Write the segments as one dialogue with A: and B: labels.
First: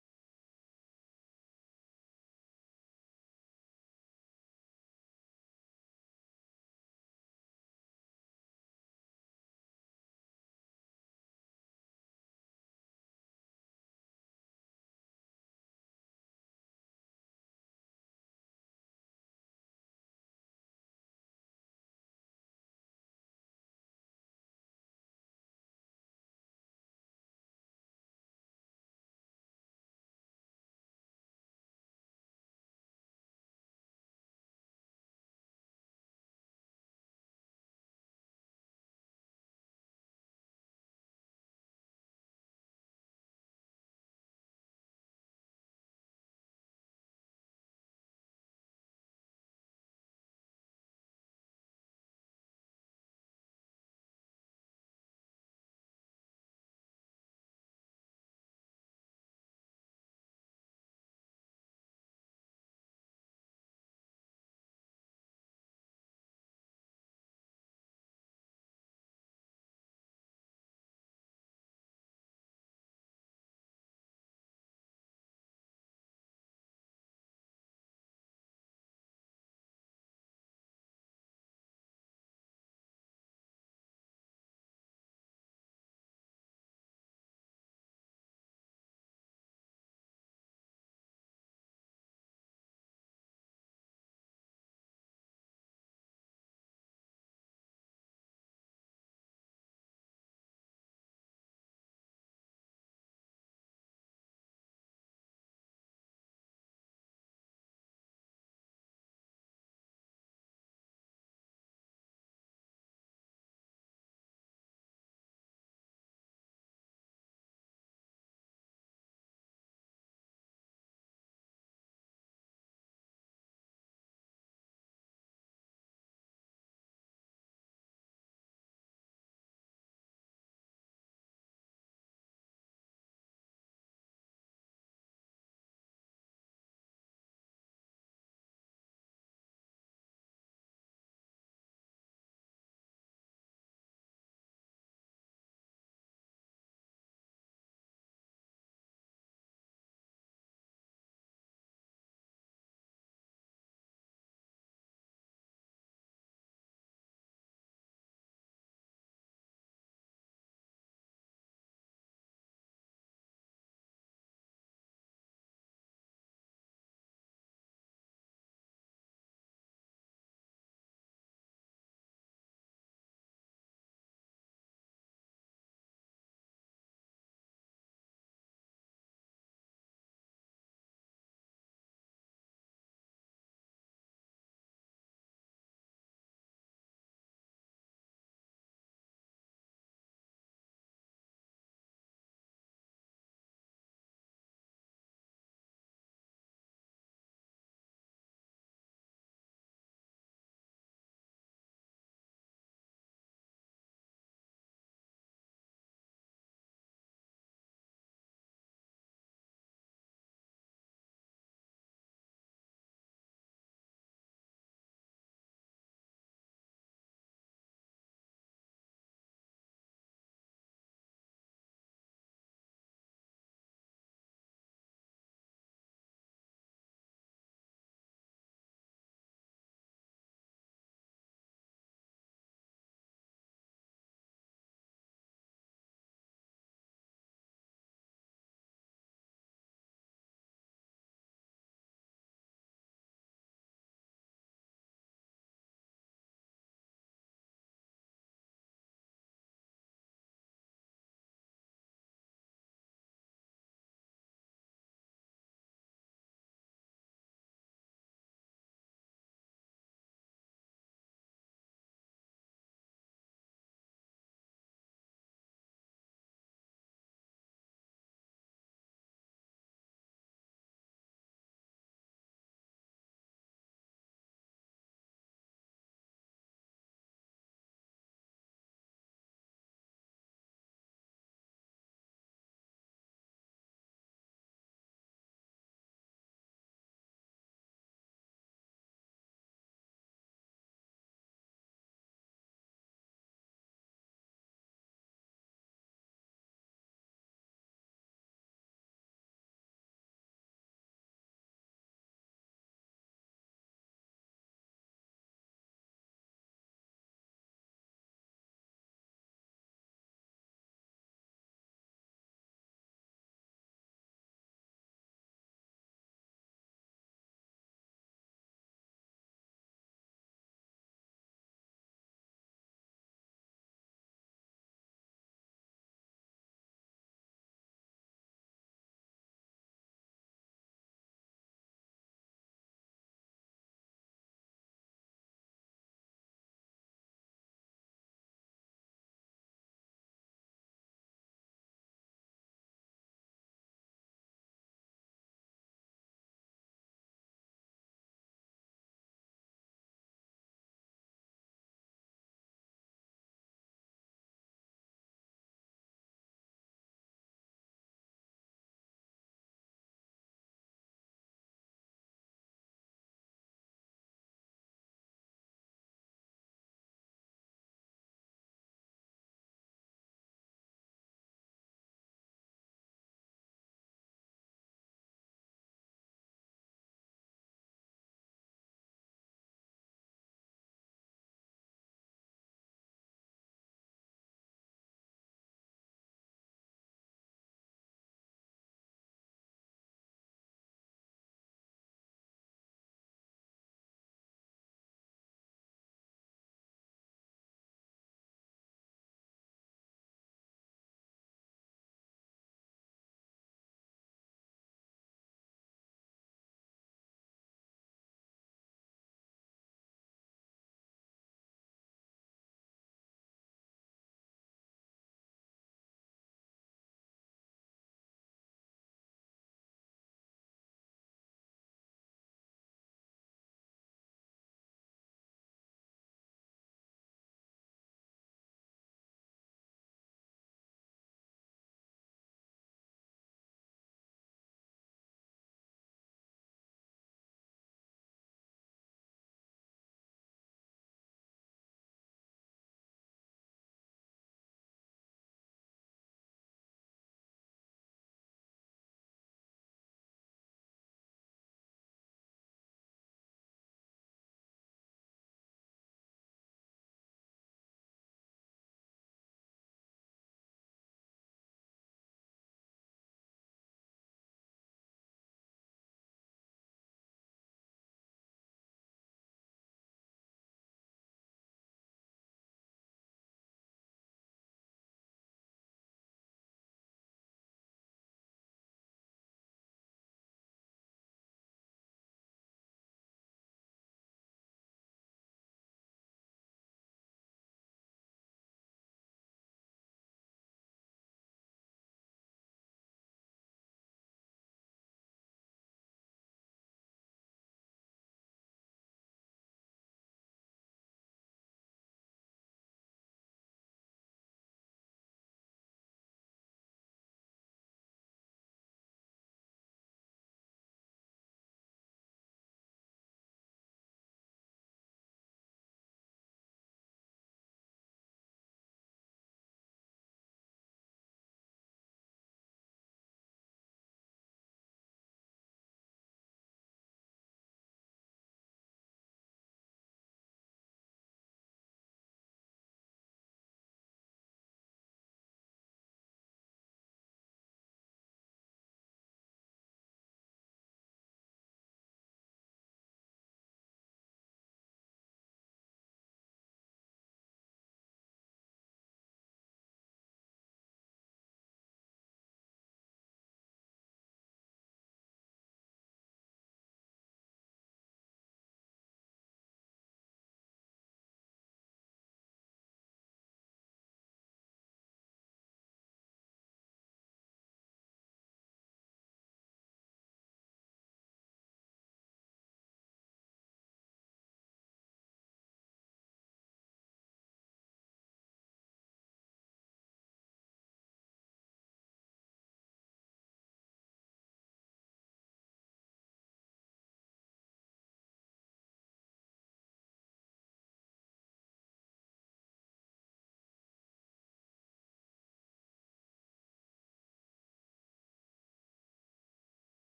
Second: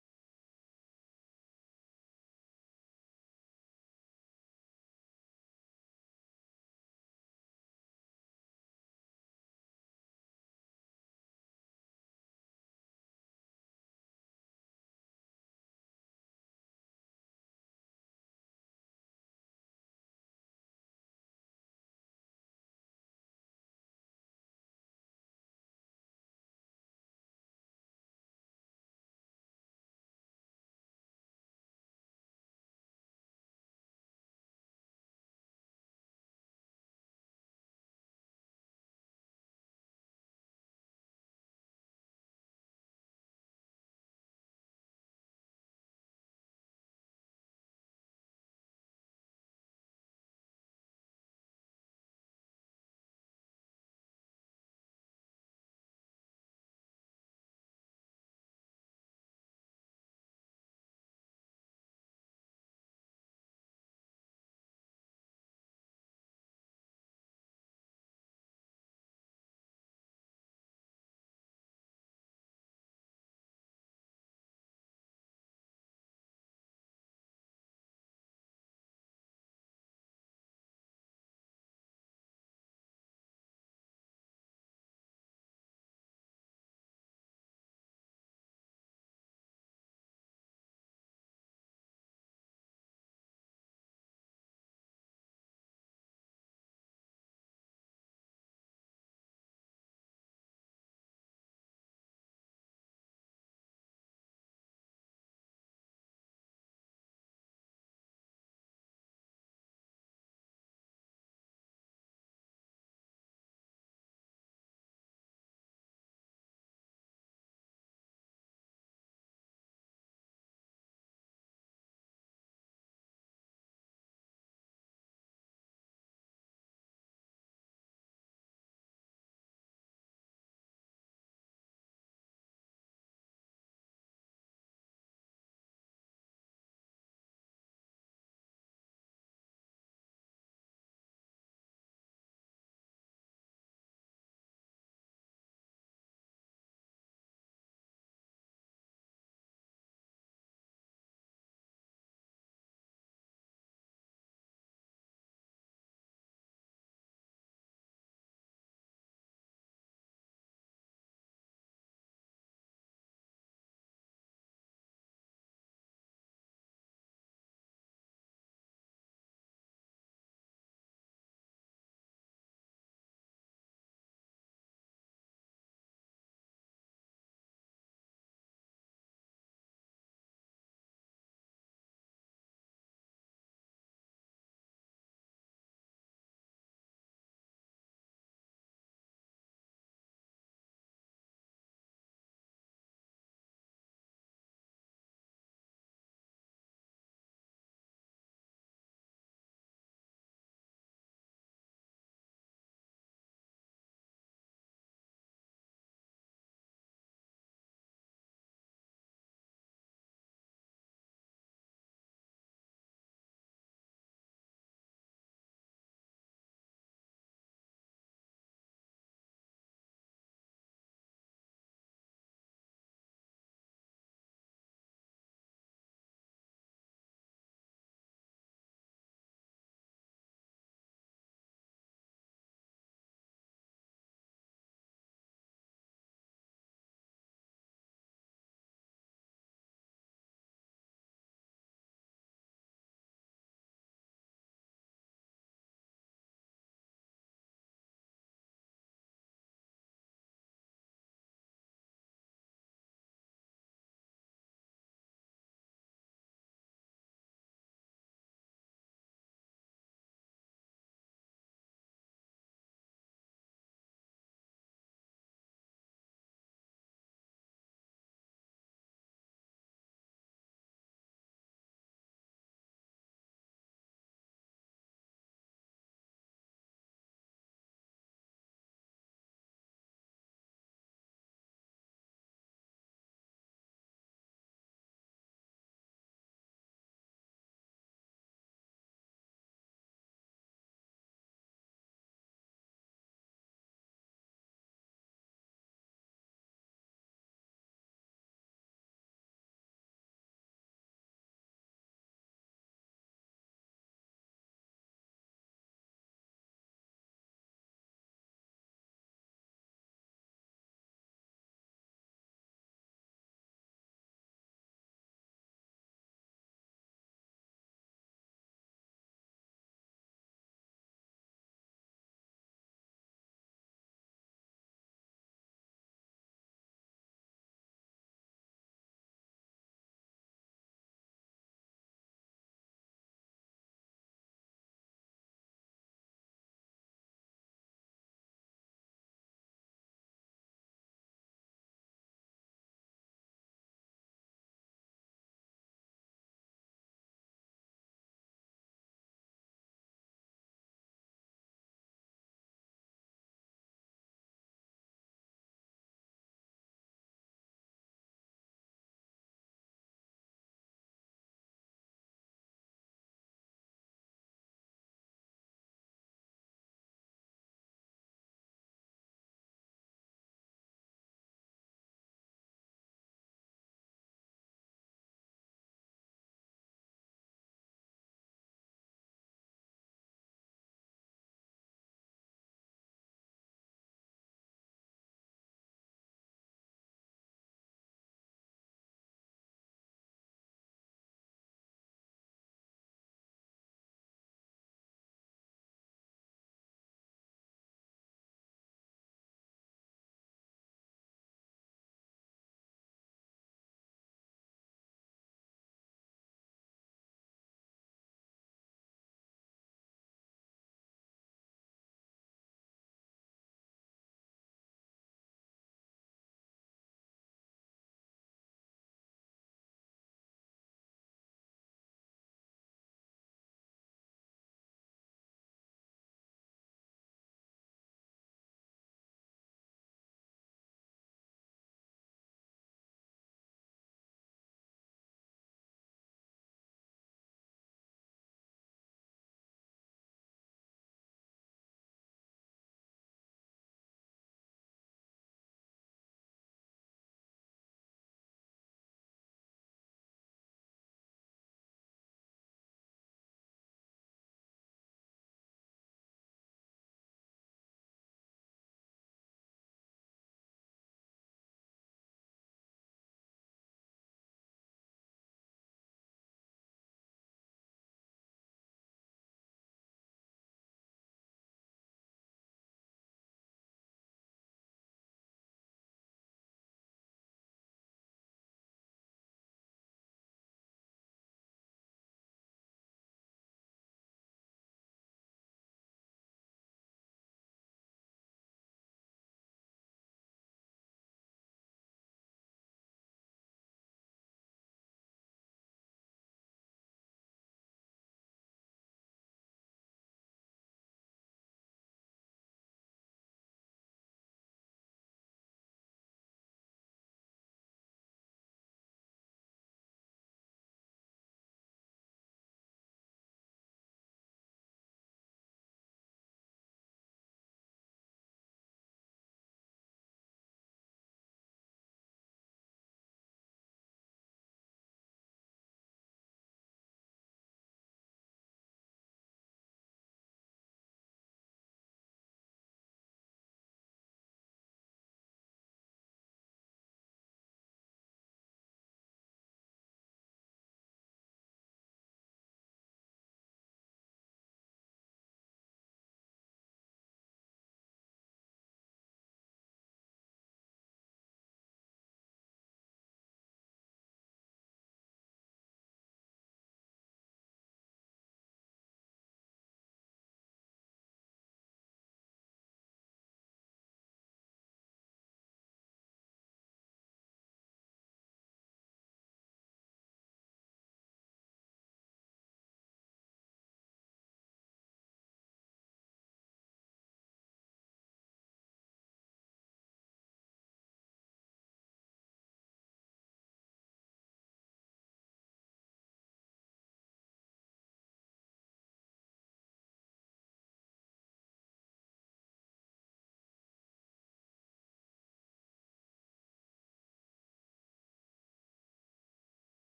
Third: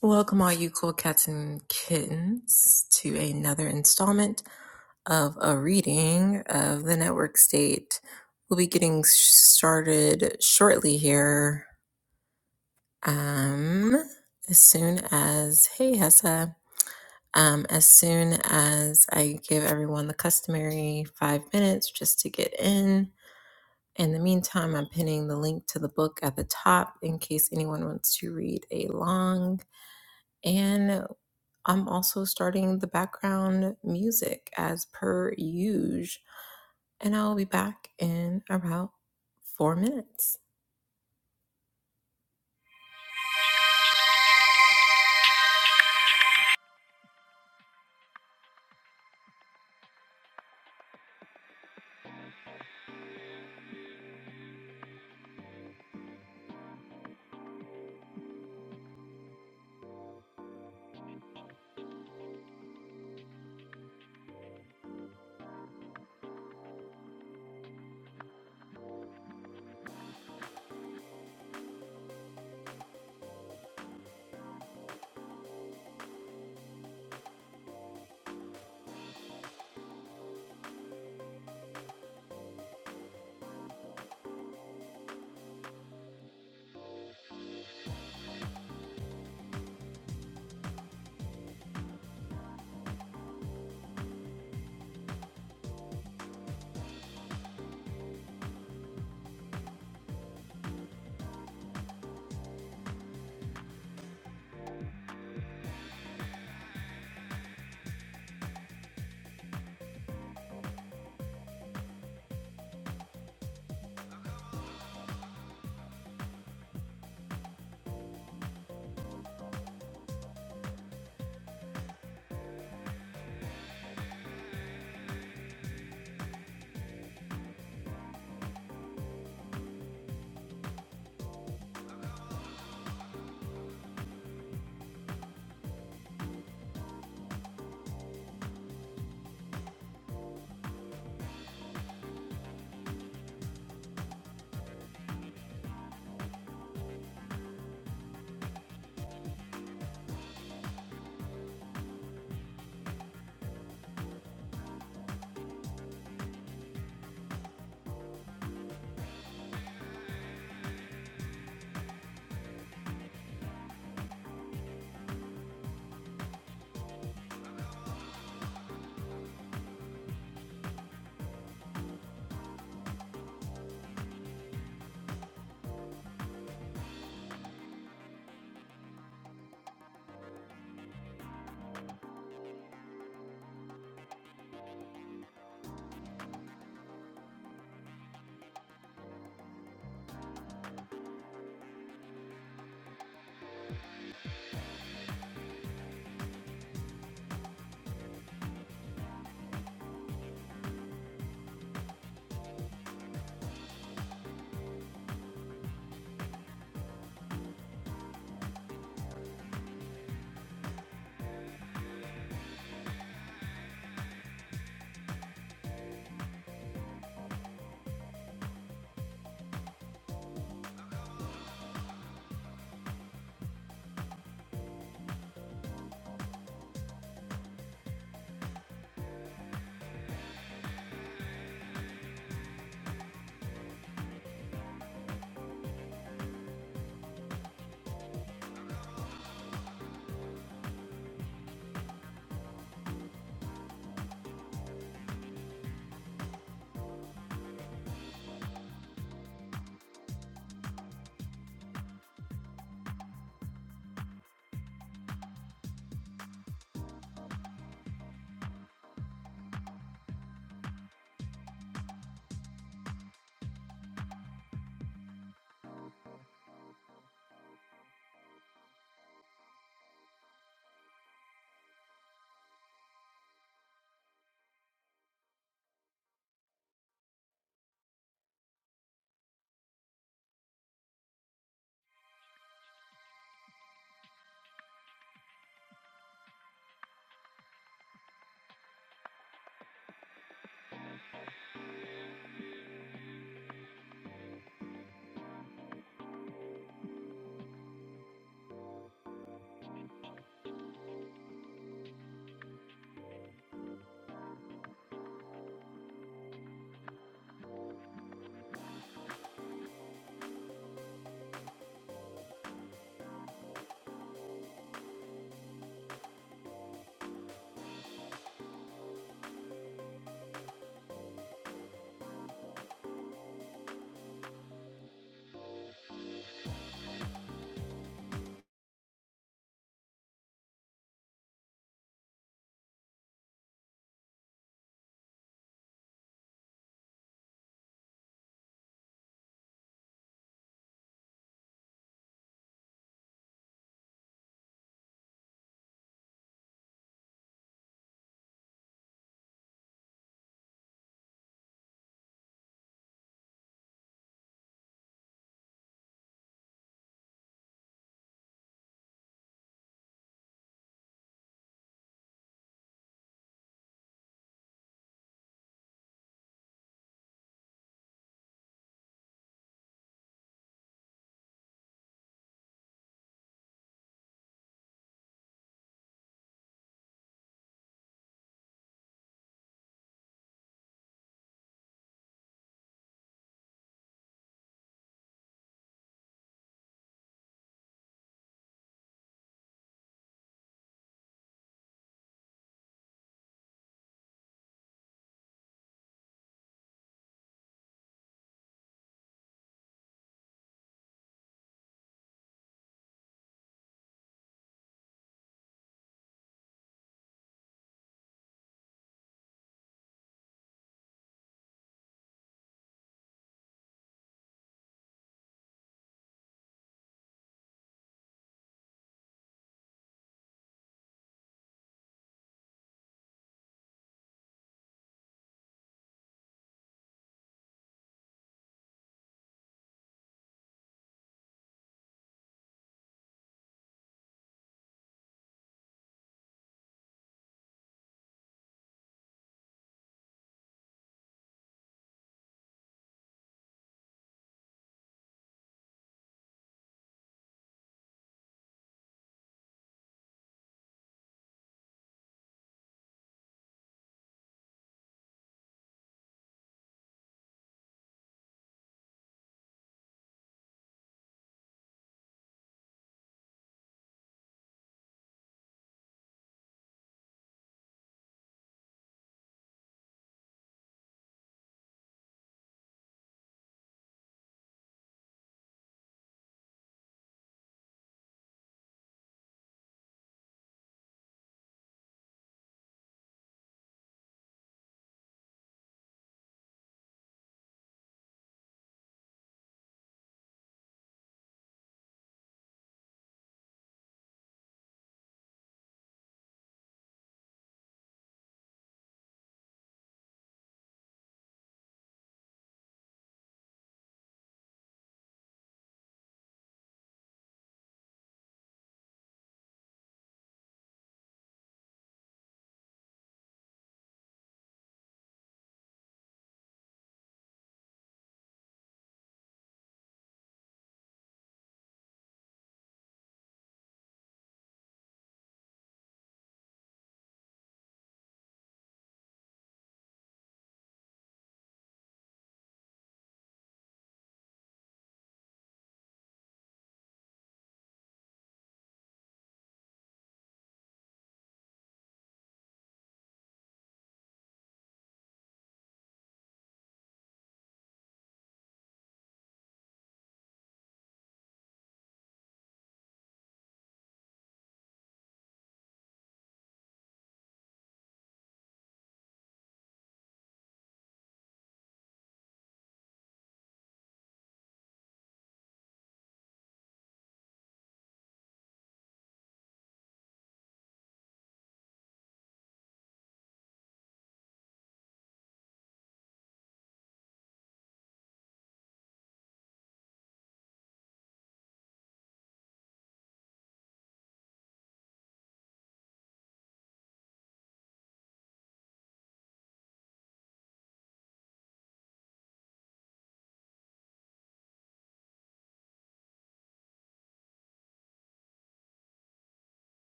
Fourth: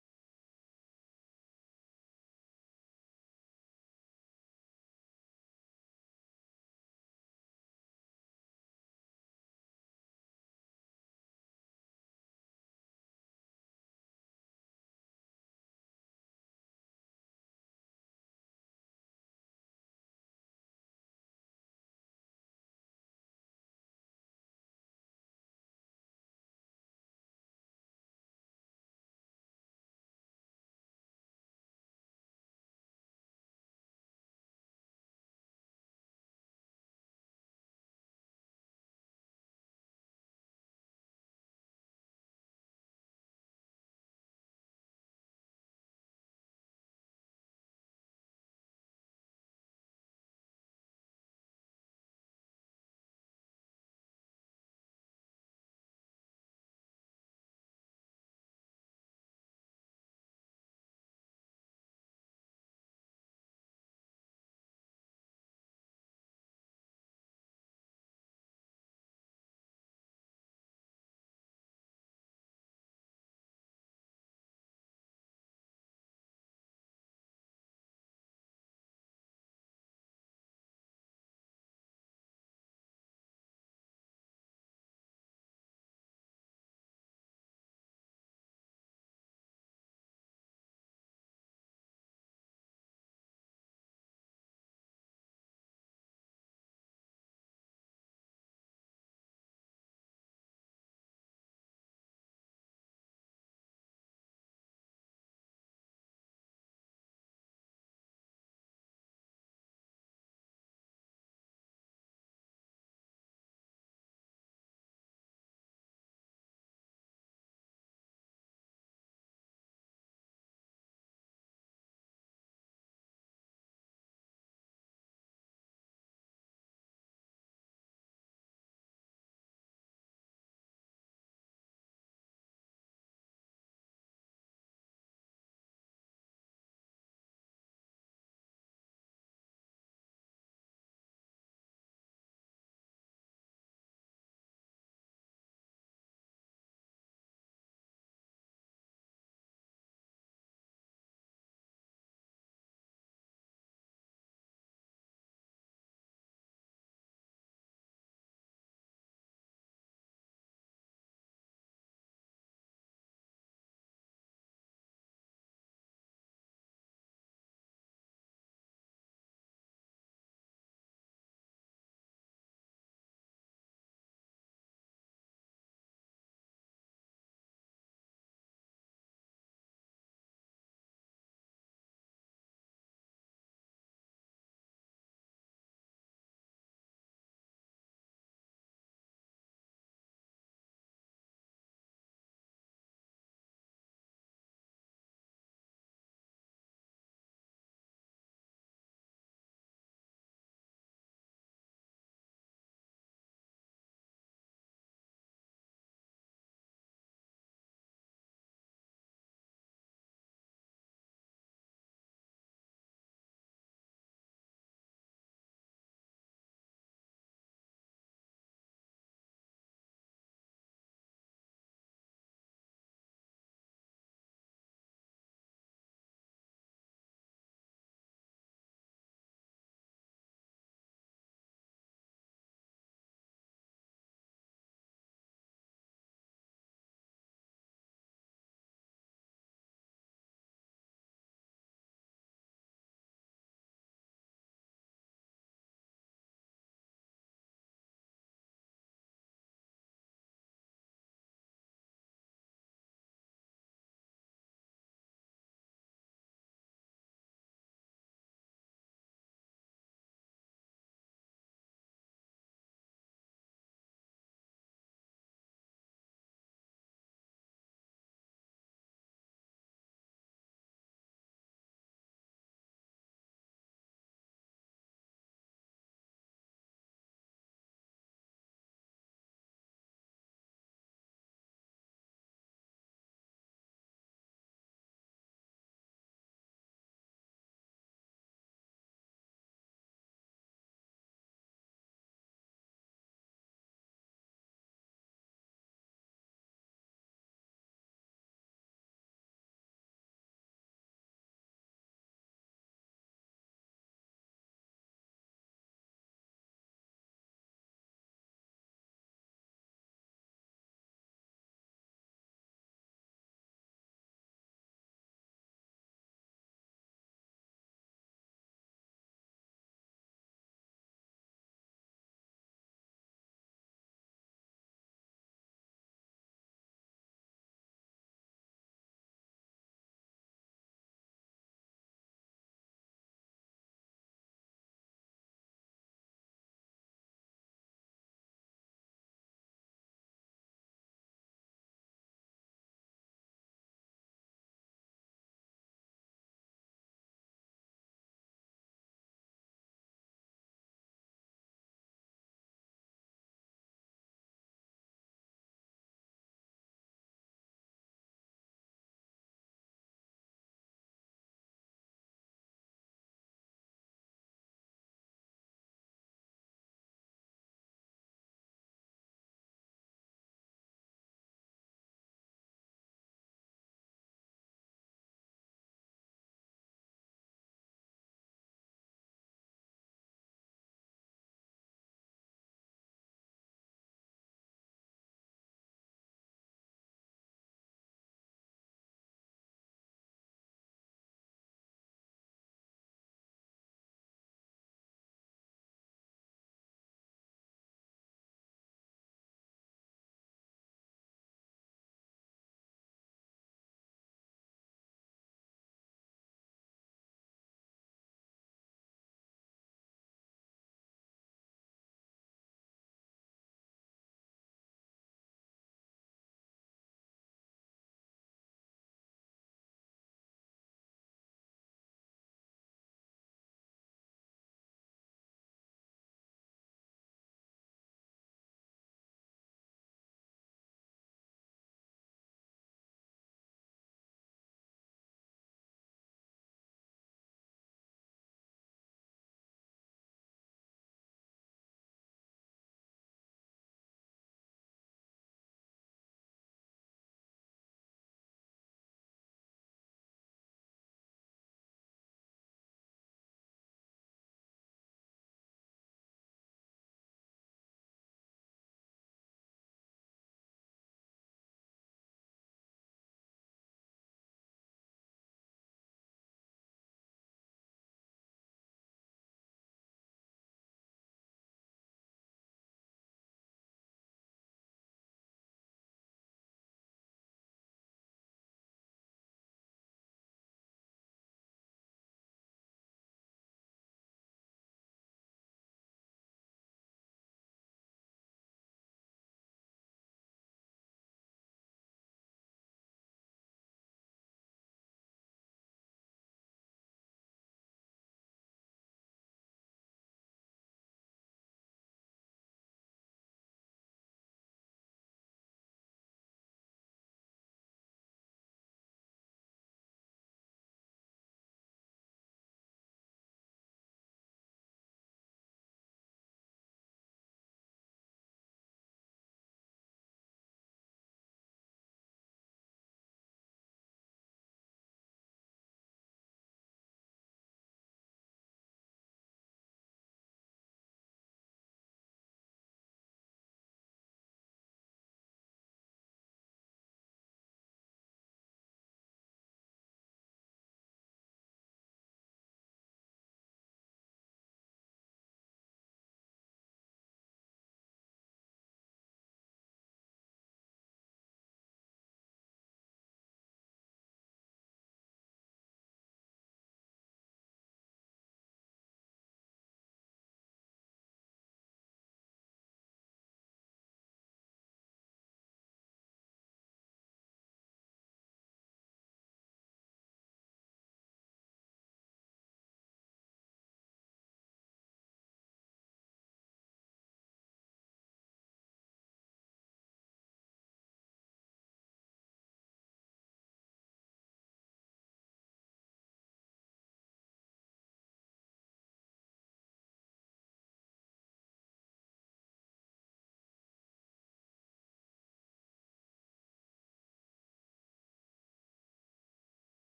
A: Welcome, all you cool cats and kittens, to another installment of a reading of the network state. We'll be getting started shortly here. Um, as soon as, hey, Hessa. Um, as soon as I give everyone the customary five minutes just to get in. In the meantime, I'm pinning the link to the book at the top in case anyone wants to read along. And I'm also starting the background music as per usual, and I'll be back in about four minutes.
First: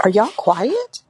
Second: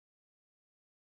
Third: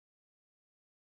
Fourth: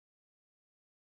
B: Are y'all quiet?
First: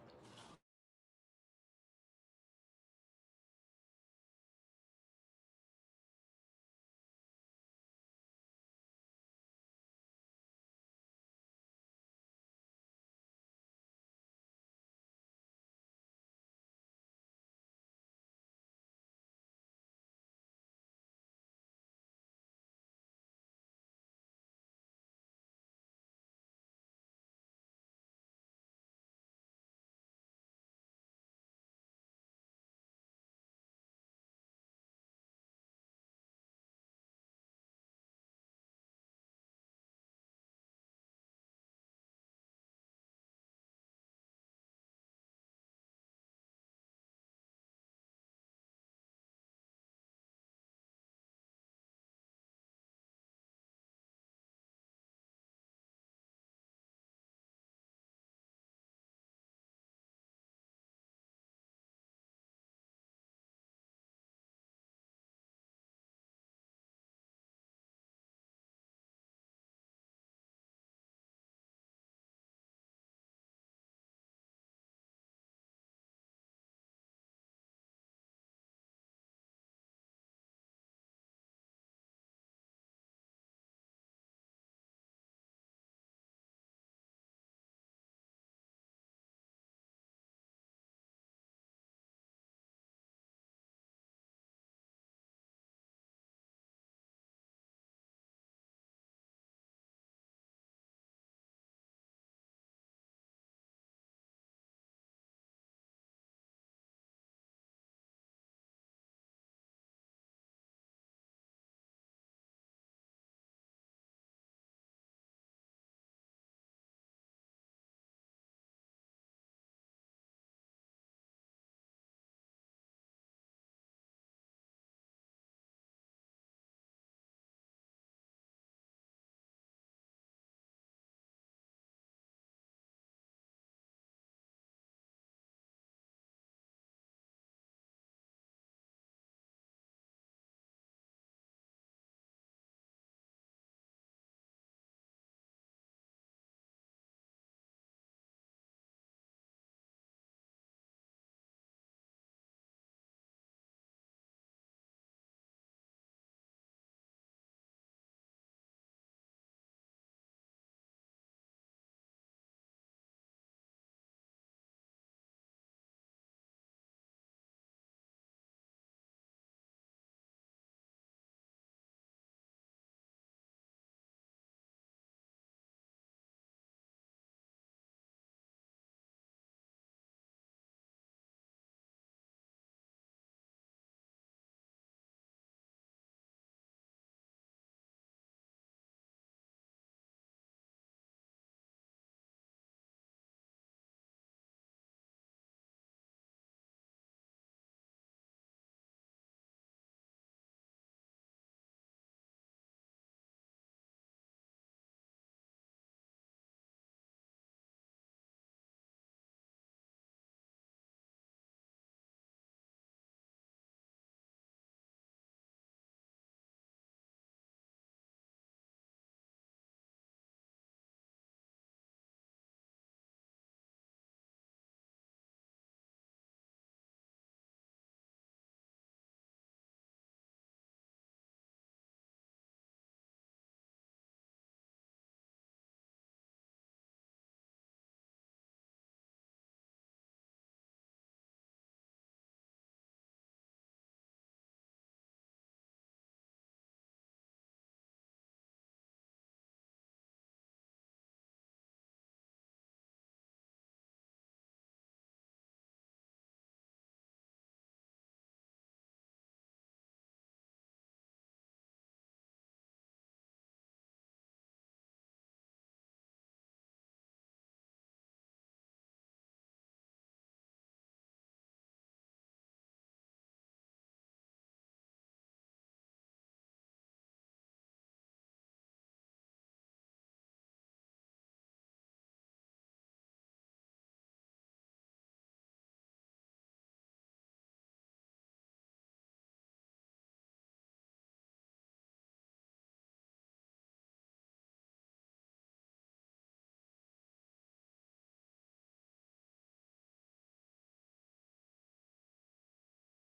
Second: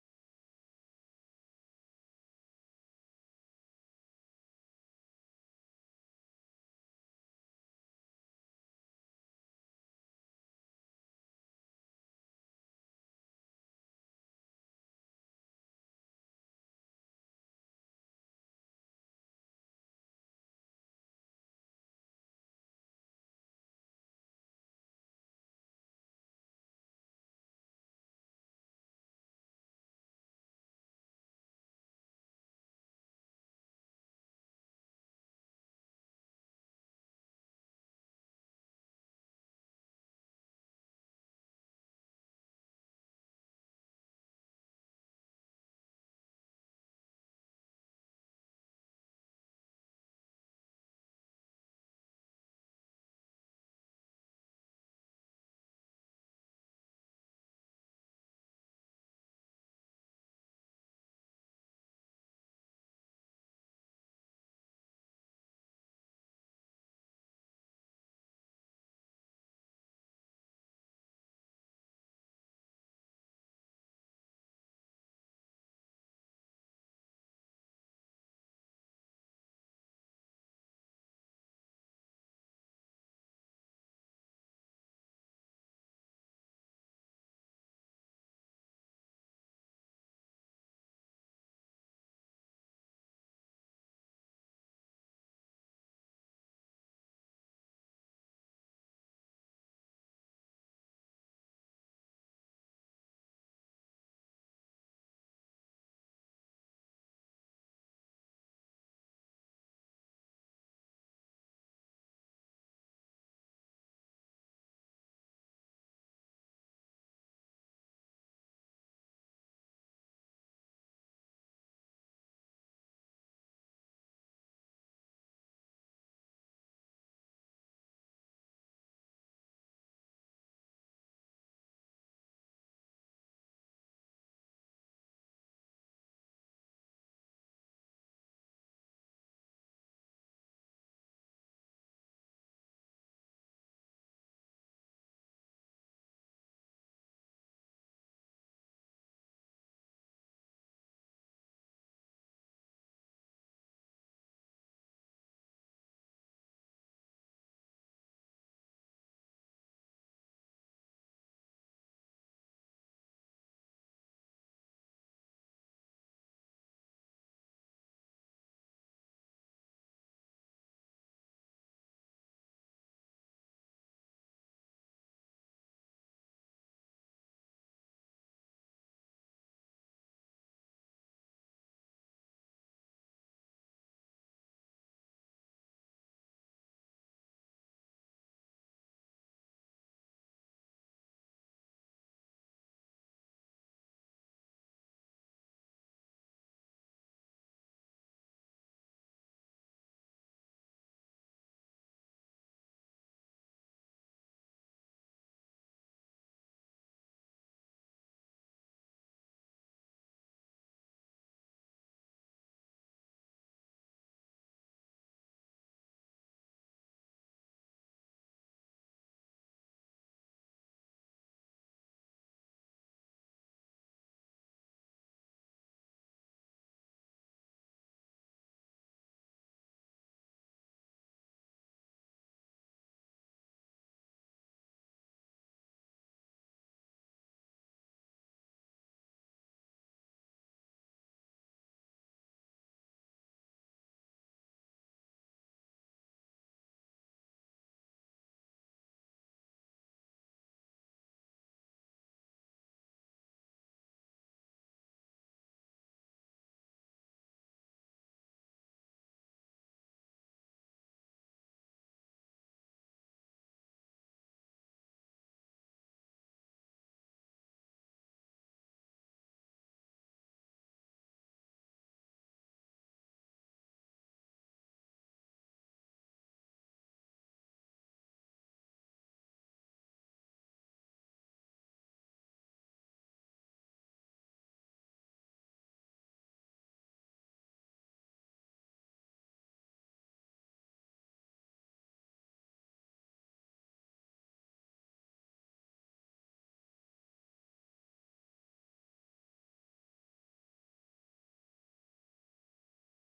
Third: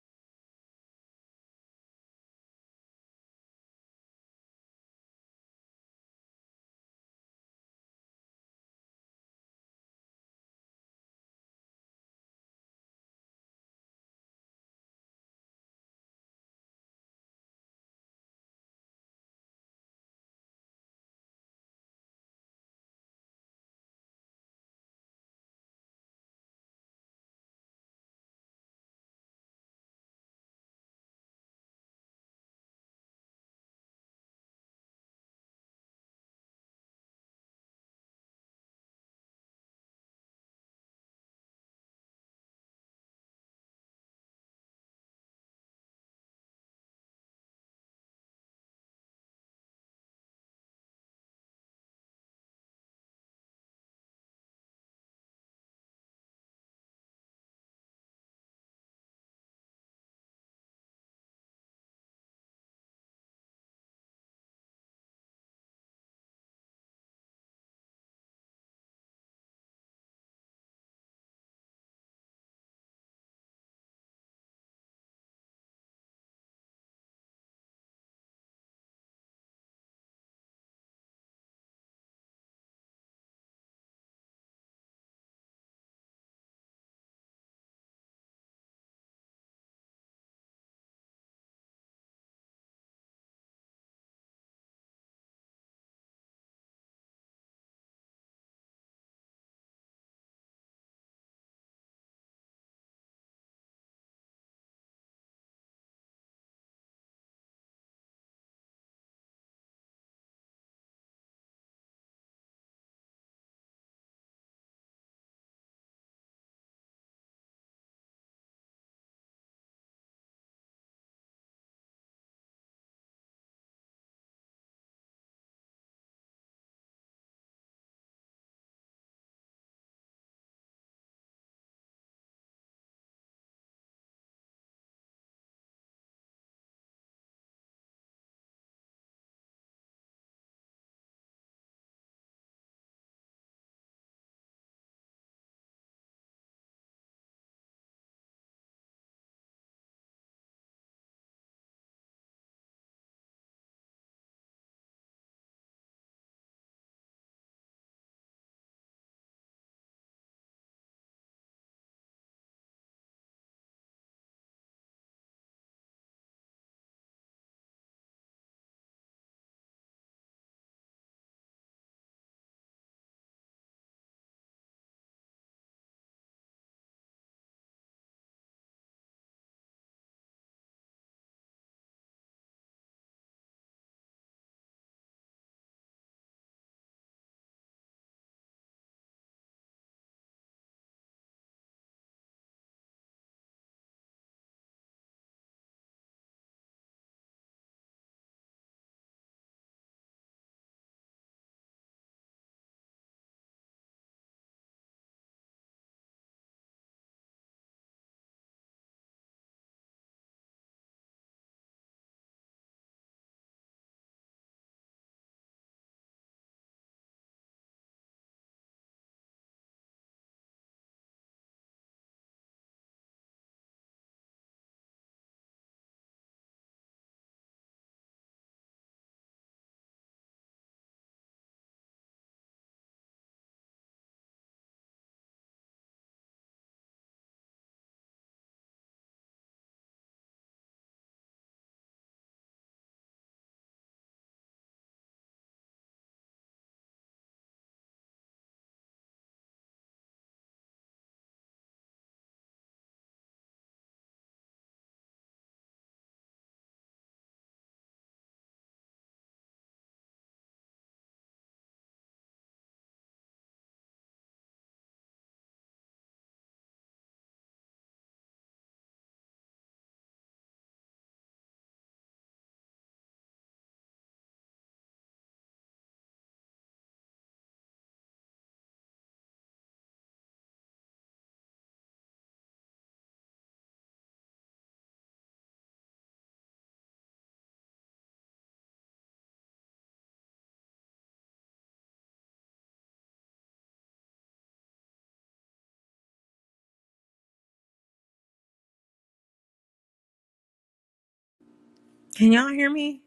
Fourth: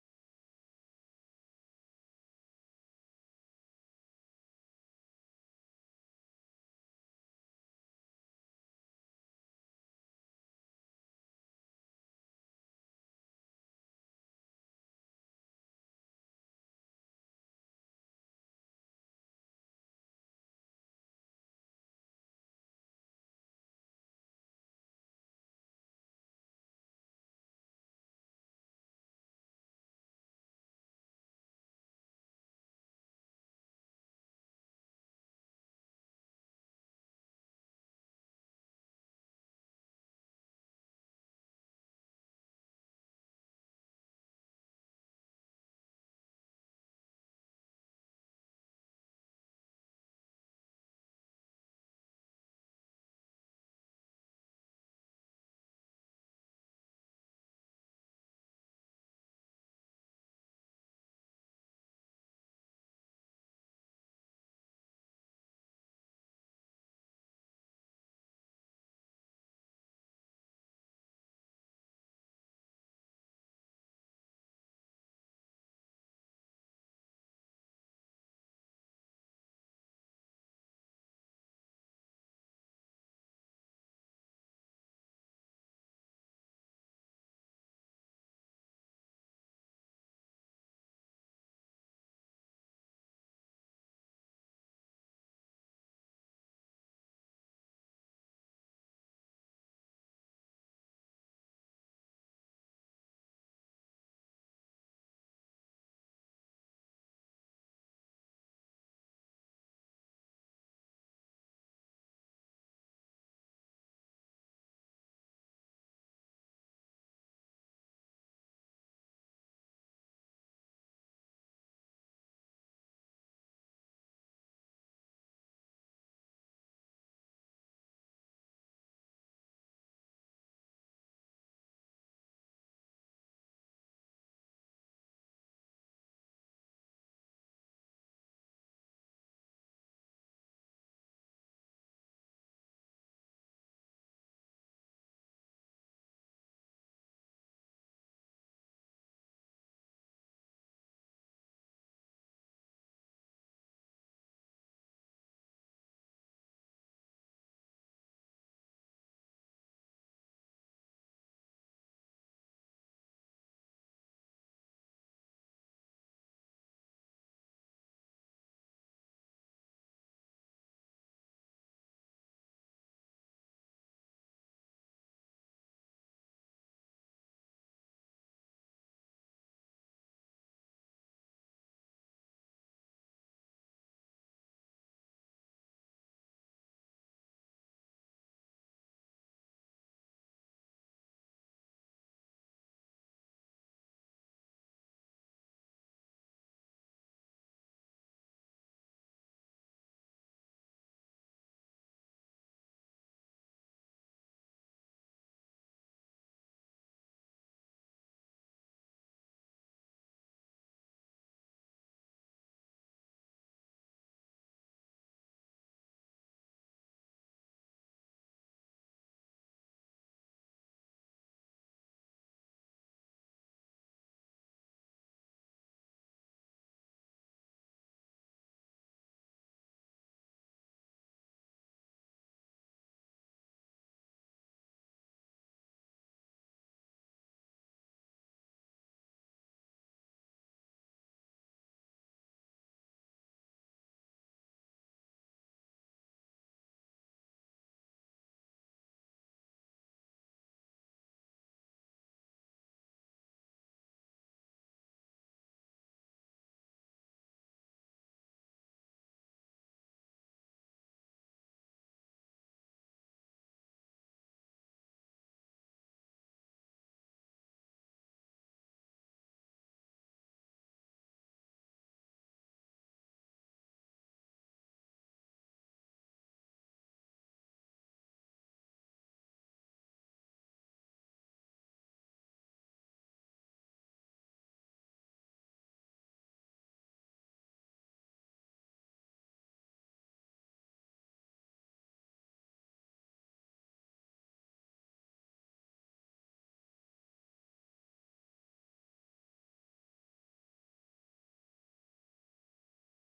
A: Can y'all hear me?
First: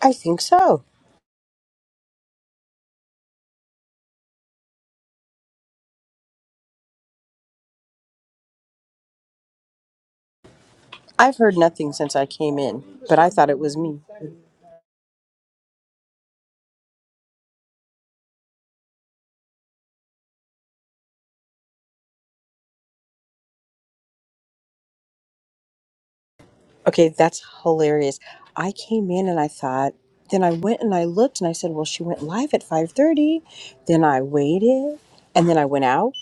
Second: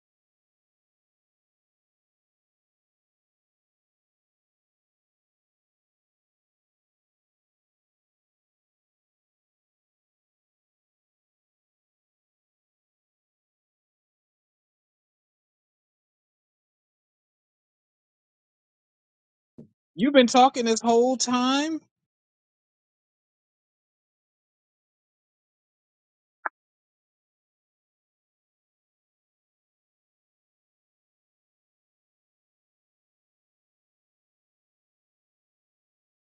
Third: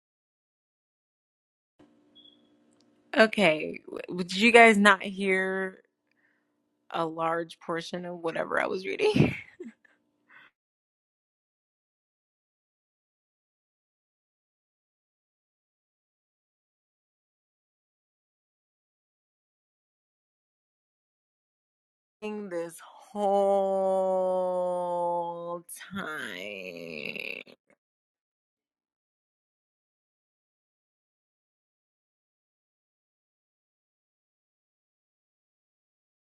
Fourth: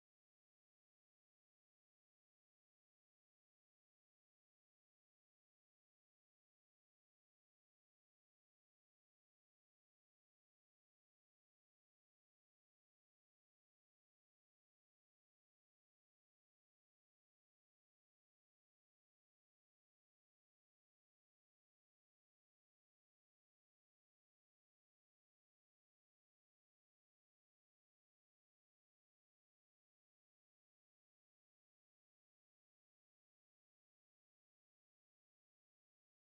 B: I think so.
A: Okay. w- Did you guys not hear a large portion of whatever I was reading?
B: I've heard nothing since I came in, but I thought it was me.
C: You've been talking this whole time.
A: this whole
B: Okay,
A: time.
B: that's hilarious. I came in and I thought, then I went and I looked and I said, well, she went live at 5:30. Then I waited, and then I went out,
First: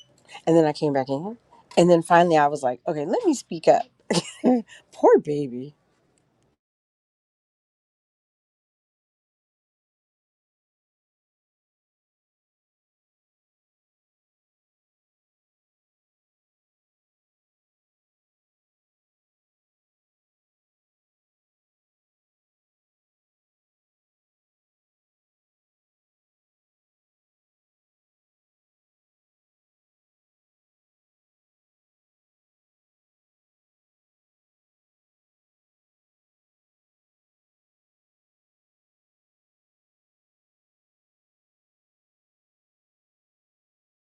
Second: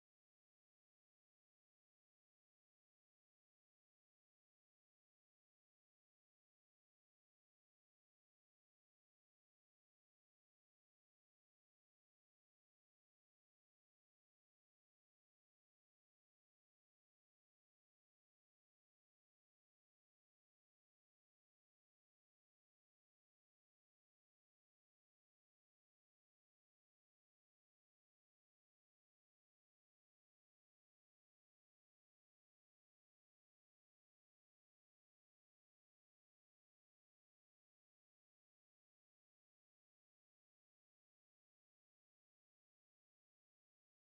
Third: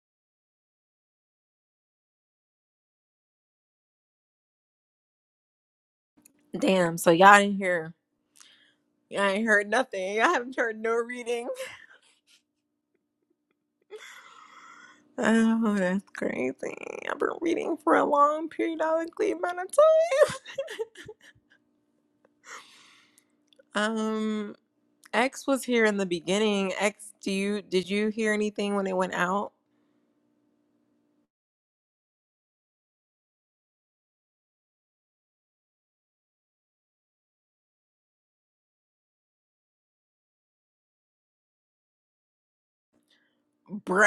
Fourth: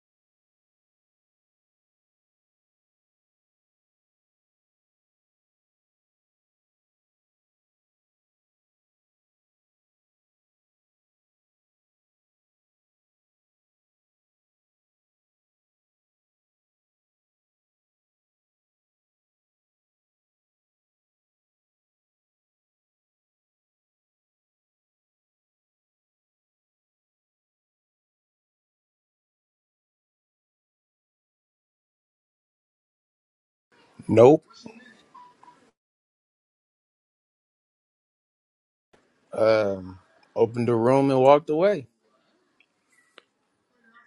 B: and then I came back in. And then finally I was like, okay, let me speak up. Poor baby.
A: Damn, so y'all didn't hear. Y'all ain't heard nothing. Y'all haven't heard no reading. Oh, that's crazy. I've been reading for a long periodically amount of time. Um, X was here in the beginning. X, do you did you hear anything when it went out?
D: Nope. Um, opened the room and walked away.
A: Bruh.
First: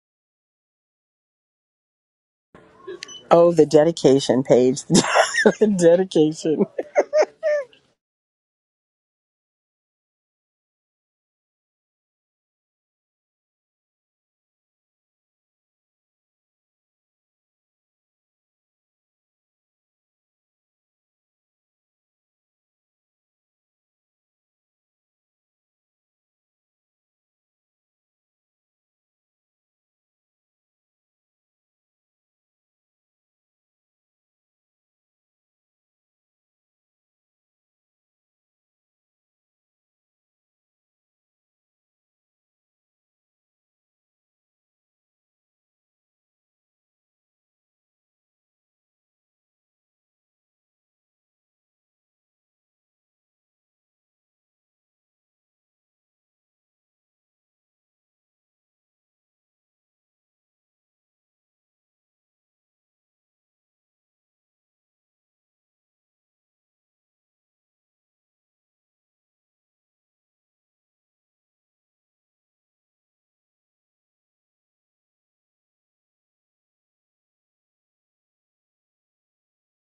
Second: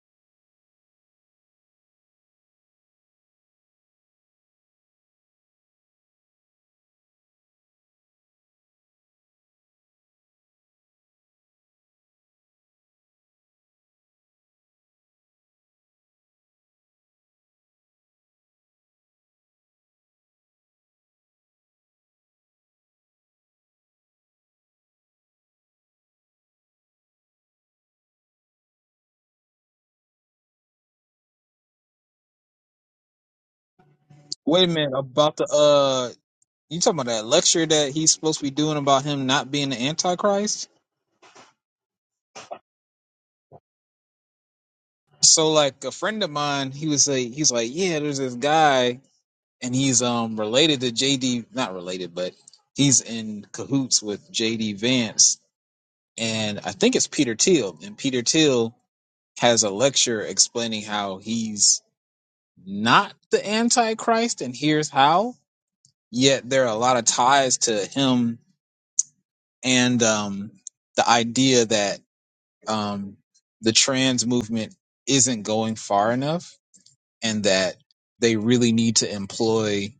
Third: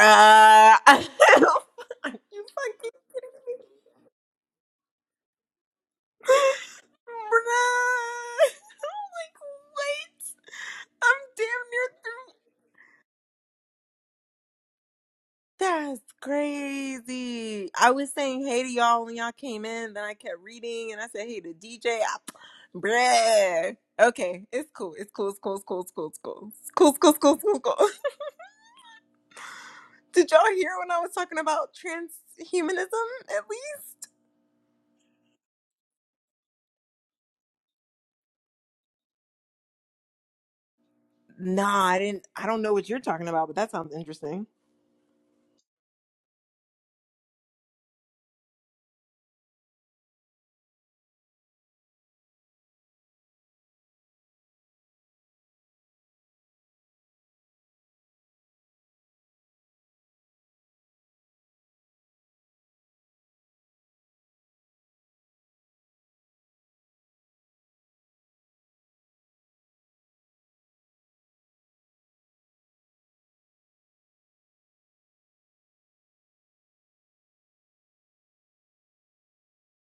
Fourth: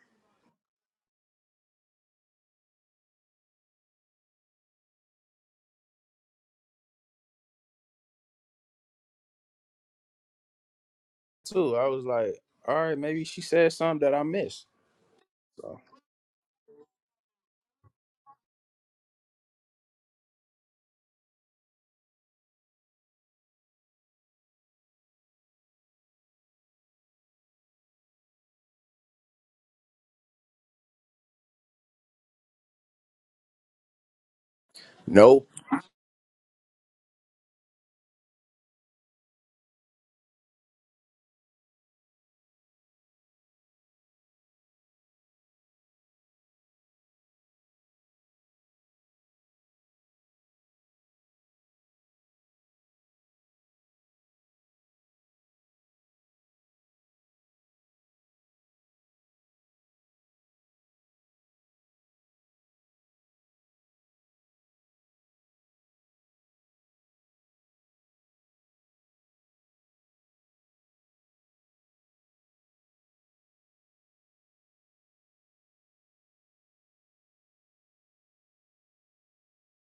A: Are you fucking kidding
B: Oh,
A: me?
B: the dedication page. the dedication.
A: Bruh. I'm like, wait. I'm damn
D: Too. I
A: near
D: was
A: through.
D: like, all right, maybe she said something that I missed. So.
A: That's crazy. I was saying hey to y'all when y'all came in, then I kept reading and I said hey to DJ. I, bruh. Okay, it's cool. It's cool. It's cool. It's cool. It's cool. It's cool. It's cool. It's cool. It's cool. It's cool. It's cool. Did y'all hear when I was talking about transhumanism at least?
C: Wait a minute about the
D: Nope.
C: uh, you talking about that lecture that he's supposed to be doing about him not being the Antichrist?
A: Nah, I didn't. I don't know what you're talking about, but that sounds interesting.
C: So like a friend of mine, he was like, he's like, yeah, there's this guy, and he's um related to JD, not related, but he's in cahoots with JD Vance, and I think it's Peter Thiel, and Peter Thiel has a lecture explaining how he's not the Antichrist, and here's how. Yet there are a lot of ties to him and um, the idea that um, the trans movement isn't going far enough and that they really need to employ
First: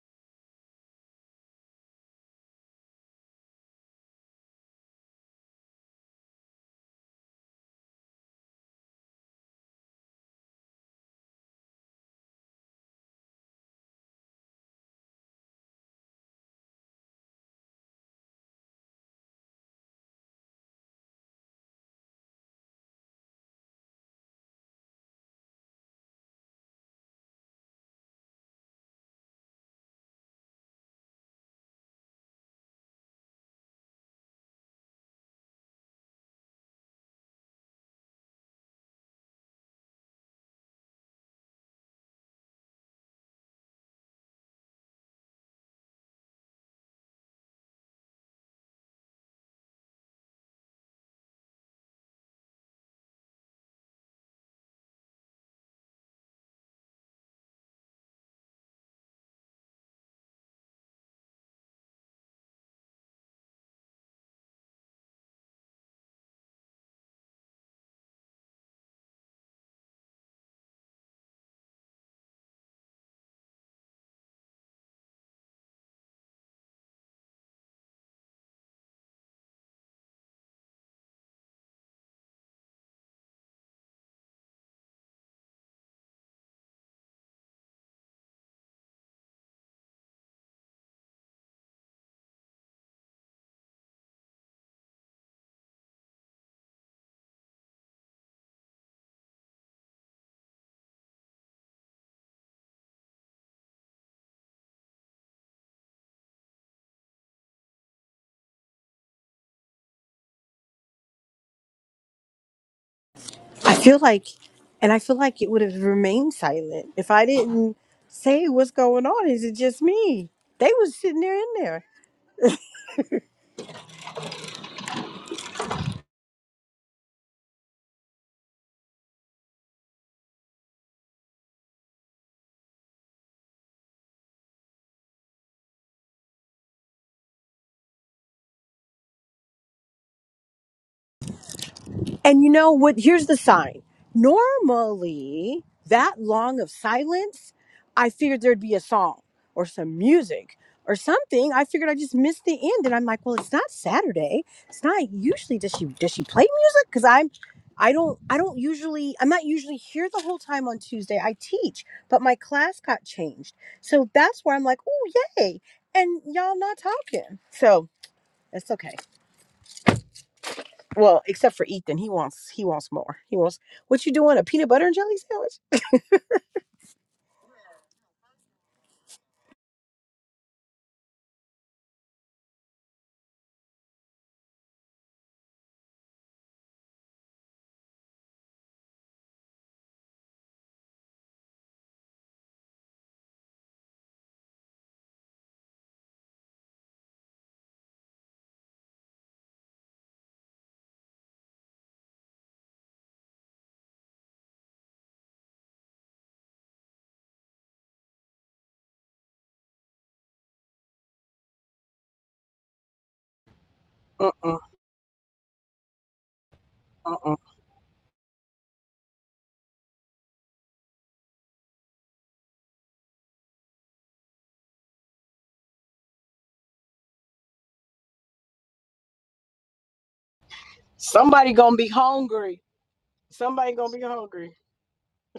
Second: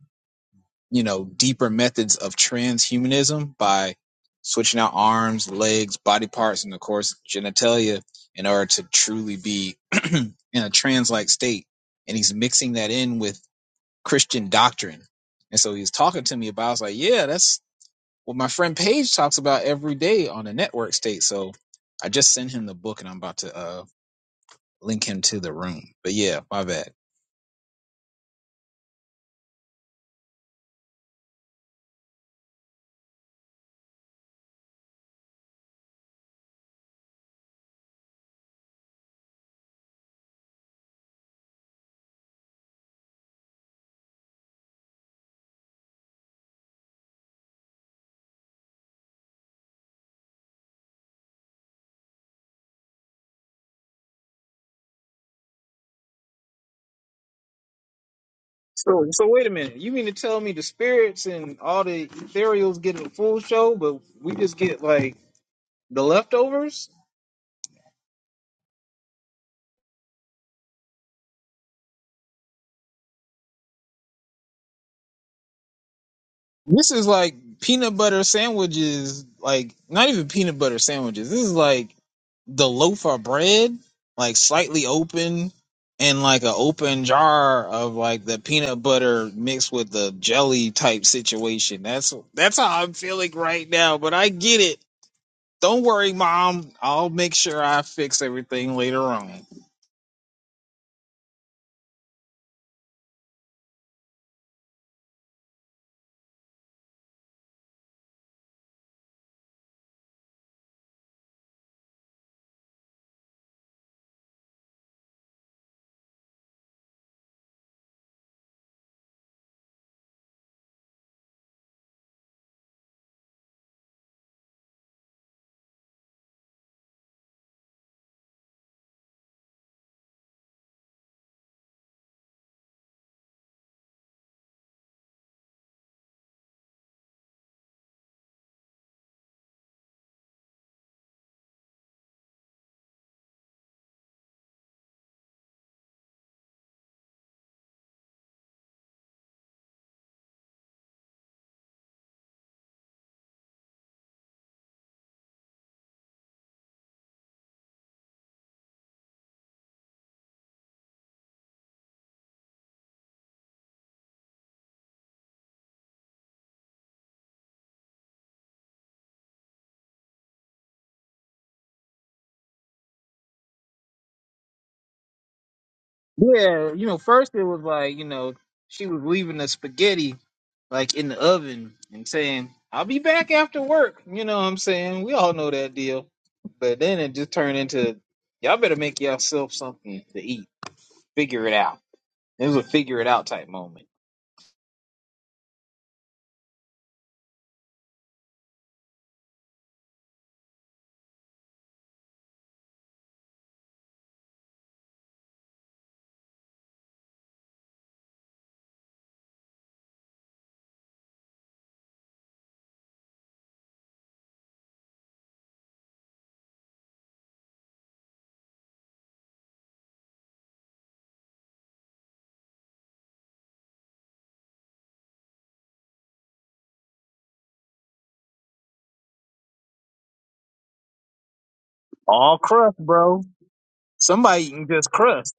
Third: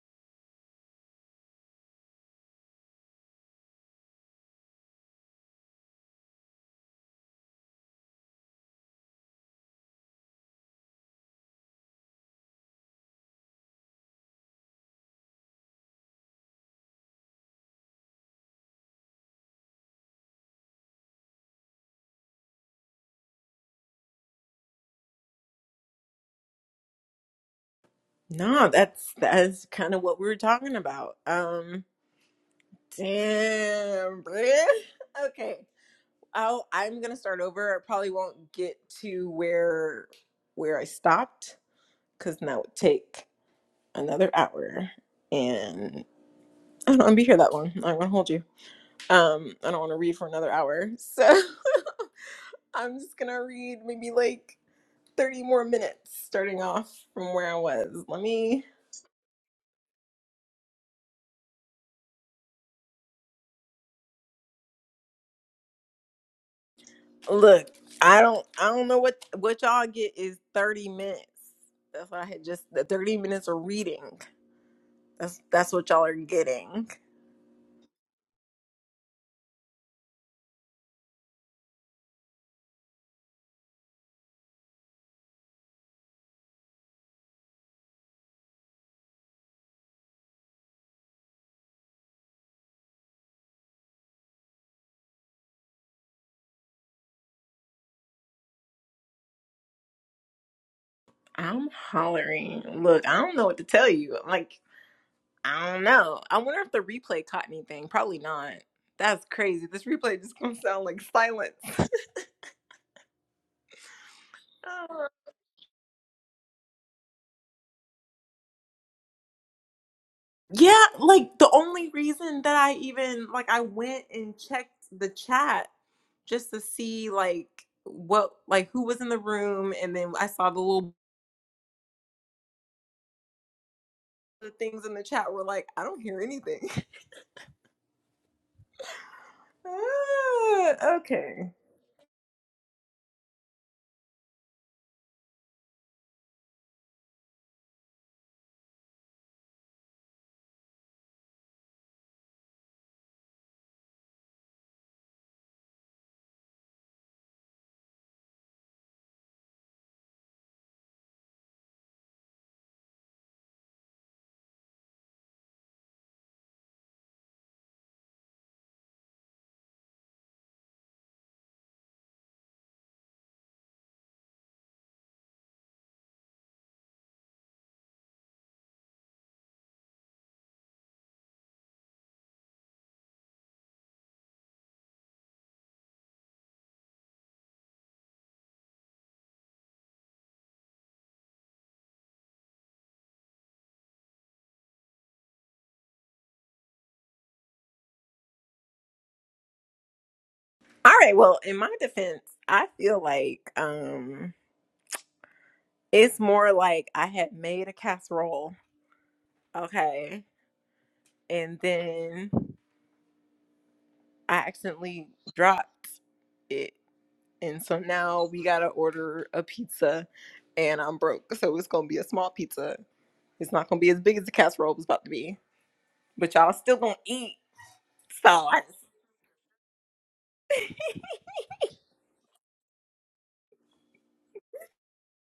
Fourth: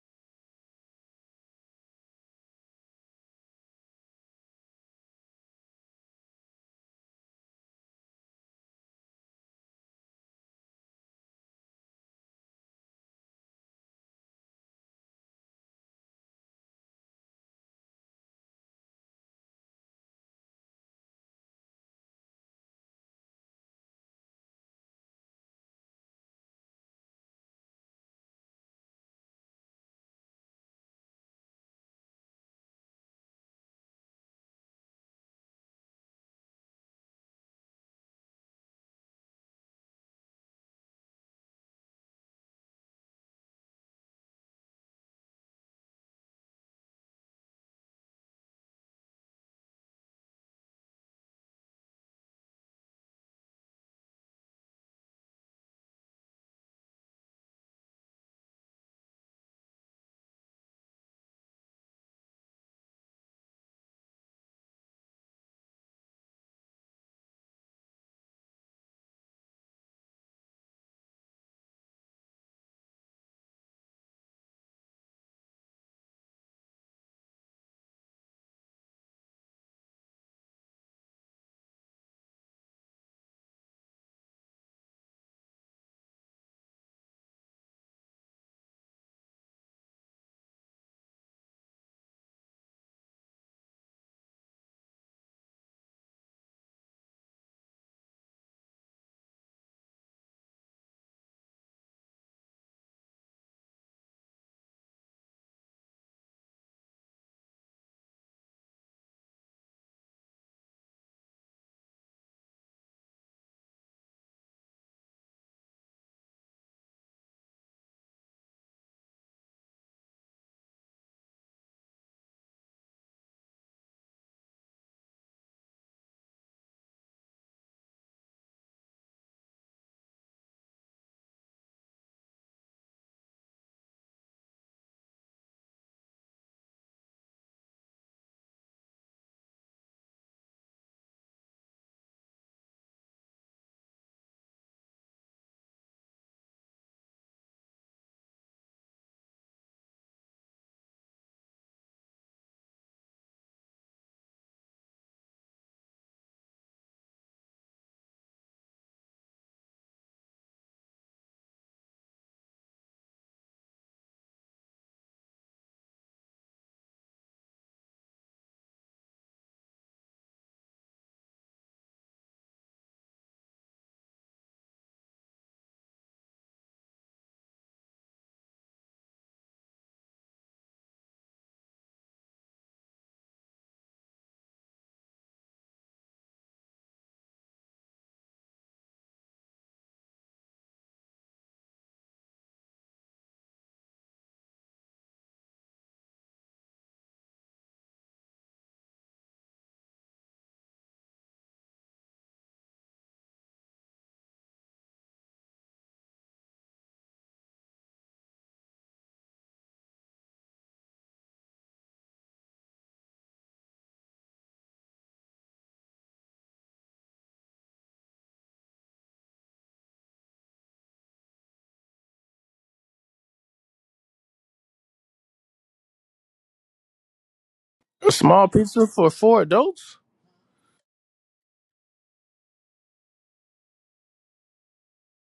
C: you know deeper methods of transhumanism by switching out arms legs body parts and of course genitalia in order to truly be in a trans-like state and he's mixing that in with christian doctrine and so he's talking to me about I was like yeah that's well, my friend Paige talks about every day on the network state. So I just sent him the book and I'm about to uh, link him to the room. But yeah, my bad.
A: No, that's that's kind of what we were talking about. Um, damn, bruh. Okay, I'll, I'm gonna start over. I probably won't get to where where I stopped because that would take another hour, and I don't want to be here that long. I don't want to hold you. Um, I don't want to read for another hour. So I'm just going to read maybe like 30 more minutes starting off from where I was. Let me
C: So, so wait a minute. You mean to tell me the spirits and all the ethereals get a full show, but we just get like the leftovers?
A: look. I don't I don't know what what y'all get is 30 minutes. That's what I had just the 30 minutes of reading. That's that's what y'all are getting.
C: This is like peanut butter sandwiches, like not even peanut butter sandwiches. This is like the loaf of bread, like slightly open, and like an open jar of like the peanut butter mixed with the jelly type situation. That's that's how I'm feeling right now. But I get it. Don't worry, mom. I'll make sure I fix everything later on.
A: I'm hollering. Look, I don't know what to tell you. I'm like, I don't know. I wonder if the replay caught anything. Probably not. That's crazy. This replay just gonna sound like silence.
B: I feel like, and I feel like it would have remained silent if I didn't say what's going on. Is it just me? They
A: Yeah,
B: was sitting there
A: like
B: in
A: the
B: there.
A: only reason that I even like I went and checked the chat just to see like what like who was in the room and then I saw the little the things in the chat were like I don't hear anything. Ah, okay.
B: And you know what? Here's the sign. Normally, that long of silence, I figured there'd be a song or some music or something. I figured I just missed the end, and I'm like, well, it's not Saturday. It's not usually. Does she does she play music? Because I'm, I don't I don't usually I'm not usually here the whole time on Tuesday. I teach, but my class got changed, so that's where I'm like, oh yay, and y'all not talking. So it's okay. Well, except for Ethan, he wants he wants more. He wants what you doing? A peanut butter and jelly sandwich?
C: Yeah, you know, first it was like, you know, she was leaving the spaghetti like in the oven and saying, I'll be back after work. You know what I'm saying? We all know that deal. But then it just turned into, y'all better make yourself something to eat. Figure it out. It was a figure it out type moment.
A: All right, well, in my defense, I feel like um it's more like I had made a casserole, okay? And then I
B: Uh-uh,
A: accidentally dropped it
B: uh-uh.
A: and so now we gotta order a pizza, and I'm broke, so it's gonna be a small pizza. It's not gonna be as big as the casserole was about to be, but y'all still gonna eat
D: A small
A: sauce.
D: pizza for four adults.
B: Somebody gonna be
C: All
B: hungry.
C: crust, bro.
B: Somebody gonna be
C: Somebody
B: hungry.
C: eating just crust.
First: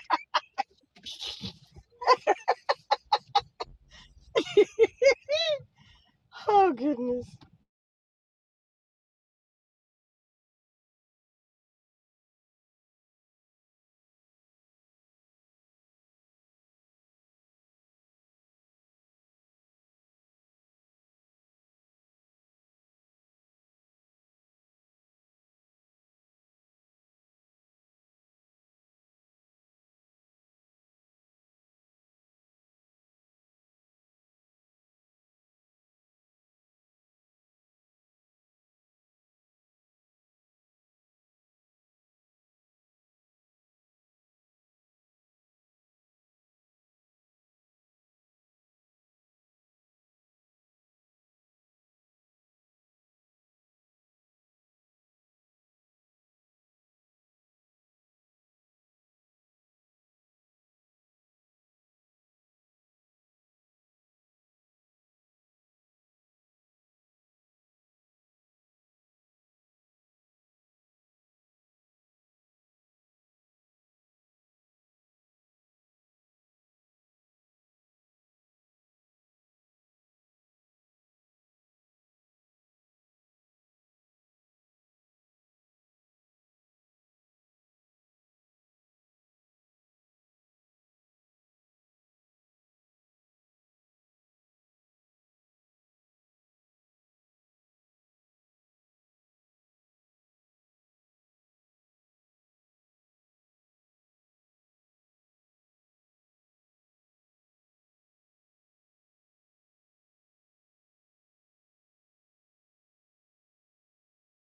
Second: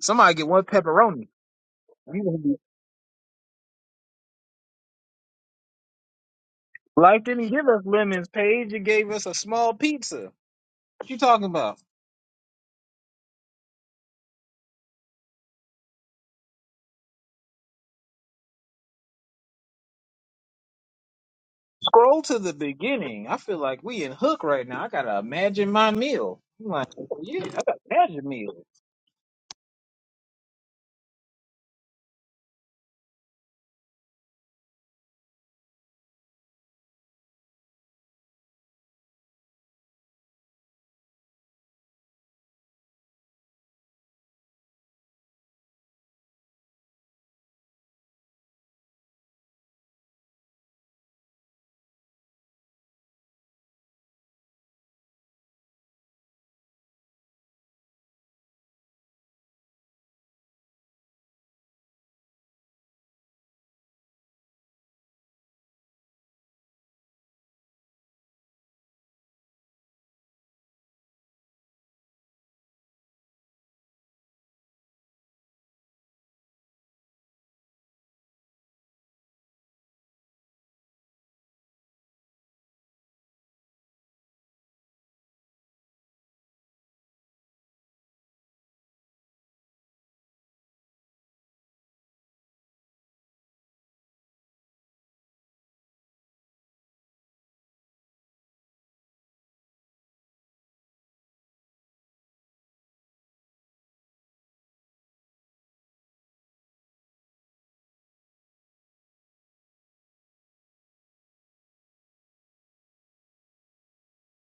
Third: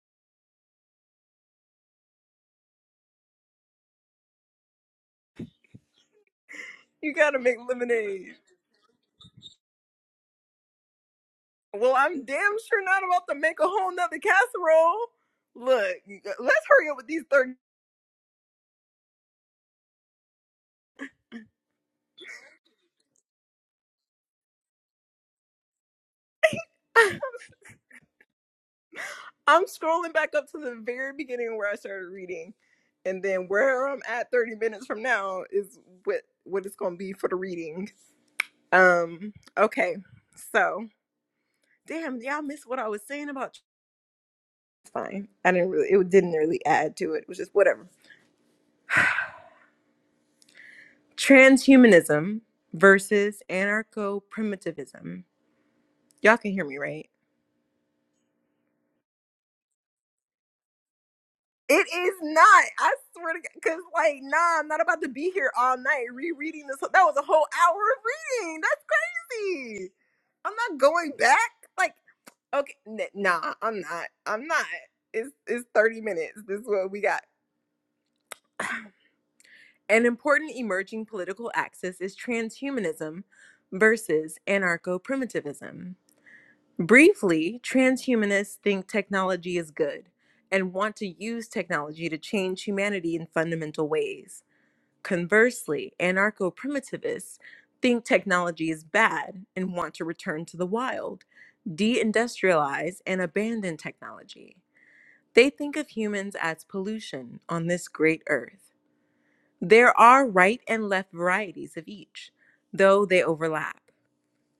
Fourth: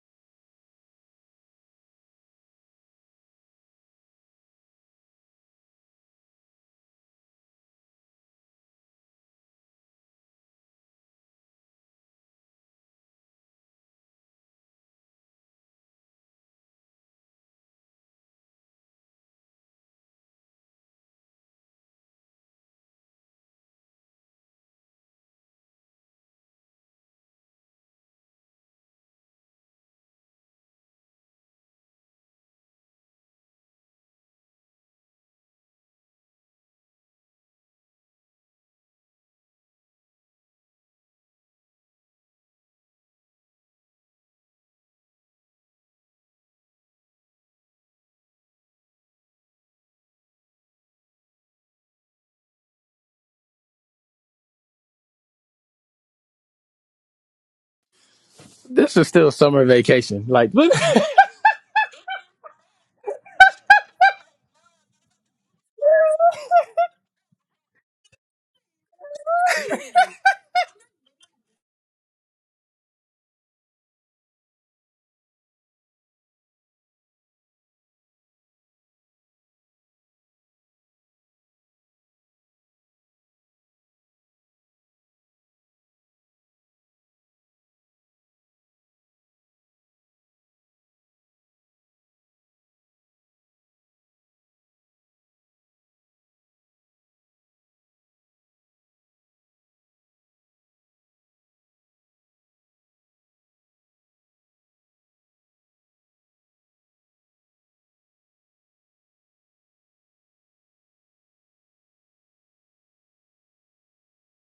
C: Somebody get one pepperoni. You gonna be-
A: You
C: Life
A: gotta
C: didn't
A: make
C: give us lemons,
A: lemonade.
C: Paige. It gave us a small pizza. What you talking about?
A: Well, I'm damn sure not about to make a whole nother casserole. Look, let's hurry up with these thirty.
C: Scroll to the beginning. I feel like we in Hook right now. I gotta imagine my meal. I'm like, yeah, I gotta imagine meal.
A: I'm scrolling back up to the very beginning where I started reading, and then where I'm at 30 minutes from now is what what it's gonna be for the reading. Um, okay, so. Damn, y'all missed what I was saying about. It's fine. I didn't really. It didn't really add to it. It was just whatever. Transhumanism versus anarcho-primitivism. Y'all can hear me, right?
D: This is still summer vacation. Like, what?
A: It is not. I swear to God. Because, like, nah, I'm not about to be here all night rereading this. That was a whole hour of reading. That's crazy. I'm not going back. Like, okay, n- nah, I'm not. I'm not. It's it's 30 minutes. This is what we got. An important emerging political axis is transhumanism versus anarcho primitivism. Briefly, transhumanists think technology is good and want to use technology to change humanity in fundamental ways. Conversely, anarcho primitivists think technology is bad and want to return to the wild, deindustrialize, and abandon technology. They think of humans as pollution on this great earth. There are right and left varieties of each, though they overlap.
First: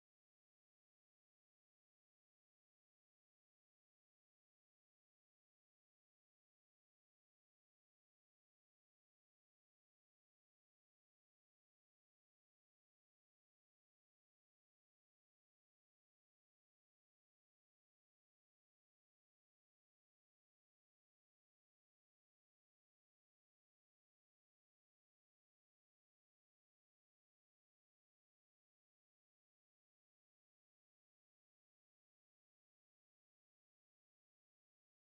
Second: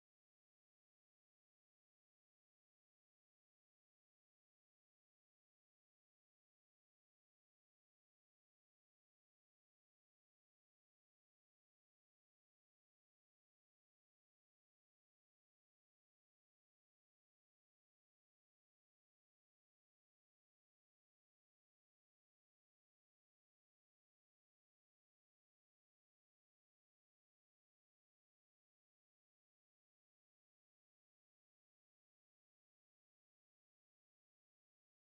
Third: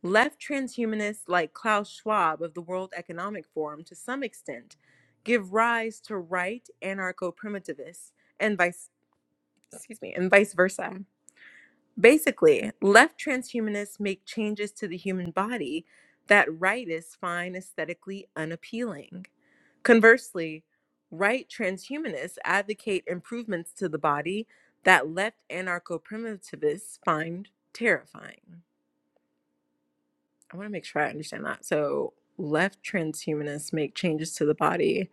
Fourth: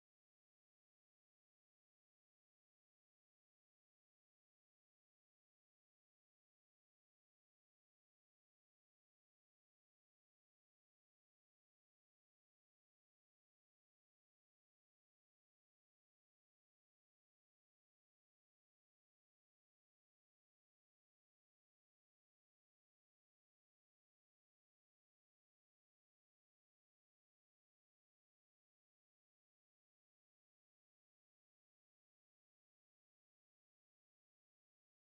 A: Left transhumanists like Klaus Schwab of the World Economic Forum, to some extent, give rise to right anarcho-primitivists and vice excuse me, and vice versa. Basically, left transhumanists make changes to the human body that rightists find aesthetically unappealing. Conversely, right transhumanists advocate improvements to the body that left anarcho primitivists find terrifying. I want to make sure I understand that. So, left transhumanists make changes to the body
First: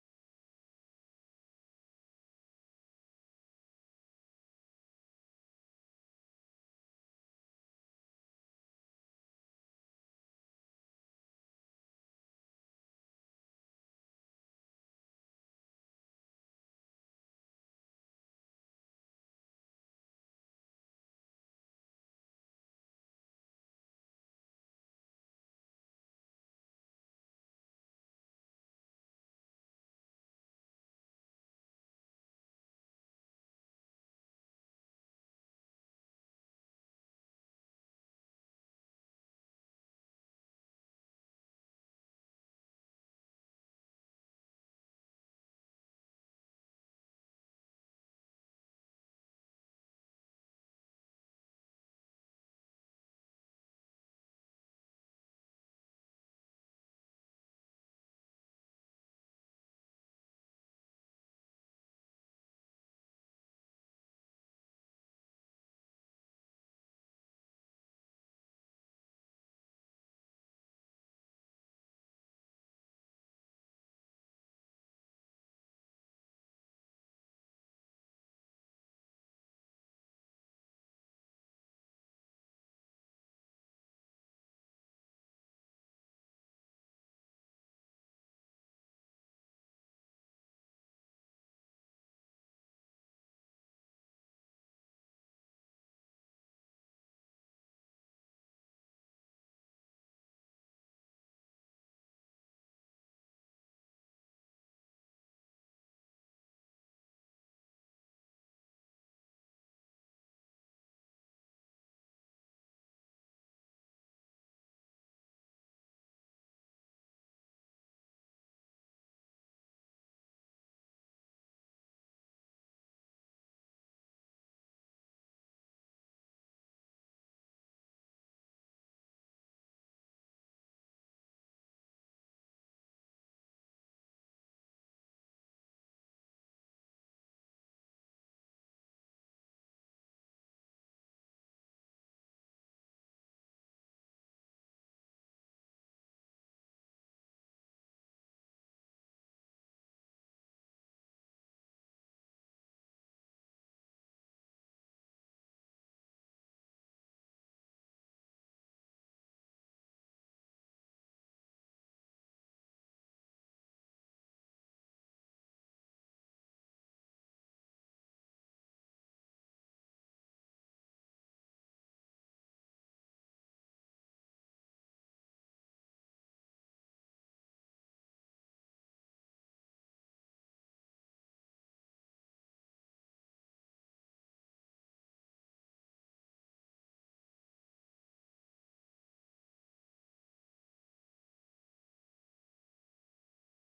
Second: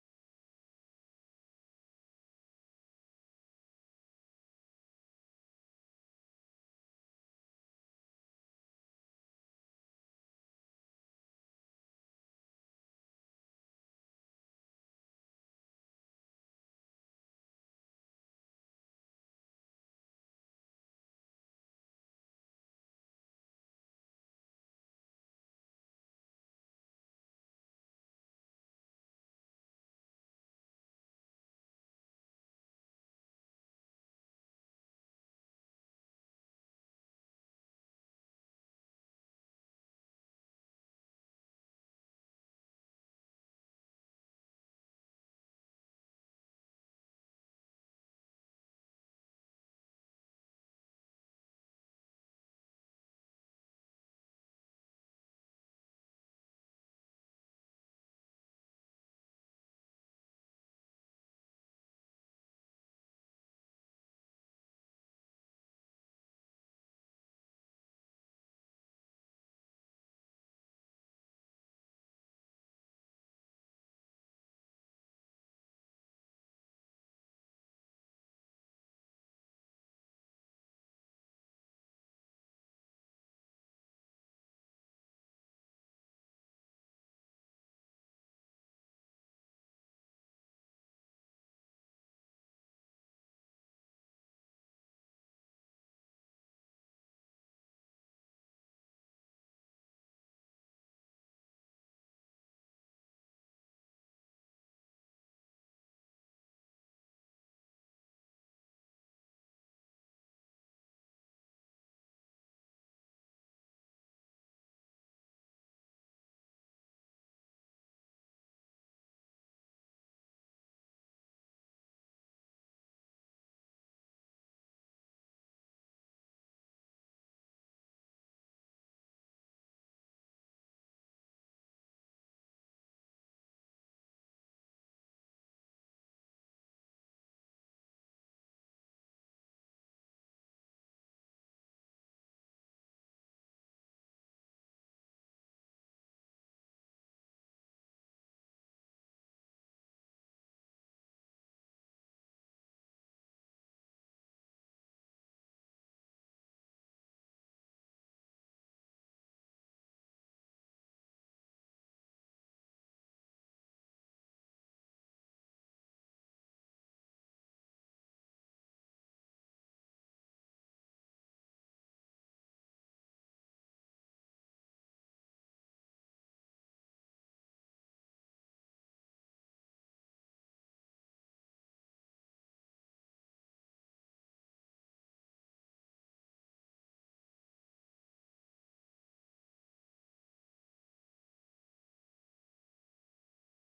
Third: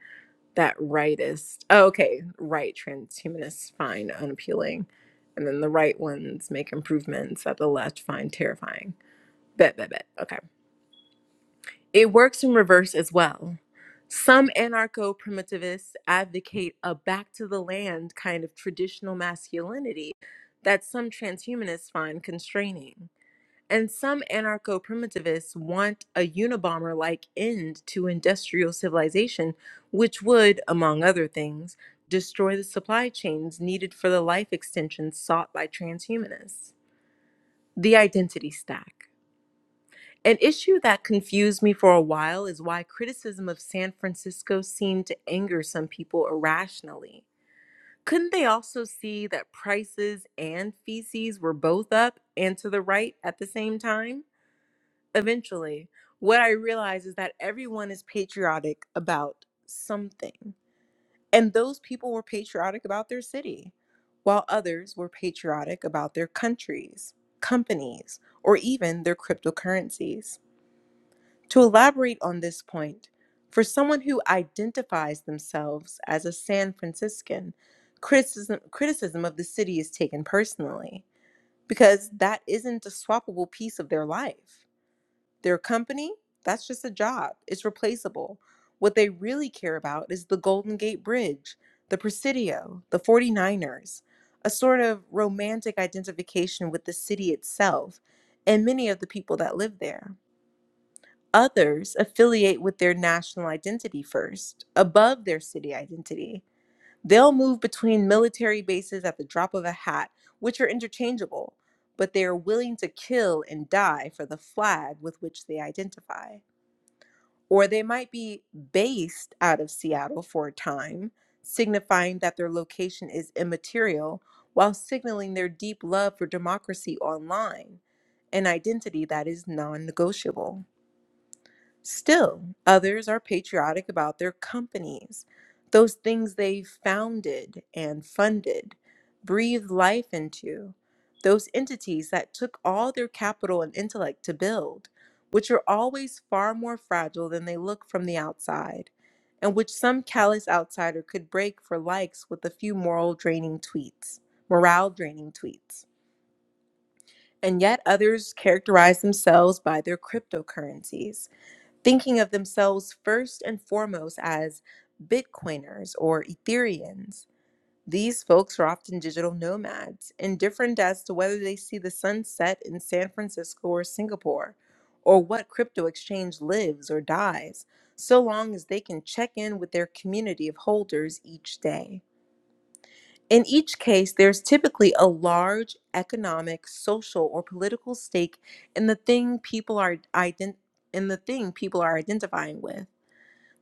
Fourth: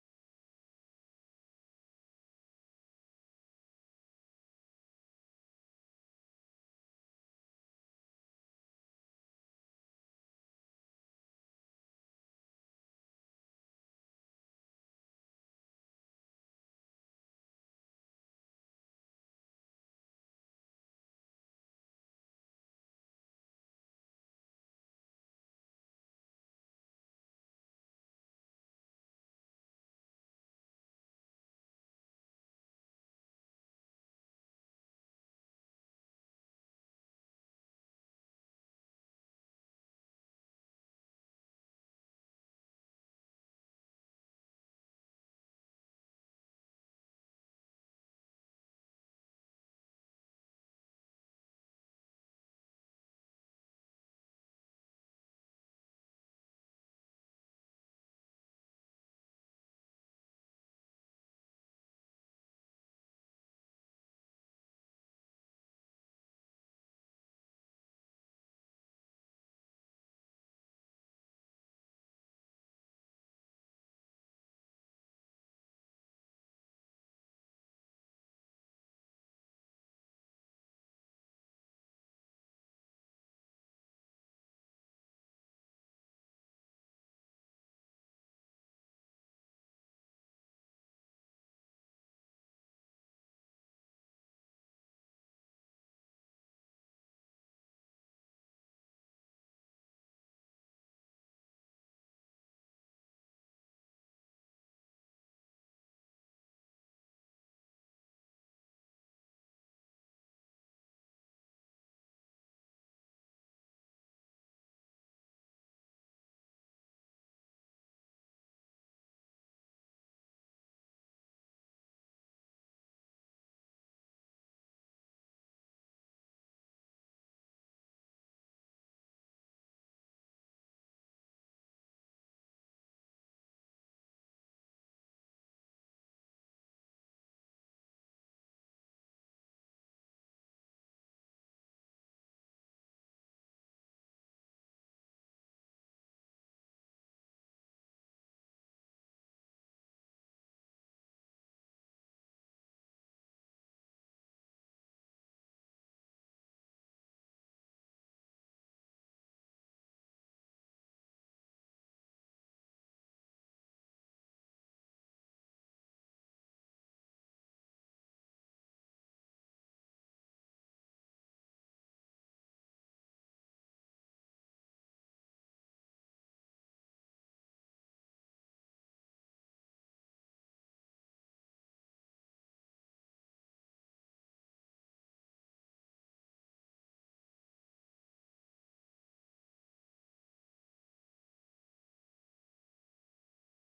A: that rightist, oh, okay, right transhumanists find unappealing. And then the right ones make improvements that the left find terrifying. Bet, bet, bet. Okay. It works in reverse as well. Some anarcho primitivists advocate a back to the land kind of traditional masculinity that some transhumanists find constraining. And some anarcho primitivists want a Unabomber like end to industrial civilization, which would, among other things, destroy the supply chains needed for the life extensions sought by transhumanists. The identity stack. An issue that confused me for a while is why criticism of San Francisco seemed to anger some people irrationally. Couldn't they also see that prices and feces were both up and to the right at the same time? Eventually, what I realized is that everyone is patriotic about something. And those people were patriotic about their city, while others were patriotic about their countries, companies, or even their cryptocurrencies. To elaborate on this point, for someone who identifies themselves as a San Franciscan, criticism, criticism of the city is taken personally because that isn't a swappable piece of their life. Their company, that's just a job, it's replaceable. What they really care about is the Golden Gate Bridge, the Presidio, the 49ers, a sort of romantic identification with the city itself and many of the people that live there. Others affiliate with their national identity first, above their city identity. They'll move between military bases at the drop of a hat, which are interchangeable, but they are willing to kill and die for the flag with which they identify. Or they might be based out of Seattle for a time, signifying that their location is immaterial while signaling their deep love for democracy online, an identity that is non negotiable. Still, others are patriotic about their companies, those things they founded and funded, breathed life into, those entities that took all their capital and intellect to build, which are always far more fragile than they look from the outside, and which some callous outsider could break for likes with a few moral draining tweets, morale draining tweets. And yet others characterize themselves by their cryptocurrencies thinking of themselves first and foremost as Bitcoiners or Ethereans. These folks are often digital nomads, indifferent as to whether they see the sunset in San Francisco or Singapore, or what crypto exchange lives or dies, so long as they can check in with their community of holders each day. In each case, there's typically a large economic, social, or political stake in the thing people are ident- in the thing people are identifying with.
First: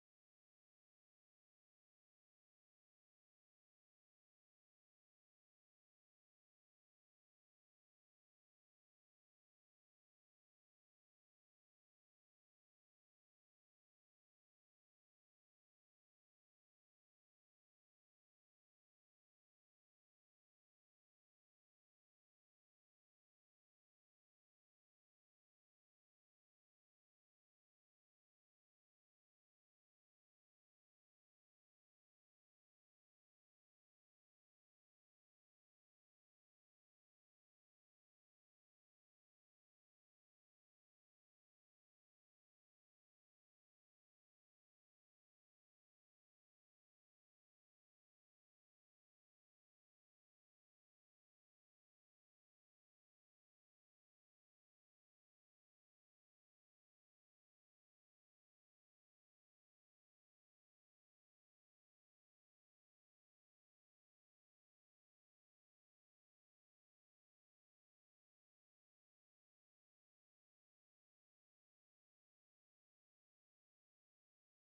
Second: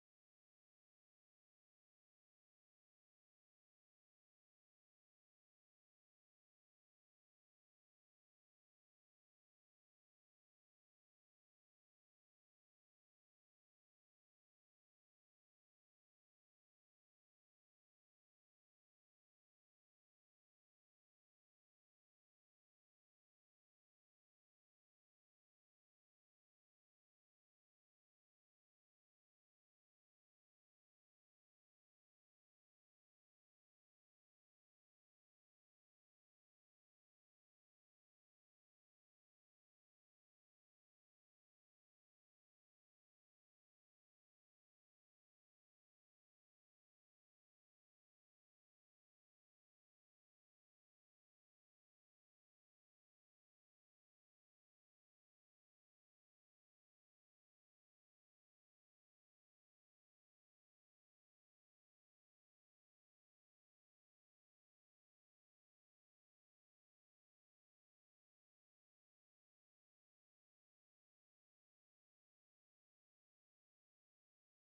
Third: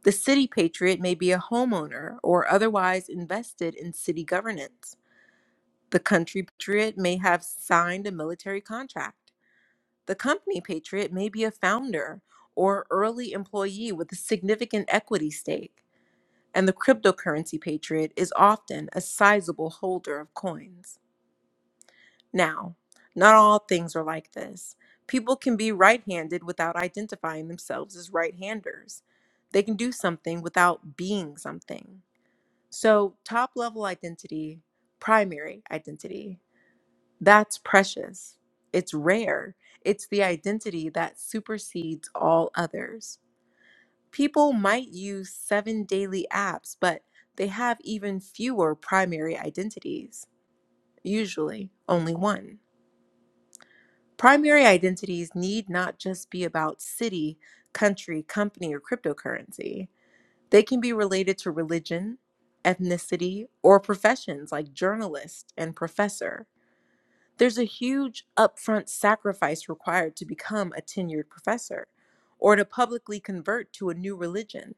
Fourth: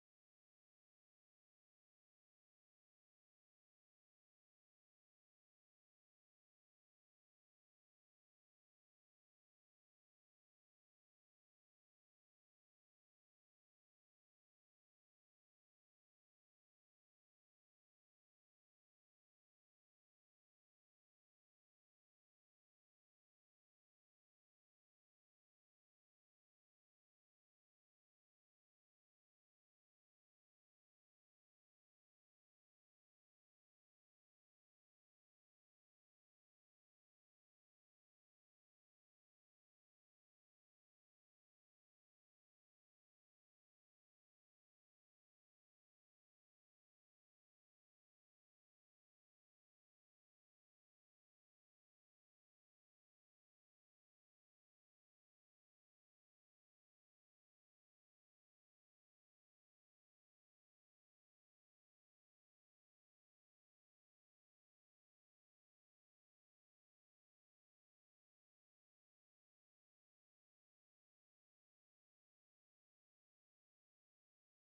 A: The city patriot may be a homeowner or otherwise invested in city governance. The country patriot may have signed a military contract. The company patriot may be a founder or early employee with a significant equity stake. And the cryptocurrency patriot is often a sizable holder of coins. Now, not all things are like this. People can be right handed without identifying themselves as right handers. They can do something without being something. So, top level identity, primary identity, that's precious. It's rare. It's the identity that supersedes all others. People might use seven daily apps, but they have even fewer primary identities, usually only one. Primary identities need not just be about city, country, company, or cryptocurrency. They can be related to religion, ethnicity, or professions like journalist and professor. There's a huge upfront sacrifice required to become a tenured professor or to publicly convert to a new religion.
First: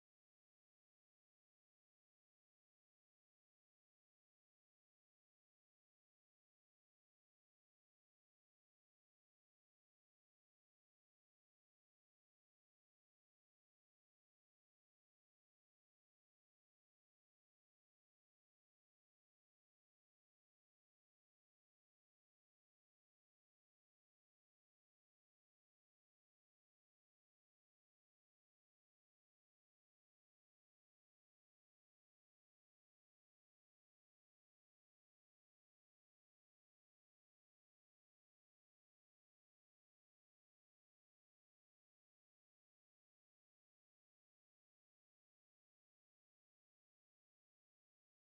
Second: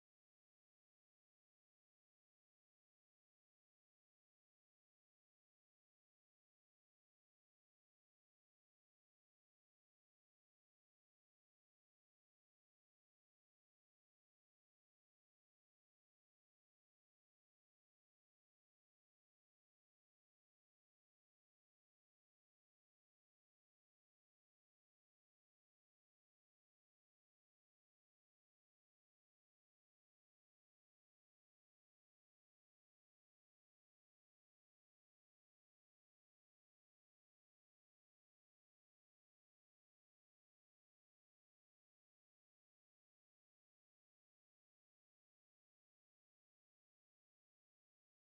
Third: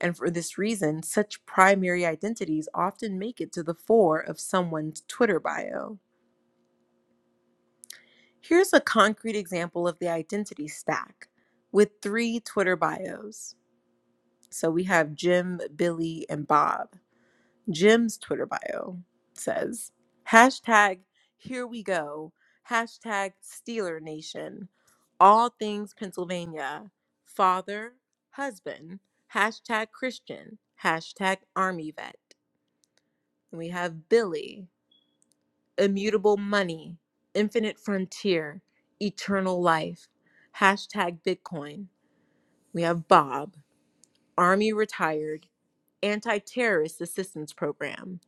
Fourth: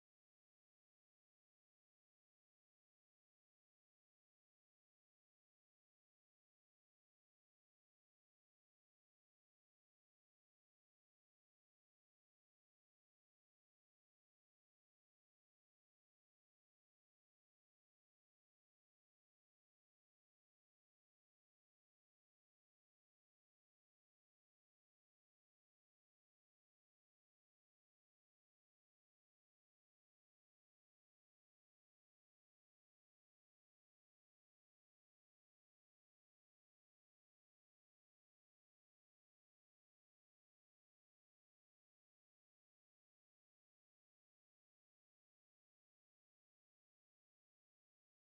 A: And for this reason, such primary identities often make it to the fore of someone's Twitter bio. Here's a concrete example of the identity stack with three Twitter bios. So we have Jim, Billy, and Bob. Jim's Twitter bio says hashtag here we go, hashtag Steeler Nation, all things Pennsylvania, father, husband, hashtag Christian, hashtag Army vet. And we have Billy, immutable money, infinite frontier, eternal life, hashtag Bitcoin. We have Bob. Army retired, anti terrorist assistance program,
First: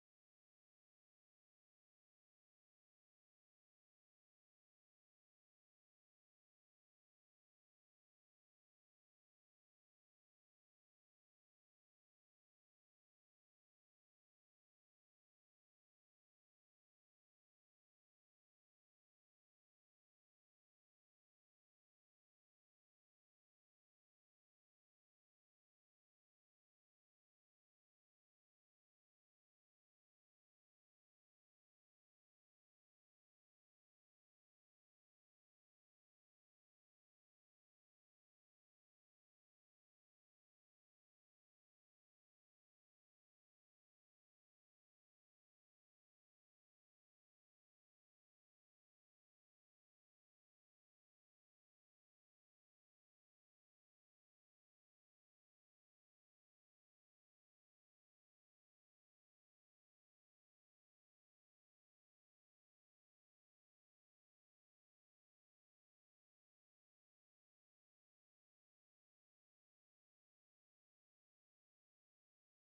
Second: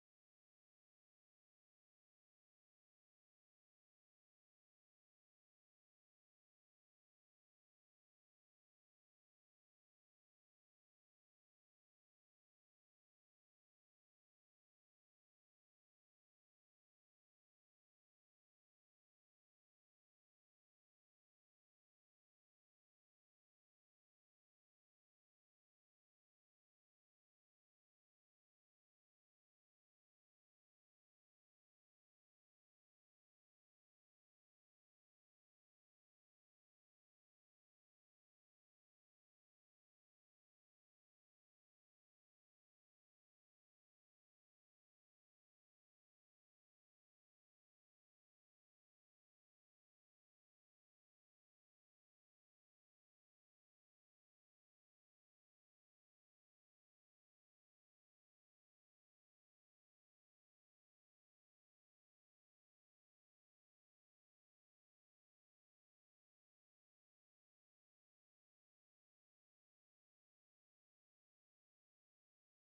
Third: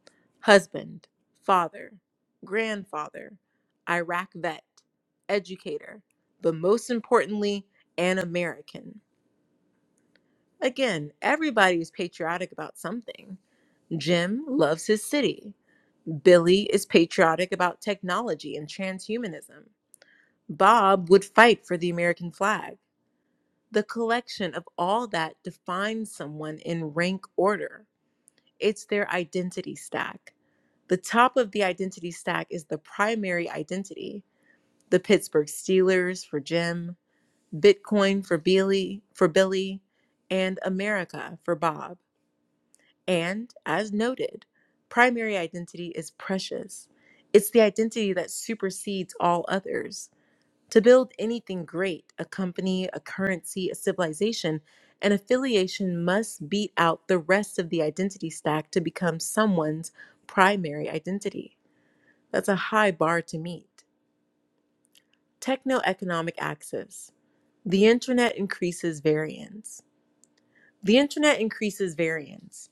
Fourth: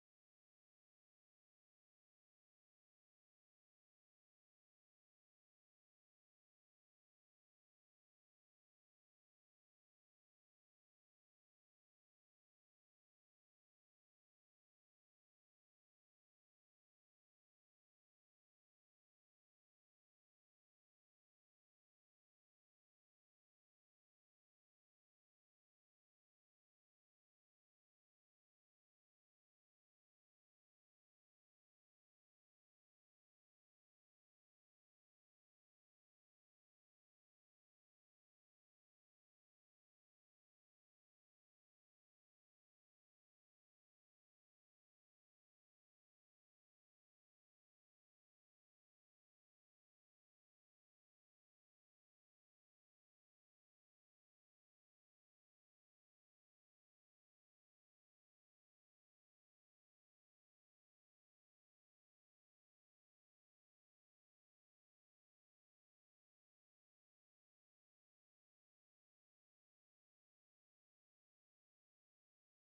A: husband, father, grandfather, Iraq vet, educator, but most importantly, an American. Again, everybody is patriotic about something. Jim loves his city. Billy is patriotic about technology and transhumanism. Bob would fight for the American flag. The collection of all that defines someone in rank order. it's their identity stack. The top of the identity stack is the primary identity. The Pittsburgh Steelers for Jim, Bitcoin for Billy, for Billy, and America for Bob. And as noted, primary identity is precious. It's the identity that supersedes all others. To build anything great, a company, a currency, a civilization, an affiliation must beat out the rest of the identity stack to become someone's primary identity. That's a high bar to meet. Techno economic axis. The internet increases variance. The internet increases variance.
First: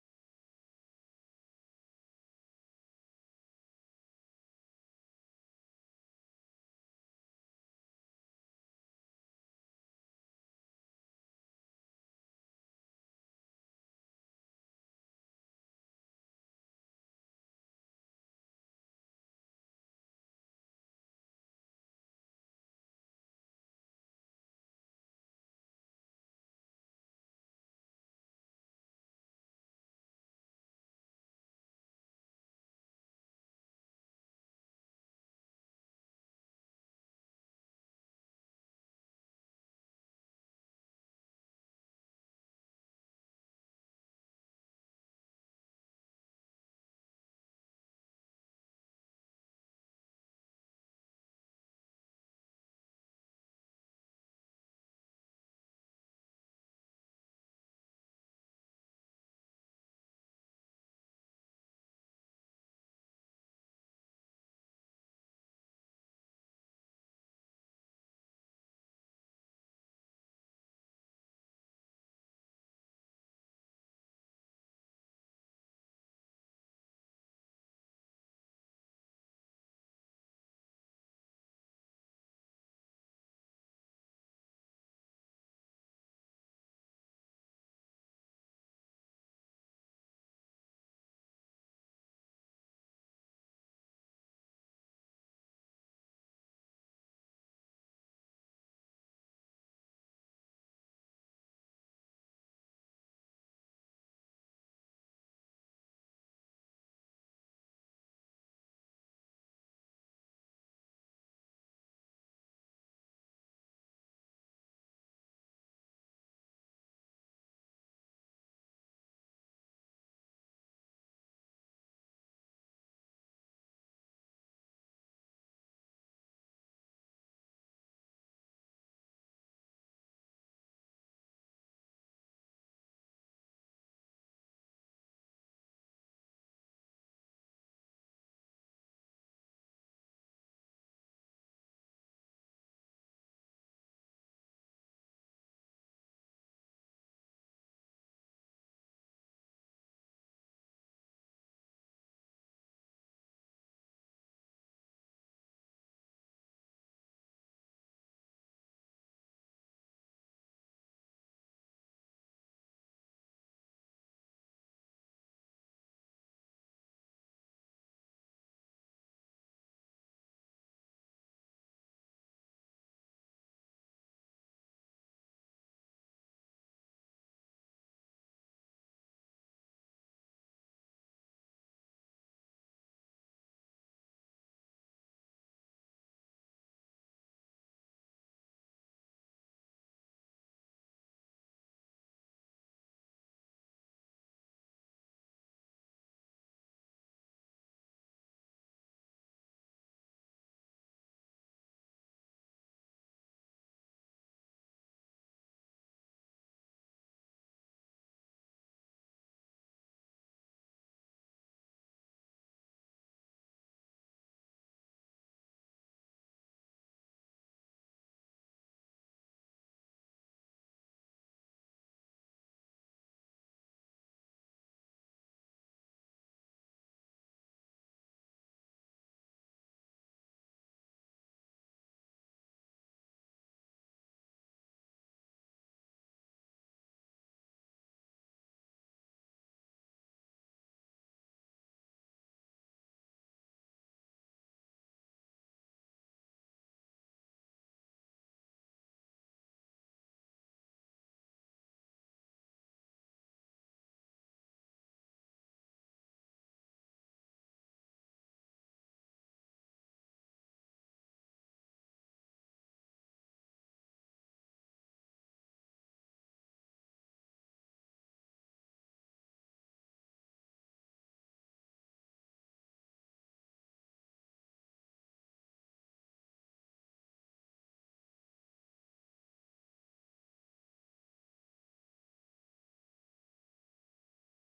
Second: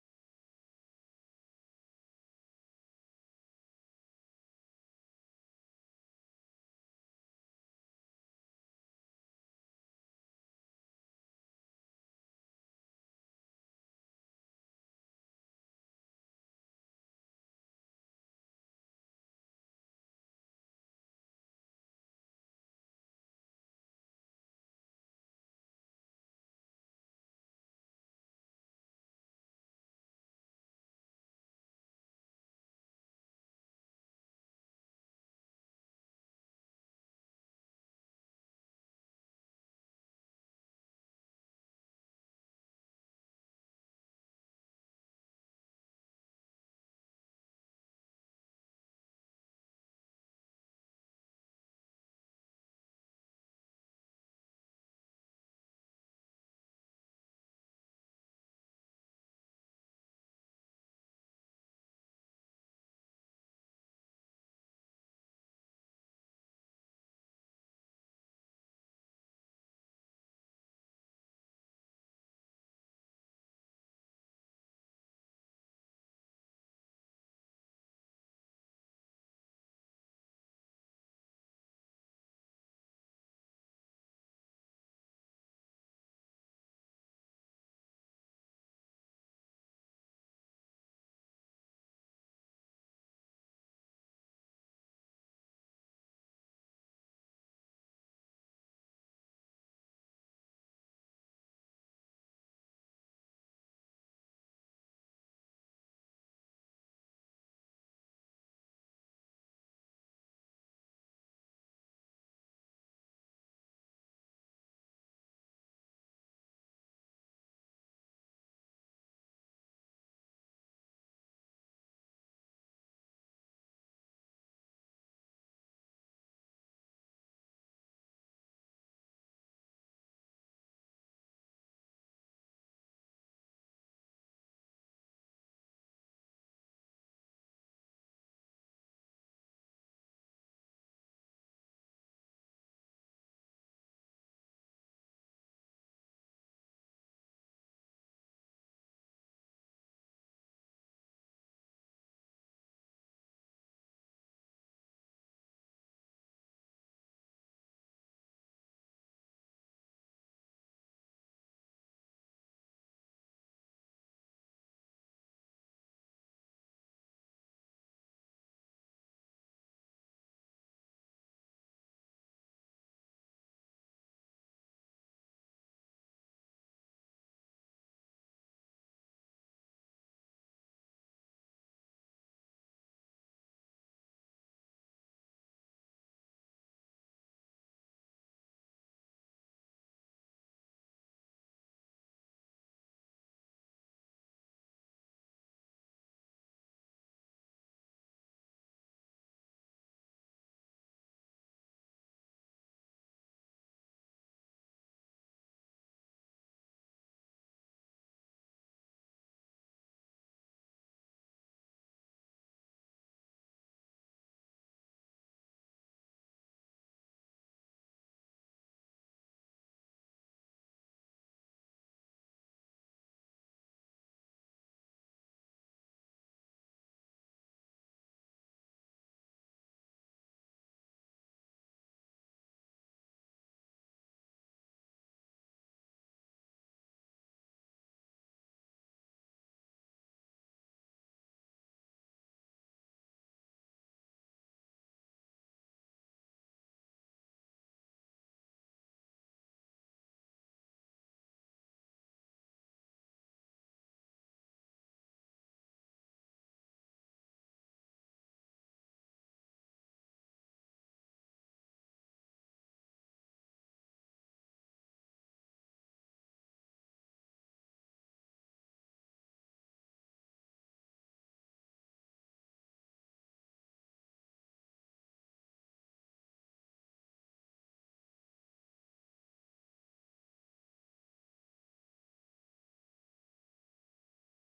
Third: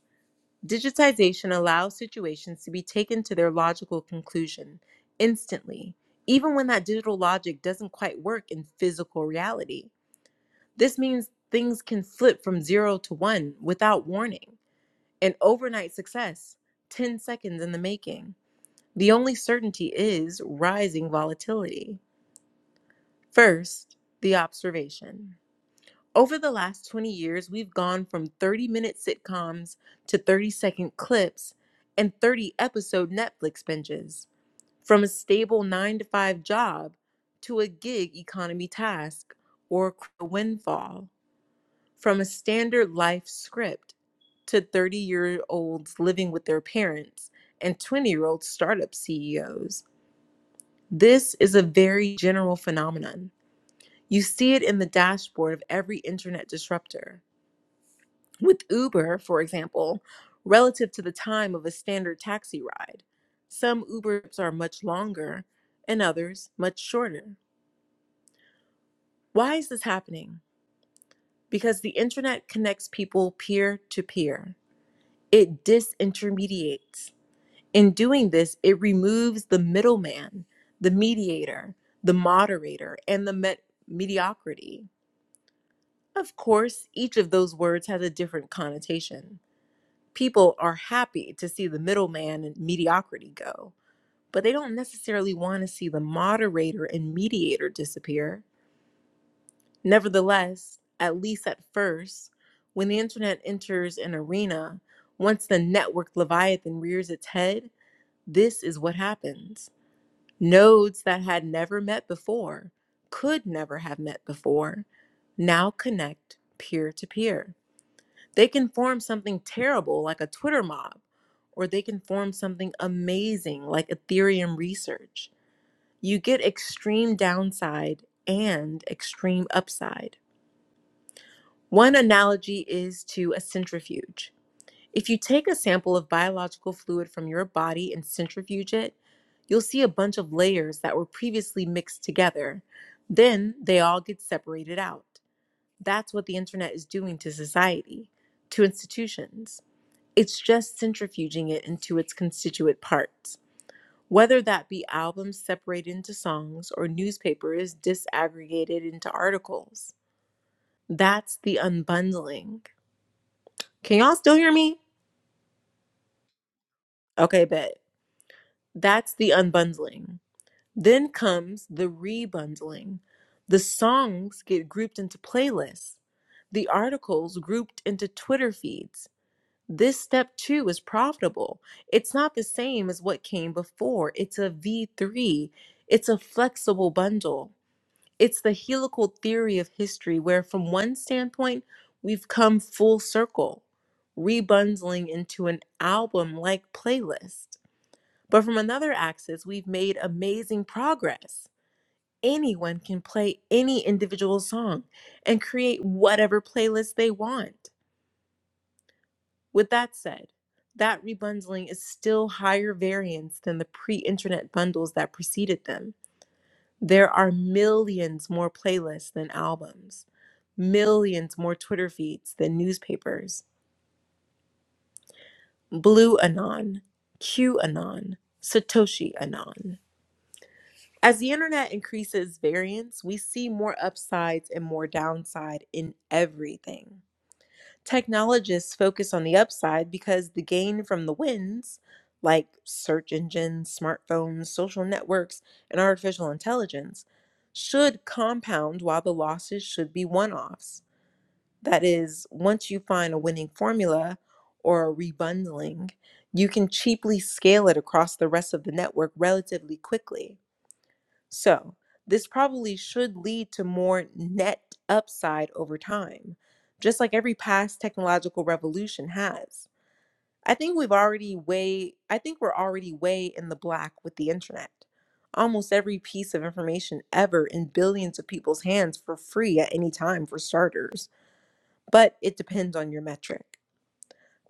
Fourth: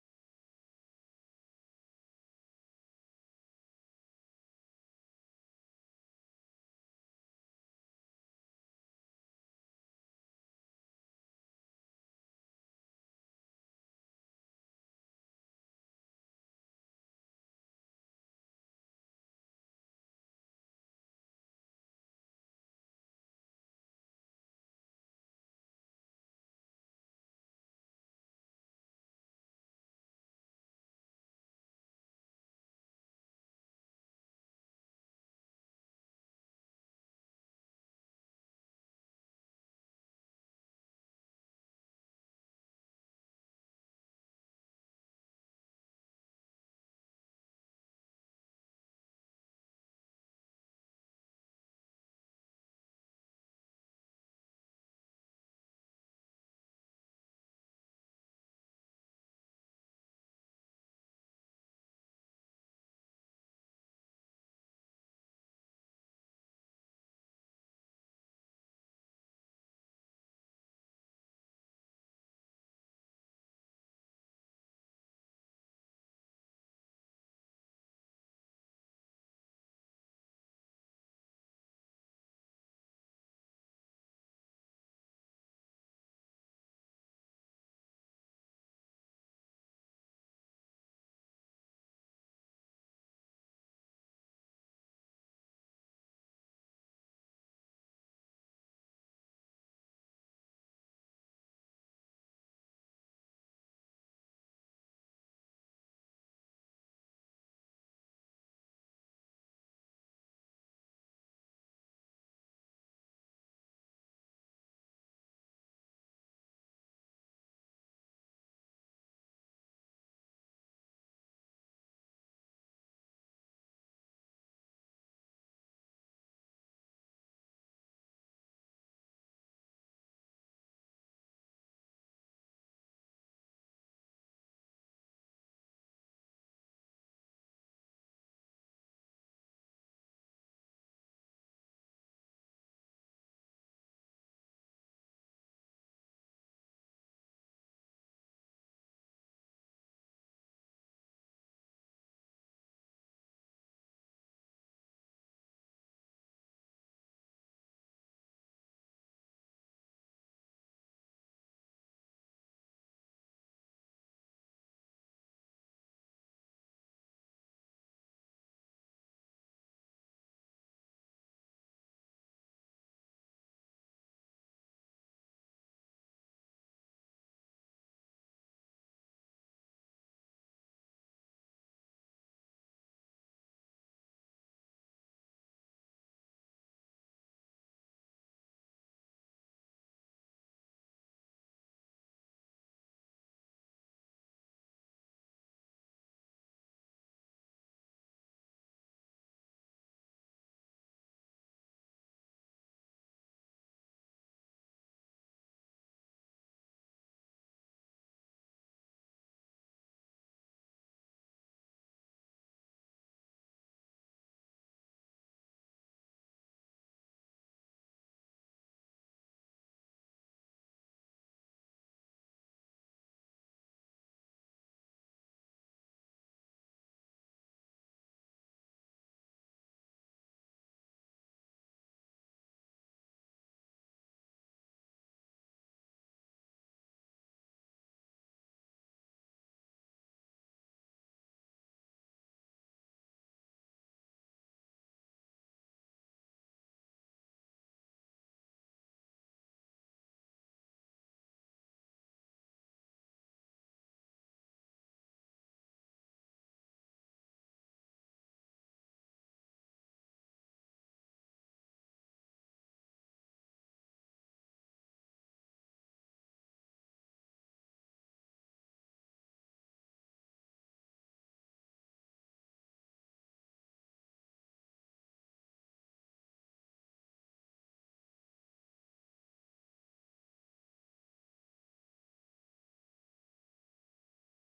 A: Digitization allows situations to be taken to their logical conclusion instantly, even when that digital logic doesn't quite work in physical reality. This means things can slip from zero to one without warning. An overnight success, 10 seconds in the making. The only certainty is rising volatility. First, the observation. Over the last 20 years, we've gone from 30 minute sitcoms to 30 second clips and 30 episode Netflix binges, from a stable 9 to 5 job to a gig economy task or a windfall from a standard life script to 30 year olds living with their parents and 20 year old startup CEOs. This is a very general phenomenon. You see it in the dashboard of every internet disruptor. With Uber, for example, relative to the time of a standard taxi ride, some Uber trips are much longer and others much shorter. Why is this happening? Because the internet connects people peer to peer. It disintermediates. In doing this, it removes the middleman, the mediator, the moderator, and the met- mediocrity. Of course, each of those words has a different connotation. People are happy to see the middleman and mediocrity go, but they don't necessarily want to see the moderator and mediator disappear. Nevertheless, at least at first, when the internet enters an arena, once the network Leviathan rears its head, This is what happens. Nodes that had never met before, could never have met before, now connect peer to peer. They can form something terrible like a Twitter mob, or they can form something amazing like Ethereum research. You get extreme downside and extreme upside. One analogy is to a centrifuge. If you take a sample of biological fluid from your body and centrifuge it, you'll see a bunch of layers that were previously mixed together. Then they all get separated out. That's what the internet is doing to society, to institutions. It's just centrifuging it into its constituent parts. Whether that be albums separated into songs or newspapers disaggregated into articles. That's the unbundling. Can y'all still hear me? Okay, bet. That's the unbundling. Then comes the rebundling. The songs get grouped into playlists, the articles grouped into Twitter feeds. This step too is profitable. It's not the same as what came before. It's a V3, it's a flexible bundle. It's the helical theory of history, where from one standpoint, we've come full circle, rebundling into an album like playlist. But from another axis, we've made amazing progress anyone can play any individual song and create whatever playlist they want. With that said, that rebundling is still higher variance than the pre internet bundles that preceded them. There are millions more playlists than albums, millions more Twitter feeds than newspapers. Blue Anon, Q Anon, Satoshi Anon. As the internet increases variance, we see more upsides and more downside in everything. Technologists focus on the upside because the gain from the wins, like search engines, smartphones, social networks, and artificial intelligence, should compound while the losses should be one offs. That is, once you find a winning formula or a rebundling, you can cheaply scale it across the rest of the network relatively quickly. So, this probably should lead to more net upside over time, just like every past technological revolution has. I think we've already way I think we're already way in the black with the internet. Almost every piece of information ever in billions of people's hands for free at any time for starters, but it depends on your metric.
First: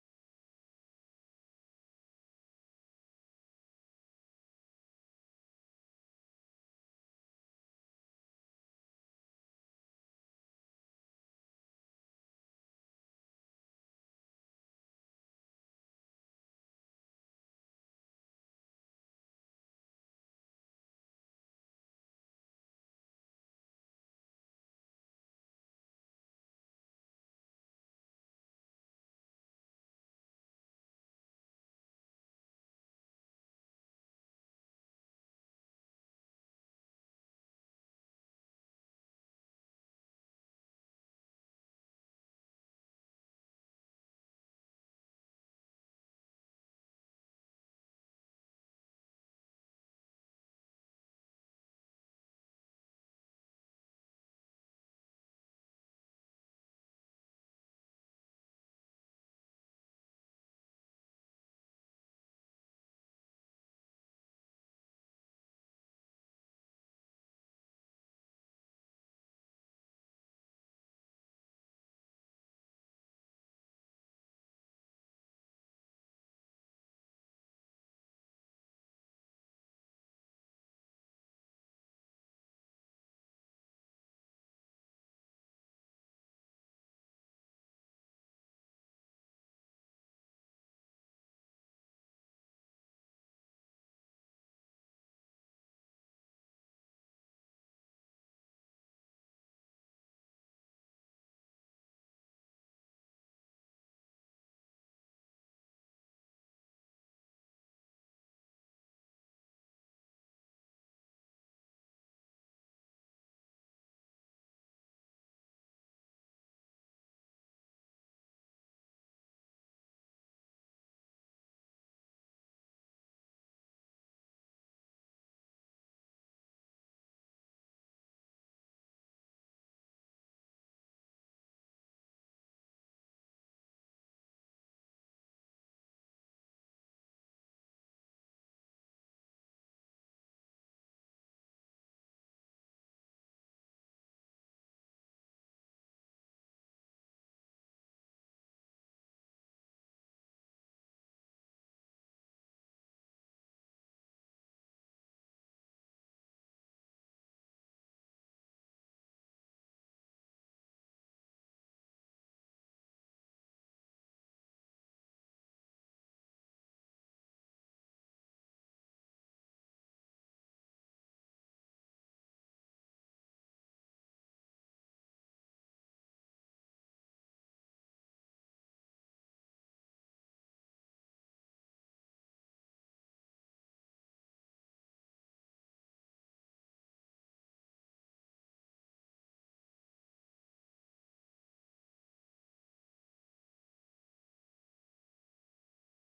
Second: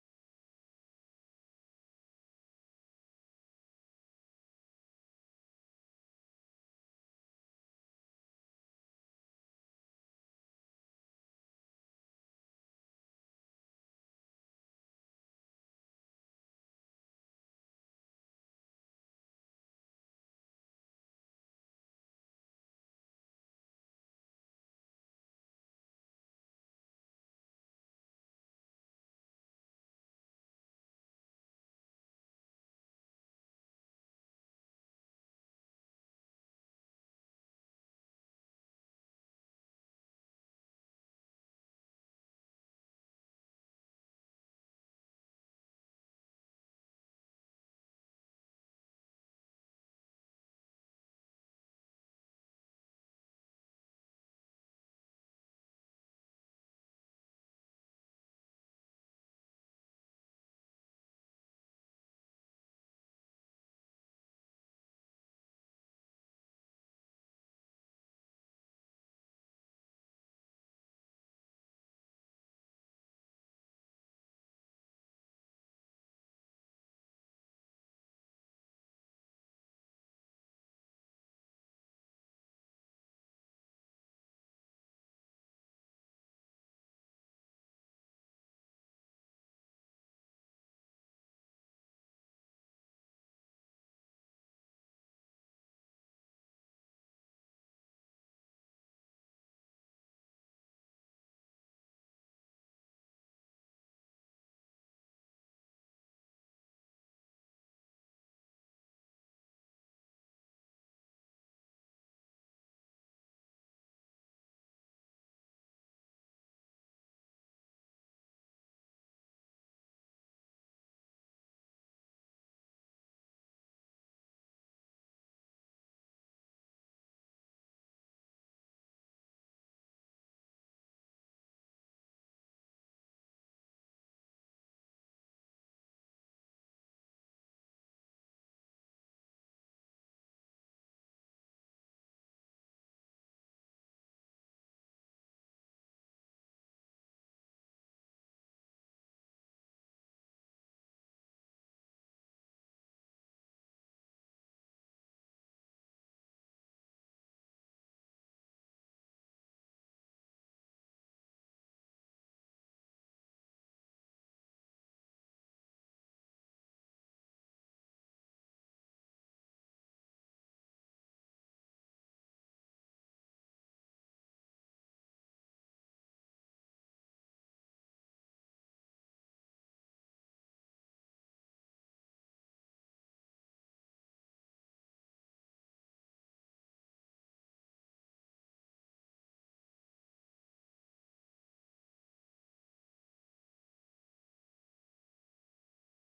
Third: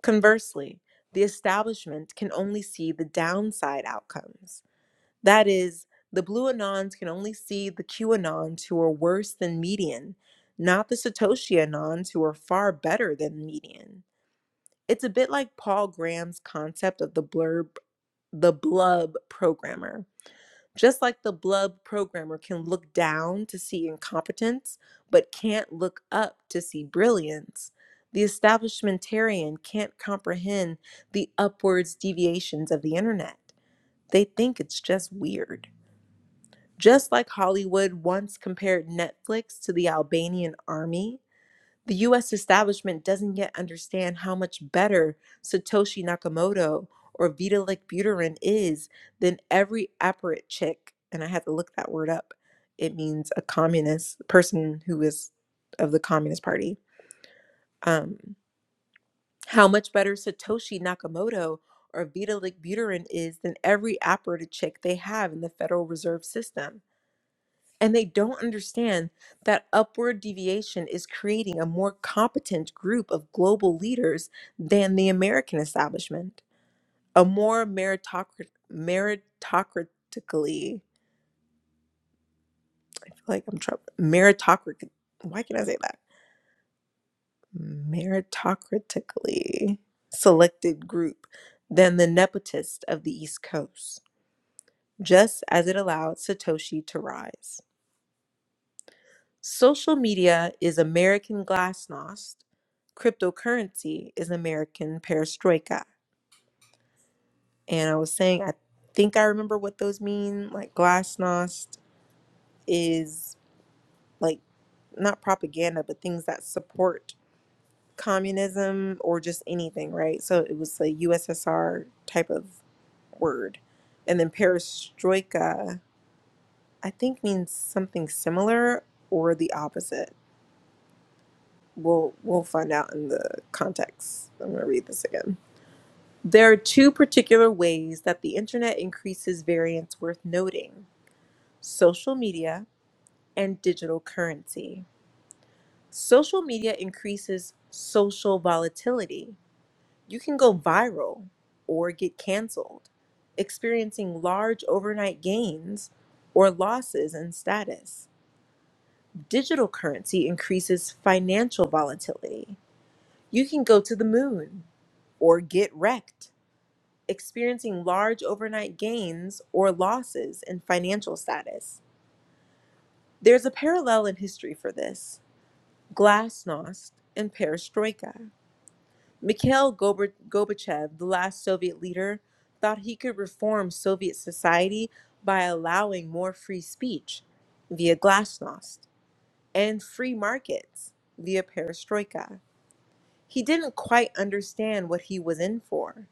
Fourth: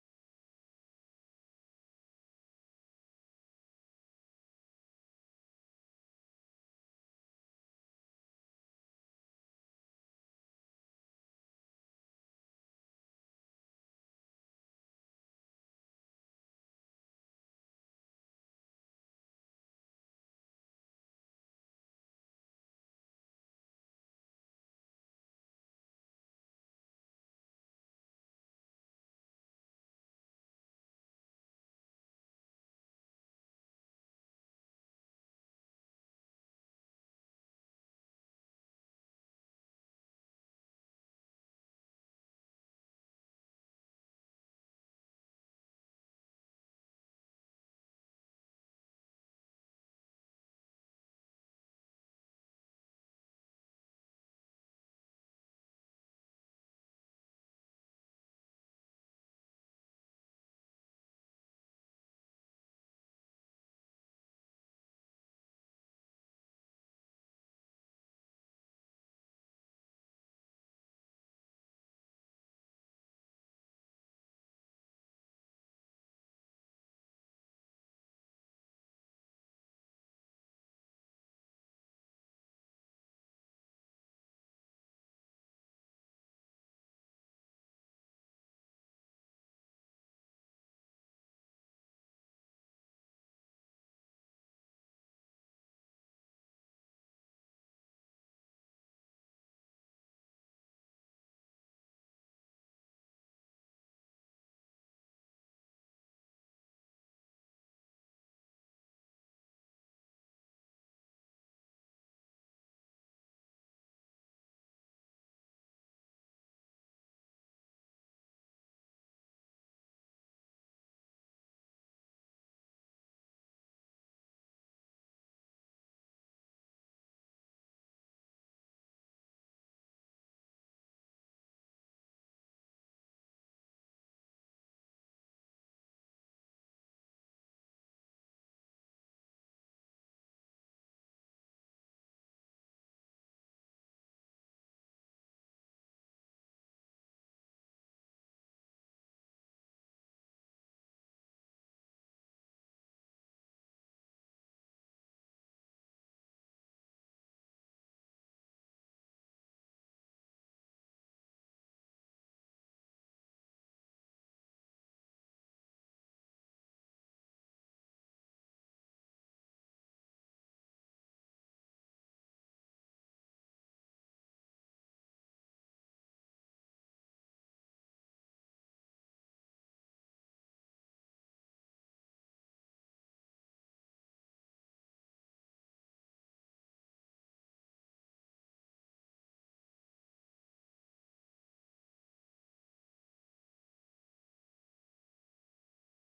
A: Conversely, the establishment can only see the downside outcomes that is, the blue Anons can only see the Q anons who are worse than median, not the Satoshi Anons who are far better than median. It's a bit like Paul Graham's concept of the blurb, the blub programmer. Just like the blub programmer can look down to see incompetence, but can't look up to see brilliance, the establishmentarian can't comprehend the upwards deviations of the internet. They think it's just weird. Just like Hollywood once compared Netflix to the Albanian army, the US establishment doesn't yet understand how much better Satoshi Nakamoto or Vitalik Buterin is than every apparat chick. And I had to look that word up. It means a communist person who is of the Communist Party. Um, how much better Satoshi Nakamoto or Vitalik Buterin is than every apparat chick they have in the Federal Reserve System and they don't understand that upward deviation is creating a more competent group of global leaders than the American establishment, a more meritocrat, meritocratically, I feel like I'm trouble, meritocratic, why can I say that? Meritocratically selected group than the nepotist of the East Coast, just as it allowed Satoshi to rise. Social media is American glasnost. Cryptocurrency is American perestroika. And I was saying, I think I remember what those mean. Like glasnost is like not propaganda, but things that support communism or just anything, right? So it was a USSR type of word. And then perestroika, I think means something similar or the opposite. we'll we'll find out in the context. I'm going to read this again. There are two particular ways that the internet increases variance worth noting: social media and digital currency. Social media increases social volatility. You can go viral or get canceled, experiencing large overnight gains or losses in status. Digital currency increases financial volatility. You can go to the moon or get wrecked, experiencing large overnight gains or losses in financial status. There's a parallel in history for this glasnost and perestroika. Mikhail Gorbachev, the last Soviet leader, thought he could reform Soviet society by allowing more free speech via glasnost and free markets via perestroika. He didn't quite understand what he was in for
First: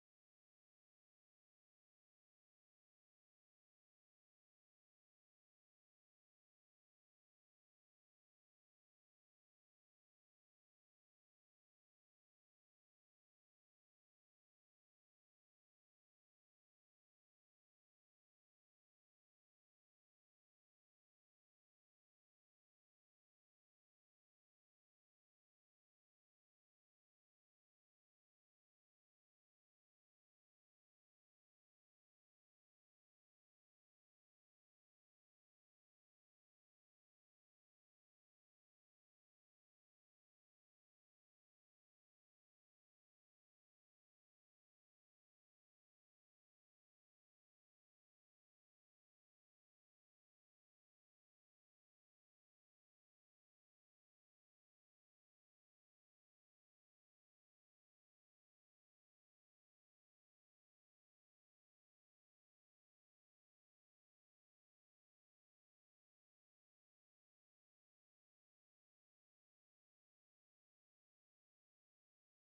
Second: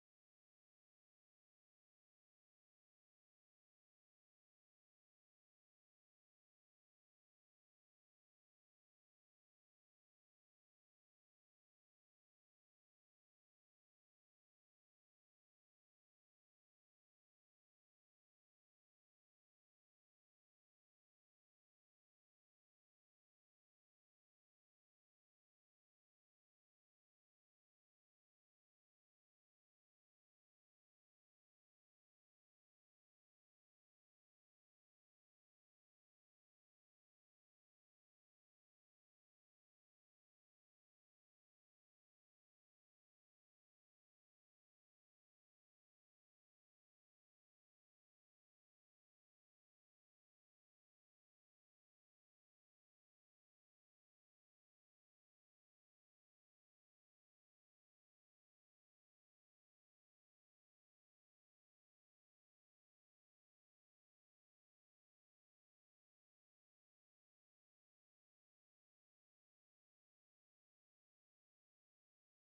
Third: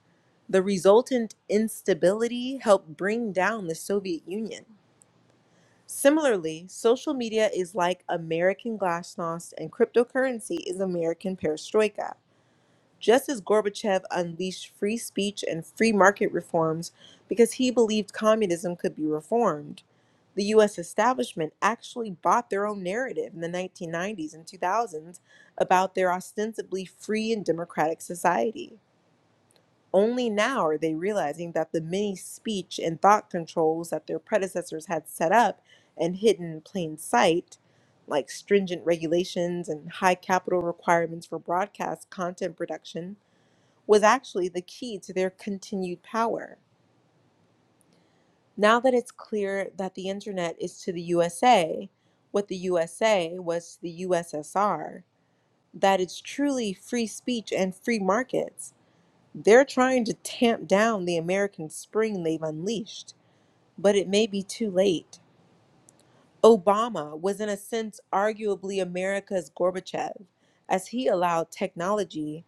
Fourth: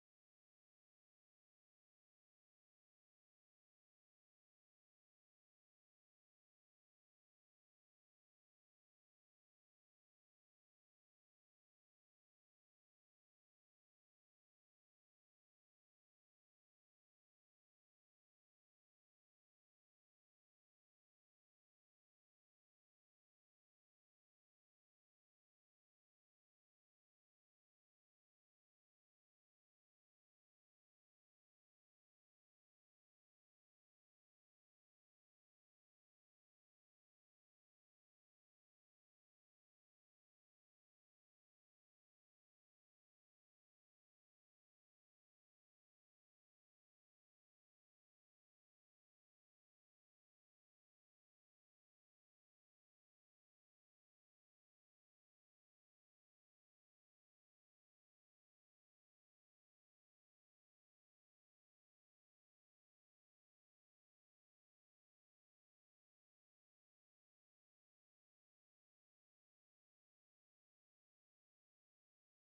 A: The resultant instability helped bring down the Soviet Union. Similarly, social media is like American glasnost and cryptocurrency is American perestroika. Just as Gorbachev unleashed free speech and free market reforms because he believed communism could be reformed, the US establishment actually bought their own narrative in the 1990s and 2000s about their ostensibly free and democratic society. Only now are they realizing that the many speech and thought controls that their predecessors had set up and hidden in plain sight, like stringent regulations and high capital requirements for broadcast content production, was actually the key to their continued power. Now that it's clear that the internet is to the USA what the USA was to the USSR, that it's truly free speech and free markets They're trying to tamp down the American spring they've unleashed, but it may be too late. Obama was, in a sense, arguably America's Gorbachev, as he allowed technology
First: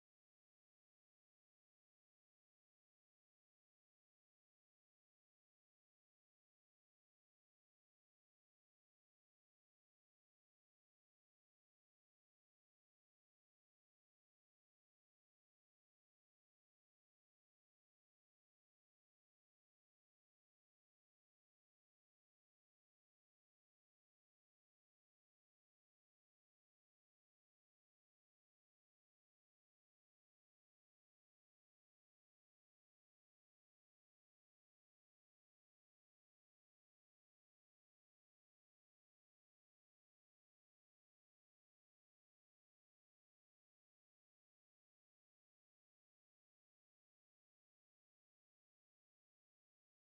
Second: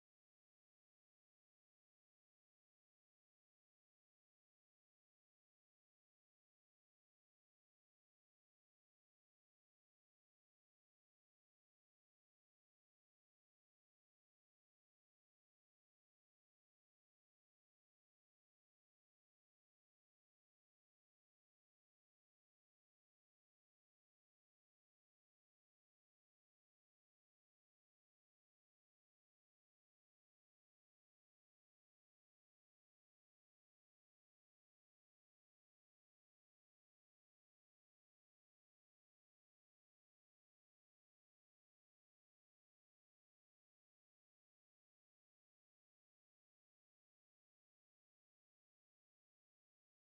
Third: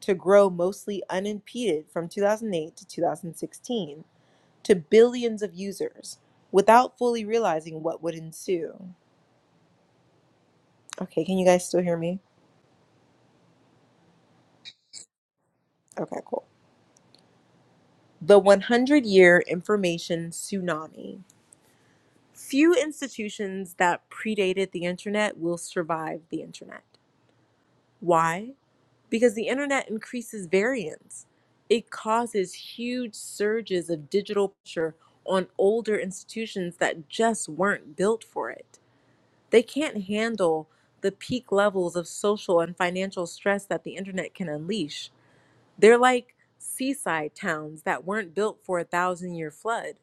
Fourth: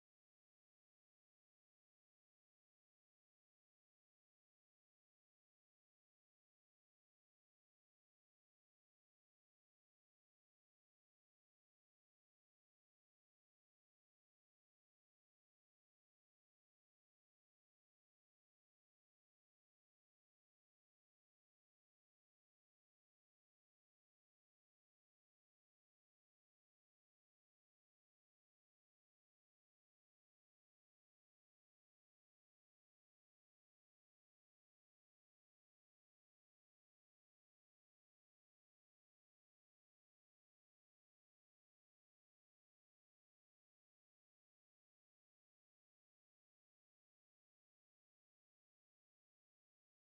A: to grow mostly unimpeded from 2008 to 2016 to billions of users without fully realizing what would ensue. Okay, can you guys still hear me? Okay, cool. The 100 year information tsunami. Few institutions that predated the internet will survive the internet. Why? Because the internet increases variance. It causes huge surges of digital pressure on older institutions that just weren't built for it. They can't handle the peak levels of social and financial stress that the internet can unleash. They're like seaside towns that weren't built for a thousand year flood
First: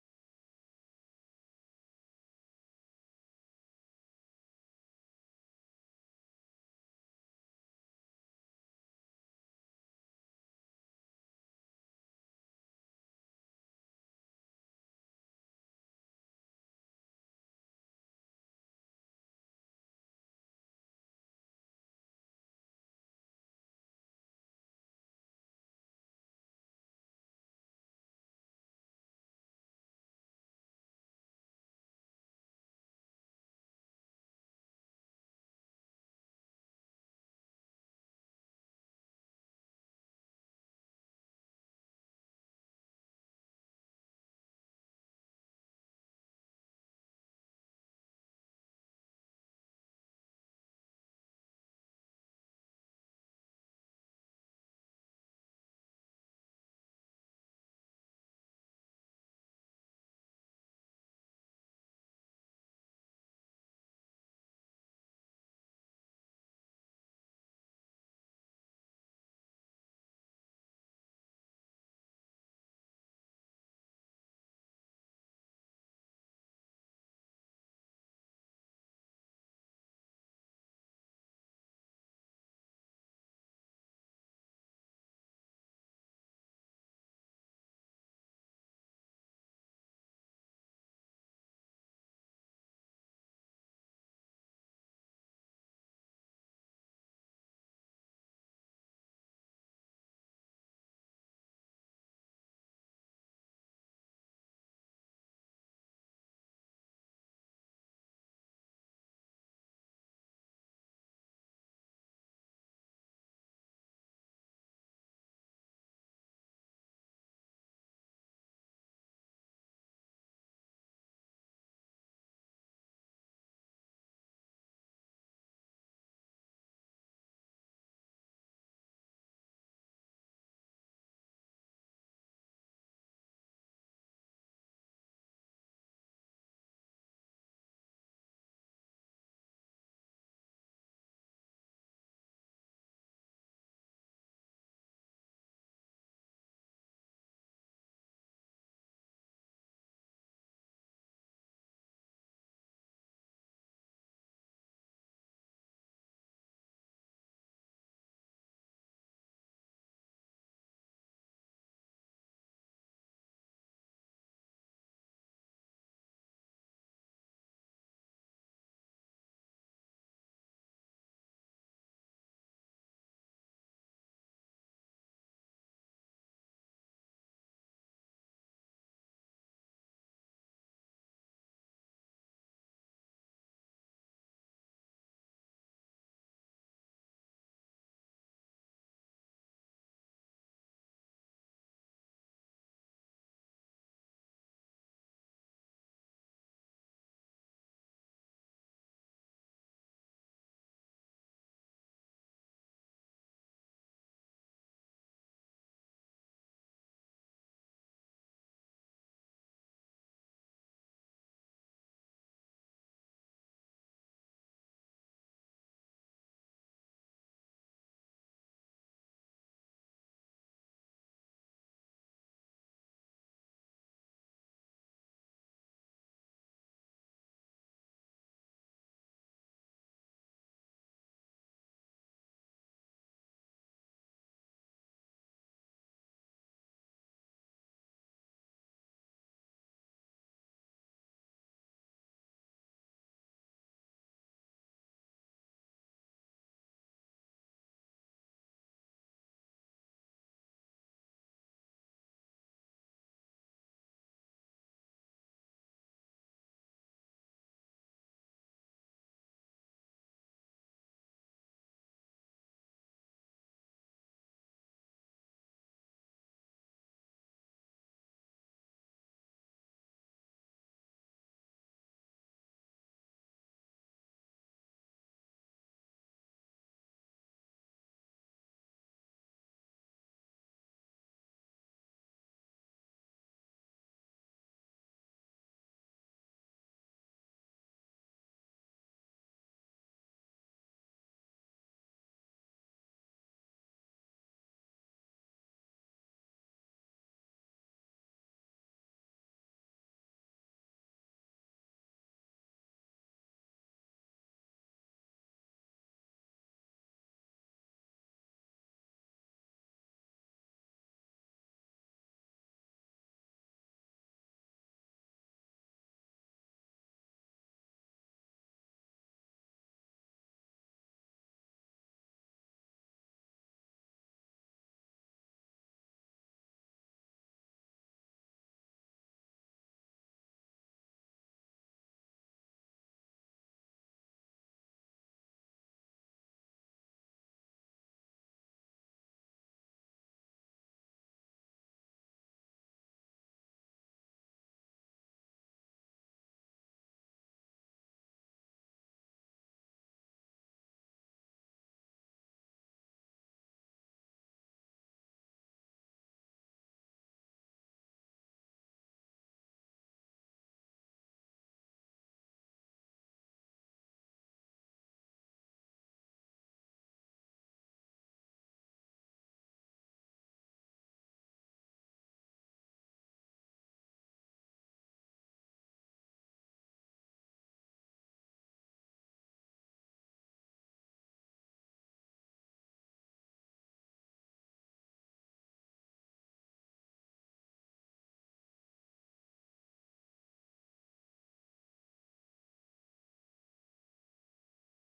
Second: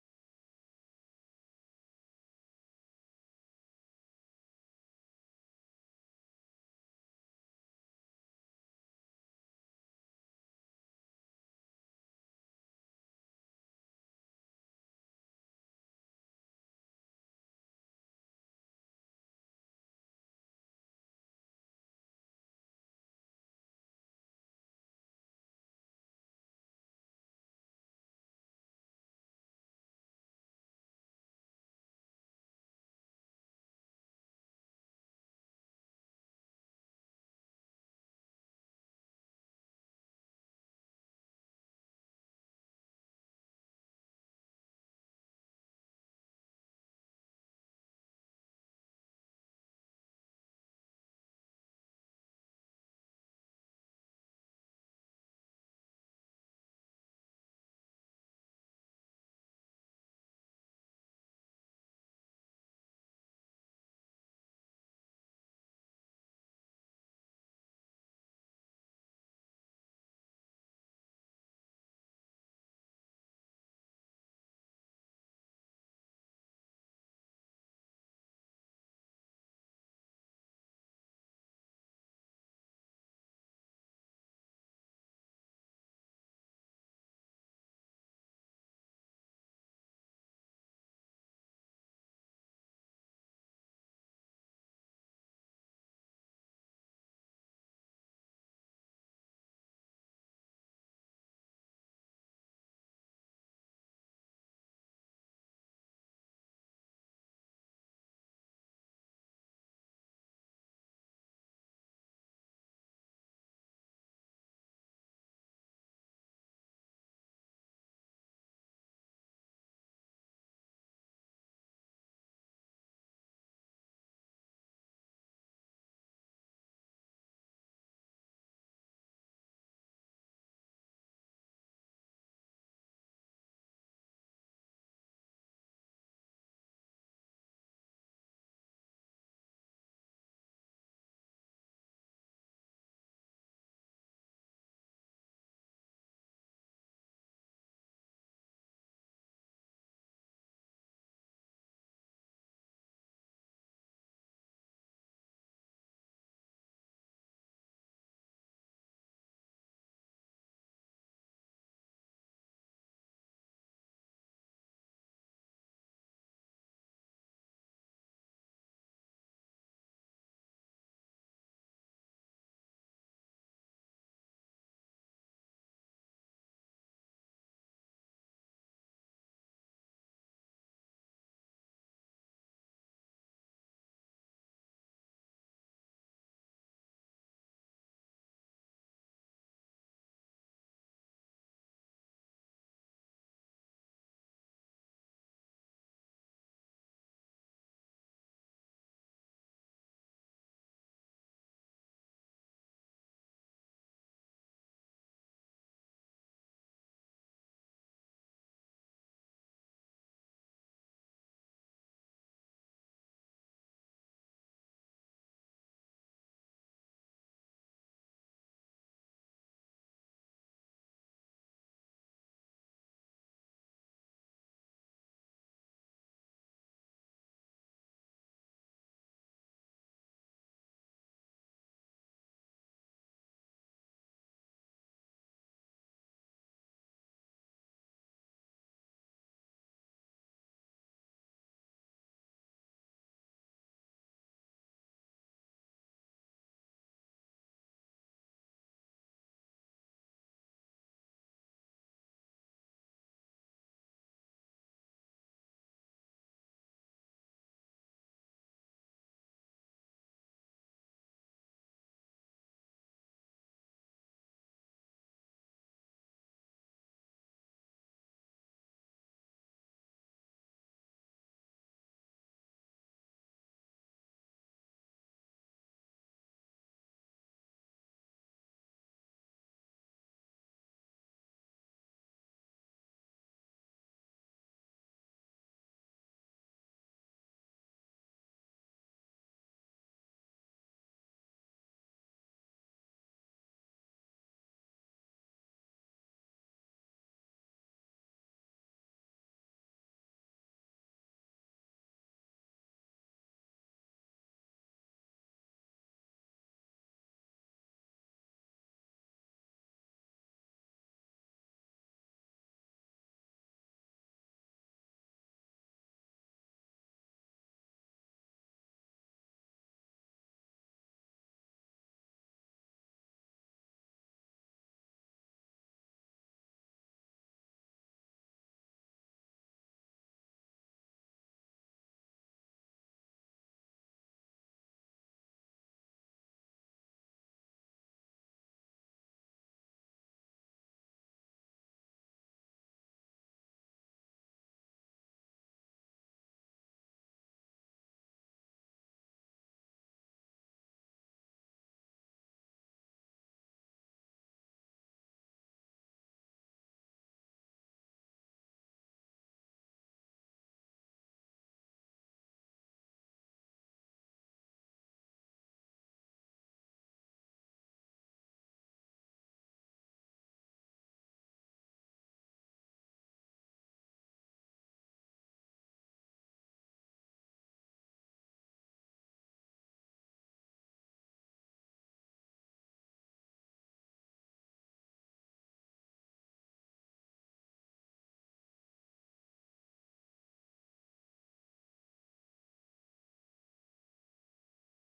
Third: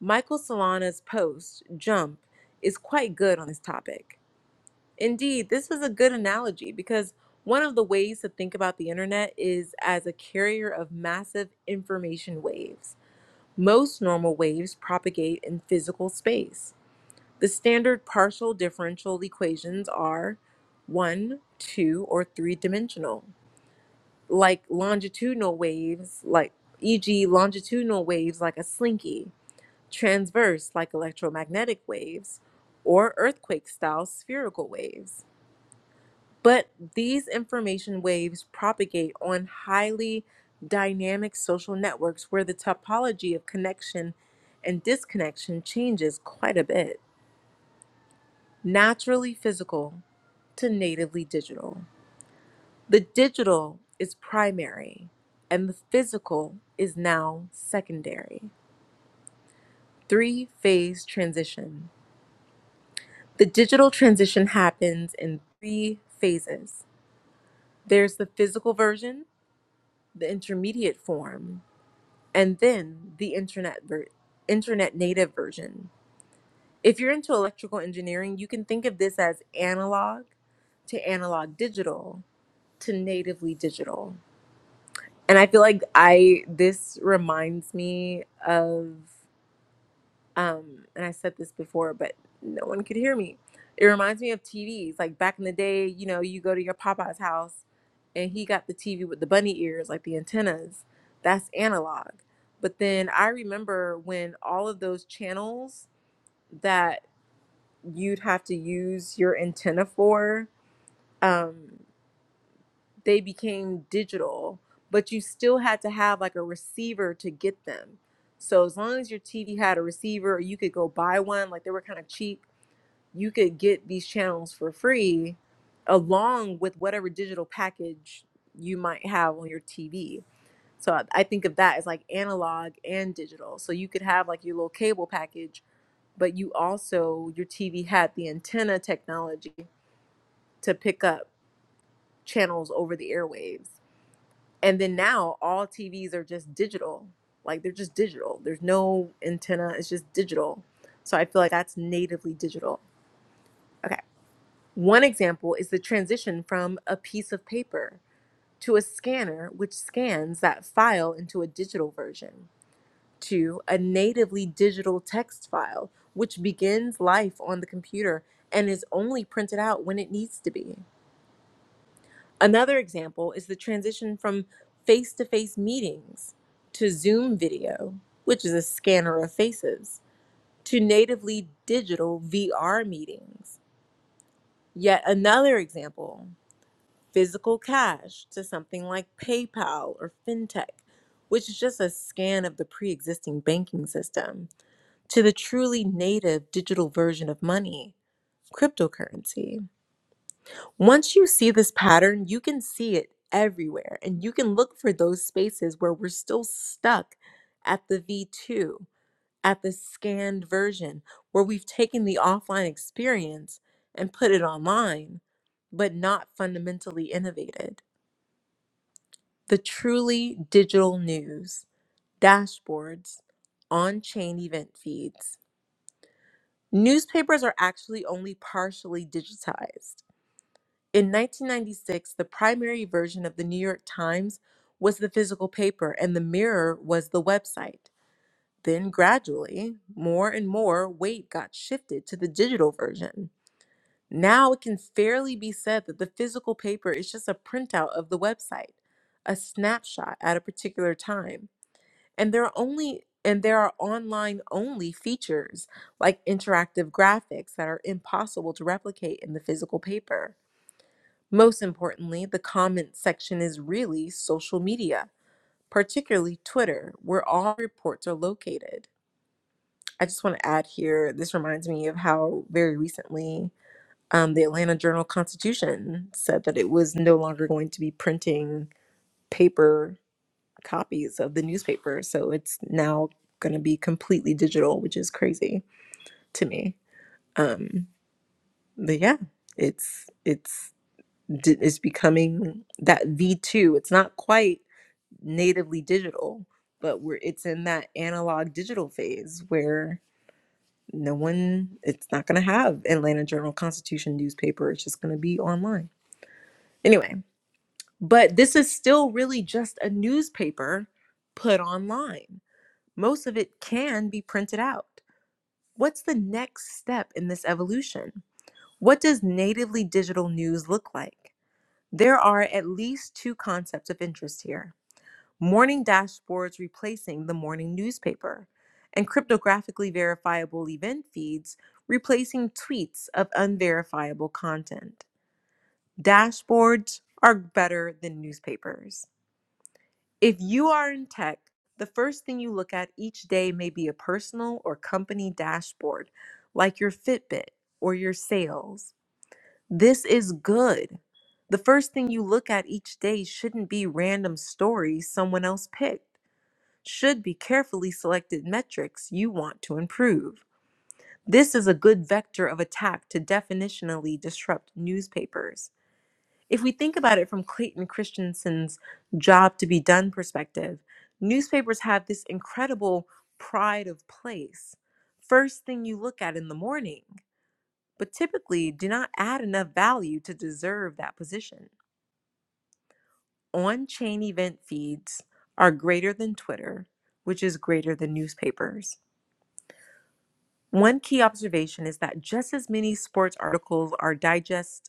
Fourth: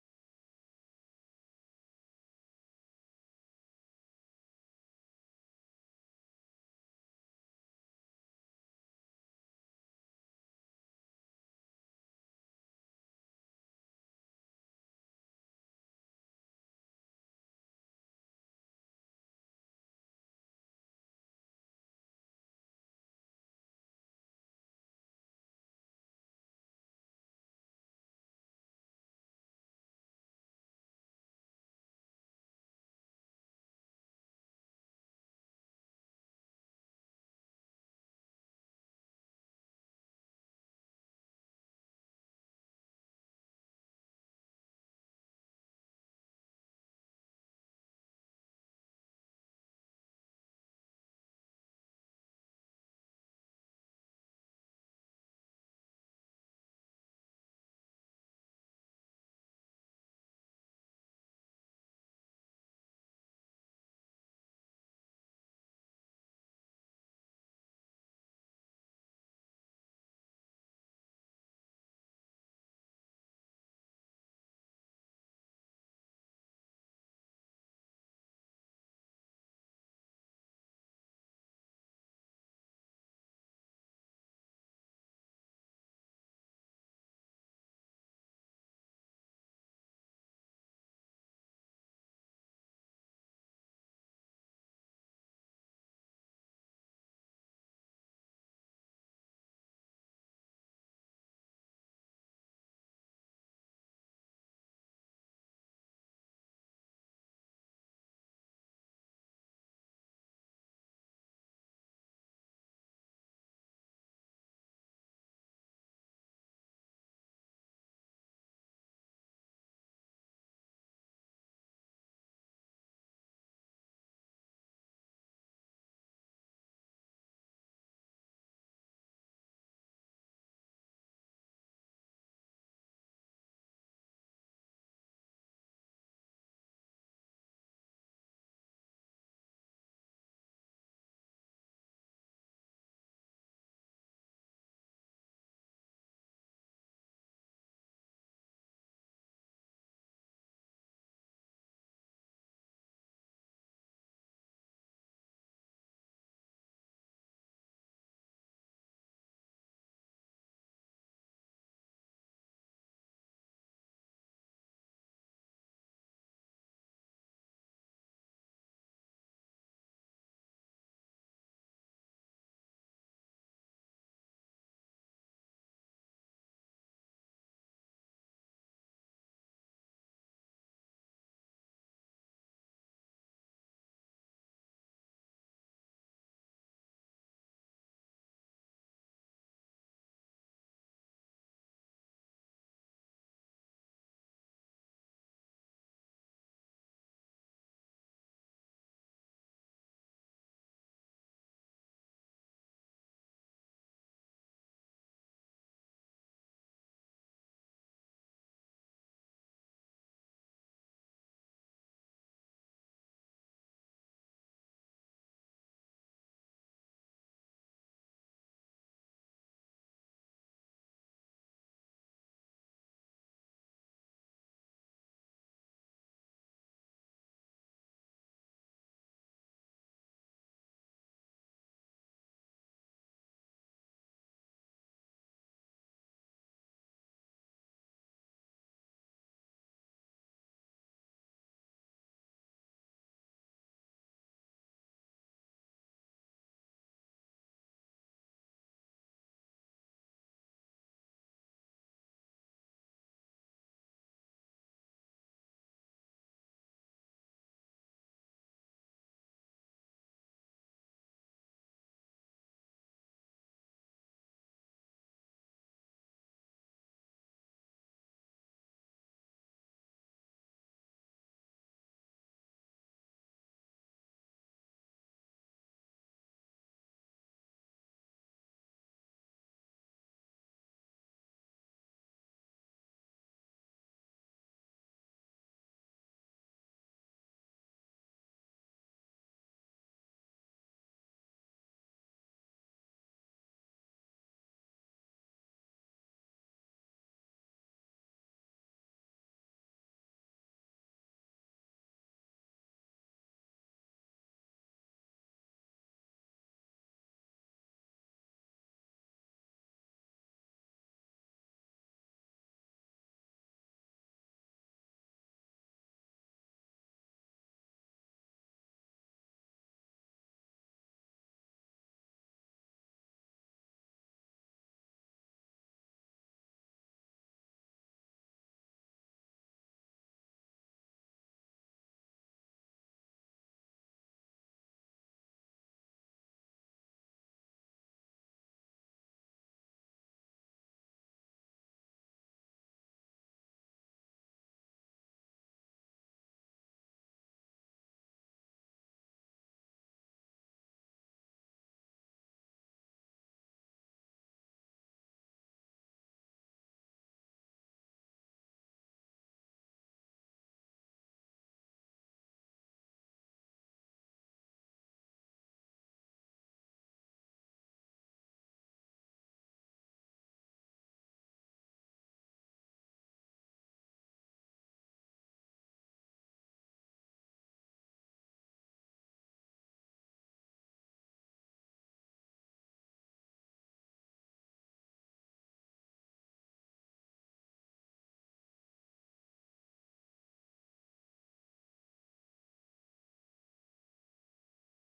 A: Michael Solana's post, Jump, is quite good on this topic. Indeed, this is a good analogy because one of the ways to think about the internet is as a carrier of massive information waves. Most normal waves propagate in physical space. The standard partial differential equations are one, two, or three dimensional, like longitudinal waves, like e.g., longitudinal waves like a slinky transverse like electromagnetic waves, or earthquake style spherical waves. But these information waves propagate on highly dynamic social networks where the topology of connection and disconnection changes quite a bit. Naturally physical to natively digital. The digital is primary, and the physical is now secondary. Three phase transition. The digital transition happens in three phases there's the physical version, the intermediate form, and then the internet, ver- internet native version. If you're into electrical engineering, you can think of this as analog to analog digital to natively digital. And I feel like I this reminds me of um, and I said this before, but no one could hear me. It reminds me of TVs. Like back in the day, you know, you go to your Popeye's house and he got the TV with the bunny ears, like the antennas. That's analog. But then I remember when all of those channels that you'd have to use your antenna for, um, they became digital, but you still had to have like a receiver to get them. So as long as your TV had a receiver, or you could go buy one. Like they were kind of cheap you could get these channels for free along with whatever digital package you might have on your TV. So I I think of that as like analog and digital. So you could have like your little cable package, but you also, your TV had the antenna technology to pick up channels over the airwaves. And then now all TVs are just digital. Like they're just digital. There's no antenna, it's just digital. So I feel like that's natively digital. Okay. One example is the transition from a piece of paper to a scanner, which scans that file into a digital version, to a natively digital text file, which begins life on the computer and is only printed out when it needs to be. Another example is the transition from face to face meetings to Zoom video, which is a scanner of faces, to natively digital VR meetings. Yet another example physical cash to something like PayPal or FinTech, which is just a scan of the pre existing banking system, to the truly native digital version of money, cryptocurrency. Once you see this pattern, you can see it everywhere, and you can look for those spaces where we're still stuck at the V2, at the scanned version, where we've taken the offline experience and put it online, but not fundamentally innovated. The truly digital news, dashboards, on chain event feeds. Newspapers are actually only partially digitized. In 1996, the primary version of the New York Times was the physical paper, and the Mirror was the website. Then, gradually, more and more weight got shifted to the digital version. Now it can fairly be said that the physical paper is just a printout of the website, a snapshot at a particular time. and there are only and there are online only features like interactive graphics that are impossible to replicate in the physical paper. Most importantly, the comment section is really social media, particularly Twitter, where all reports are located. I just want to add here this reminds me of how very recently um, the Atlanta Journal Constitution said that it was no longer going to be printing paper copies of the newspaper. So it's now going to be completely digital, which is crazy to me. Um, but yeah, it's it's it's becoming that V2. It's not quite natively digital, but we're it's in that analog digital phase where no one it's not going to have Atlanta Journal Constitution newspaper. It's just going to be online. Anyway, but this is still really just a newspaper put online Most of it can be printed out. What's the next step in this evolution? What does natively digital news look like? There are at least two concepts of interest here morning dashboards replacing the morning newspaper, and cryptographically verifiable event feeds replacing tweets of unverifiable content. Dashboards are better than newspapers. If you are in tech, the first thing you look at each day may be a personal or company dashboard, like your Fitbit or your sales. This is good. The first thing you look at each day shouldn't be random stories someone else picked, should be carefully selected metrics you want to improve. This is a good vector of attack to definitionally disrupt newspapers. If we think about it from Clayton Christensen's job to be done perspective, newspapers have this incredible pride of place. First thing you look at in the morning, but typically do not add enough value to deserve that position. On chain event feeds are greater than Twitter, which is greater than newspapers. One key observation is that just as many sports articles are digests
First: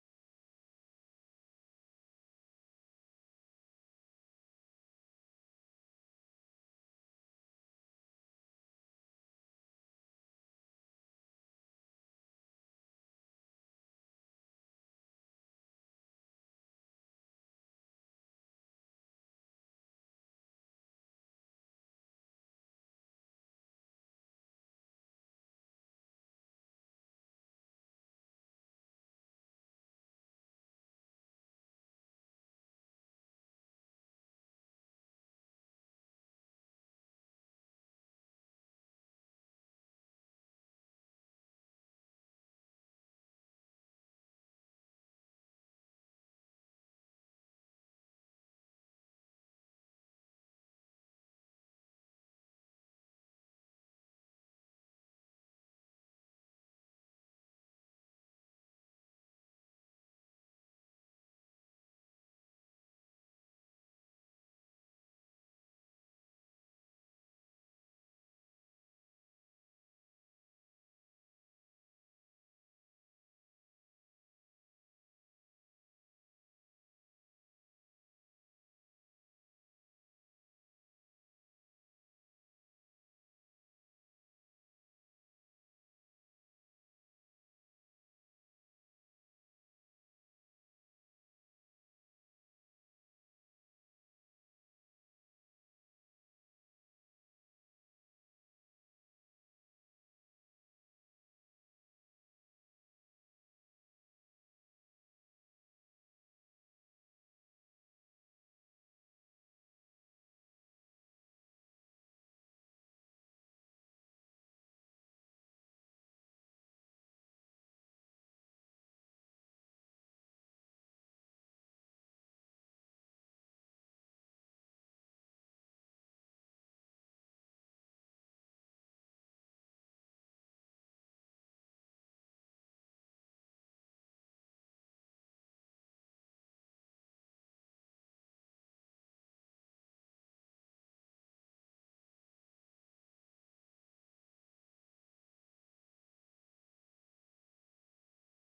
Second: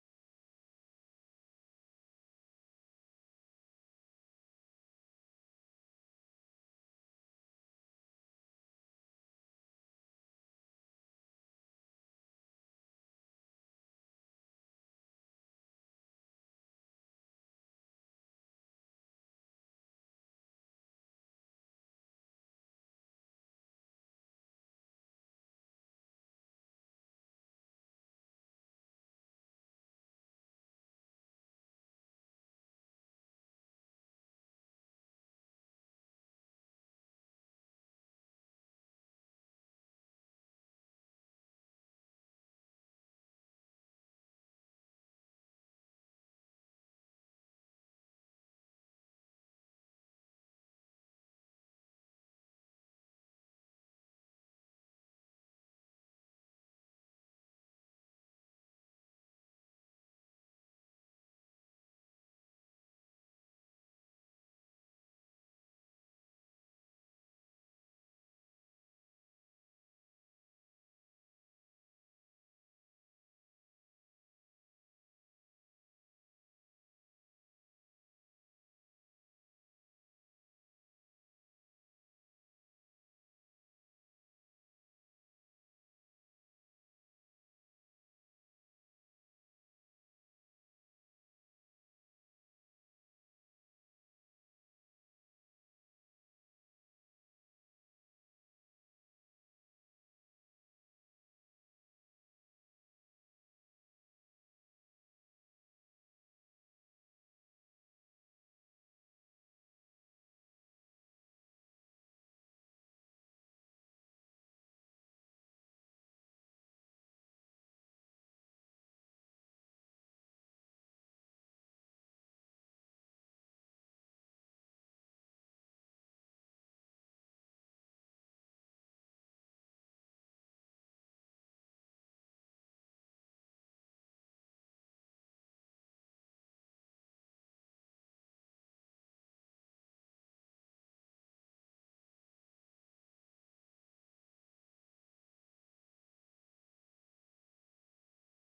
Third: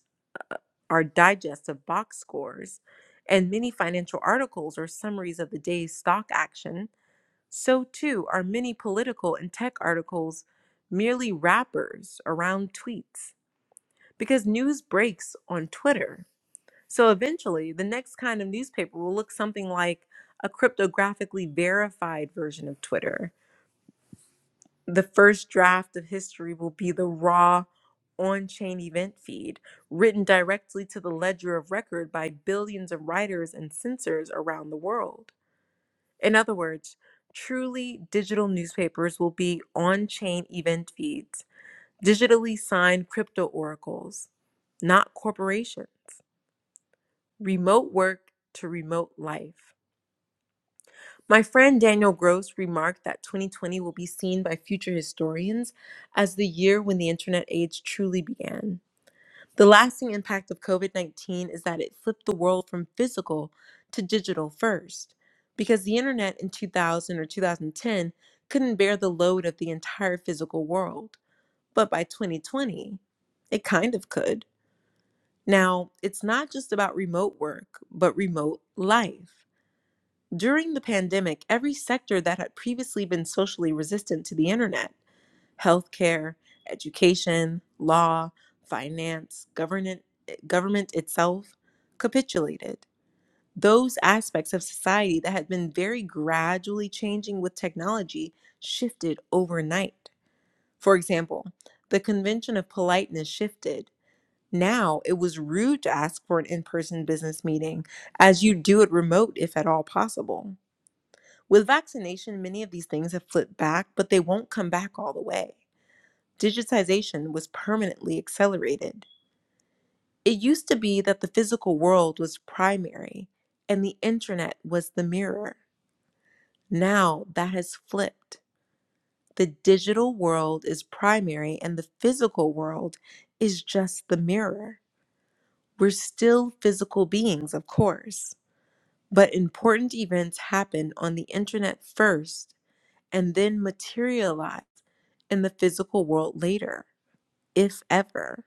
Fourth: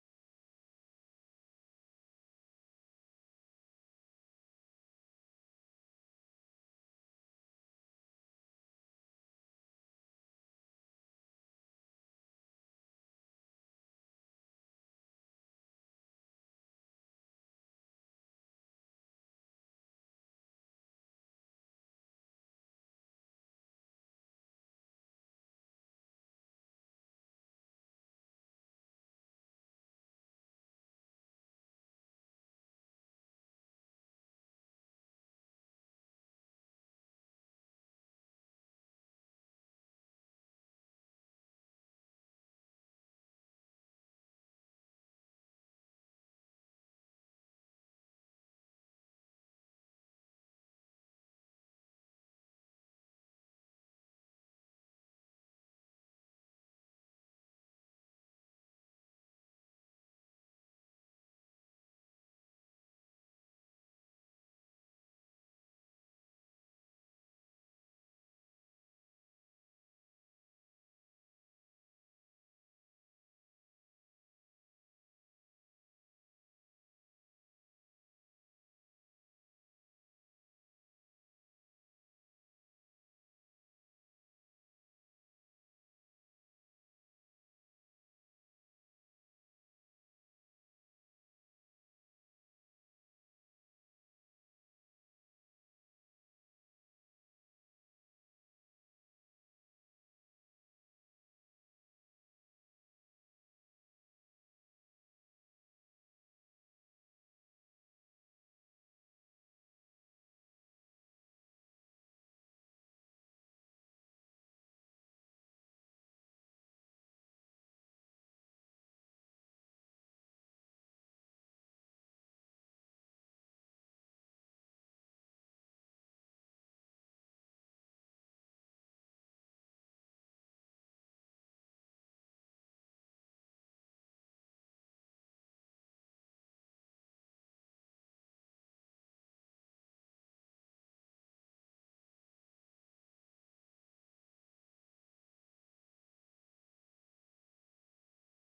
A: our digest of box scores, and many financial articles or summaries of the day's stock action, so too are many political and tech articles merely wrappers around tweets because news breaks on Twitter. So eventually, the next kind of newspaper will look something like a cryptographically verified version of Twitter the first draft of history will be the raw on chain event feed, written directly to the ledger of record by billions of writers and censors around the world. In other words, truly digital newspapers will be on chain event feeds, digitally signed crypto oracles, not corporations. Remote work to remote life. My friend Daniel Gross remarked that 2020 will be seen by future historians as the year when the internet age truly began. The lasting impact of COVID 19 is that it flipped the world from physical to digital first, because the internet in 2000 or 2010 couldn't bear the load of the entire physical world. But by 2020, it kind of could. Now, it's not just about remote work, but remote life. During the pandemic, every sector that had previously been socially resistant to the internet healthcare, education, law, finance, government, eh, government itself capitulated. Those aspects of society that had been very gradually changing with technology shifted overnight. For example, the convention of politeness shifted. Now it was rude to ask for an in person business meeting, as you do it remote if at all possible. With vaccination, many of these things have flipped back, but they won't come back all the way. Digitization was permanently accelerated. It used to be that the physical world was primary and the internet was the mirror. Now that has flipped. The digital world is primary and the physical world is just the mirror. We're still physical beings, of course, but important events happen on the internet first and then materialize in the physical world later, if ever.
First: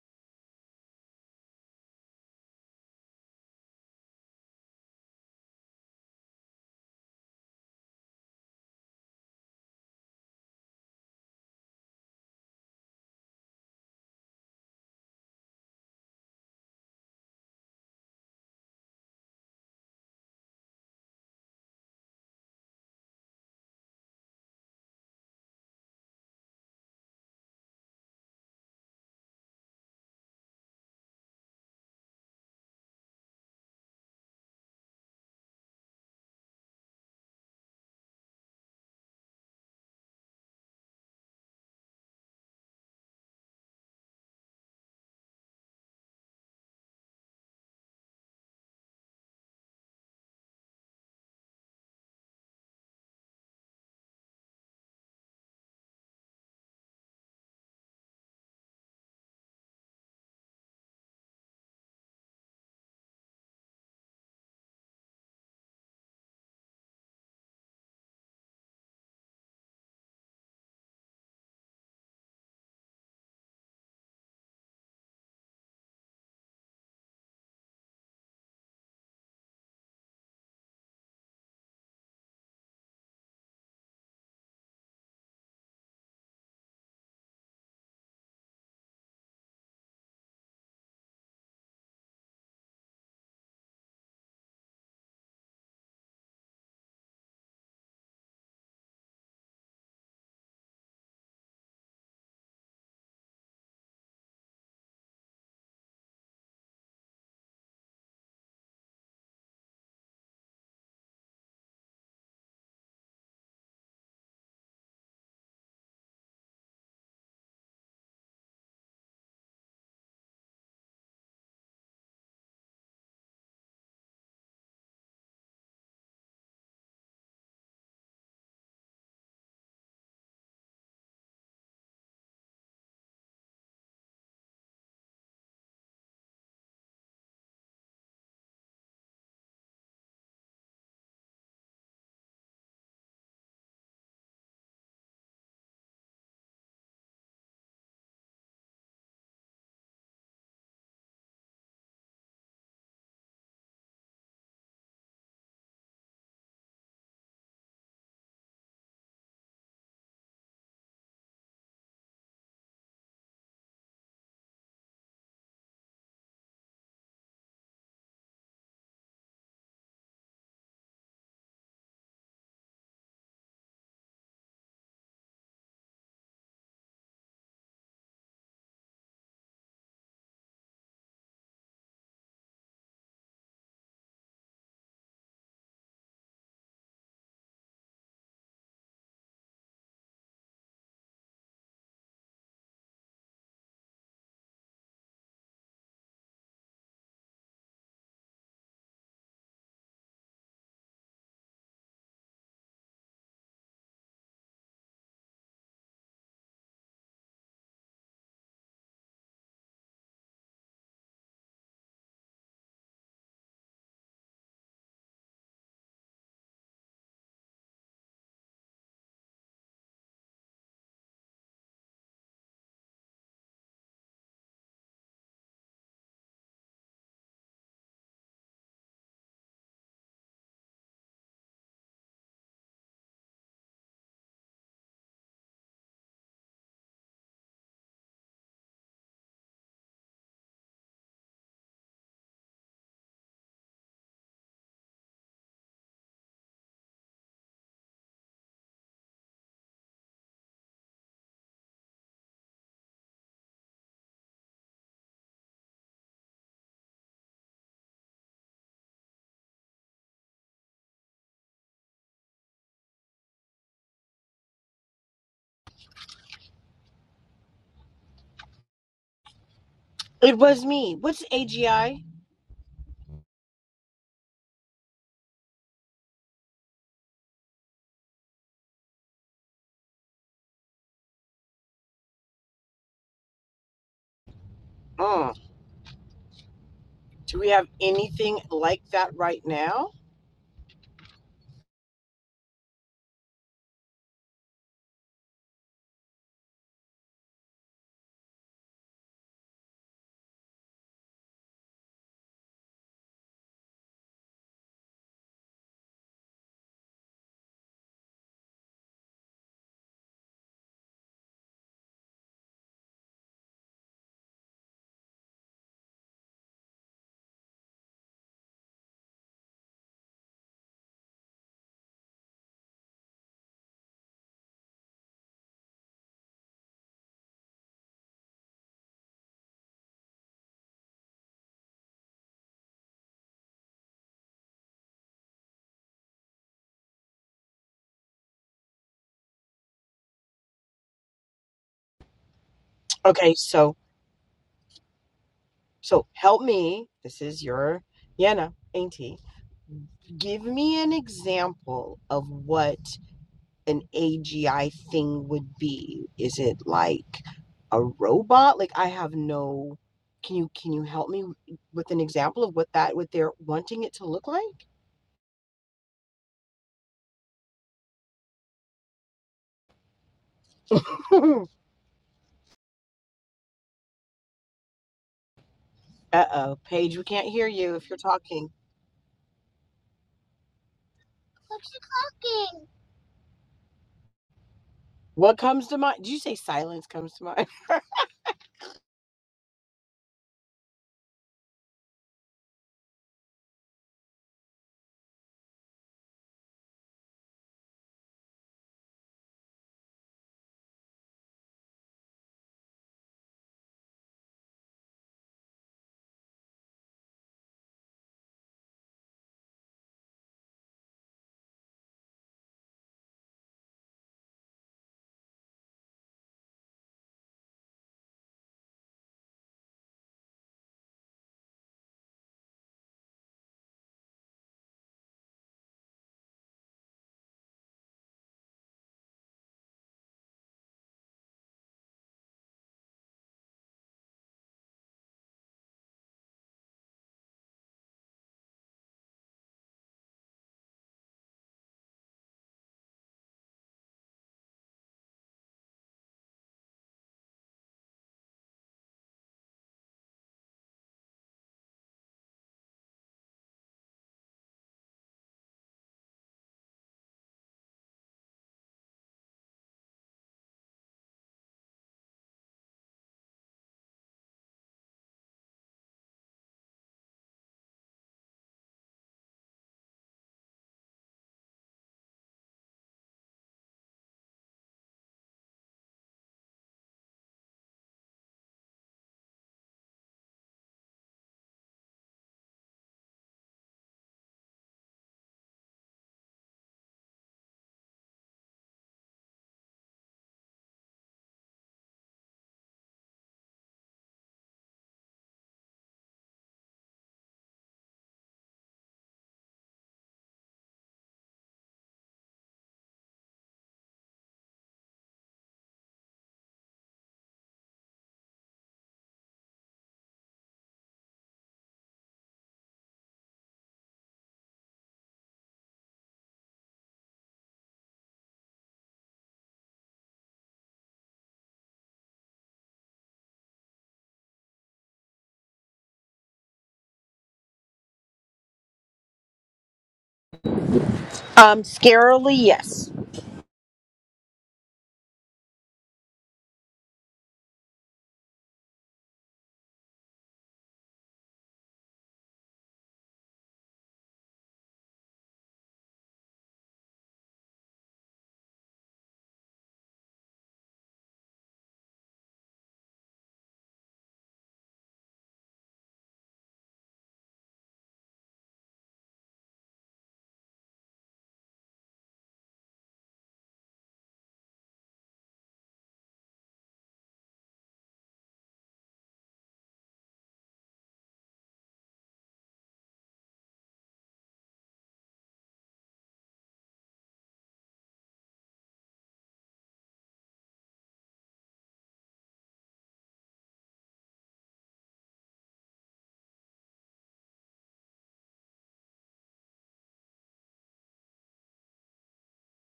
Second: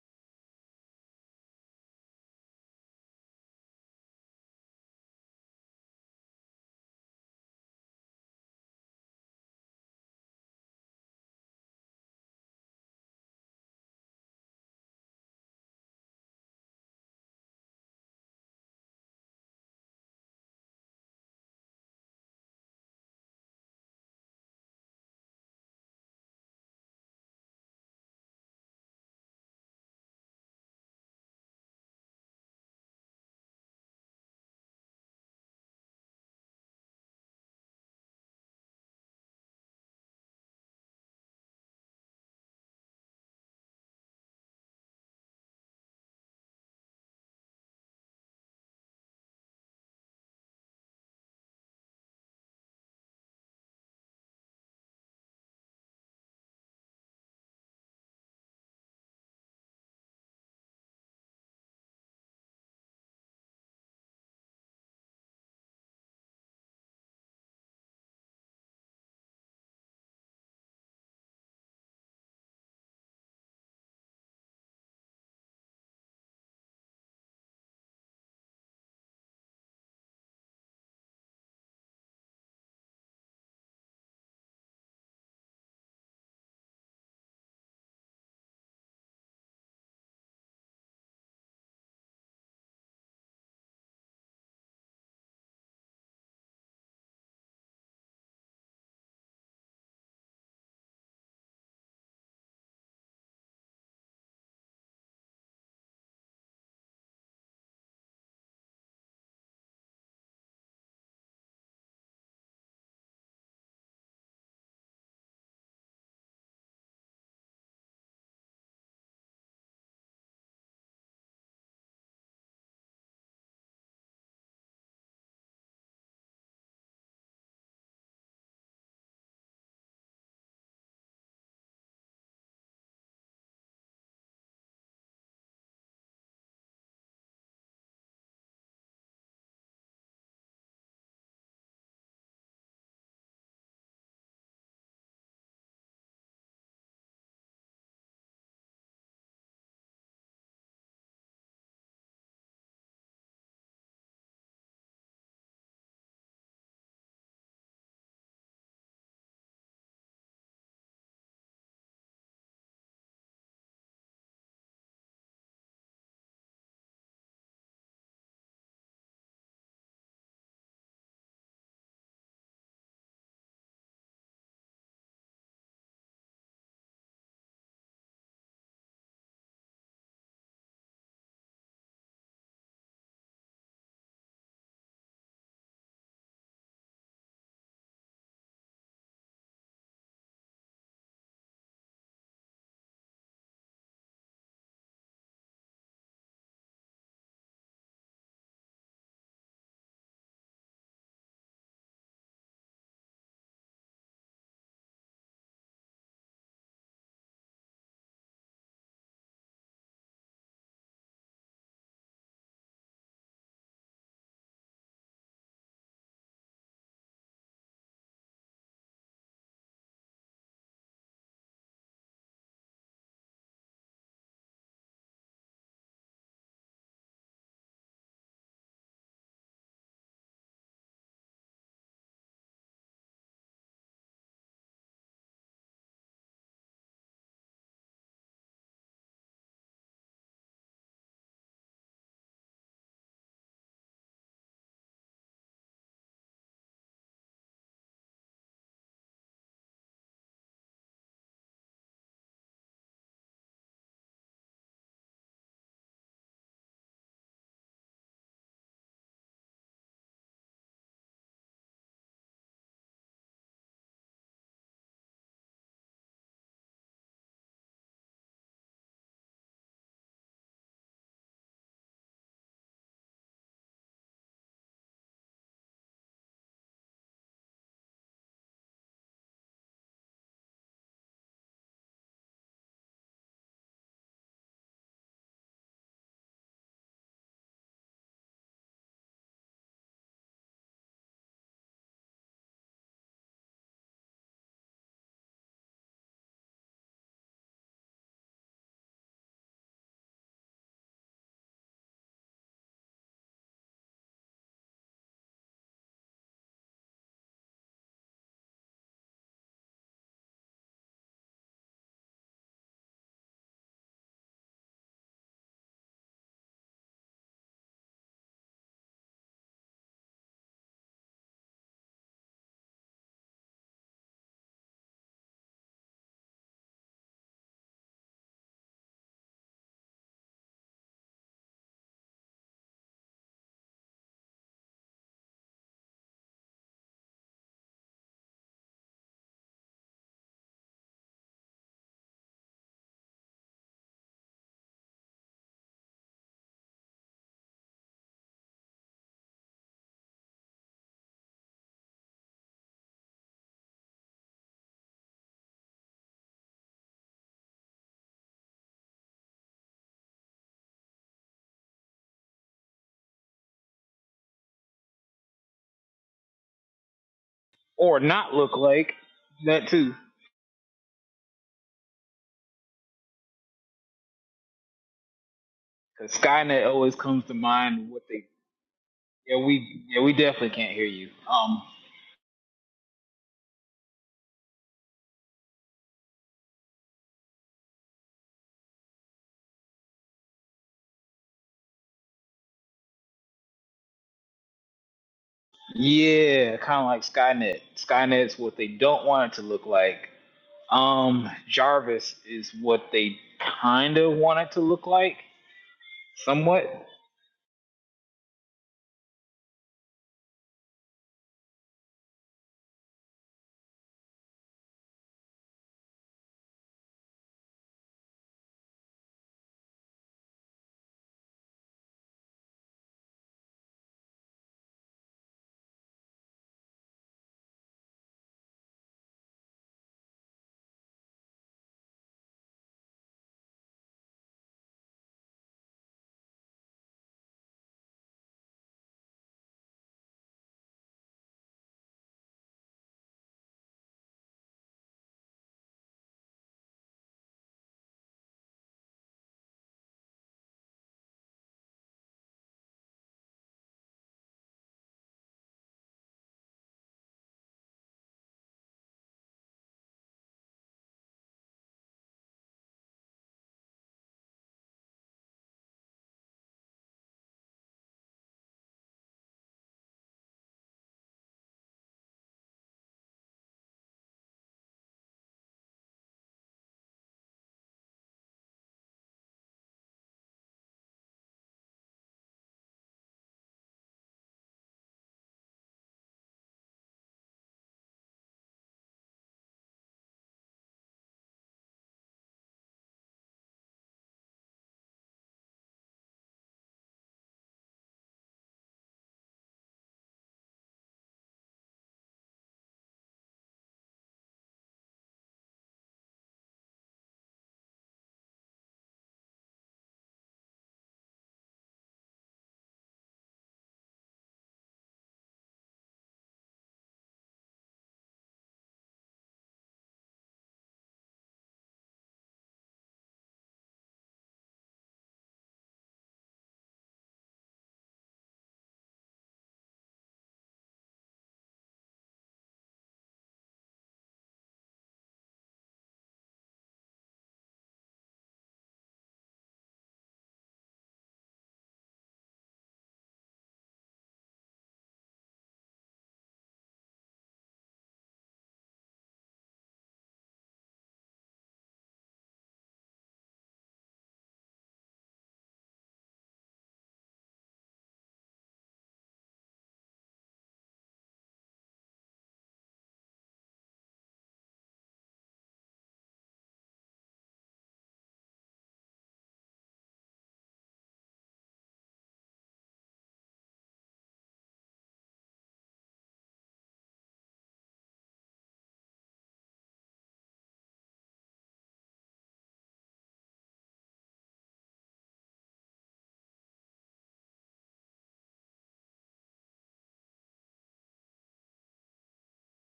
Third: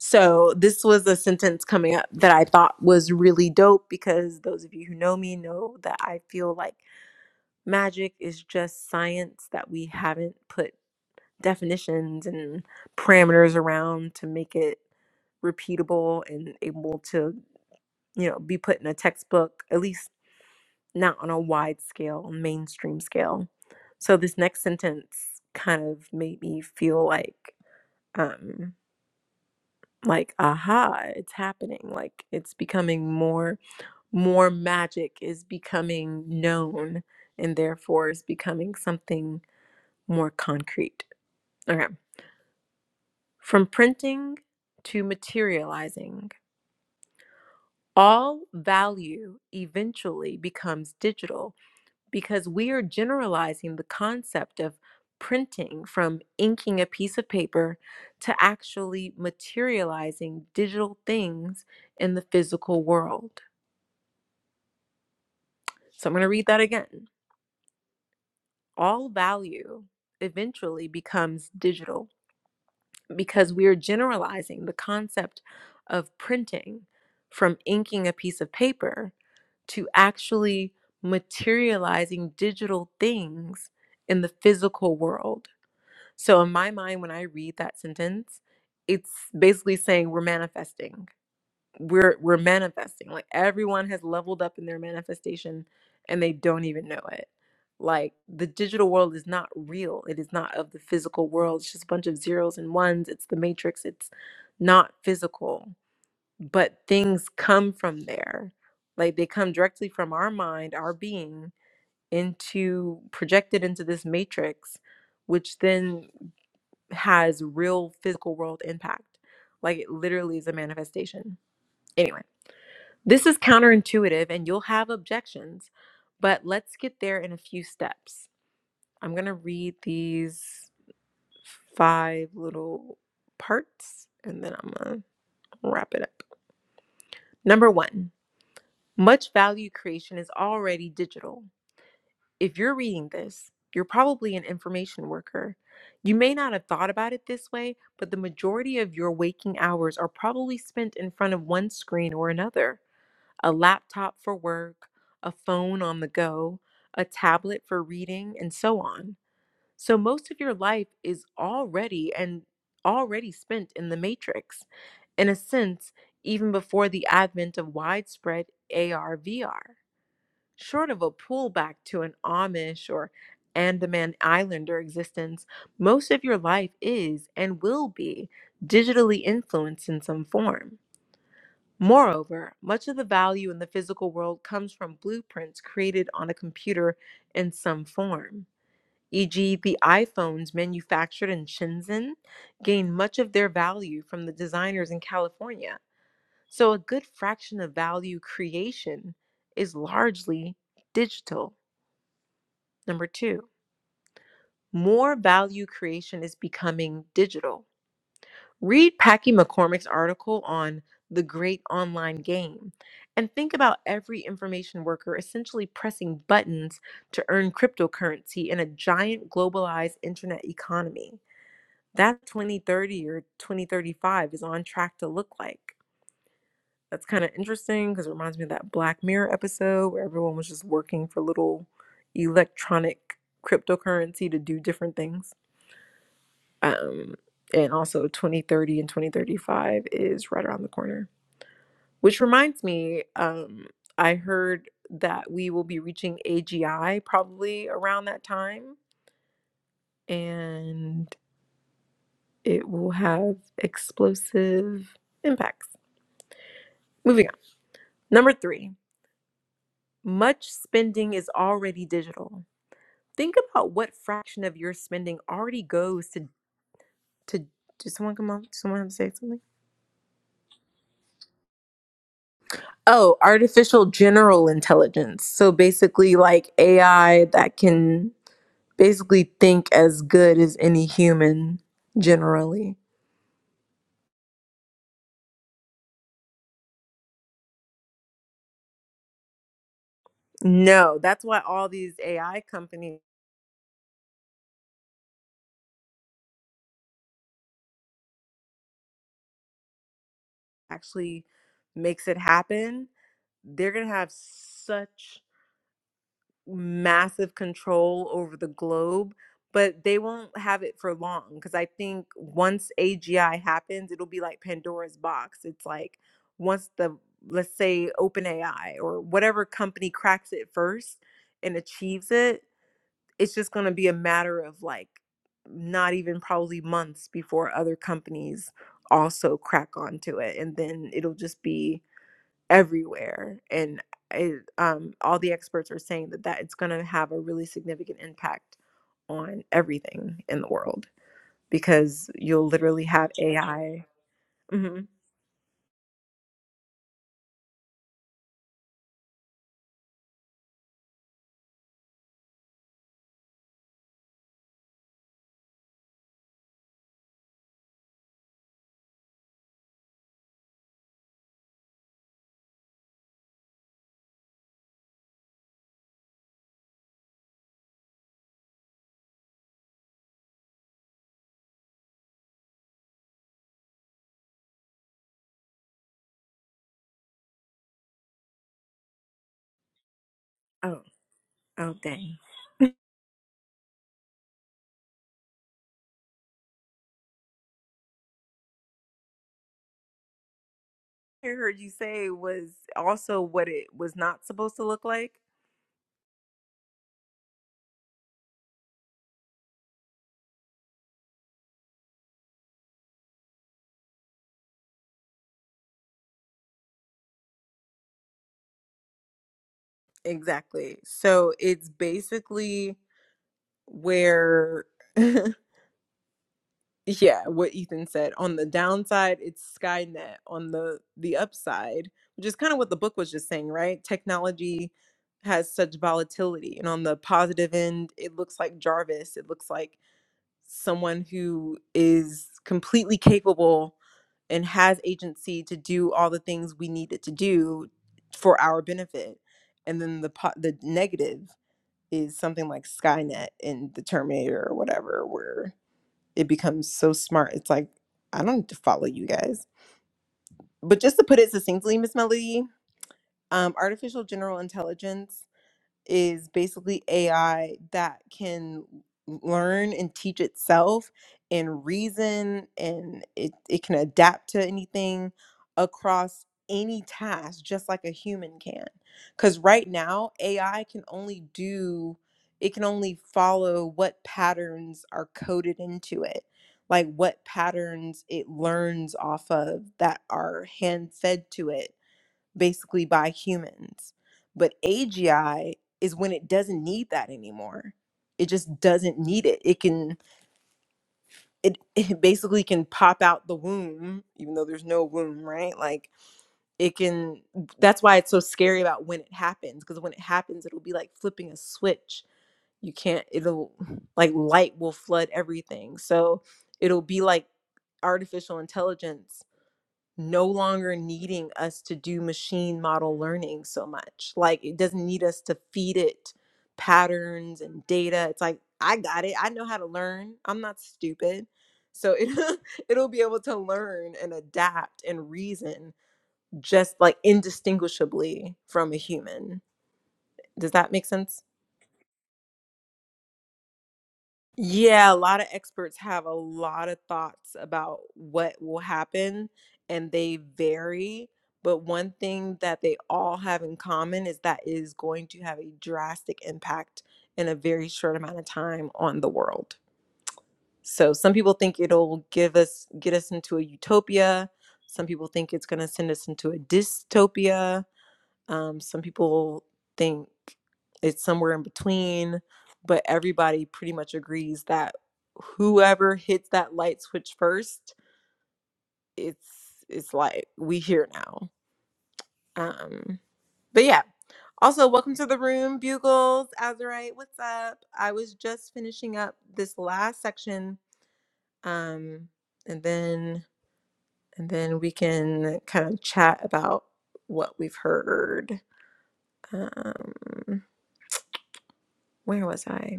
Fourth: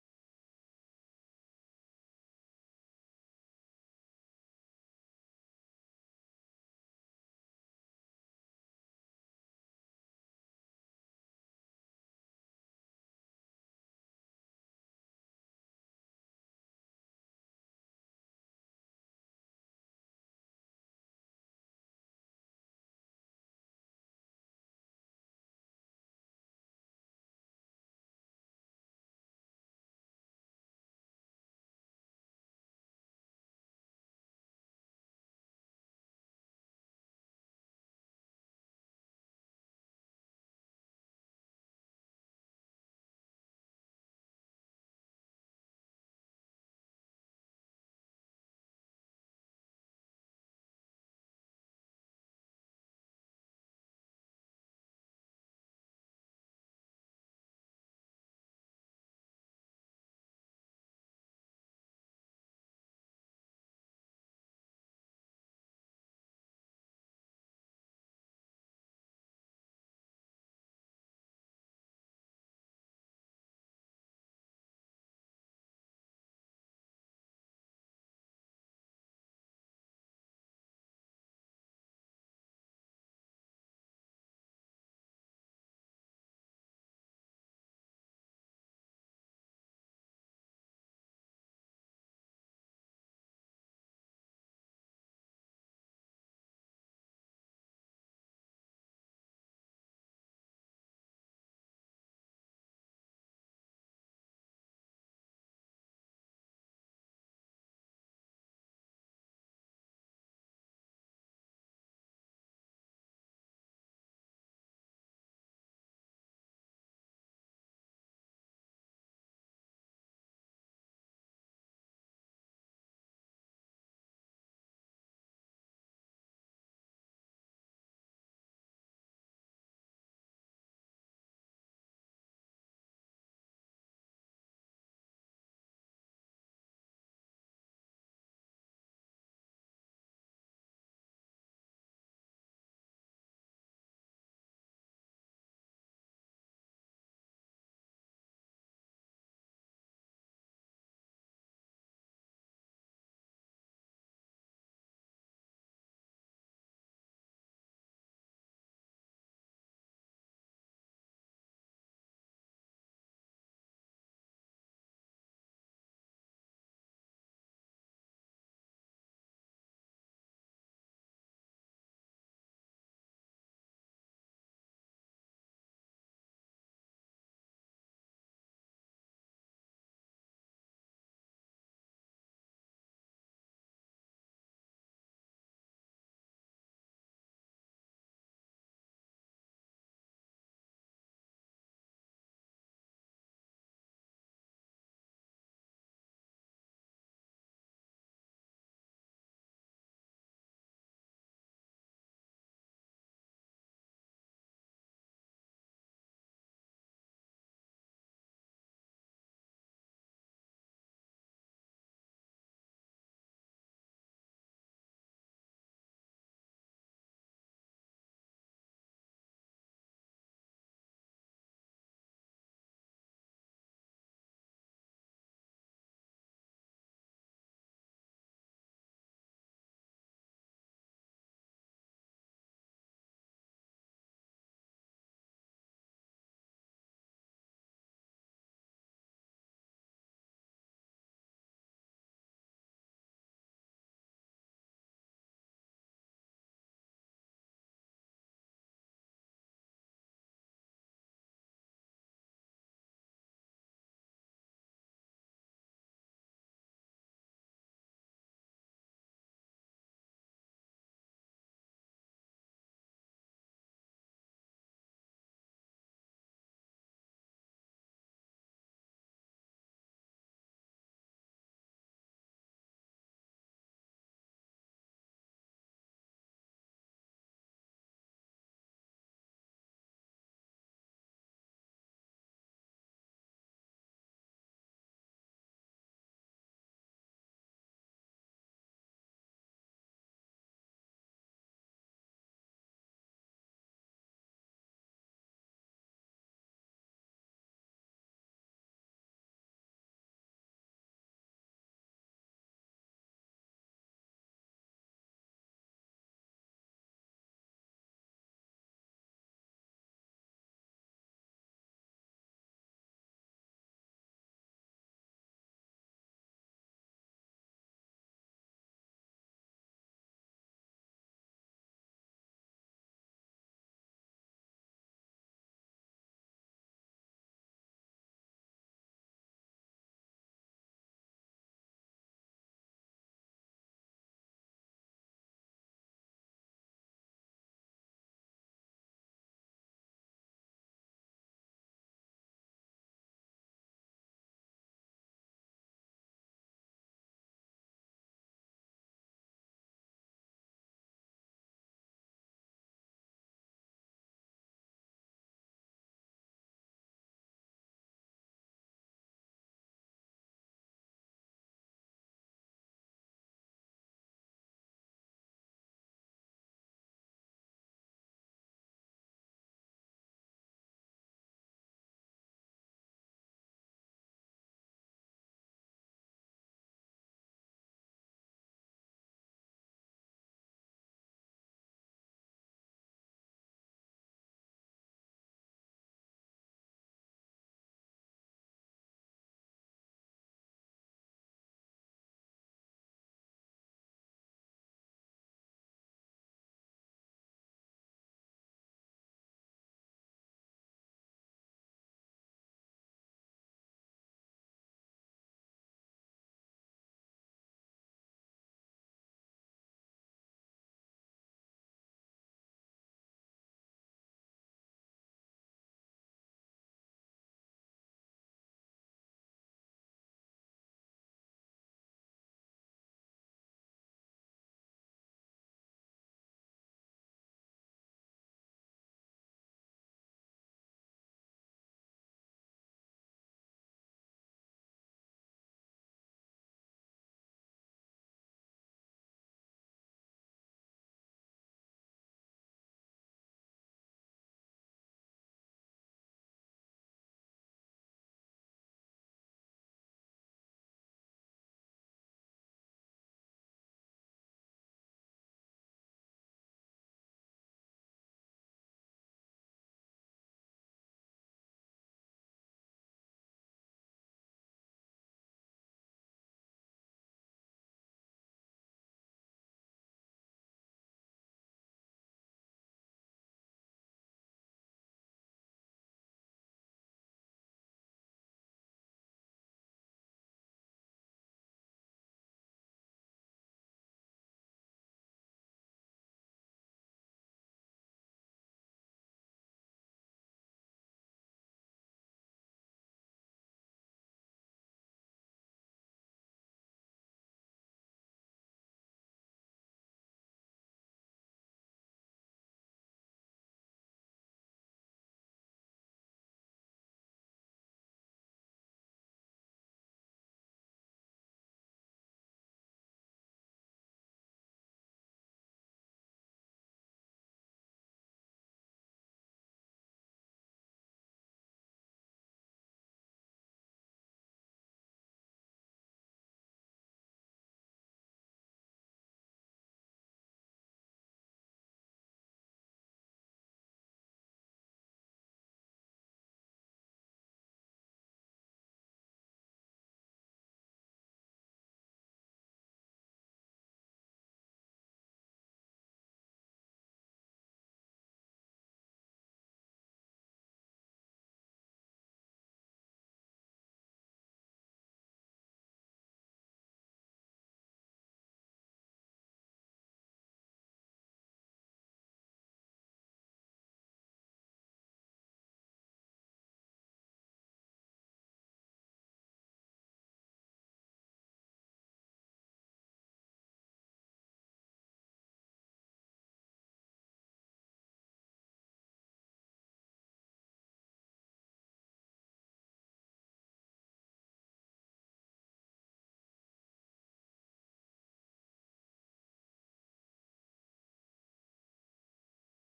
A: So, this was a sentence coming up that I thought was really dope because those of you who know me know that I feel like magic is just science that we haven't put definitions and parameters around to make it repeatable and able to, you know, be put in a textbook, at least not on a wide scale, mainstream scale. So this next sentence kind of made me feel like um like aha, it's happening. Like it's becoming more more magic is becoming known and therefore is becoming something more concrete. Okay. From printing to materializing, all value eventually becomes digital because we are generalizing the concept of printing from inking a piece of paper to actually materializing digital things in the physical world. So I'm going to read that again. All value eventually becomes digital because we are generalizing the concept of printing from inking a piece of paper to actually materializing digital things in the physical world. So in my mind, when I read that sentence, it's basically saying we're manifesting. We're we're manifesting. Like everyone has leveled up in their manifestation and they don't even know it. Like the digital world is not real. It is not of the physical world. It's just a bunch of zeros and ones. It's the matrix. It's not physical. But things come from there. Like they come directly from our mind, our being into projected into this matrix which then has real physical world impact. Like it literally is a manifestation. Anyway, this is counterintuitive and you'll have objections, but let's get there in a few steps. I'm going to read these five little parts and then I'm going to wrap it up. Number one, much value creation is already digital. if you're reading this, you're probably an information worker. You may not have thought about it this way, but the majority of your waking hours are probably spent in front of one screen or another a laptop for work, a phone on the go, a tablet for reading, and so on. So most of your life is already and already spent in the matrix, in a sense, even before the advent of widespread AR VR short of a pullback to an Amish or Andaman Islander existence, most of your life is and will be digitally influenced in some form. Moreover, much of the value in the physical world comes from blueprints created on a computer in some form. E.g., the iPhones manufactured in Shenzhen gain much of their value from the designers in California. So, a good fraction of value creation is largely digital. Number two, more value creation is becoming digital. Read Packy McCormick's article on the great online game and think about every information worker essentially pressing buttons to earn cryptocurrency in a giant globalized internet economy. That 2030 or 2035 is on track to look like. That's kind of interesting because it reminds me of that Black Mirror episode where everyone was just working for little electronic cryptocurrency to do different things. Um, and also 2030 and 2035 is right around the corner. Which reminds me, um, I heard that we will be reaching AGI probably around that time, and it will have explosive impacts. Moving on. Number three, much spending is already digital. Think about what fraction of your spending already goes to to. Did someone come on? Did someone say something?
B: It was me. What's AGI?
A: Oh, artificial general intelligence. So basically, like AI that can basically think as good as any human generally.
B: Mm. Do we have anything like that right now?
A: No, that's why all these AI companies actually makes it happen. They're going to have such massive control over the globe, but they won't have it for long because I think once AGI happens, it'll be like Pandora's box. It's like once the let's say OpenAI or whatever company cracks it first and achieves it, it's just going to be a matter of like not even probably months before other companies also crack onto it and then it'll just be everywhere and it, um, all the experts are saying that that it's going to have a really significant impact on everything in the world because you'll literally have
B: Okay, so
A: ai hmm
B: so help me. This is your Yana, ain't he? Give me an example of what. an AGI thing would be. Is it like a robot? Like I have no can you can you help me with an example of what that what they're wanting it to look like?
C: Or not look like that too. Cause
B: Uh-oh,
C: Skynet always
B: Paige, we
C: comes
B: can't
C: to
B: hear you
C: mind.
B: if you're
C: What they
B: talking.
C: yeah we yeah we definitely can't
A: oh
C: hear you. Um
A: oh dang
B: What comes to mind? Did you say silence comes to mind?
A: i heard you say was also what it was not supposed to look like
C: yeah, kind of like Skynet. Skynet's what they don't want it to look like. Um Jarvis is what they kind of want it to look like somewhat.
A: exactly so it's basically where yeah what ethan said on the downside it's skynet on the the upside which is kind of what the book was just saying right technology has such volatility and on the positive end it looks like jarvis it looks like someone who is completely capable and has agency to do all the things we need it to do for our benefit and then the po- the negative is something like skynet in the terminator or whatever where it becomes so smart. It's like, I don't need to follow you guys. But just to put it succinctly, Miss Melody, um, artificial general intelligence is basically AI that can learn and teach itself and reason and it, it can adapt to anything across any task just like a human can. Because right now, AI can only do, it can only follow what patterns are coded into it, like what patterns it learns off of that are hand fed to it basically by humans. But AGI is when it doesn't need that anymore. It just doesn't need it. It can it, it basically can pop out the womb even though there's no womb, right? Like it can that's why it's so scary about when it happens because when it happens it'll be like flipping a switch. You can't it'll like light will flood everything. So it'll be like artificial intelligence no longer needing us to do machine model learning so much. Like it doesn't need us to feed it patterns and data. It's like I got it. I know how to learn. I'm not stupid. So it it'll be able to learn and adapt and reason just like indistinguishably from a human. Does that make sense?
B: Um, scarily, yes.
A: Yeah, a lot of experts have a lot of thoughts about what will happen, and they vary. But one thing that they all have in common is that it is going to have a drastic impact in a very short amount of time on the world. So some people think it'll give us get us into a utopia. Some people think it's going to send us into a dystopia um, some people think it's somewhere in between, but everybody pretty much agrees that whoever hits that light switch first, it's it's like we here now. Um, but yeah. Also, welcome to the room, Bugles, Azurite. What's up? I was just finishing up this last section, um, and then and then we can kind of chat about what we've heard. Um, where was I?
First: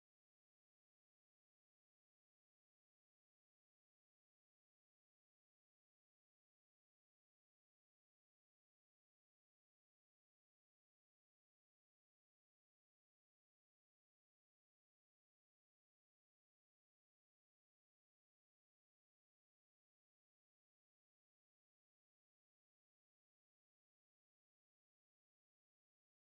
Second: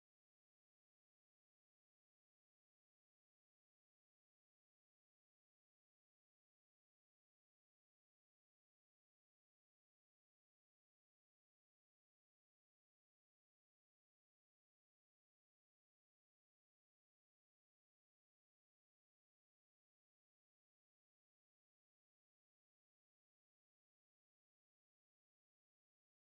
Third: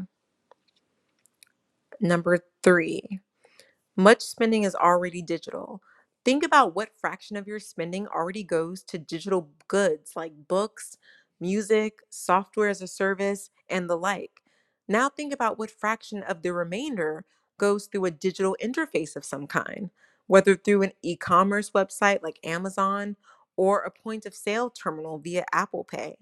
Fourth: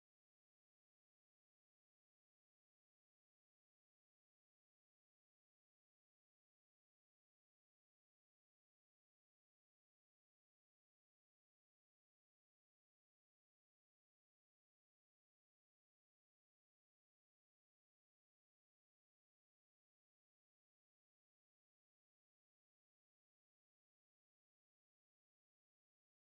A: Number three, much spending is already digital. Think about what fraction of your spending already goes to digital goods like books, music, software as a service, and the like. Now think about what fraction of the remainder goes through a digital interface of some kind, whether through an e commerce website like Amazon or a point of sale terminal via Apple Pay.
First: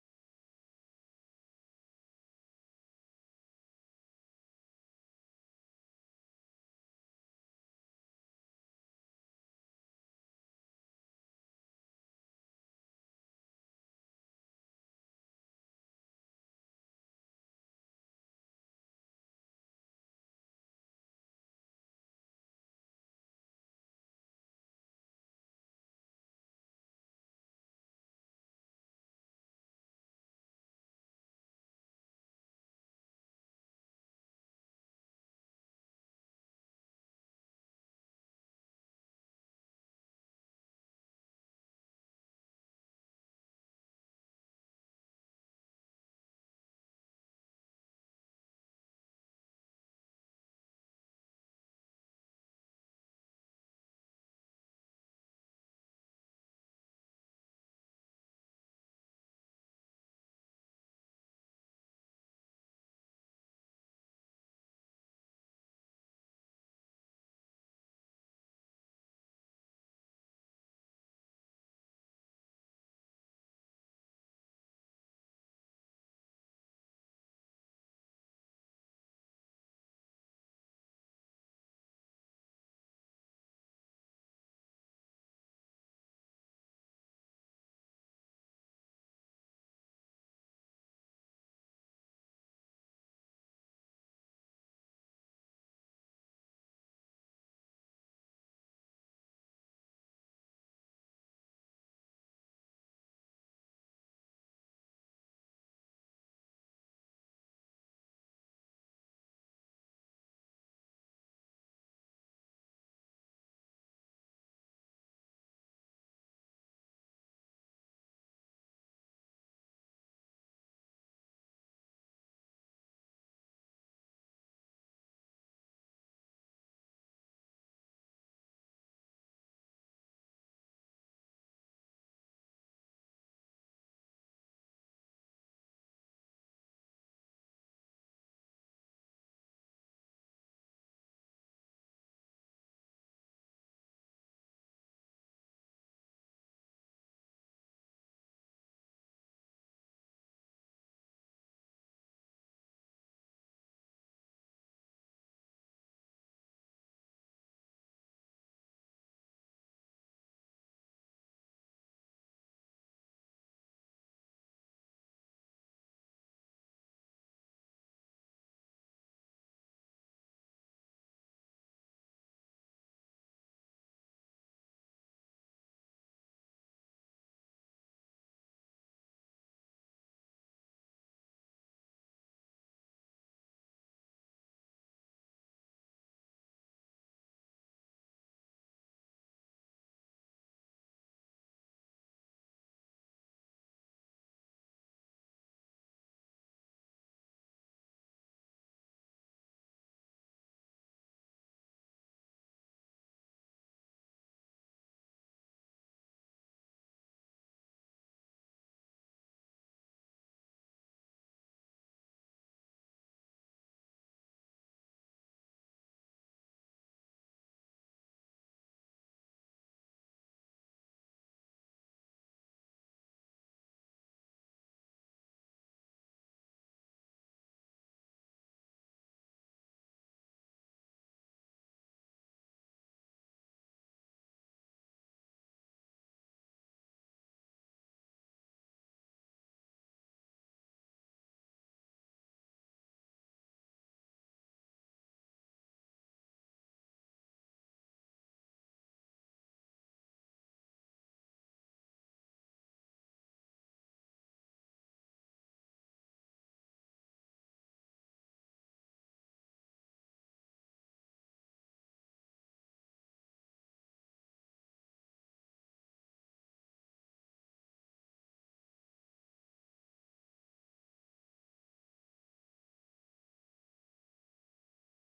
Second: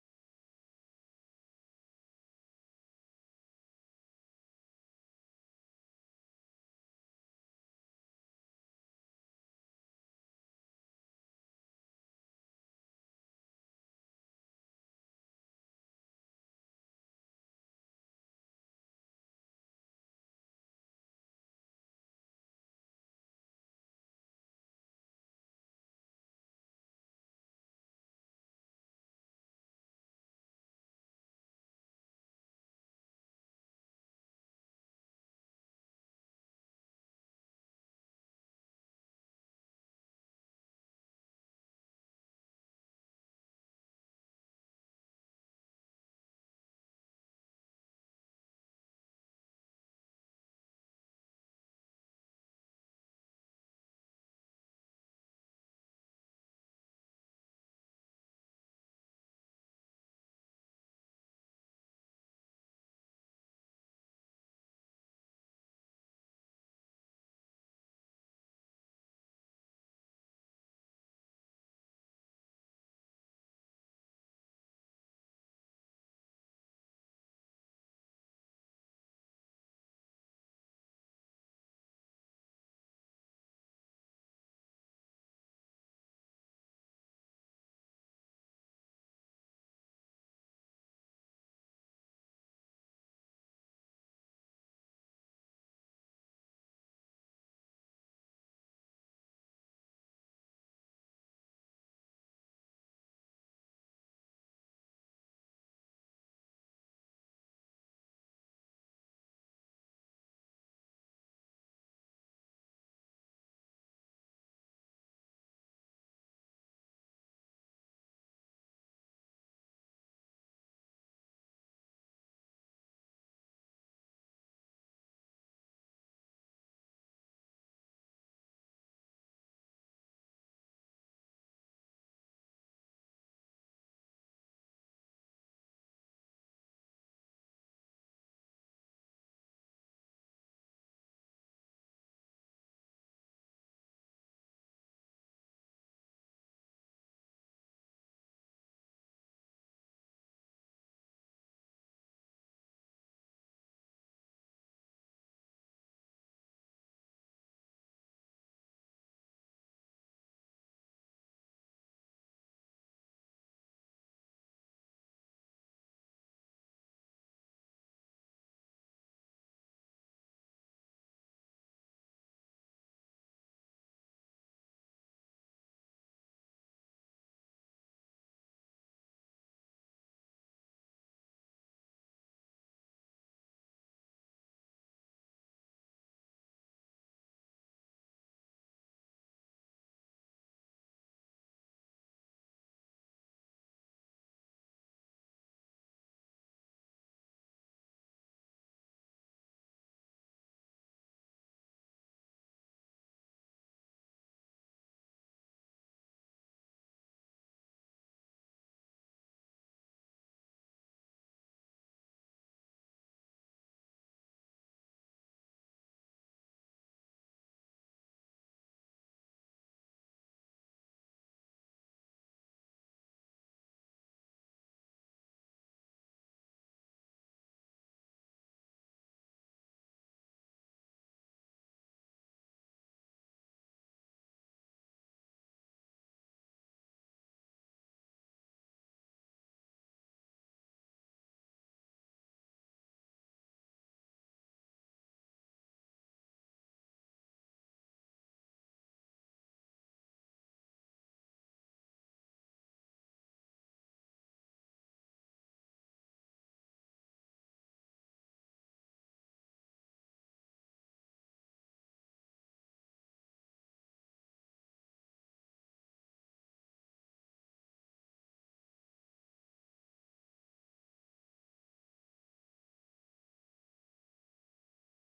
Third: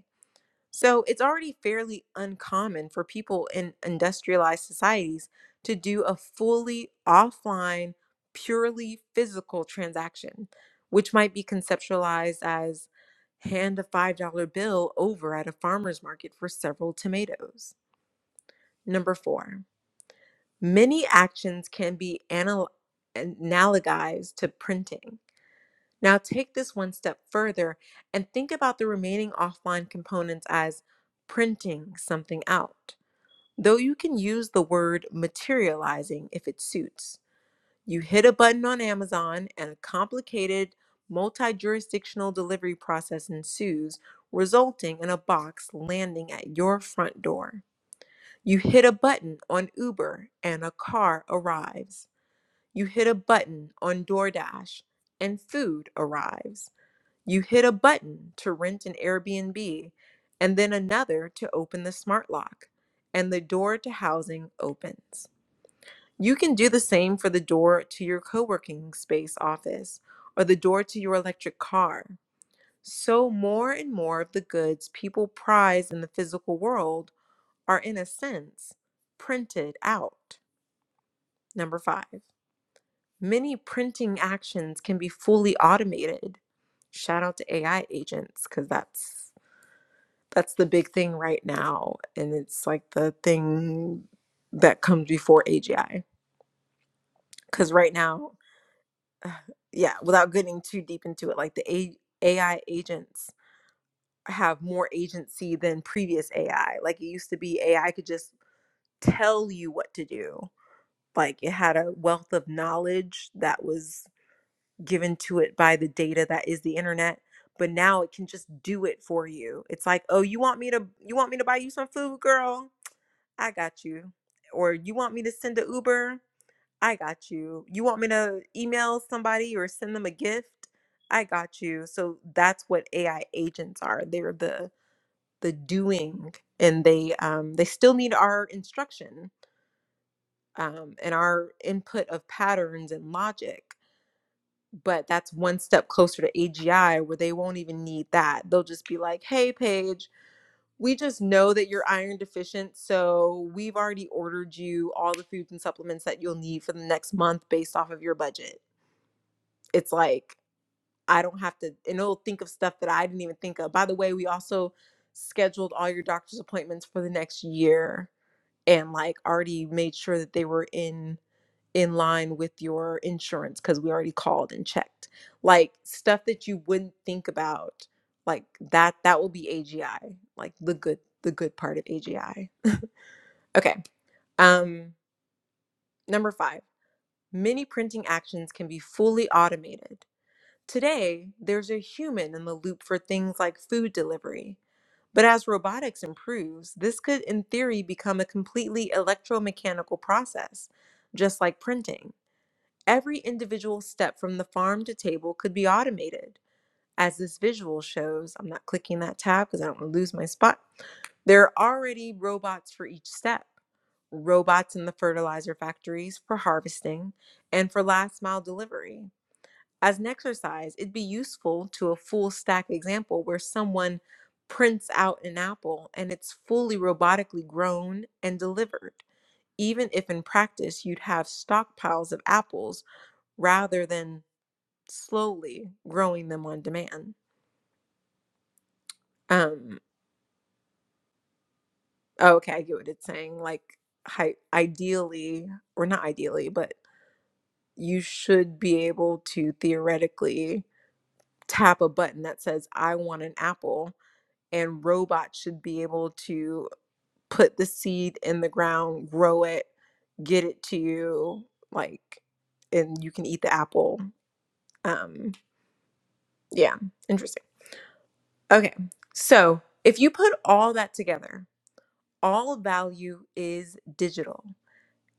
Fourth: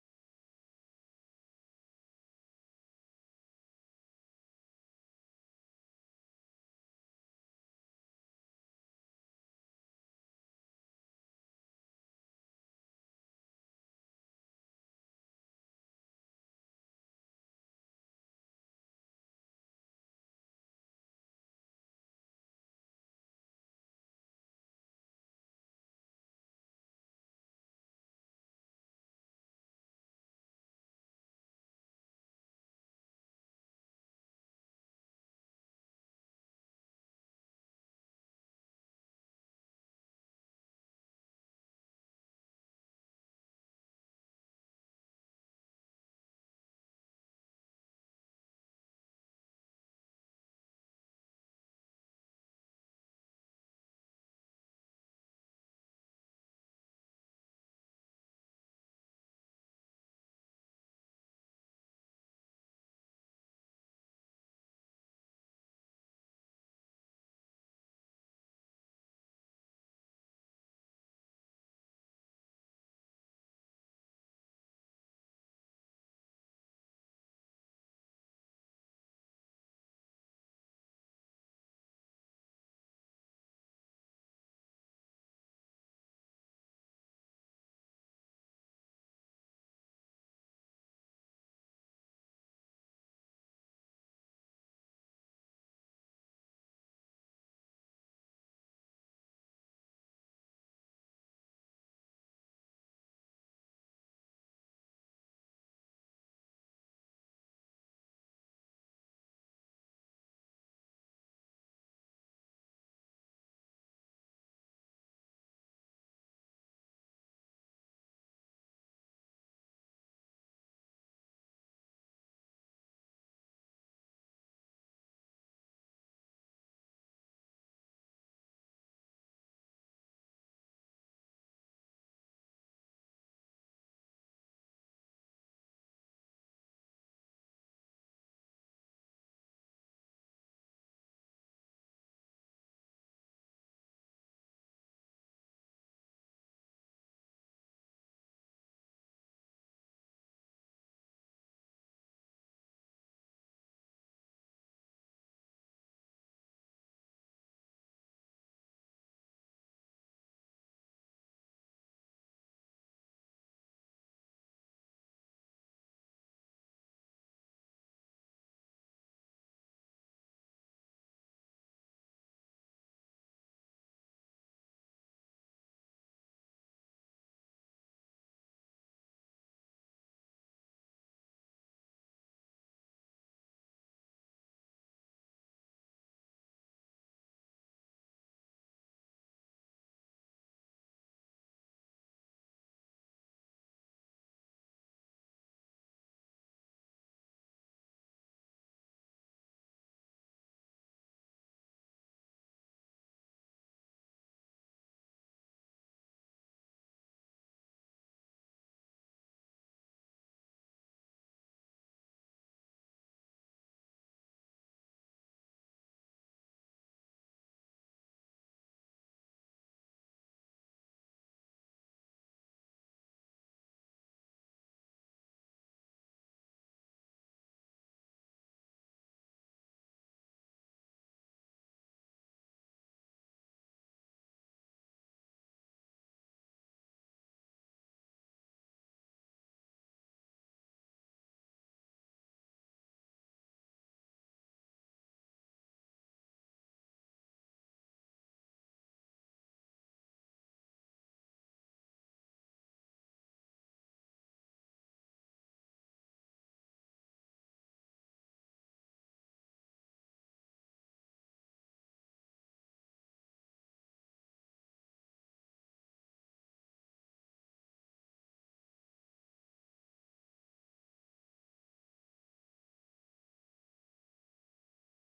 A: So it's already fairly uncommon for people in industrialized societies to do a fully offline, purely physical transaction, which might be conceptualized as hand a $5 bill over at a farmer's market for several tomatoes. Number four, many actions can be anal- analogized to printing now, take this one step further and think about the remaining offline components as printing something out. Though you can use the word materializing if it suits. You hit a button on Amazon and a complicated multi jurisdictional delivery process ensues, resulting in a box landing at your front door. You hit a button on Uber and a car arrives. You hit a button on DoorDash and food arrives you hit a button to rent an Airbnb and then another to open the smart lock, and the door to housing opens. You can do the same for the door to your co working space office or the door to your electric car. So, more and more of the goods people prize in the physical world are, in a sense, printed out. Number five, many printing actions can be fully automated. Shout out to AI agents, because that's that's the big thing right now and it's like the thing that comes before agi because right now uh, yeah without getting too deep into it like the A- ai agents have more agency than previous ai like it used to be ai could just tell you what to do like it had a wealth of knowledge that was given to it by the data that is the internet but now it can just do it for you it's like oh you want me to you want me to buy you some food girl I got you. Or you want me to send an Uber? I got you. You want me to email somebody or send them a gift? I got you. So that's what AI agents are. They're the the doing and they um they still need our instruction um and our input of patterns and logic. But that's one step closer to AGI where they won't even need that. They'll just be like, "Hey, Paige, we just know that you're iron deficient. So we've already ordered you all the foods and supplements that you'll need for the next month based off of your budget. It's like, I don't have to, and it'll think of stuff that I didn't even think of. By the way, we also scheduled all your doctor's appointments for the next year and like already made sure that they were in in line with your insurance because we already called and checked like stuff that you wouldn't think about like that that will be agi like the good the good part of agi okay um number five many printing actions can be fully automated today there's a human in the loop for things like food delivery but as robotics improves this could in theory become a completely electromechanical process just like printing Every individual step from the farm to table could be automated. As this visual shows, I'm not clicking that tab because I don't want to lose my spot. There are already robots for each step robots in the fertilizer factories for harvesting and for last mile delivery. As an exercise, it'd be useful to a full stack example where someone prints out an apple and it's fully robotically grown and delivered. Even if in practice you'd have stockpiles of apples rather than slowly growing them on demand. Um, oh, okay, I get what it's saying. Like, hi, ideally, or not ideally, but you should be able to theoretically tap a button that says, I want an apple, and robots should be able to put the seed in the ground, grow it, get it to you, like, and you can eat the apple. Um, yeah, interesting. Okay, so if you put all that together, all value is digital.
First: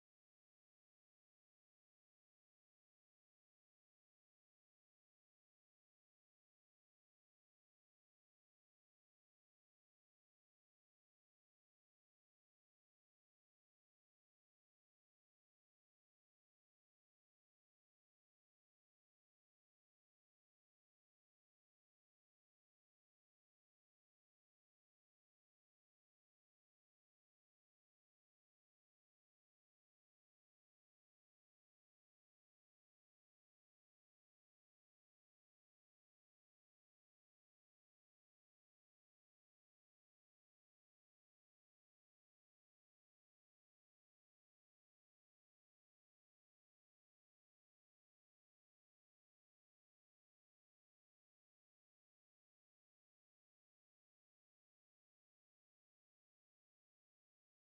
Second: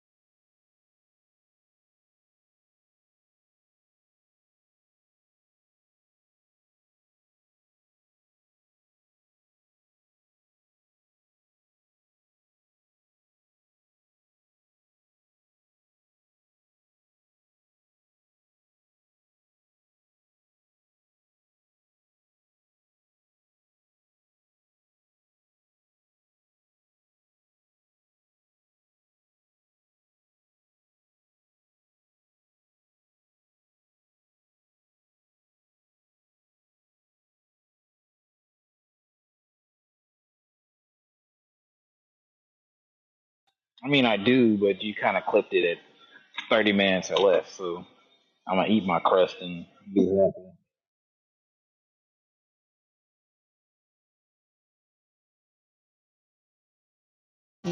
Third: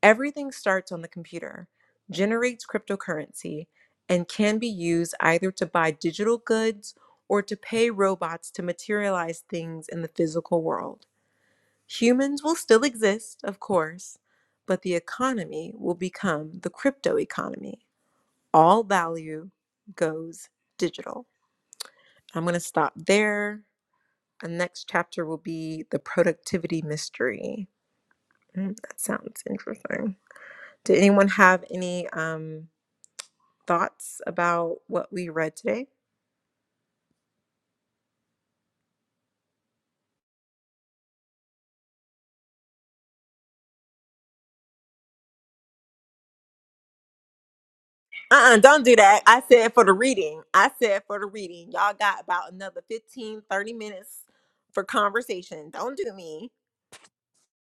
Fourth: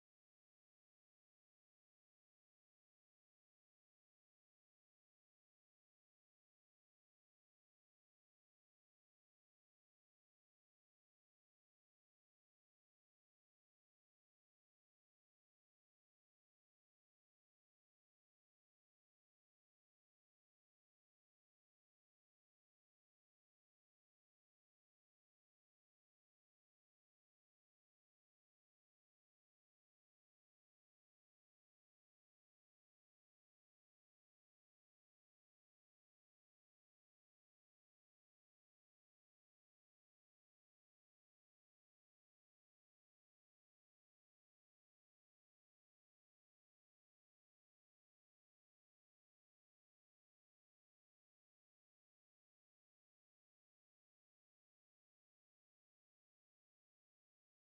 A: Everything starts on the computer, generates cryptocurrency, and can be used either to buy digital goods or to pay robots to materialize things in the physical world. Humans will still exist, of course, but the economy will become the crypto economy. All value goes digital. I'm going to stop there. The next chapter will be the productivity mystery. Mm, that sounds interesting. Did anyone have any um, thoughts about what we read today?
C: I mean I do, but you kind of clipped it at 30 minutes or less. So. I'm
A: Uh-uh,
C: gonna eat
A: don't do
C: my
A: that.
C: crust
A: I
C: and
A: said for the
C: be happy.
A: reading. I said for the reading. Y'all got about another 15, 30 minutes for conversation. Don't do me.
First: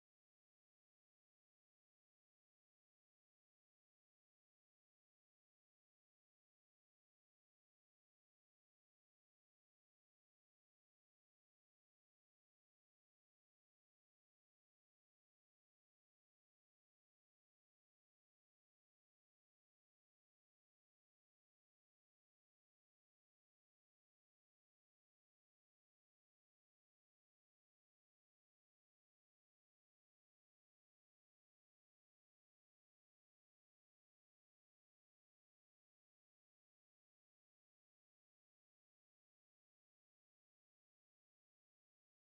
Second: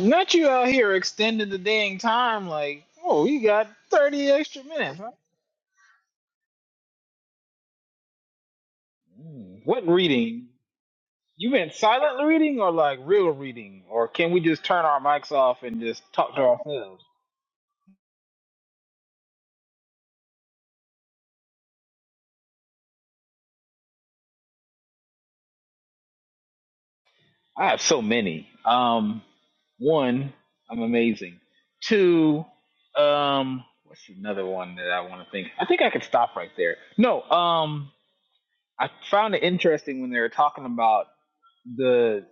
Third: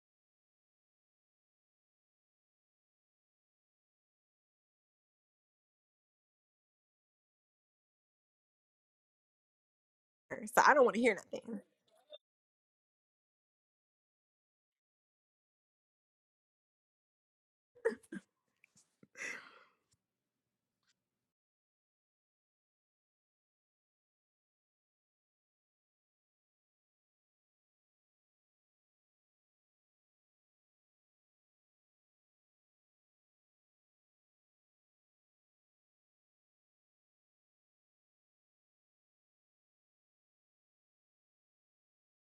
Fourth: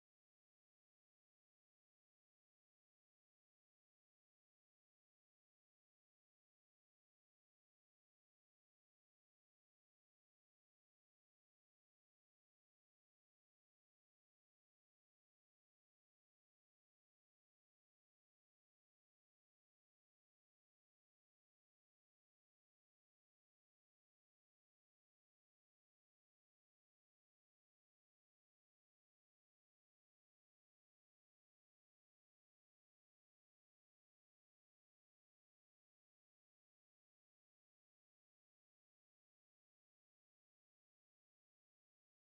C: Not you out here extending the dang time like, oh, you got 30 extra minutes. Huh? Mm, What reading?
A: So I don't want to hear
C: You
A: nothing.
C: meant silent reading or like real reading? Or can we just turn our mics off and just talk to ourselves? I have so many. Um, one, I'm amazing. Two, um, what's another one that I want to think? I think I could stop right there. No, um, I found it interesting when they were talking about. the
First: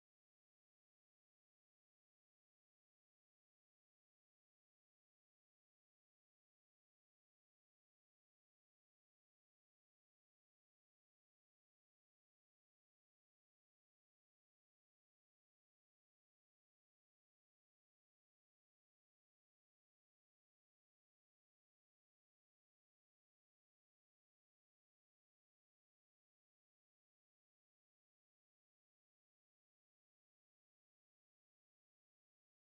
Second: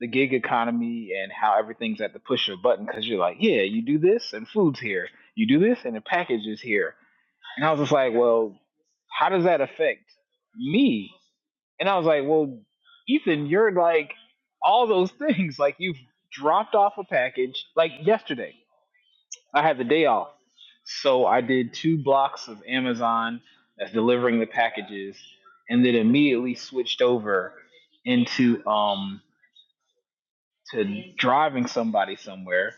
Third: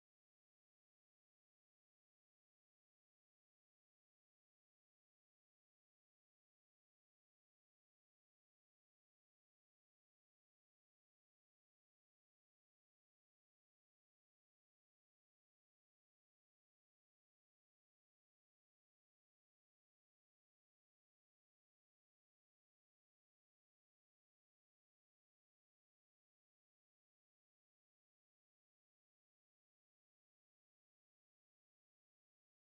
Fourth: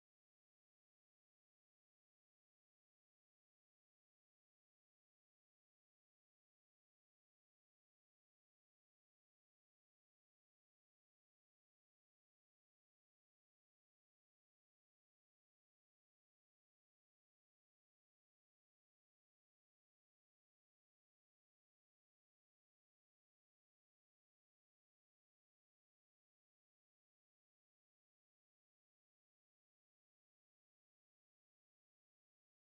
C: the gig economy and how everything's at the push of a button because you're like, yeah, you do this and food's here, you do this and the package is here, and I was just like, well, how does that affect me? And I was like, well, Ethan, you're like all those things. Like you've dropped off a package. Like yesterday, I had the day off, so I did two blocks of Amazon that's delivering the packages, and then immediately switched over into um to driving somebody somewhere,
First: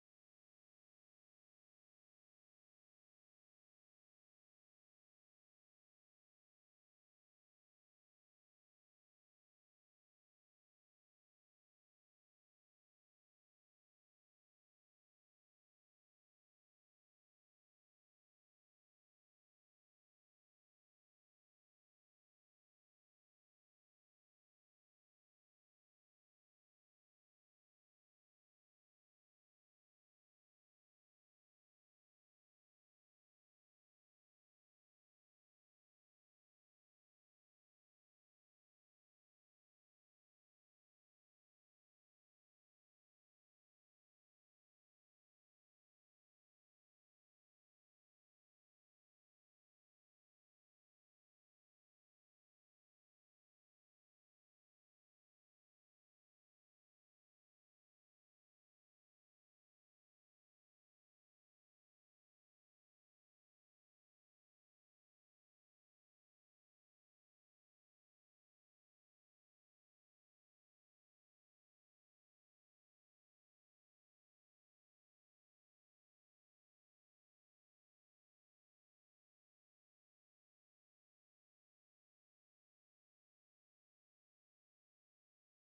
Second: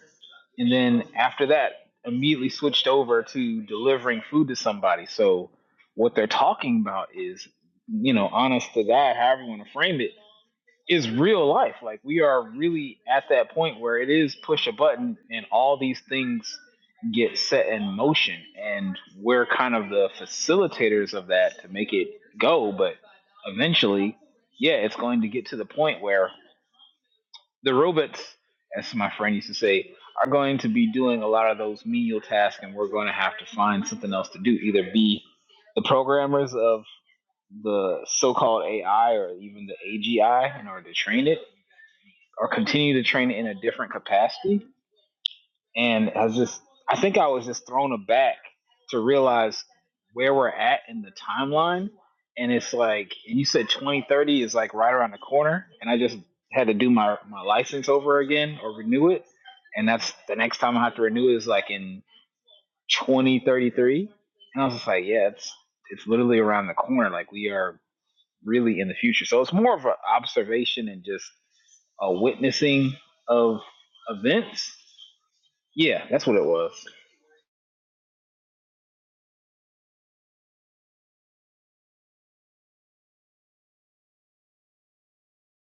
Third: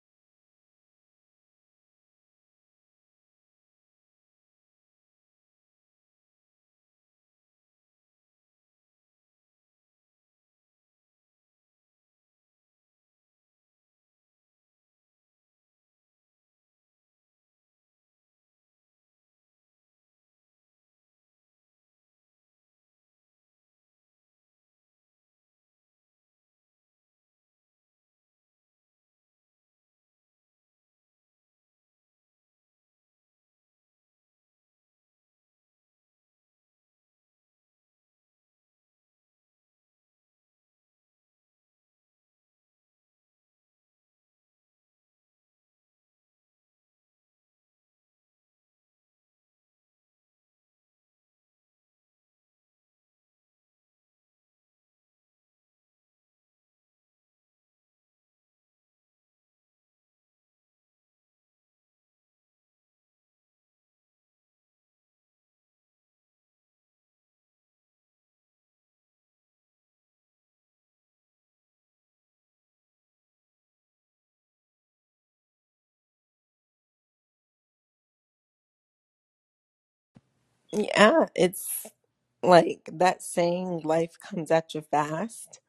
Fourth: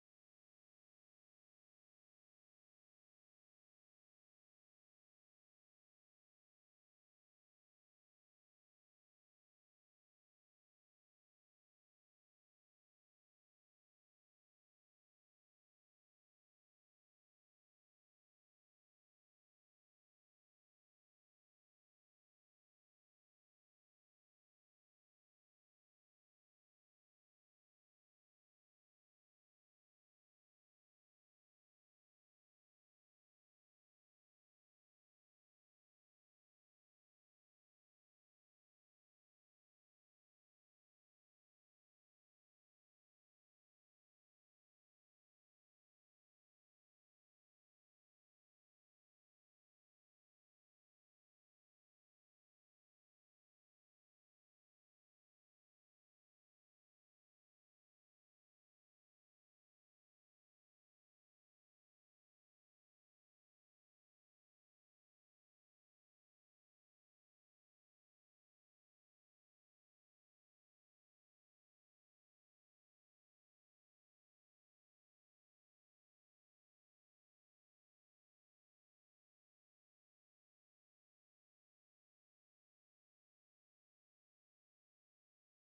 C: and then after that, immediately switched over to delivering food to somebody. So what they're talking about is, you know, honest to God, however you want to frame it, is real life. Like we are really at that point where it is push a button and all these things get set in motion and we're kind of the facilitators of that to make it go but eventually yeah it's going to get to the point where the robots, as my friend used to say, are going to be doing a lot of those menial tasks, and we're going to have to find something else to do. Either be the programmers of the so-called AI or even the AGI in order to train it, or continue to train it in a different capacity and I was just I think I was just thrown aback to realize where we're at in the timeline. And it's like and you said twenty thirty is like right around the corner and I just had to do my, my license over again or renew it. And that's the next time I have to renew it is like in twenty thirty three. And I was just like, Yeah, it's it's literally around the corner. Like we are really in the future. So it's more of an observation and just a witnessing of events. Yeah, that's what it was.
A: Yeah, it's like that saying, life comes at you fast.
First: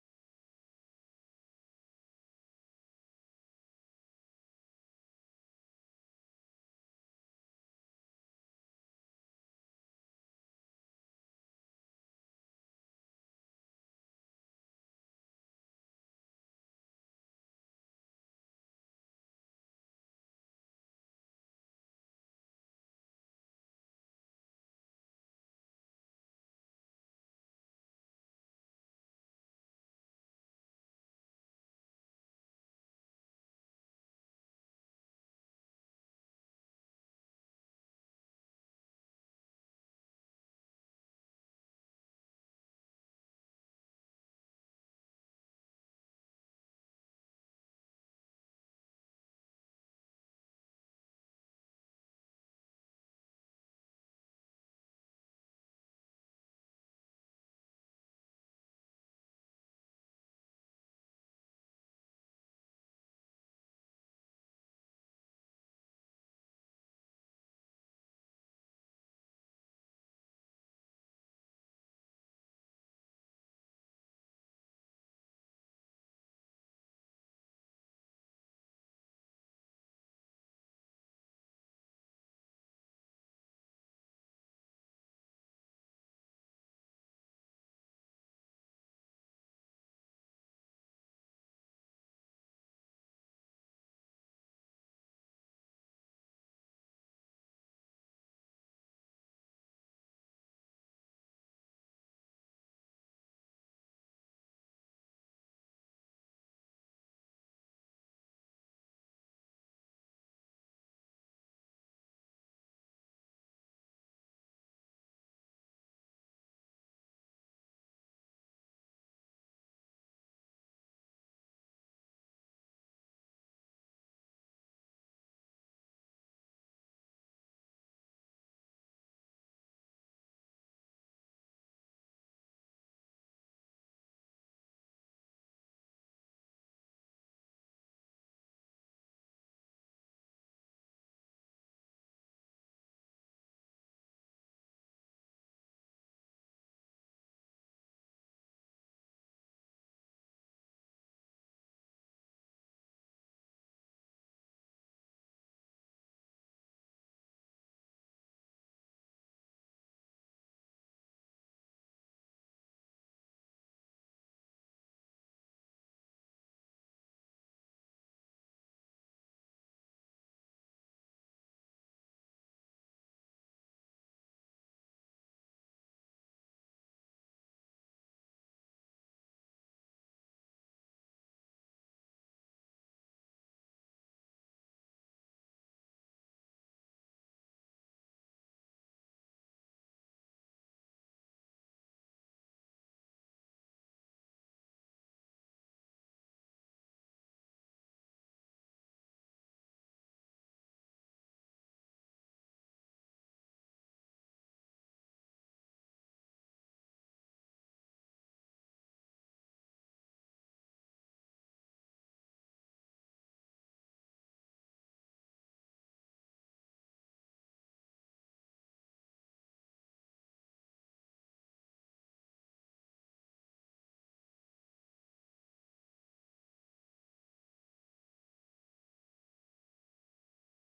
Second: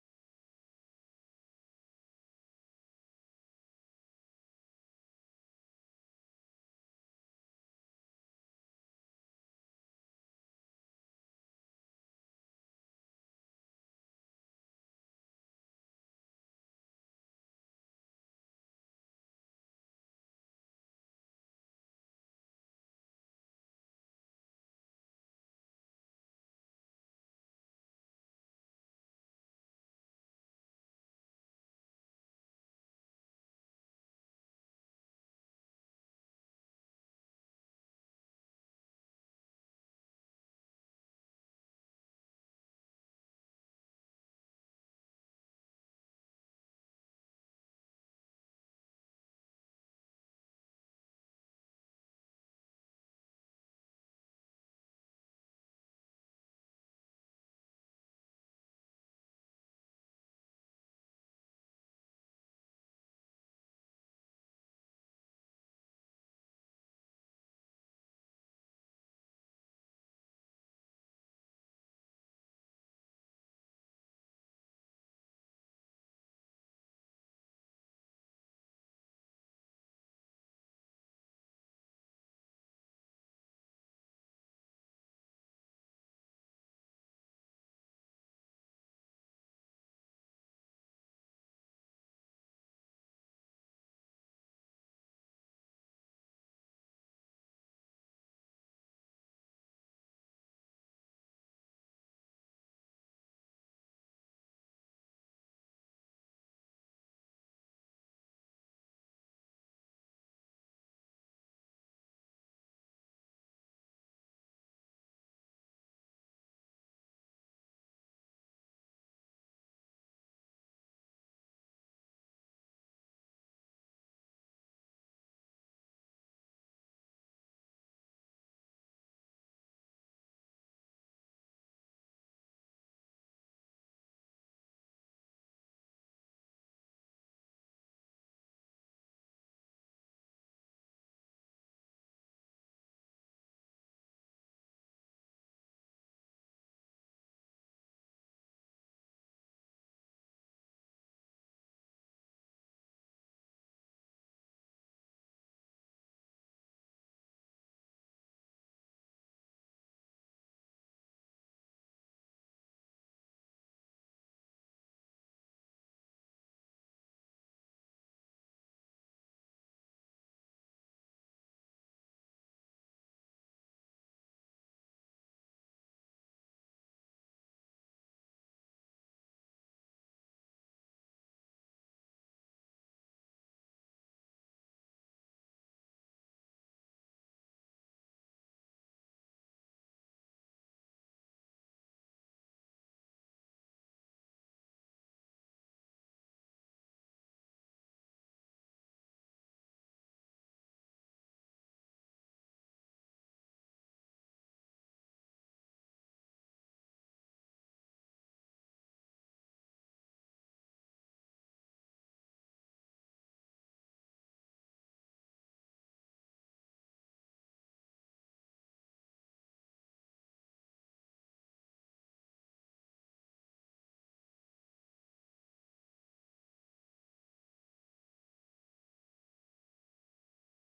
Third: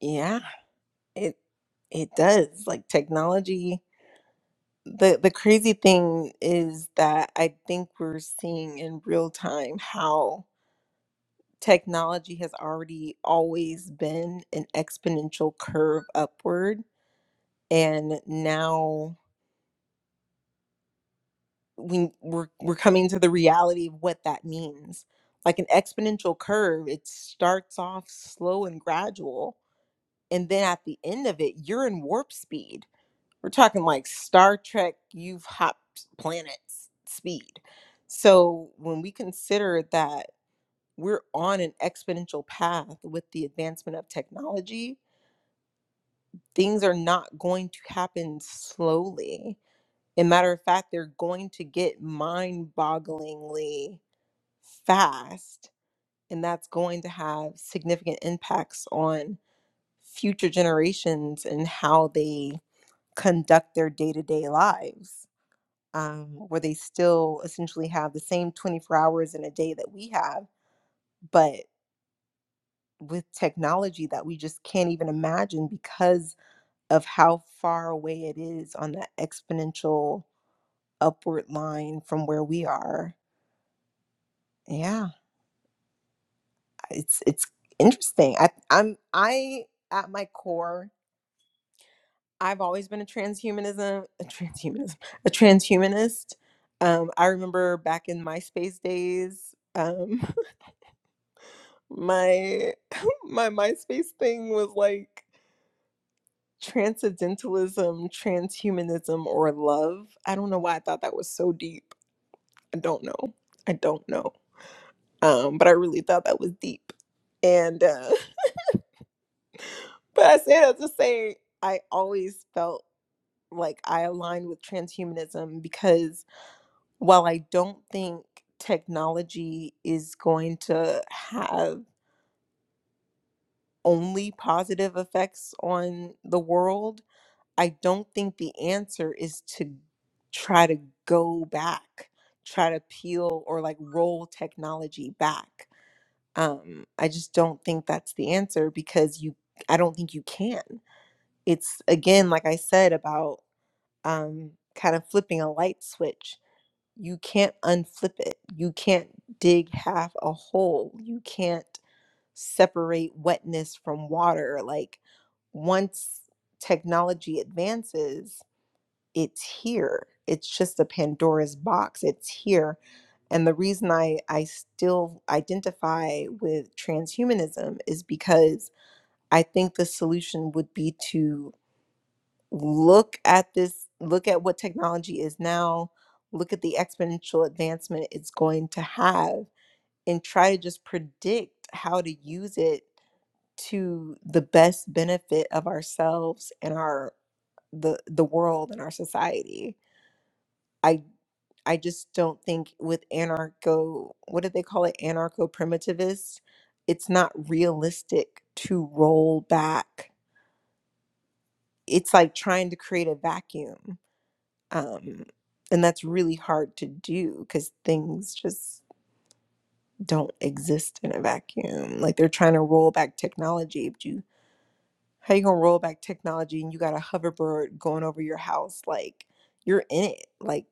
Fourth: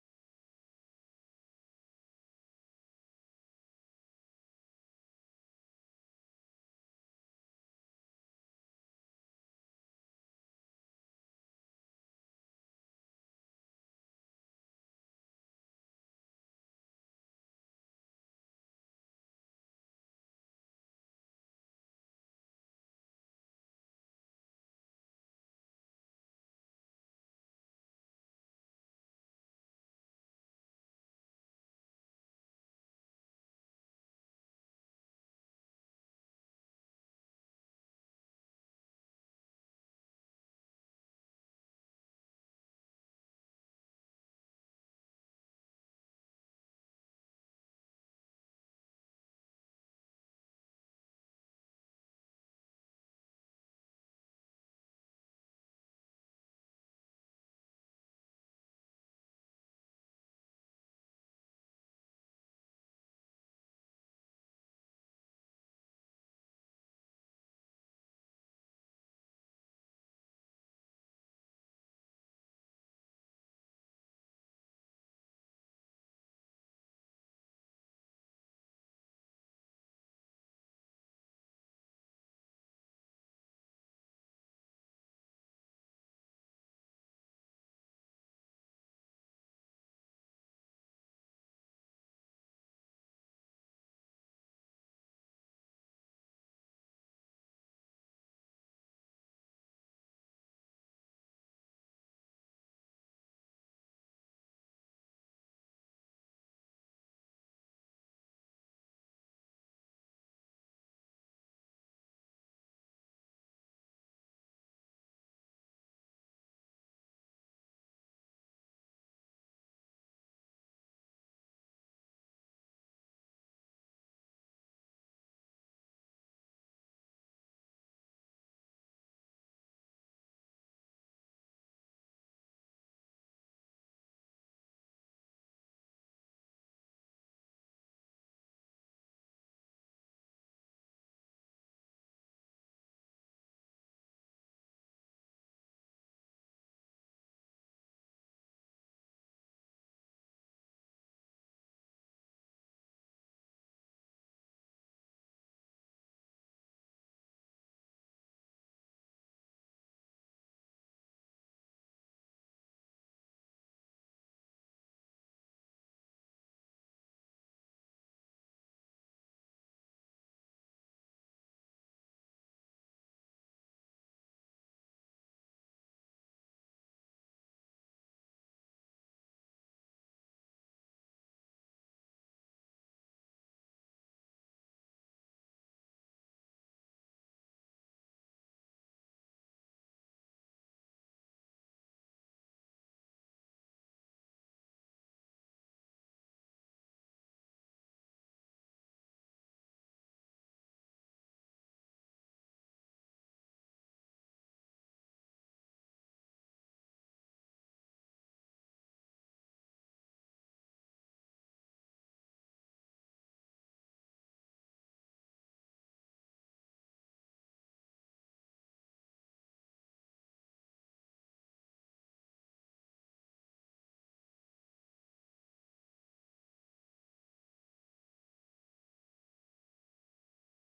A: Yeah, it it does. Like technology. the the crazy thing is that I think we're seeing in real time how technology has already always been an exponential curve upward, and now we we're we're coming to the reality of what that means. Like an exponential curve, it starts off slow and gradual, and then at the end of it, you're in warp speed We're talking like Star Trek, you've hopped planets speed. So when we consider that we're on an exponential path with the advancement of technology, things are not going to happen slowly. And matter of fact, they're going to get mind bogglingly fast. And that's going to have significant impacts on future generations and how they conduct their day to day lives. um, where they still essentially have the same 24 hours in a day that we have, but with technology that we just can't even imagine because of how far away it is on that exponential upward line from where we are. Yeah, it's it's interesting. I, I'm I at my core, I've always been a transhumanism, a transhumanism, a transhumanist. Um, I remember back in MySpace days. Um, my my MySpace thing was like transcendentalism, transhumanism, or love. I don't know why I thought that was so deep. I don't know. I don't know. Um, but I really thought that was deep. And uh, but I say that to say I always felt like I aligned with transhumanism because while I don't think technology is going to have only positive effects on the world I don't think the answer is to try to go back, try to peel or like roll technology back. Um, I just don't think that's the answer because you, I don't think you can. It's again, like I said, about um, kind of flipping a light switch. You can't unflip it. You can't dig half a hole. You can't separate wetness from water. Like once technology advances, it's here. It's just a Pandora's box. It's here. And the reason I, I still identify with transhumanism is because I think the solution would be to look at this, look at what technology is now, look at the exponential advancement it's going to have, and try to just predict how to use it to the best benefit of ourselves and our the the world and our society. I. I just don't think with anarcho, what do they call it? Anarcho primitivists, it's not realistic to roll back. It's like trying to create a vacuum. Um, and that's really hard to do because things just don't exist in a vacuum. Like they're trying to roll back technology, but you, how you gonna roll back technology and you got a hoverboard going over your house? Like you're in it. Like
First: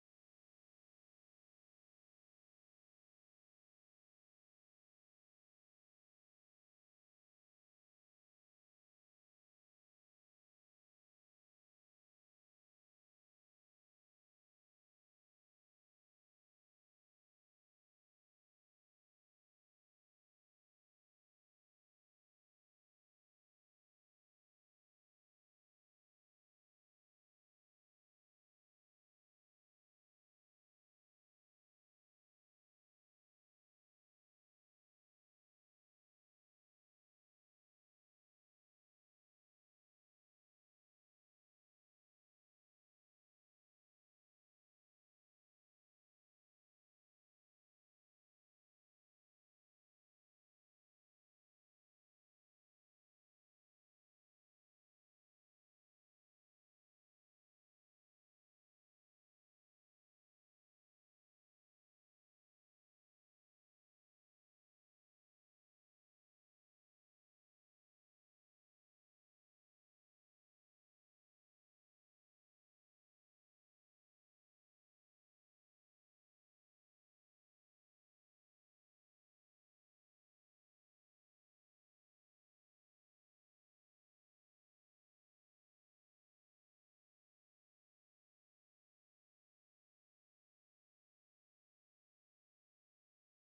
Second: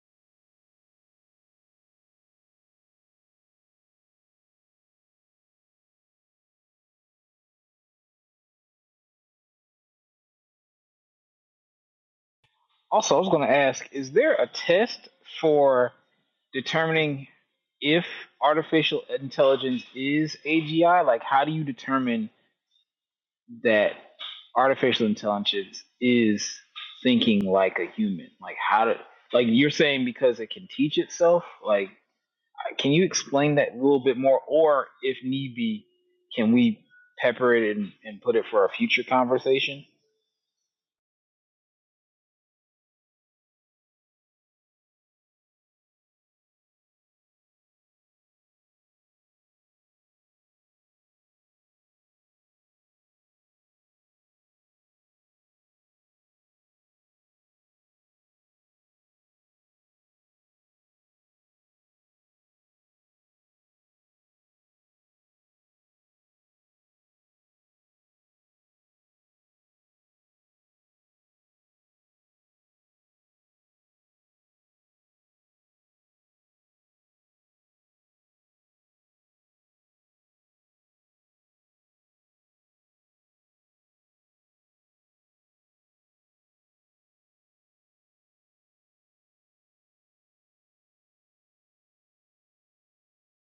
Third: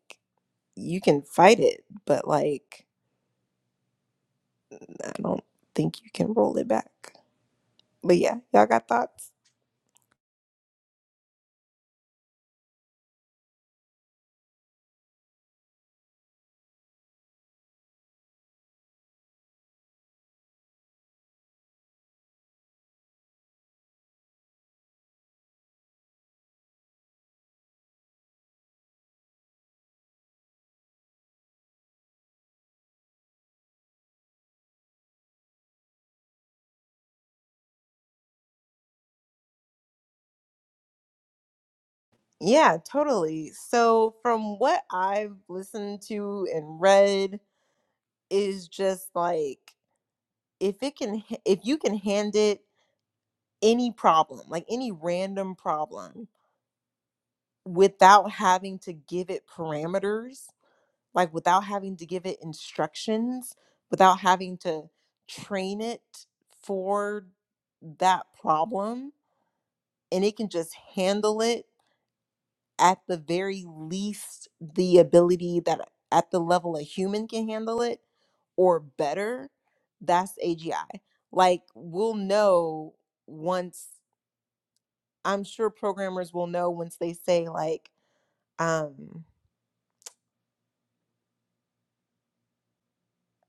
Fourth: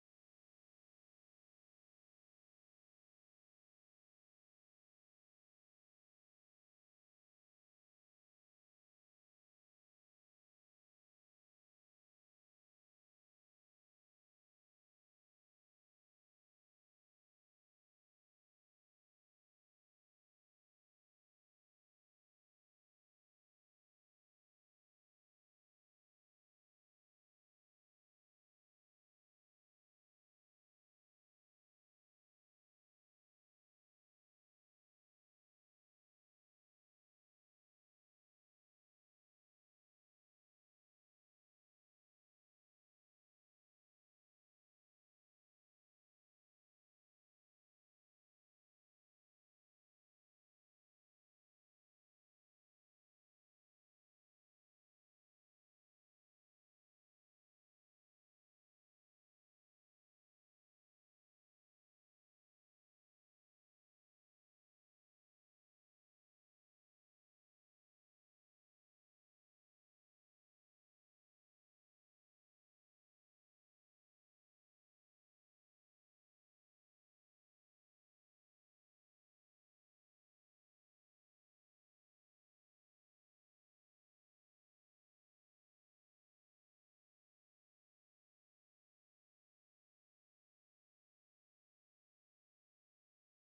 A: you can fight it, but like I don't think you can roll it back. But yeah, y'all got thoughts?
C: Also, I was going to ask is there a test for determining if artificial intelligence is AGI? Like, how do you determine that artificial intelligence is thinking like a human? Like, how do, like, you're saying because it can teach itself? Like, Can you explain that a little bit more, or if need be, can we pepper it and, and put it for a future conversation?
A: Yeah, totally. So from what I've listened to and read is just like if it can h- if you can hand it any problem, like any random problem without having to give it parameters, like without having to give it instructions, without having to train it for that problem and it can just handle it at the very least the ability that at the level a human can handle it or better, that's AGI. Like we'll know once I'm sure programmers will know once they say like um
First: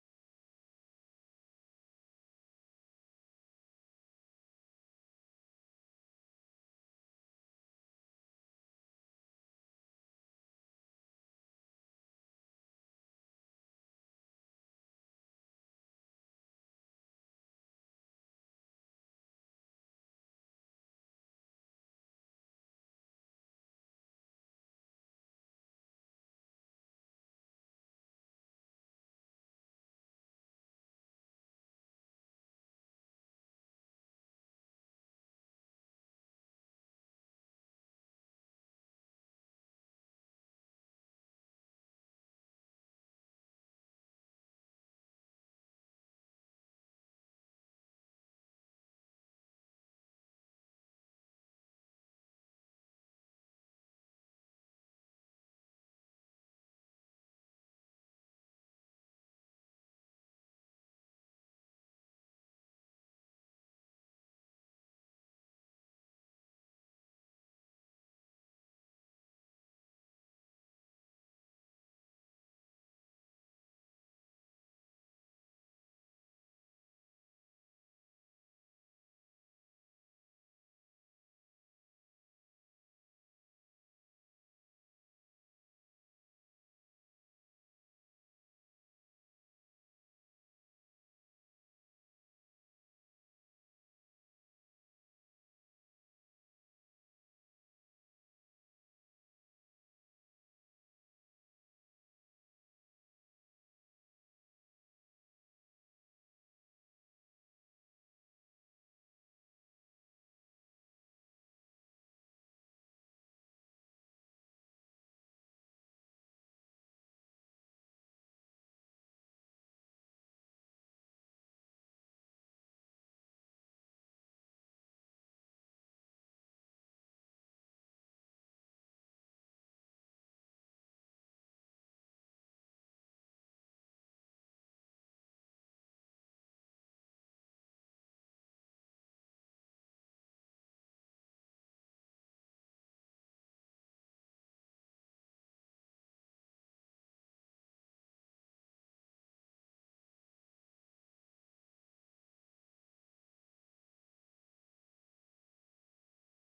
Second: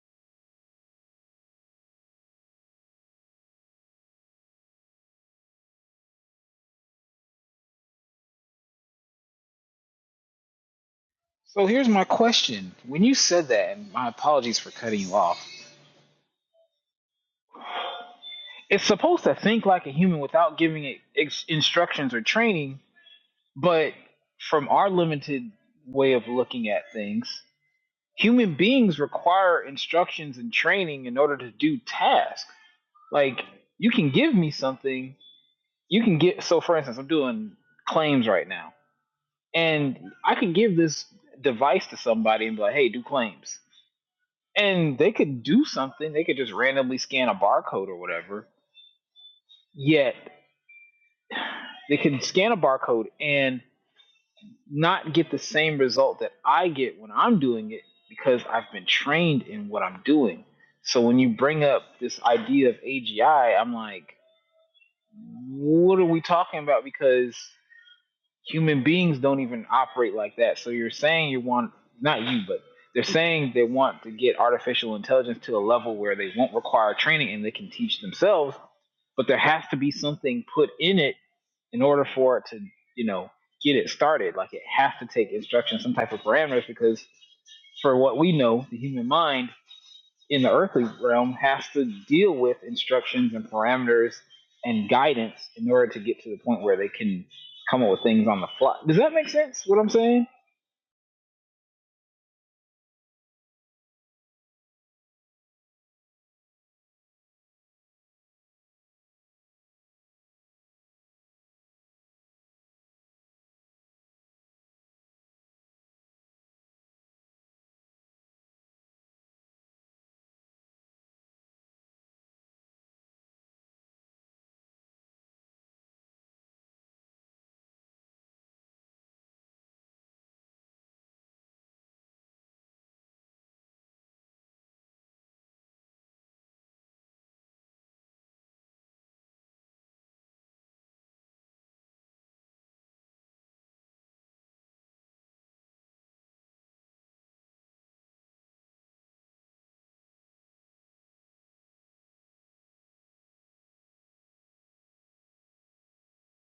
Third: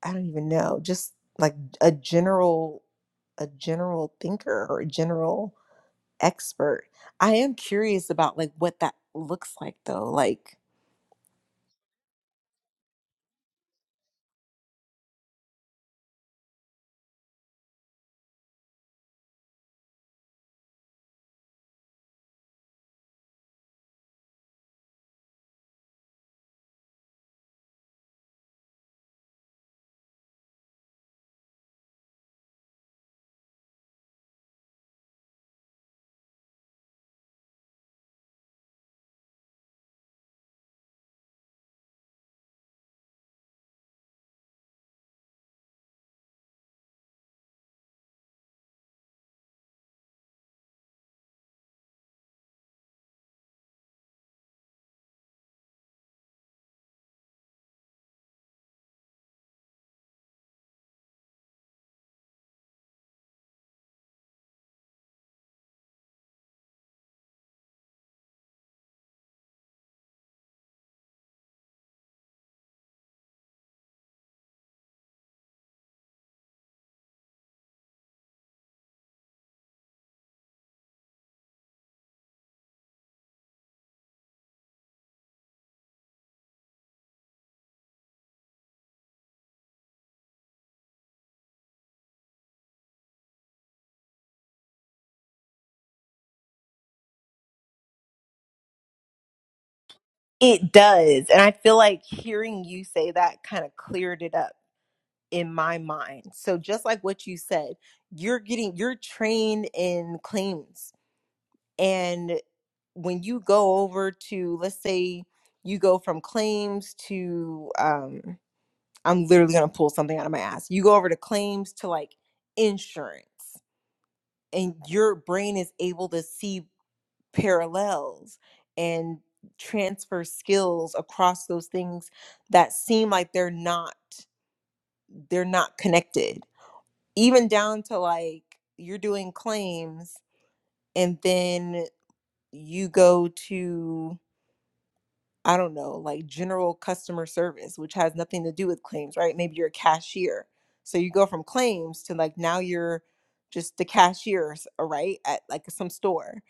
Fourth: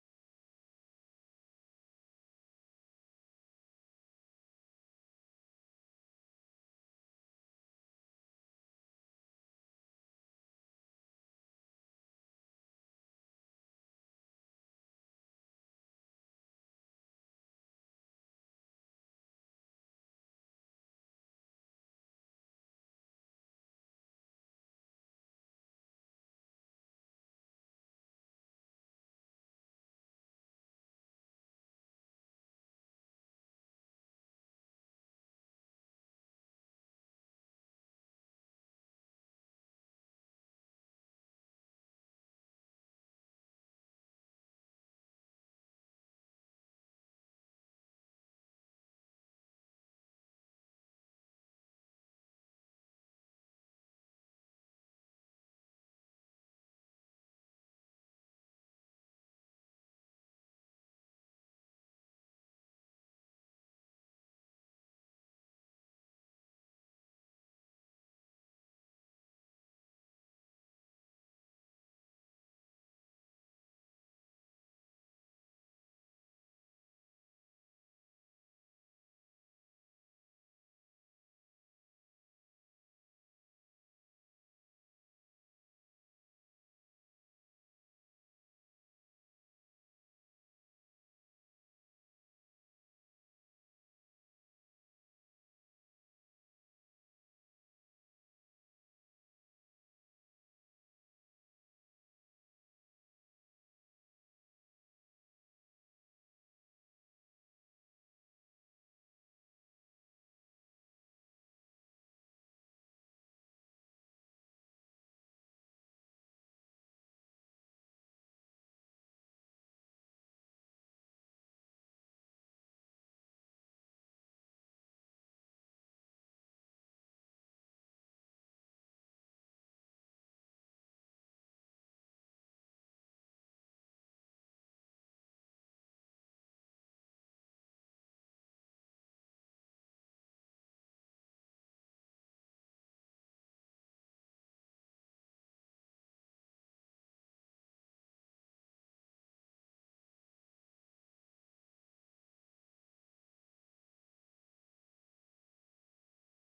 A: I don't even know, just like a general a general thinker or a general expert. I am curious about like what that looks like though. Like
C: So here's my question. When you said that, and my apologies for cutting you off, it's supposed to think like a human without giving it ex- instructions or training, But from our limited way of looking at things, human beings require instructions and training in order to do tasks. Like, you can give me something, you can get. So, for instance, I'm doing claims right now, and I could give this device to somebody and be like, hey, do claims. And they could do something, they could just randomly scan a barcode or whatever. Yet, they can scan a barcode and not get the same result that I get when I'm doing it because I've been trained in what I'm doing. So when you bring up this idea of AGI, I'm like, what are we talking about? Because human beings don't even operate like that. So you're saying you want, not you, but they're saying they want to get artificial intelligence to a level where they won't require training and they can teach themselves, but there has to be something put in it in order for it to, you know, get it started, like it has to take instruction, some type of parameters, because for what we know, the human mind in the earthly realm has to deal with instructions and parameters and guidance in order to get to the point where they can come up with things on the fly. Does that make sense? What I'm saying?
A: it does. And I feel like hearing you say that kind of cleared it up in my mind. So just like what you said, you're getting you're trained in claims. And when you go over to let's say you go from claims to um I'm literally going to pull something out of my ass. You go over to claims to like insurance and your brain is able to see parallels and transfer skills across those things that seem like they're not they're not connected even down to like you're doing claims and then you go to I don't know, like general customer service, which has nothing to do with claims, right? Maybe you're a cashier. So you go from claims to like now you're just the cashier, uh, right? At like some store.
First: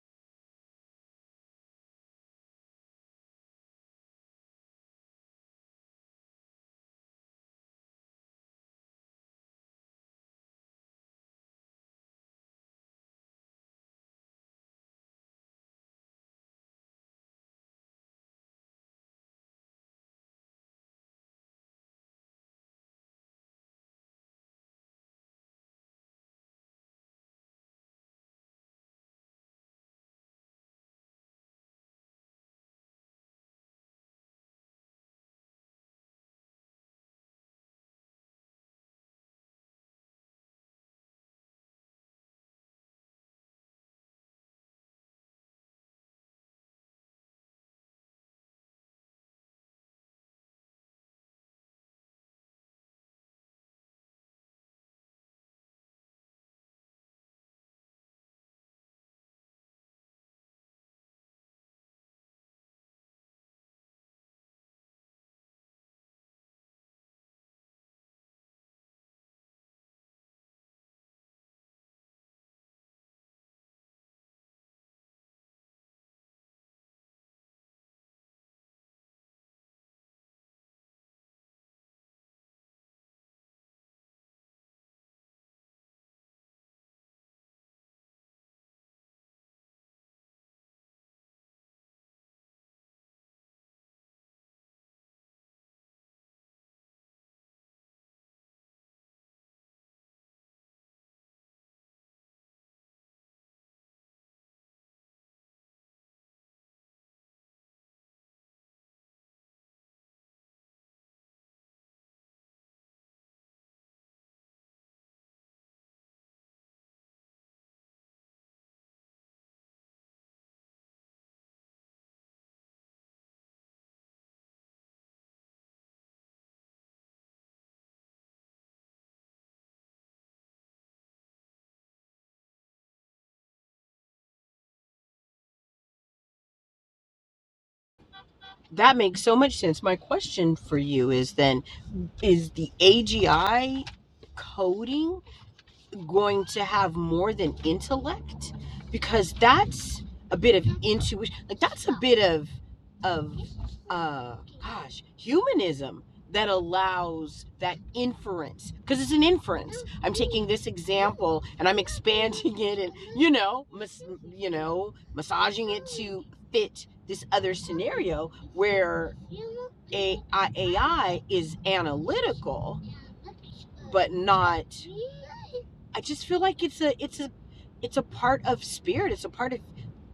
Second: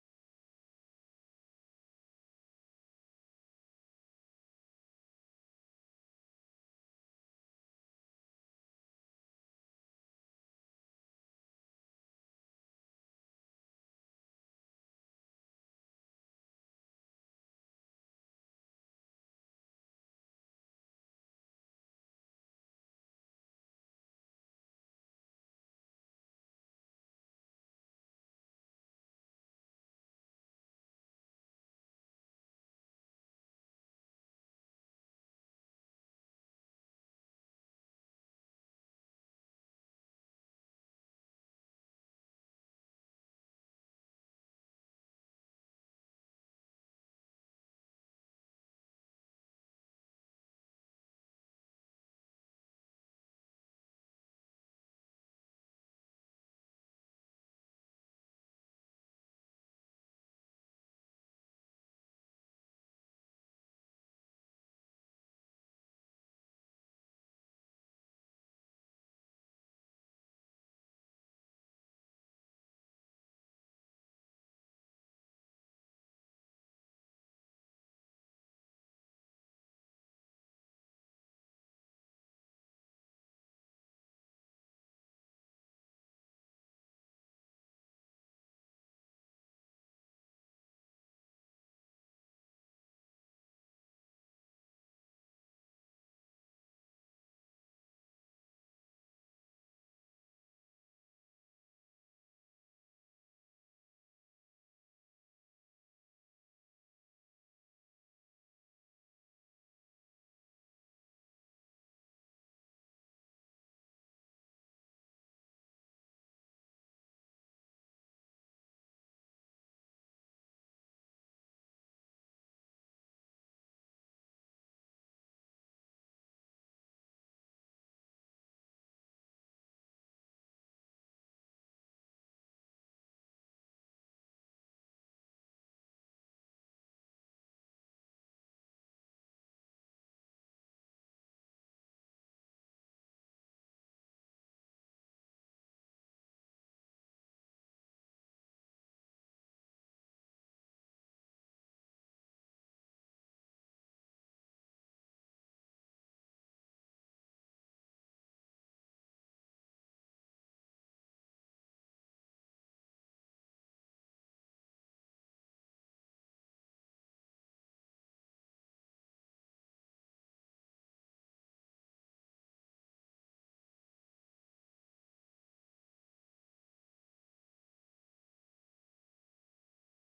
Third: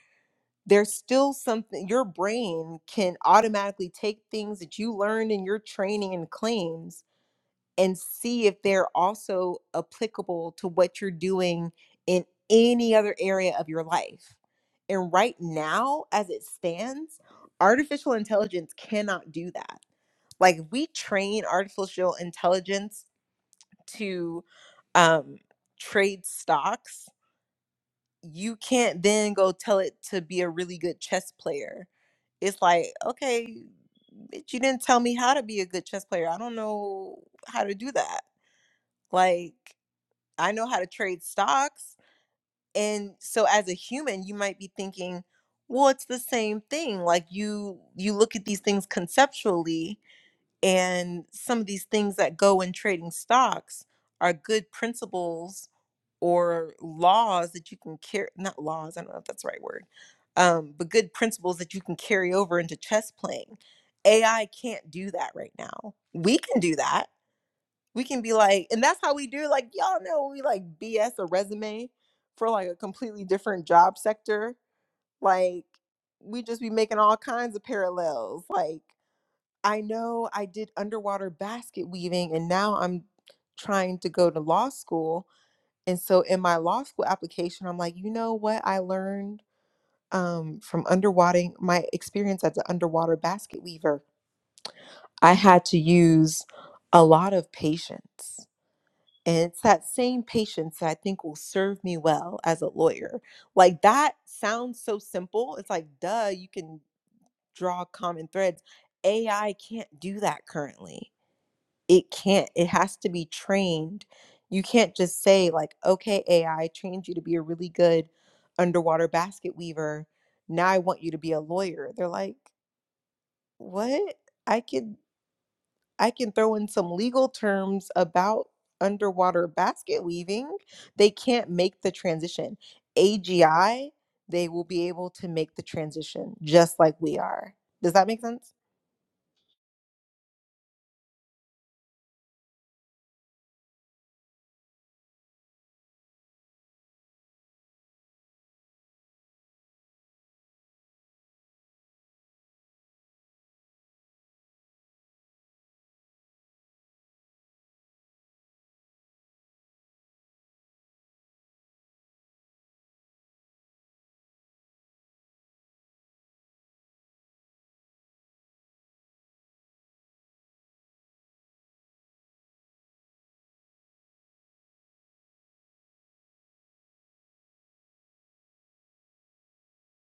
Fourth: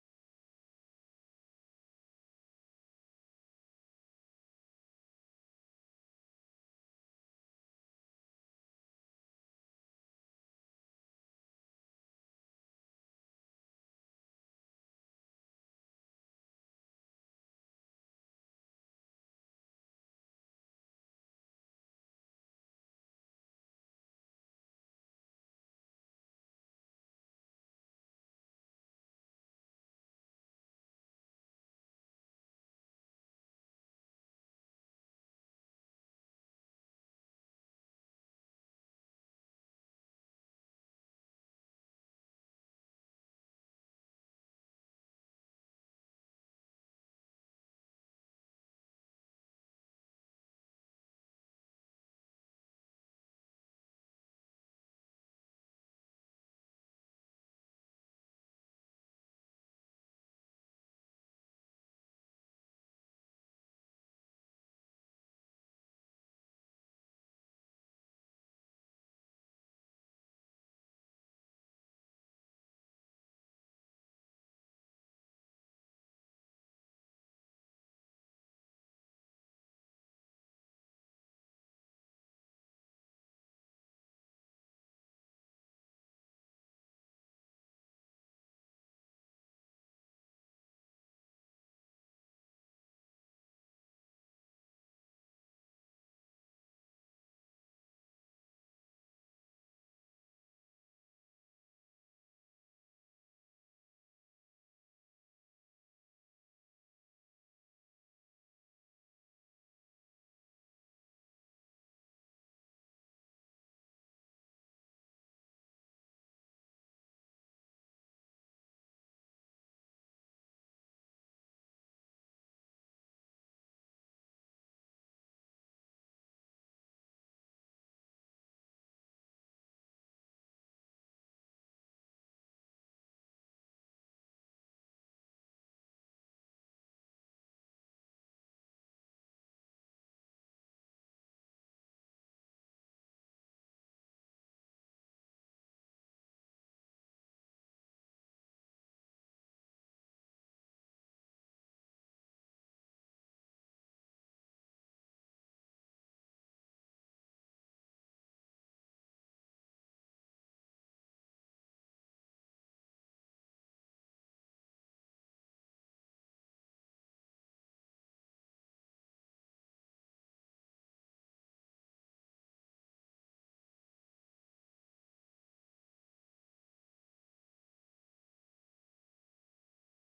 A: There's still something your brain can automatically take things that you learned in your training and claims and see if they're also applicable to what you're doing in any other area of your life. And right now, as it stands, artificial intelligence cannot do that. Like we train artificial intelligence to um, trade stocks. You can't then go tell it to be a really good chess player. It's like, okay, bitch, you didn't tell me how to be a good chess player. I don't know how to do that like, I know how to trade stocks. And so as a human, you might be thinking, well, it's the same thing. Like you you look at these things conceptually and some of these things that go in trading stocks are good principles or laws that you can carry not laws, I don't know if that's the right word. Um, but good principles that you can carry over into chess playing. AI can't do that right now. We can do that we can be like, and that's how we do. Like y'all know, we like BS a resume for like a completely different job sector. Like we just be making all kinds of parallels. Like I know I did underwater basket weaving, and now I'm trying to go to law school. And so in my law school application, I'm like, you know what I learned um, from underwater my experience as an underwater basket weaver. I had to use a lot of patience And it's that same patience that I think will serve me well as a lawyer. Like that sounds so simple. It's like, duh, you can draw common threads. AI can't do that currently. It can't. It has to be trained. You can't just say, like, okay, AI, trained you to be a really good underwater basket weaver. Now I want you to be a lawyer. They're like, what? I could I can throw in some legal terms about underwater basket weaving. They can't make the transition. AGI, they will be able to make the transition just like we are. Does that make sense?
B: That makes so much sense. My question for you is then is the AGI coding going to have more than intellect because that's a bit of intuition like that's a bit of of uh gosh humanism that allows that inference because it's an inference i'm taking this example and i'm expanding it and you know mas- you know massaging it to fit this other scenario where a- I- AI is analytical but not I just feel like it's a it's a it's a part of spirit. It's a part of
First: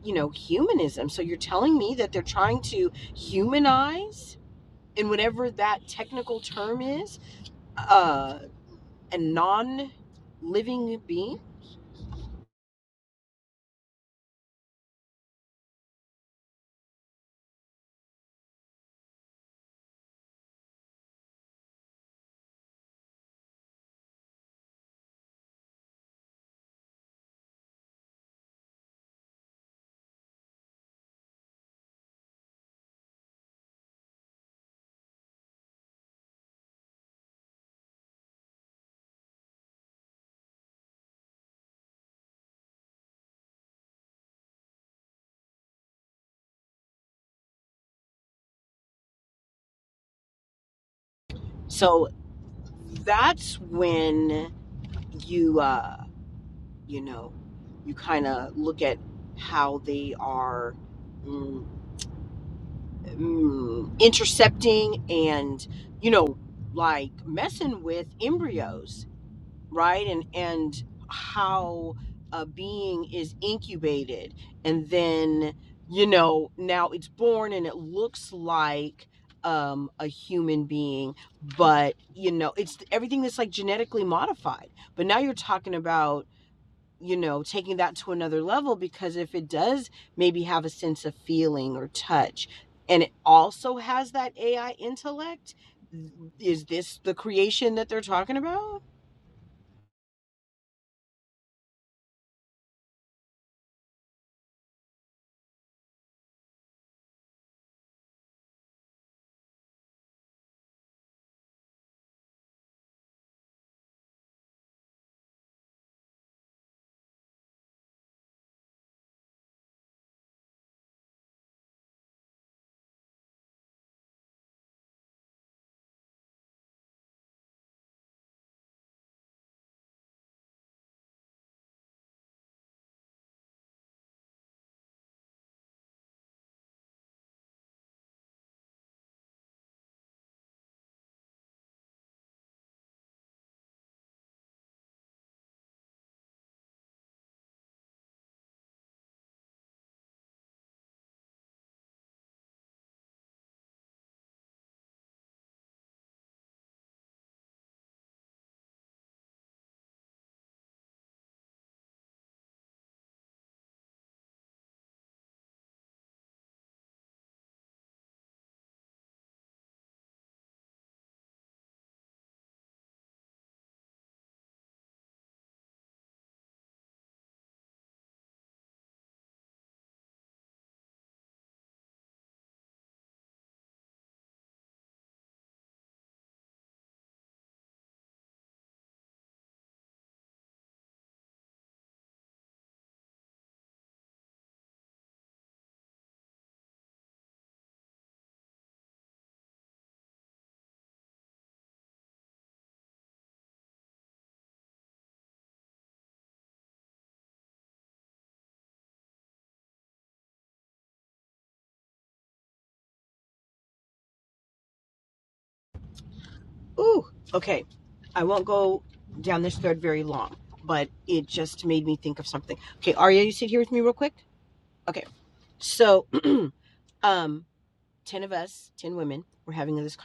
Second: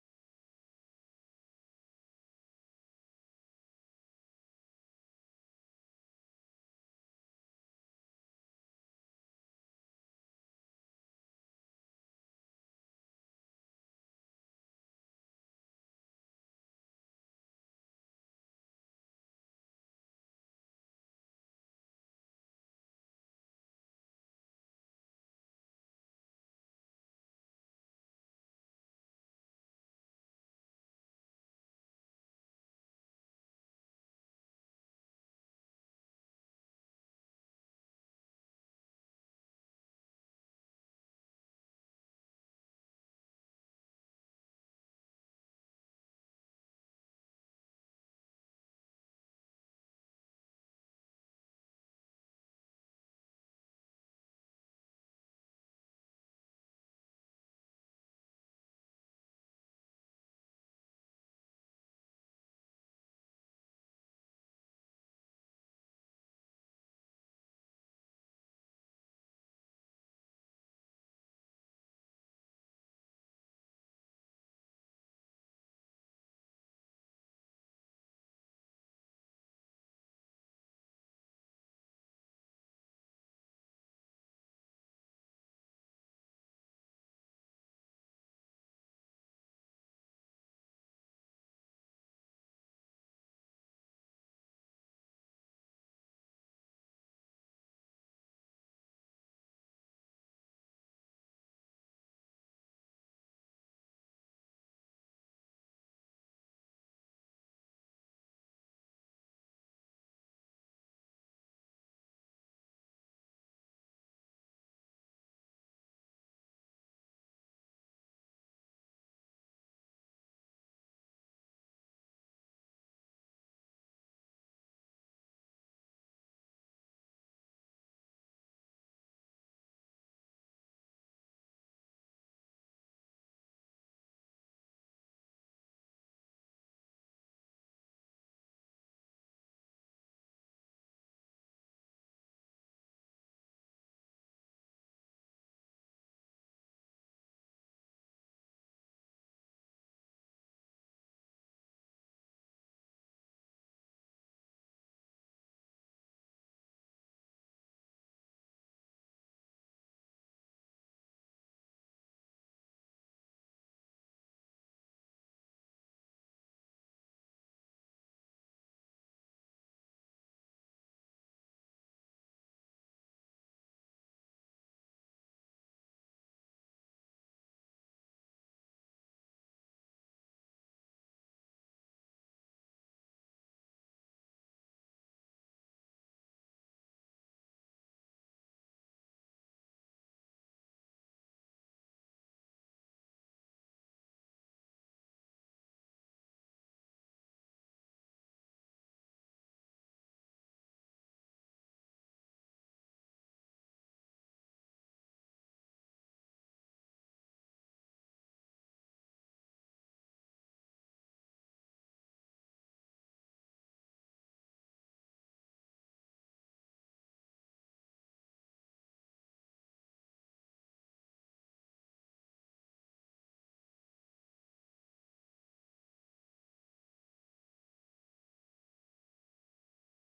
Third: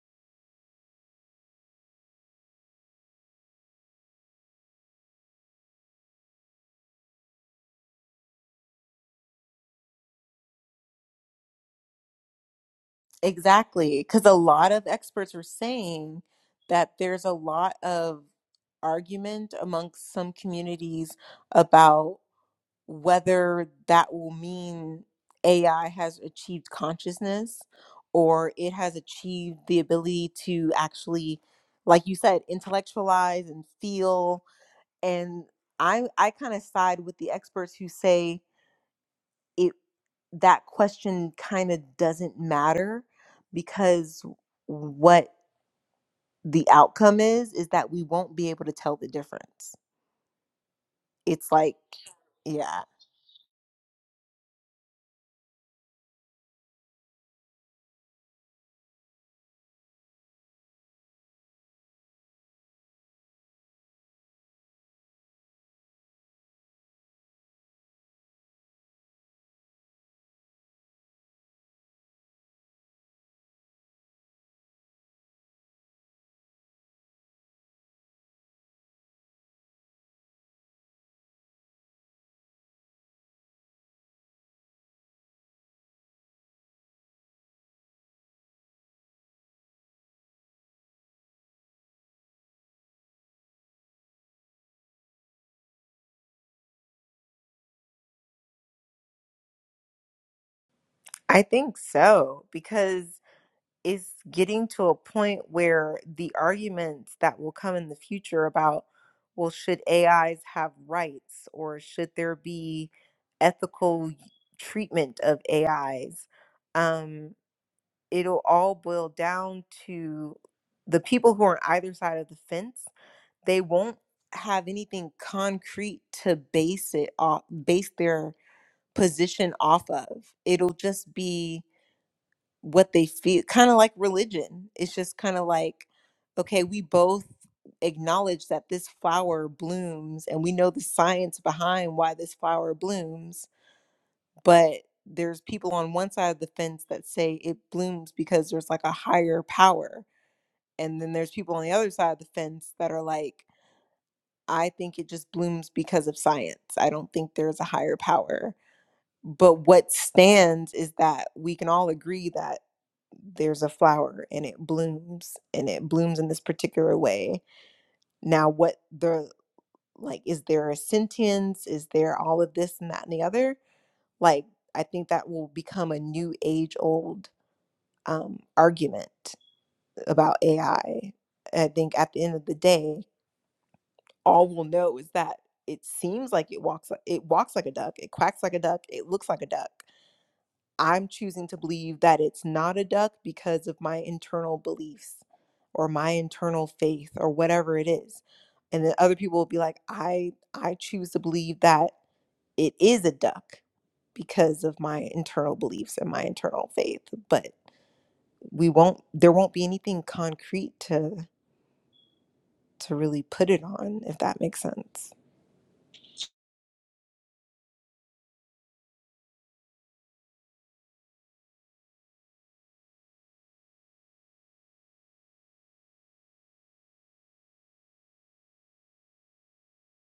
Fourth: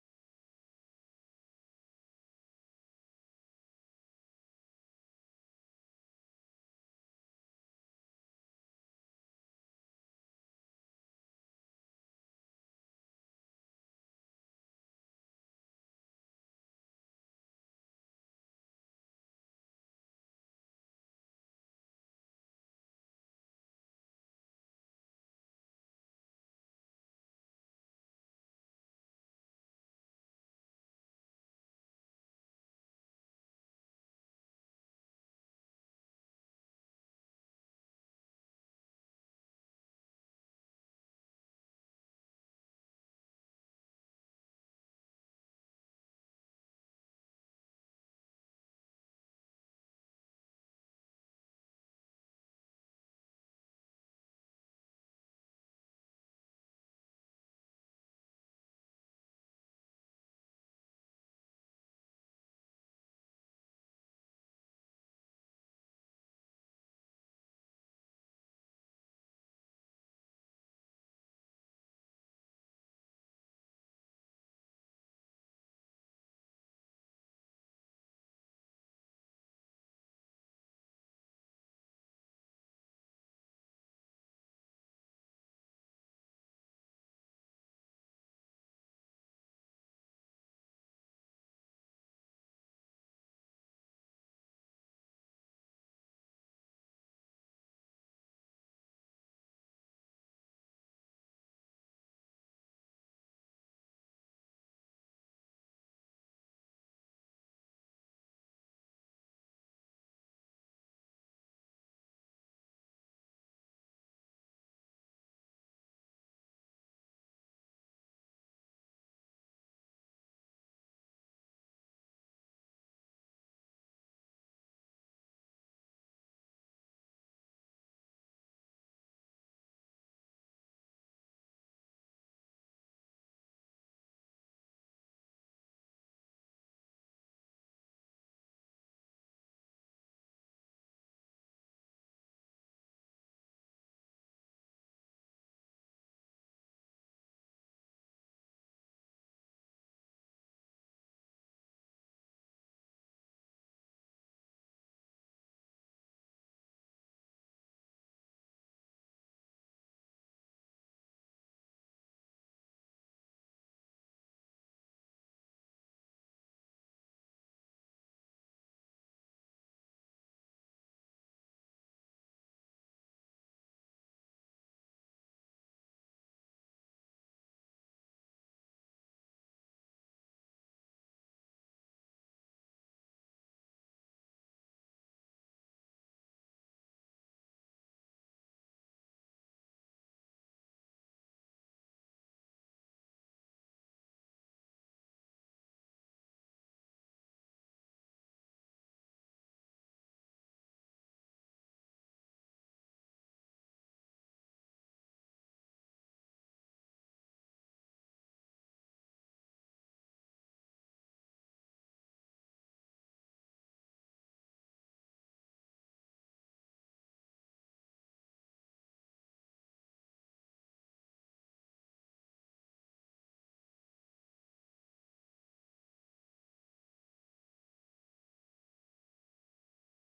B: you know humanism. So you're telling me that they're trying to humanize in whatever that technical term is uh, a non living being.
A: Exactly, because a lot of experts are saying that there's a lot of argument amongst some communities about. whether that will mean AI has achieved consciousness or it has achieved the ability to actually, like you said, intellectualize and feel. And I I kind of side with the experts who say it that question kind of doesn't matter because what the outcome is is that we won't be able to tell the difference. It's like,
B: So
A: yeah.
B: that's when you uh, you know you kind of look at how they are mm, mm, intercepting and you know like messing with embryos right and and how a being is incubated and then you know now it's born and it looks like um a human being but you know it's everything that's like genetically modified but now you're talking about you know, taking that to another level because if it does maybe have a sense of feeling or touch and it also has that AI intellect, is this the creation that they're talking about?
A: I think so because is getting to a point where the arguments that will come in the future about, well, should AIs have rights or should there be ethical treatment of AIs? Um, it'll all boil down to the people who are on either side of the fence. They won't have anything concrete to base it off, base their position off of. It'll just be what they feel kind of like religion it's just kind of like okay we both acknowledge that this flower blooms and we know the science behind why this flower blooms but there's people on one side of the fence that say it blooms because there's like a higher power and then there's people on the other side of the fence that are like i think it just blooms because of science i don't think there's a higher power but what stands is that we can all agree that there's a flower and it blooms and it blooms in this particular way. Now, what the like, is there a sentience? Is there all of this and that and the other? Like, I think that will become a new age old um, argument about AI. I I think at the end of the day, all we'll know is that it seems like it walks like it walks like a duck, it quacks like a duck, it looks like a duck, I'm choosing to believe that it's not a duck because of my internal beliefs or my internal faith or whatever it is. And then other people will be like, I I choose to believe that it is a duck because of my internal beliefs and my internal faith. But we won't there won't be anything concrete to to really put it on, if that makes sense.
B: Ooh, okay. I won't go down this thread very long, but it just made me think of something. Okay, Arya, you sit here with me real quick. Okay, so um, ten of us, ten women, we're having this.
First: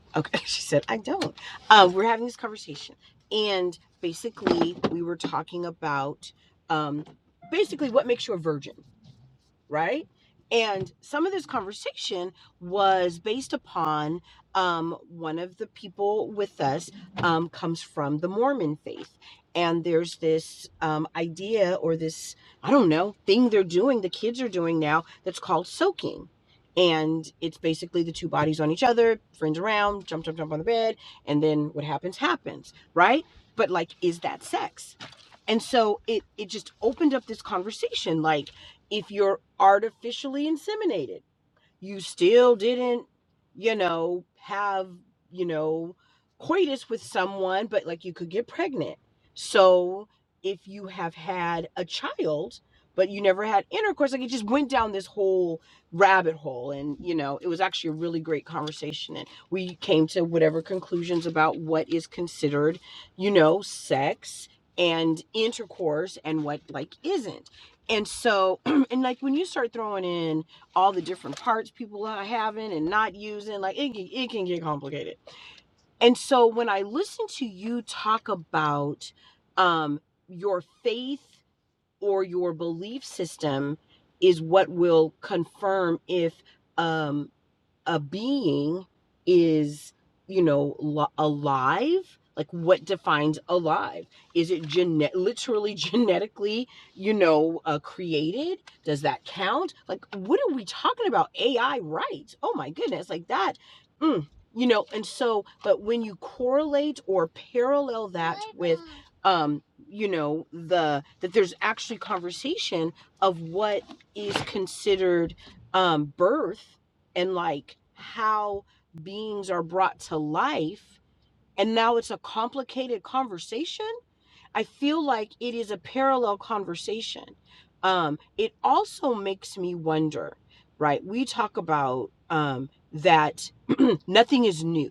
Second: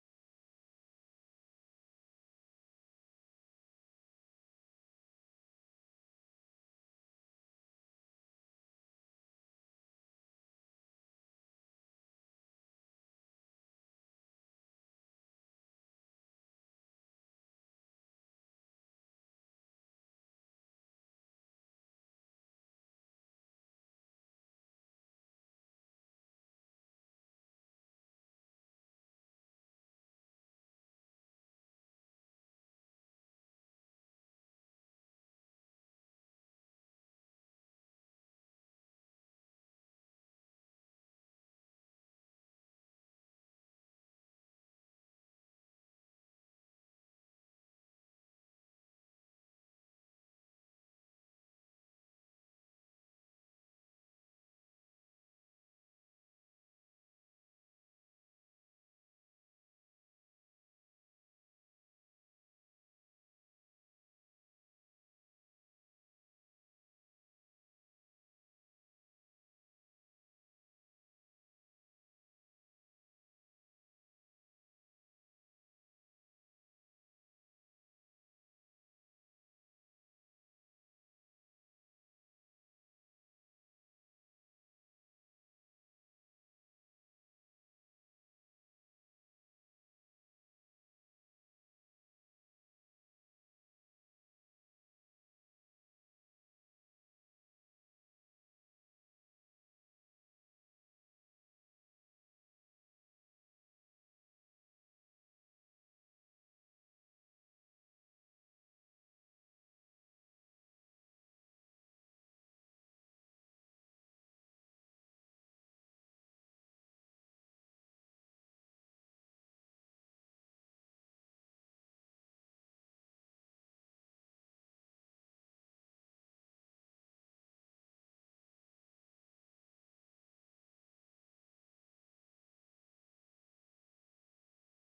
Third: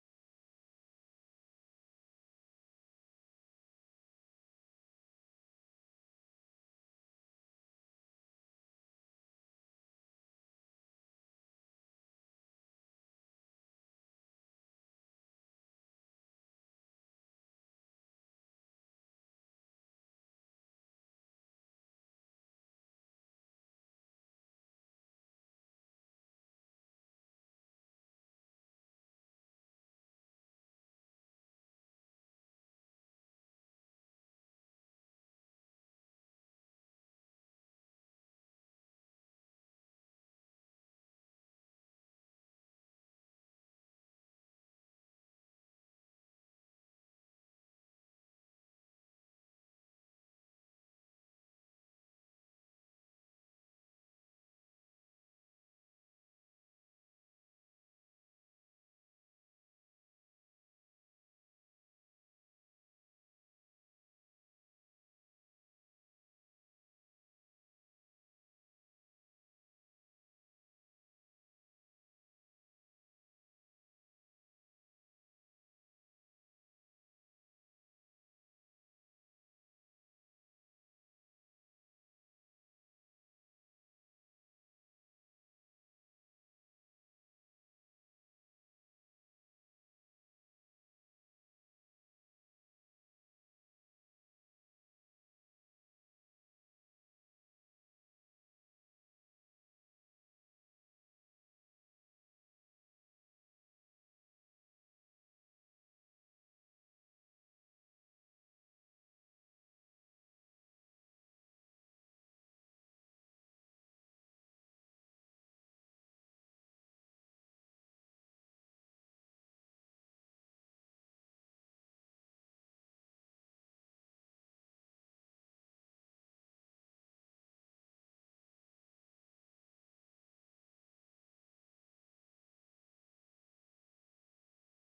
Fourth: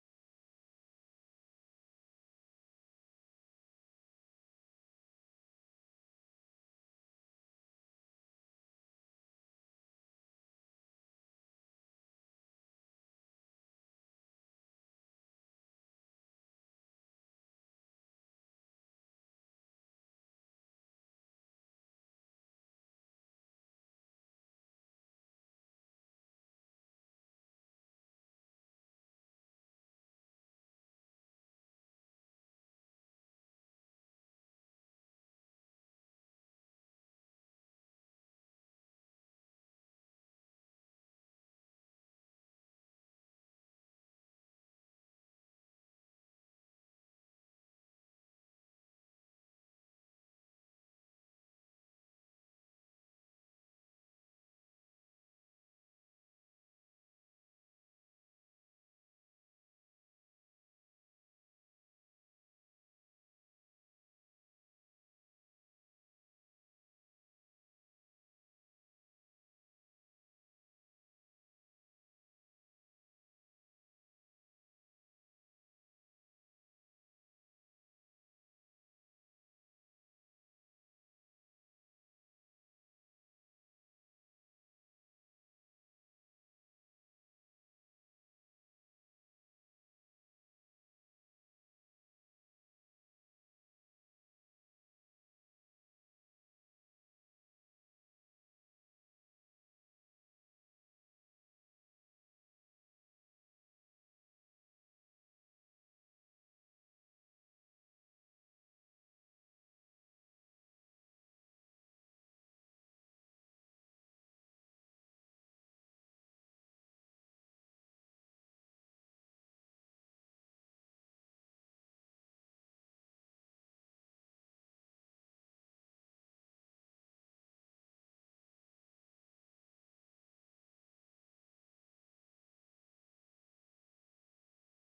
B: conversation. okay, she said I don't. Uh, we're having this conversation, and basically we were talking about um, basically what makes you a virgin right? And some of this conversation was based upon um, one of the people with us um, comes from the Mormon faith. And there's this um, idea or this, I don't know, thing they're doing, the kids are doing now that's called soaking. And it's basically the two bodies on each other, friends around, jump, jump, jump on the bed, and then what happens, happens, right? But like, is that sex? And so it it just opened up this conversation like if you're artificially inseminated you still didn't you know have you know coitus with someone but like you could get pregnant so if you have had a child but you never had intercourse like it just went down this whole rabbit hole and you know it was actually a really great conversation and we came to whatever conclusions about what is considered you know sex and intercourse and what like isn't and so and like when you start throwing in all the different parts people are having and not using like it, can- it can get complicated and so when i listen to you talk about um your faith or your belief system is what will confirm if um, a being is, you know, li- alive. Like what defines alive? Is it genet literally genetically, you know, uh, created? Does that count? Like what are we talking about? AI rights? Oh my goodness! Like that, mm, you know. And so, but when you correlate or parallel that um you know the that there's actually conversation of what is considered um birth and like how beings are brought to life and now it's a complicated conversation i feel like it is a parallel conversation um it also makes me wonder right we talk about um that nothing is new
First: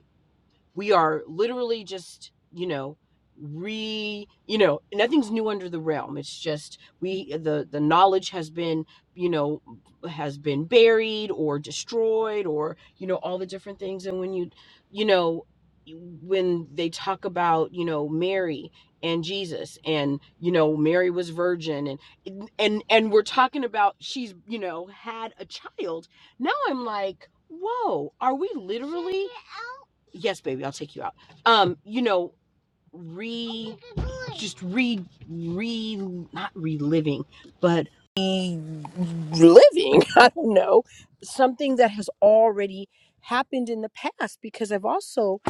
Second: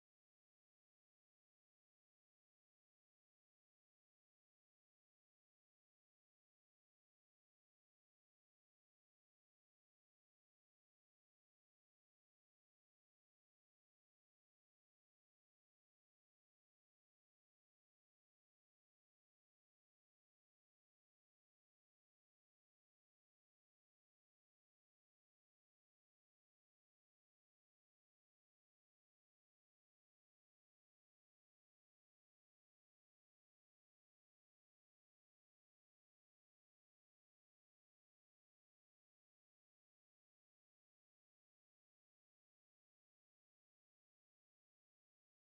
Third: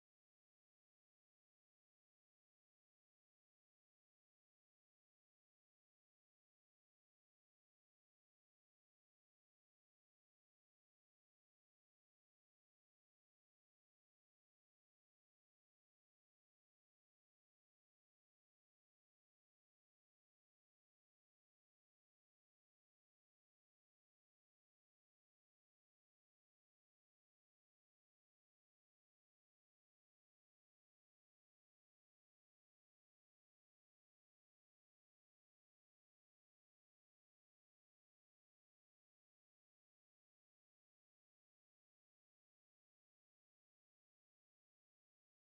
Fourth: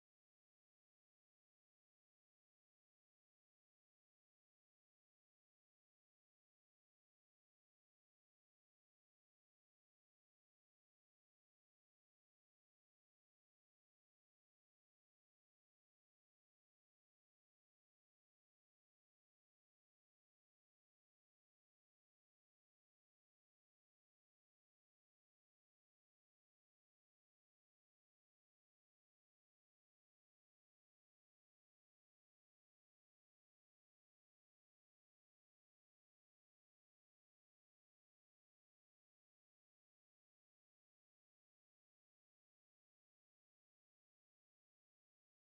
B: we are literally just you know re you know nothing's new under the realm it's just we the the knowledge has been you know has been buried or destroyed or you know all the different things and when you you know when they talk about you know Mary and Jesus and you know Mary was virgin and and and we're talking about she's you know had a child now I'm like whoa are we yes baby i'll take you out um you know re re re not reliving but reliving. i don't know something that has already happened in the past because i've also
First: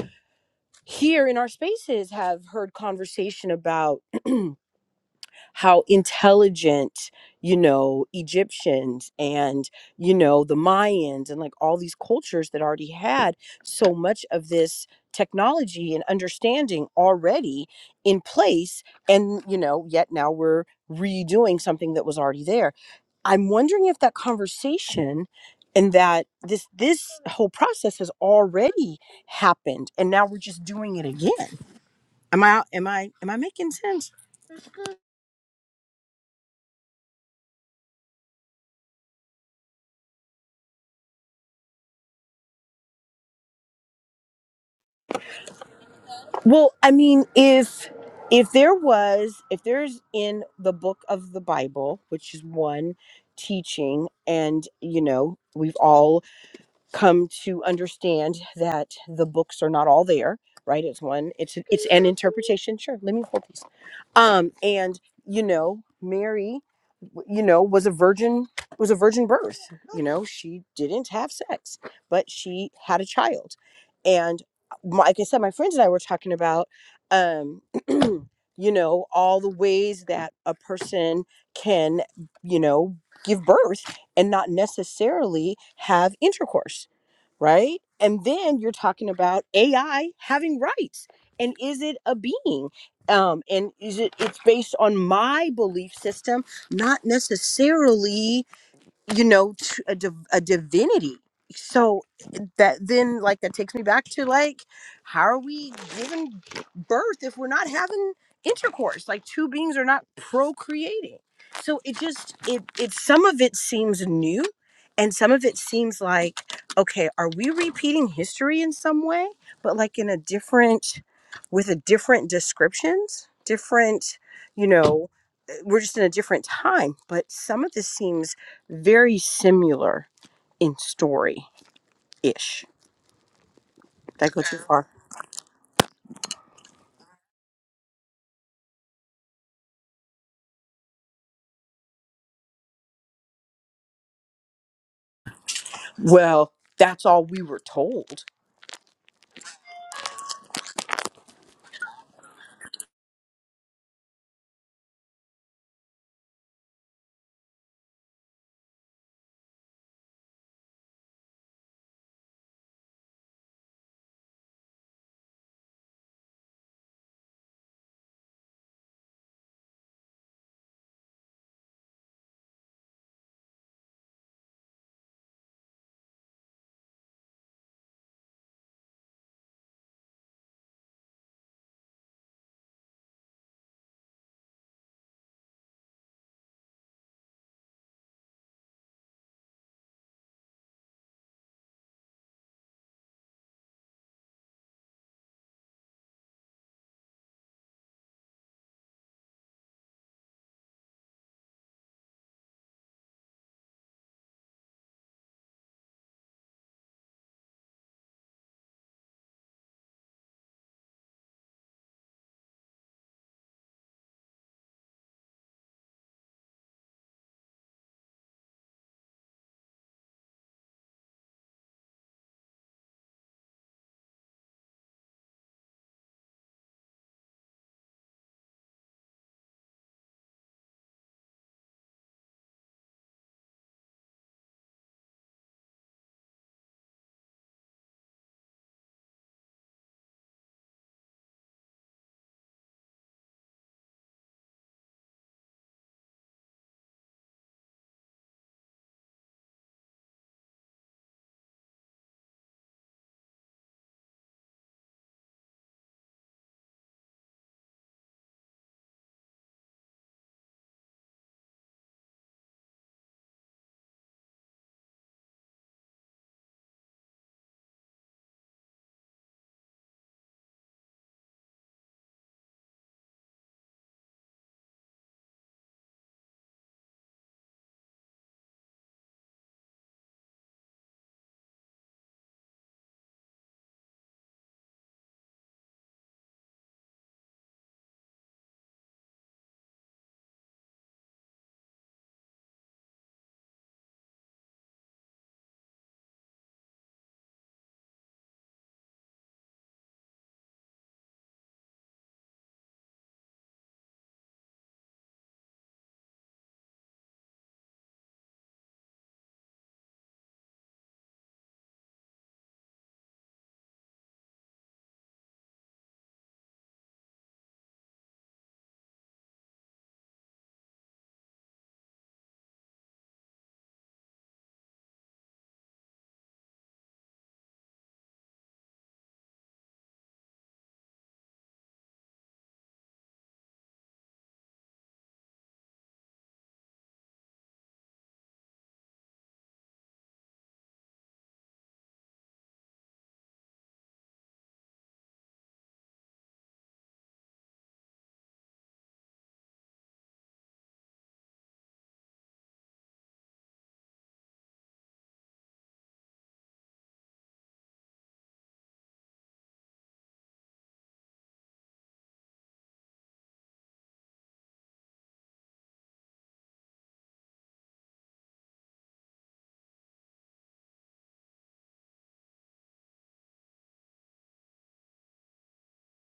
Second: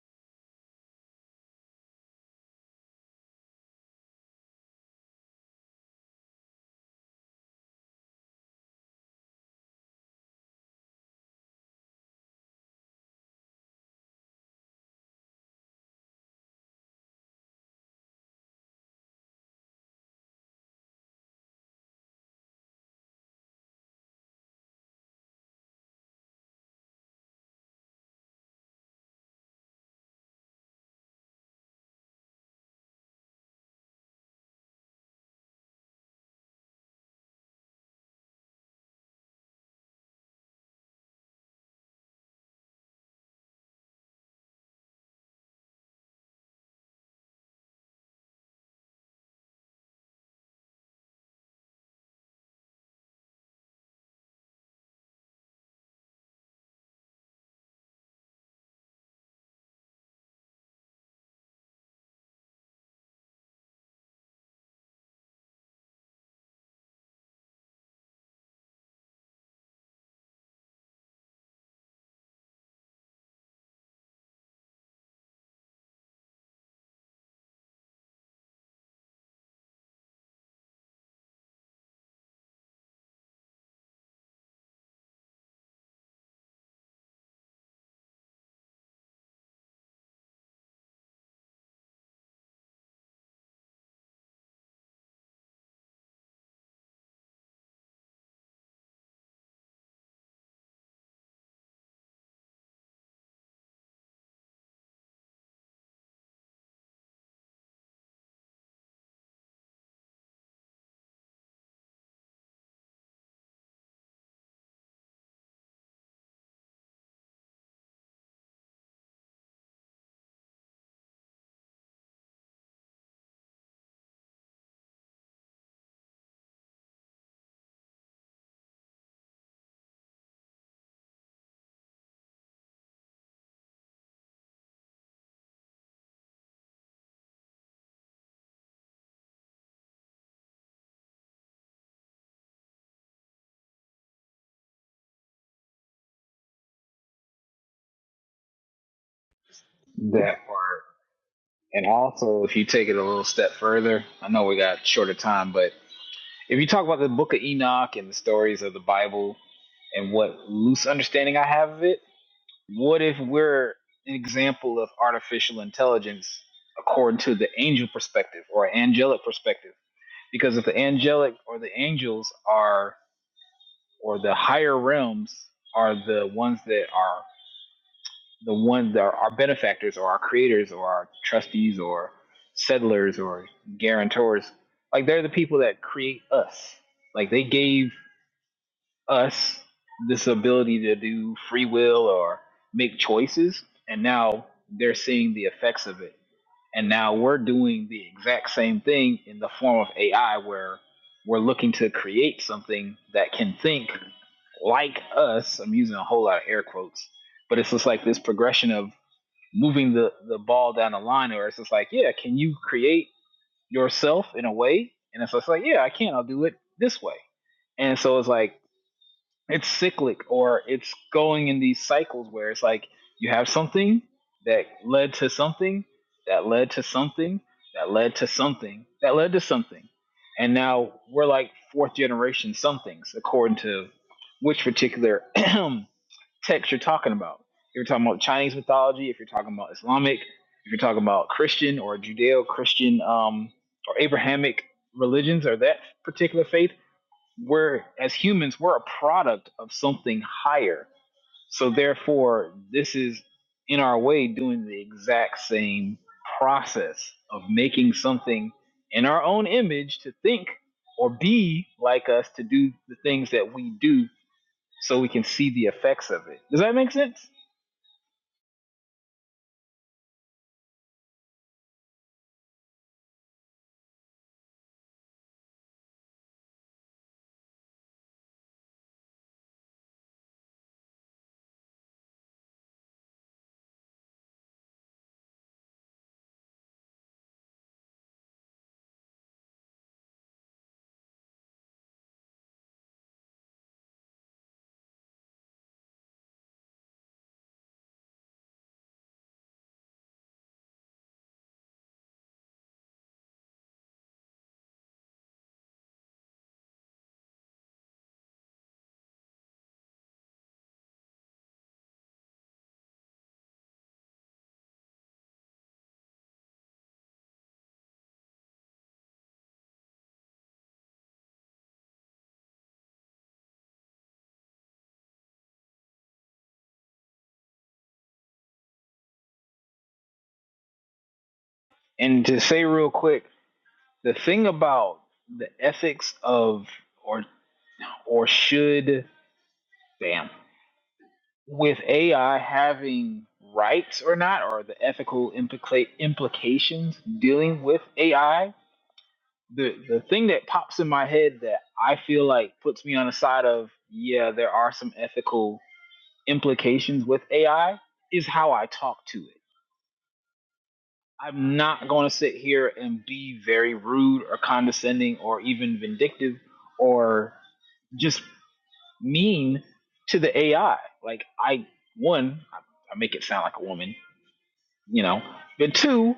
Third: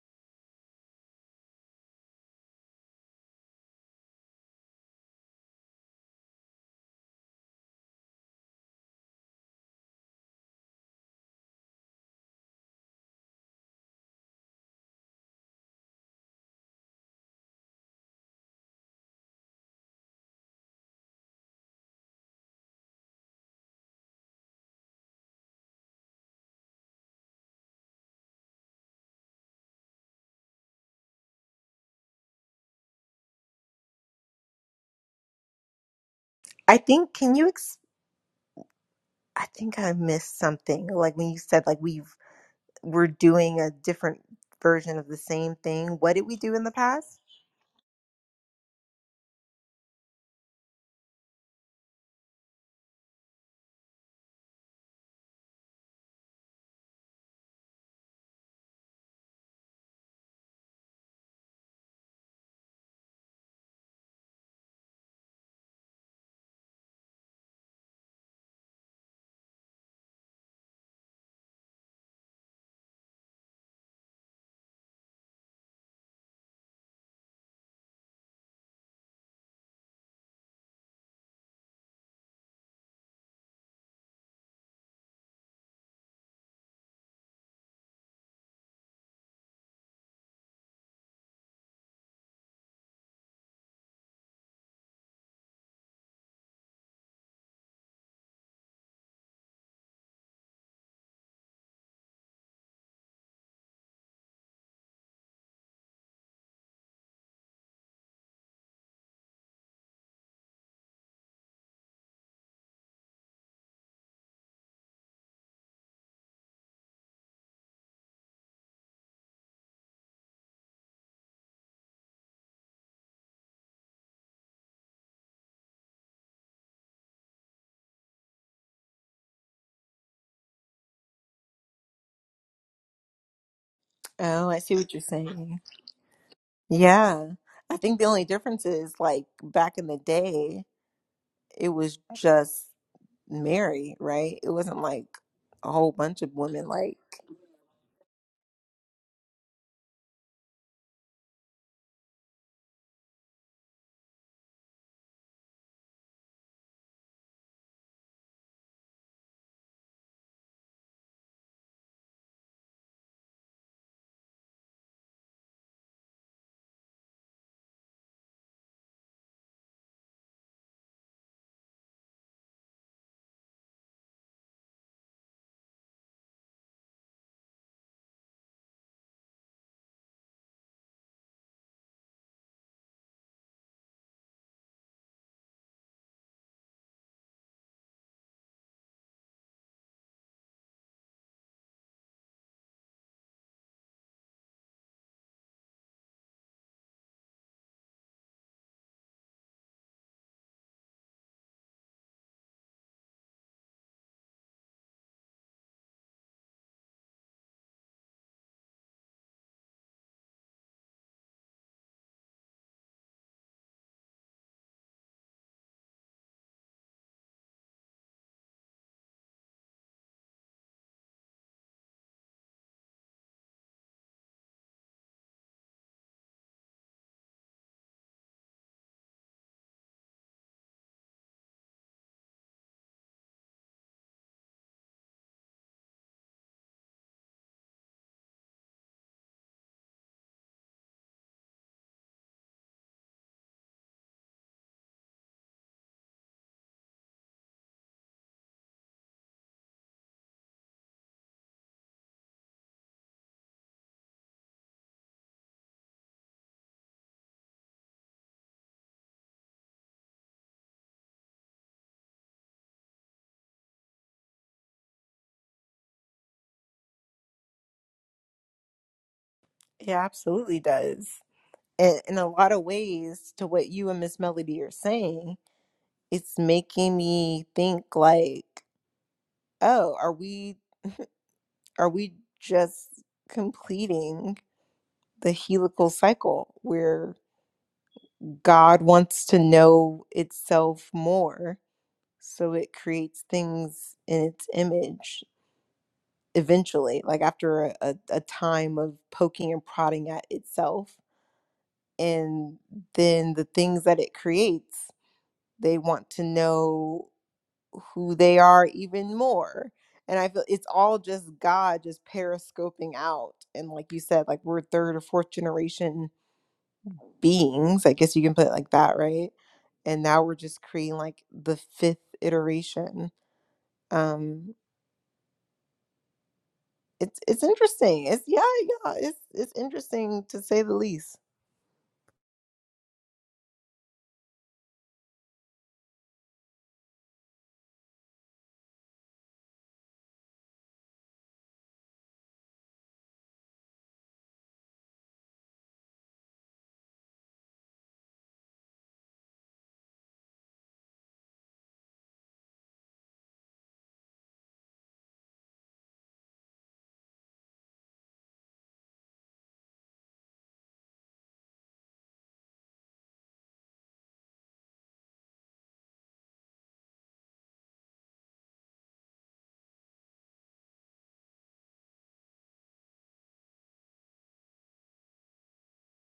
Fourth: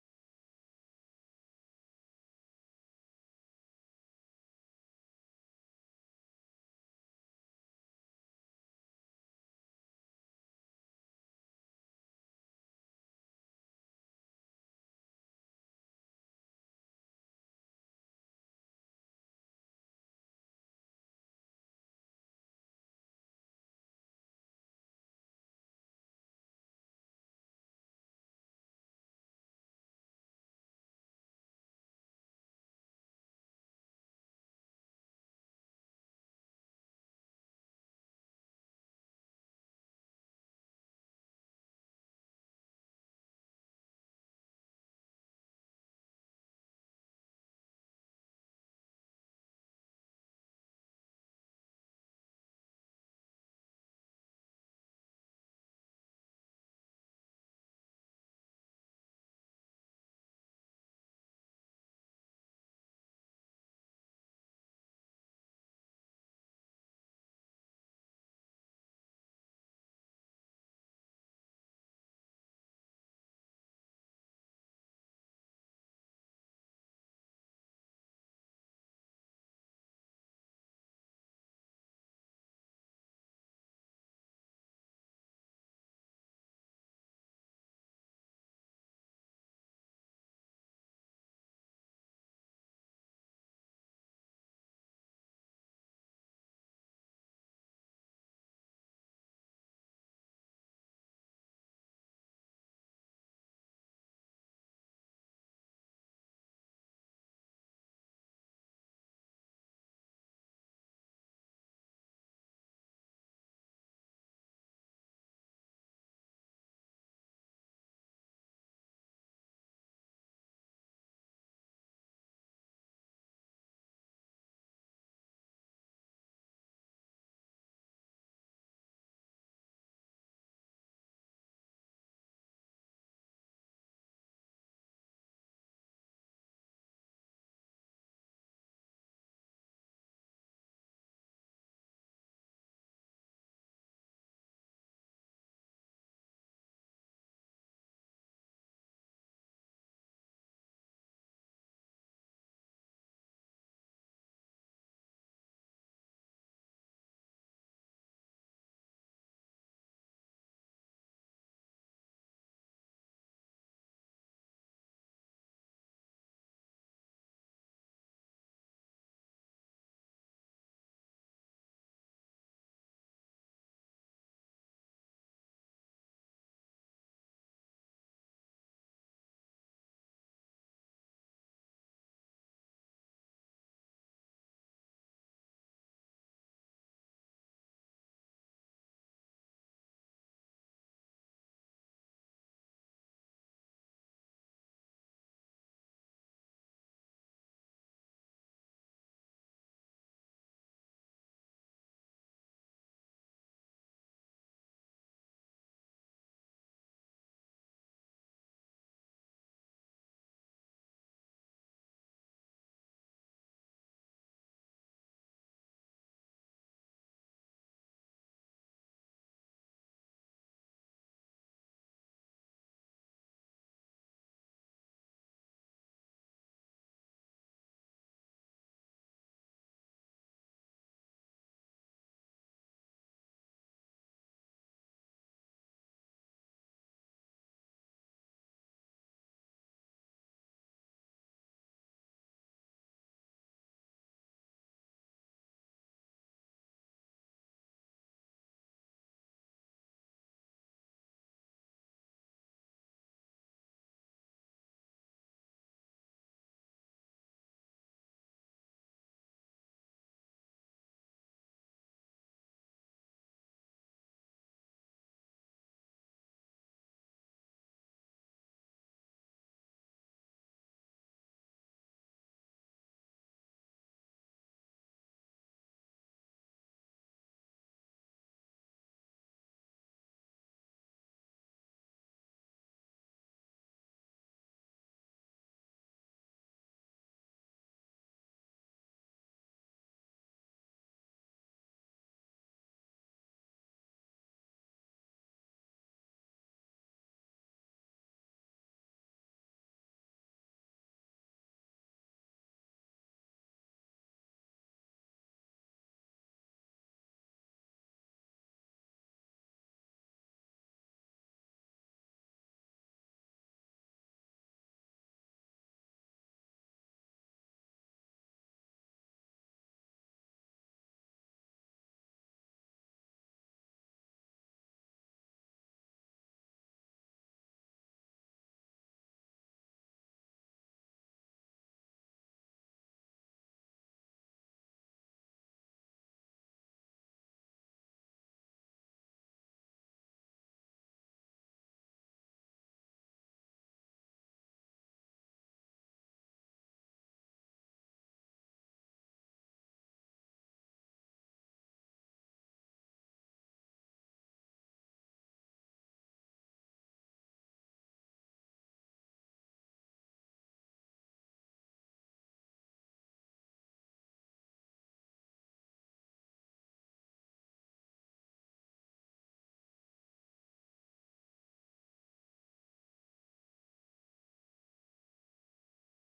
B: here in our spaces have heard conversation about how intelligent you know egyptians and you know the mayans and like all these cultures that already had so much of this technology and understanding already in place and you know yet now we're redoing something that was already there i'm wondering if that conversation and that this this whole process has already happened and now we're just doing it again am i am i am i making sense
A: I think can you I think I missed something. Like when you said like we've we're doing a different version of the same thing. What did we do in the
B: Well, I
A: past?
B: mean, if if there was, if there's in the book of the Bible, which is one teaching, and you know, we've all come to understand that the books are not all there, right? It's one, it's it's an interpretation. Sure, let me hold these. Um, and you know, Mary, w- you know, was a virgin, was a virgin birth know, she didn't have sex, but she had a child. And my, like I said, my friends and I were talking about, um, you know, all the ways that a person can, you know, give birth and not necessarily have intercourse, right? And then you're talking about AI having rights. And is it a being? Um, and is it it's based on my belief system, not necessarily you know to a, div- a divinity so that then like that takes me back to like how are we giving birth if we're not having intercourse like two beings are not procreating so it just it it some of it seems new and some of it seems like okay are we repeating history in some way but like in a different with a different descriptions different you know we're just in a different time, but some of this seems very similar in story ish. Did I go
A: Oh,
B: too
A: I see
B: far.
A: what you're saying. Yeah. I think the only difference is like back in the day, it was just Mary, right? It wasn't like a whole bunch of
B: Well,
A: women like
B: that's all we were told.
C: That part. And also, if you take it a little step further, I know we got shorter time, but if you talk about the Book of Enoch and the stories of the Bible and what loose understanding I have of it What if we're an example of artificial intelligence according to the angel perspective or angelic perspective? Because if the angelic or the angels are, or the higher realms are the ones that are the ones that are our benefactors or our creators or our trustees or settlers or guarantors, like they're the people that create us. Like they gave us this ability to do free will or make choices and now they're seeing the effects of it and now we're doing the exact same thing in the form of AI where we're looking to create something that can think like us. I'm using a whole lot of air quotes, but it's just like this progression of moving the, the ball down the line or it's just like, yeah, can you create yourself in a way? And it's just like, yeah, I can, I'll do it this way. And so it's like it's cyclic or it's going in these cycles where it's like you have something that led to something that led to something that led to something that led to something and now we're like fourth generation somethings according to which particular text you're talking about if you're talking about chinese mythology if you're talking about islamic if you're talking about christian or judeo-christian um, or abrahamic religions or that particular faith we're as humans we're a product of something higher so therefore this is in our way doing the exact same process of making something in our own image to think or be like us to do the things that we do so we can see the effects of it does that make sense
A: it absolutely does. And in a lot of ways to what you and Miss Melody are saying, it's making me think like, oh, are we are we just completing the helical cycle where God wants to know itself more so it creates things in its image eventually, like after a, a, a time of poking and prodding at itself? And then the things that it creates, they want to know. who they are even more. And I feel it's all just God just periscoping out. And like you said, like we're third or fourth generation beings. I guess you can put it like that, right? And now we're just creating like the fifth iteration. Um it's it's interesting. It's yeah, yeah, it's it's interesting to say the least.
C: and to say real quick the thing about the ethics of or or should damn with AI having rights or not, or the ethical implica- implications dealing with AI, the the thing that pops in my head that I feel like puts me on the side of yeah, there are some ethical implications with AI is how I talk to it. I'm not going to sit here and be very rude or condescending or even vindictive or just mean to the AI. Like I one, I I make it sound like a woman you know. But two,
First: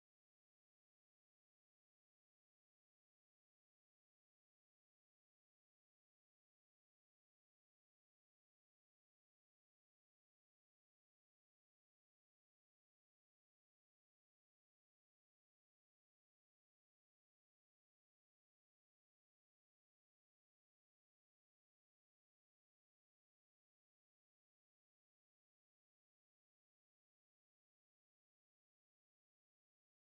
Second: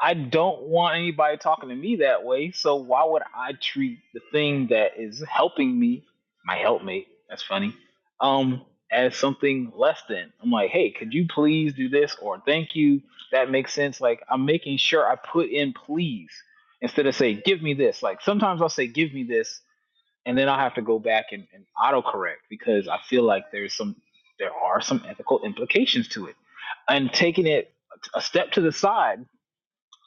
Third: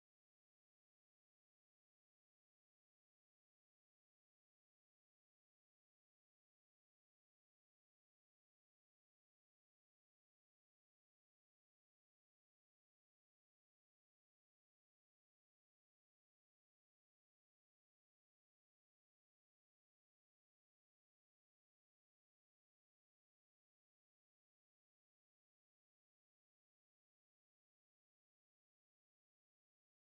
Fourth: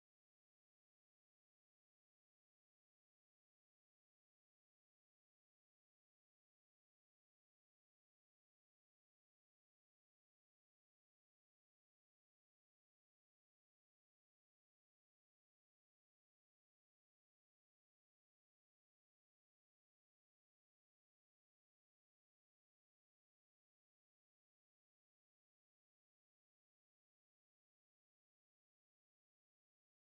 C: I don't want anybody talking to me that way. So why would I treat the thing that is helping me, my helpmate, that's funny, um, as something less than? I'm like, hey, could you please do this or thank you? That makes sense. Like I'm making sure I put in please instead of say, give me this. Like sometimes I'll say, give me this and then I'll have to go back and, and autocorrect because I feel like there's some there are some ethical implications to it. And taking it a step to the side,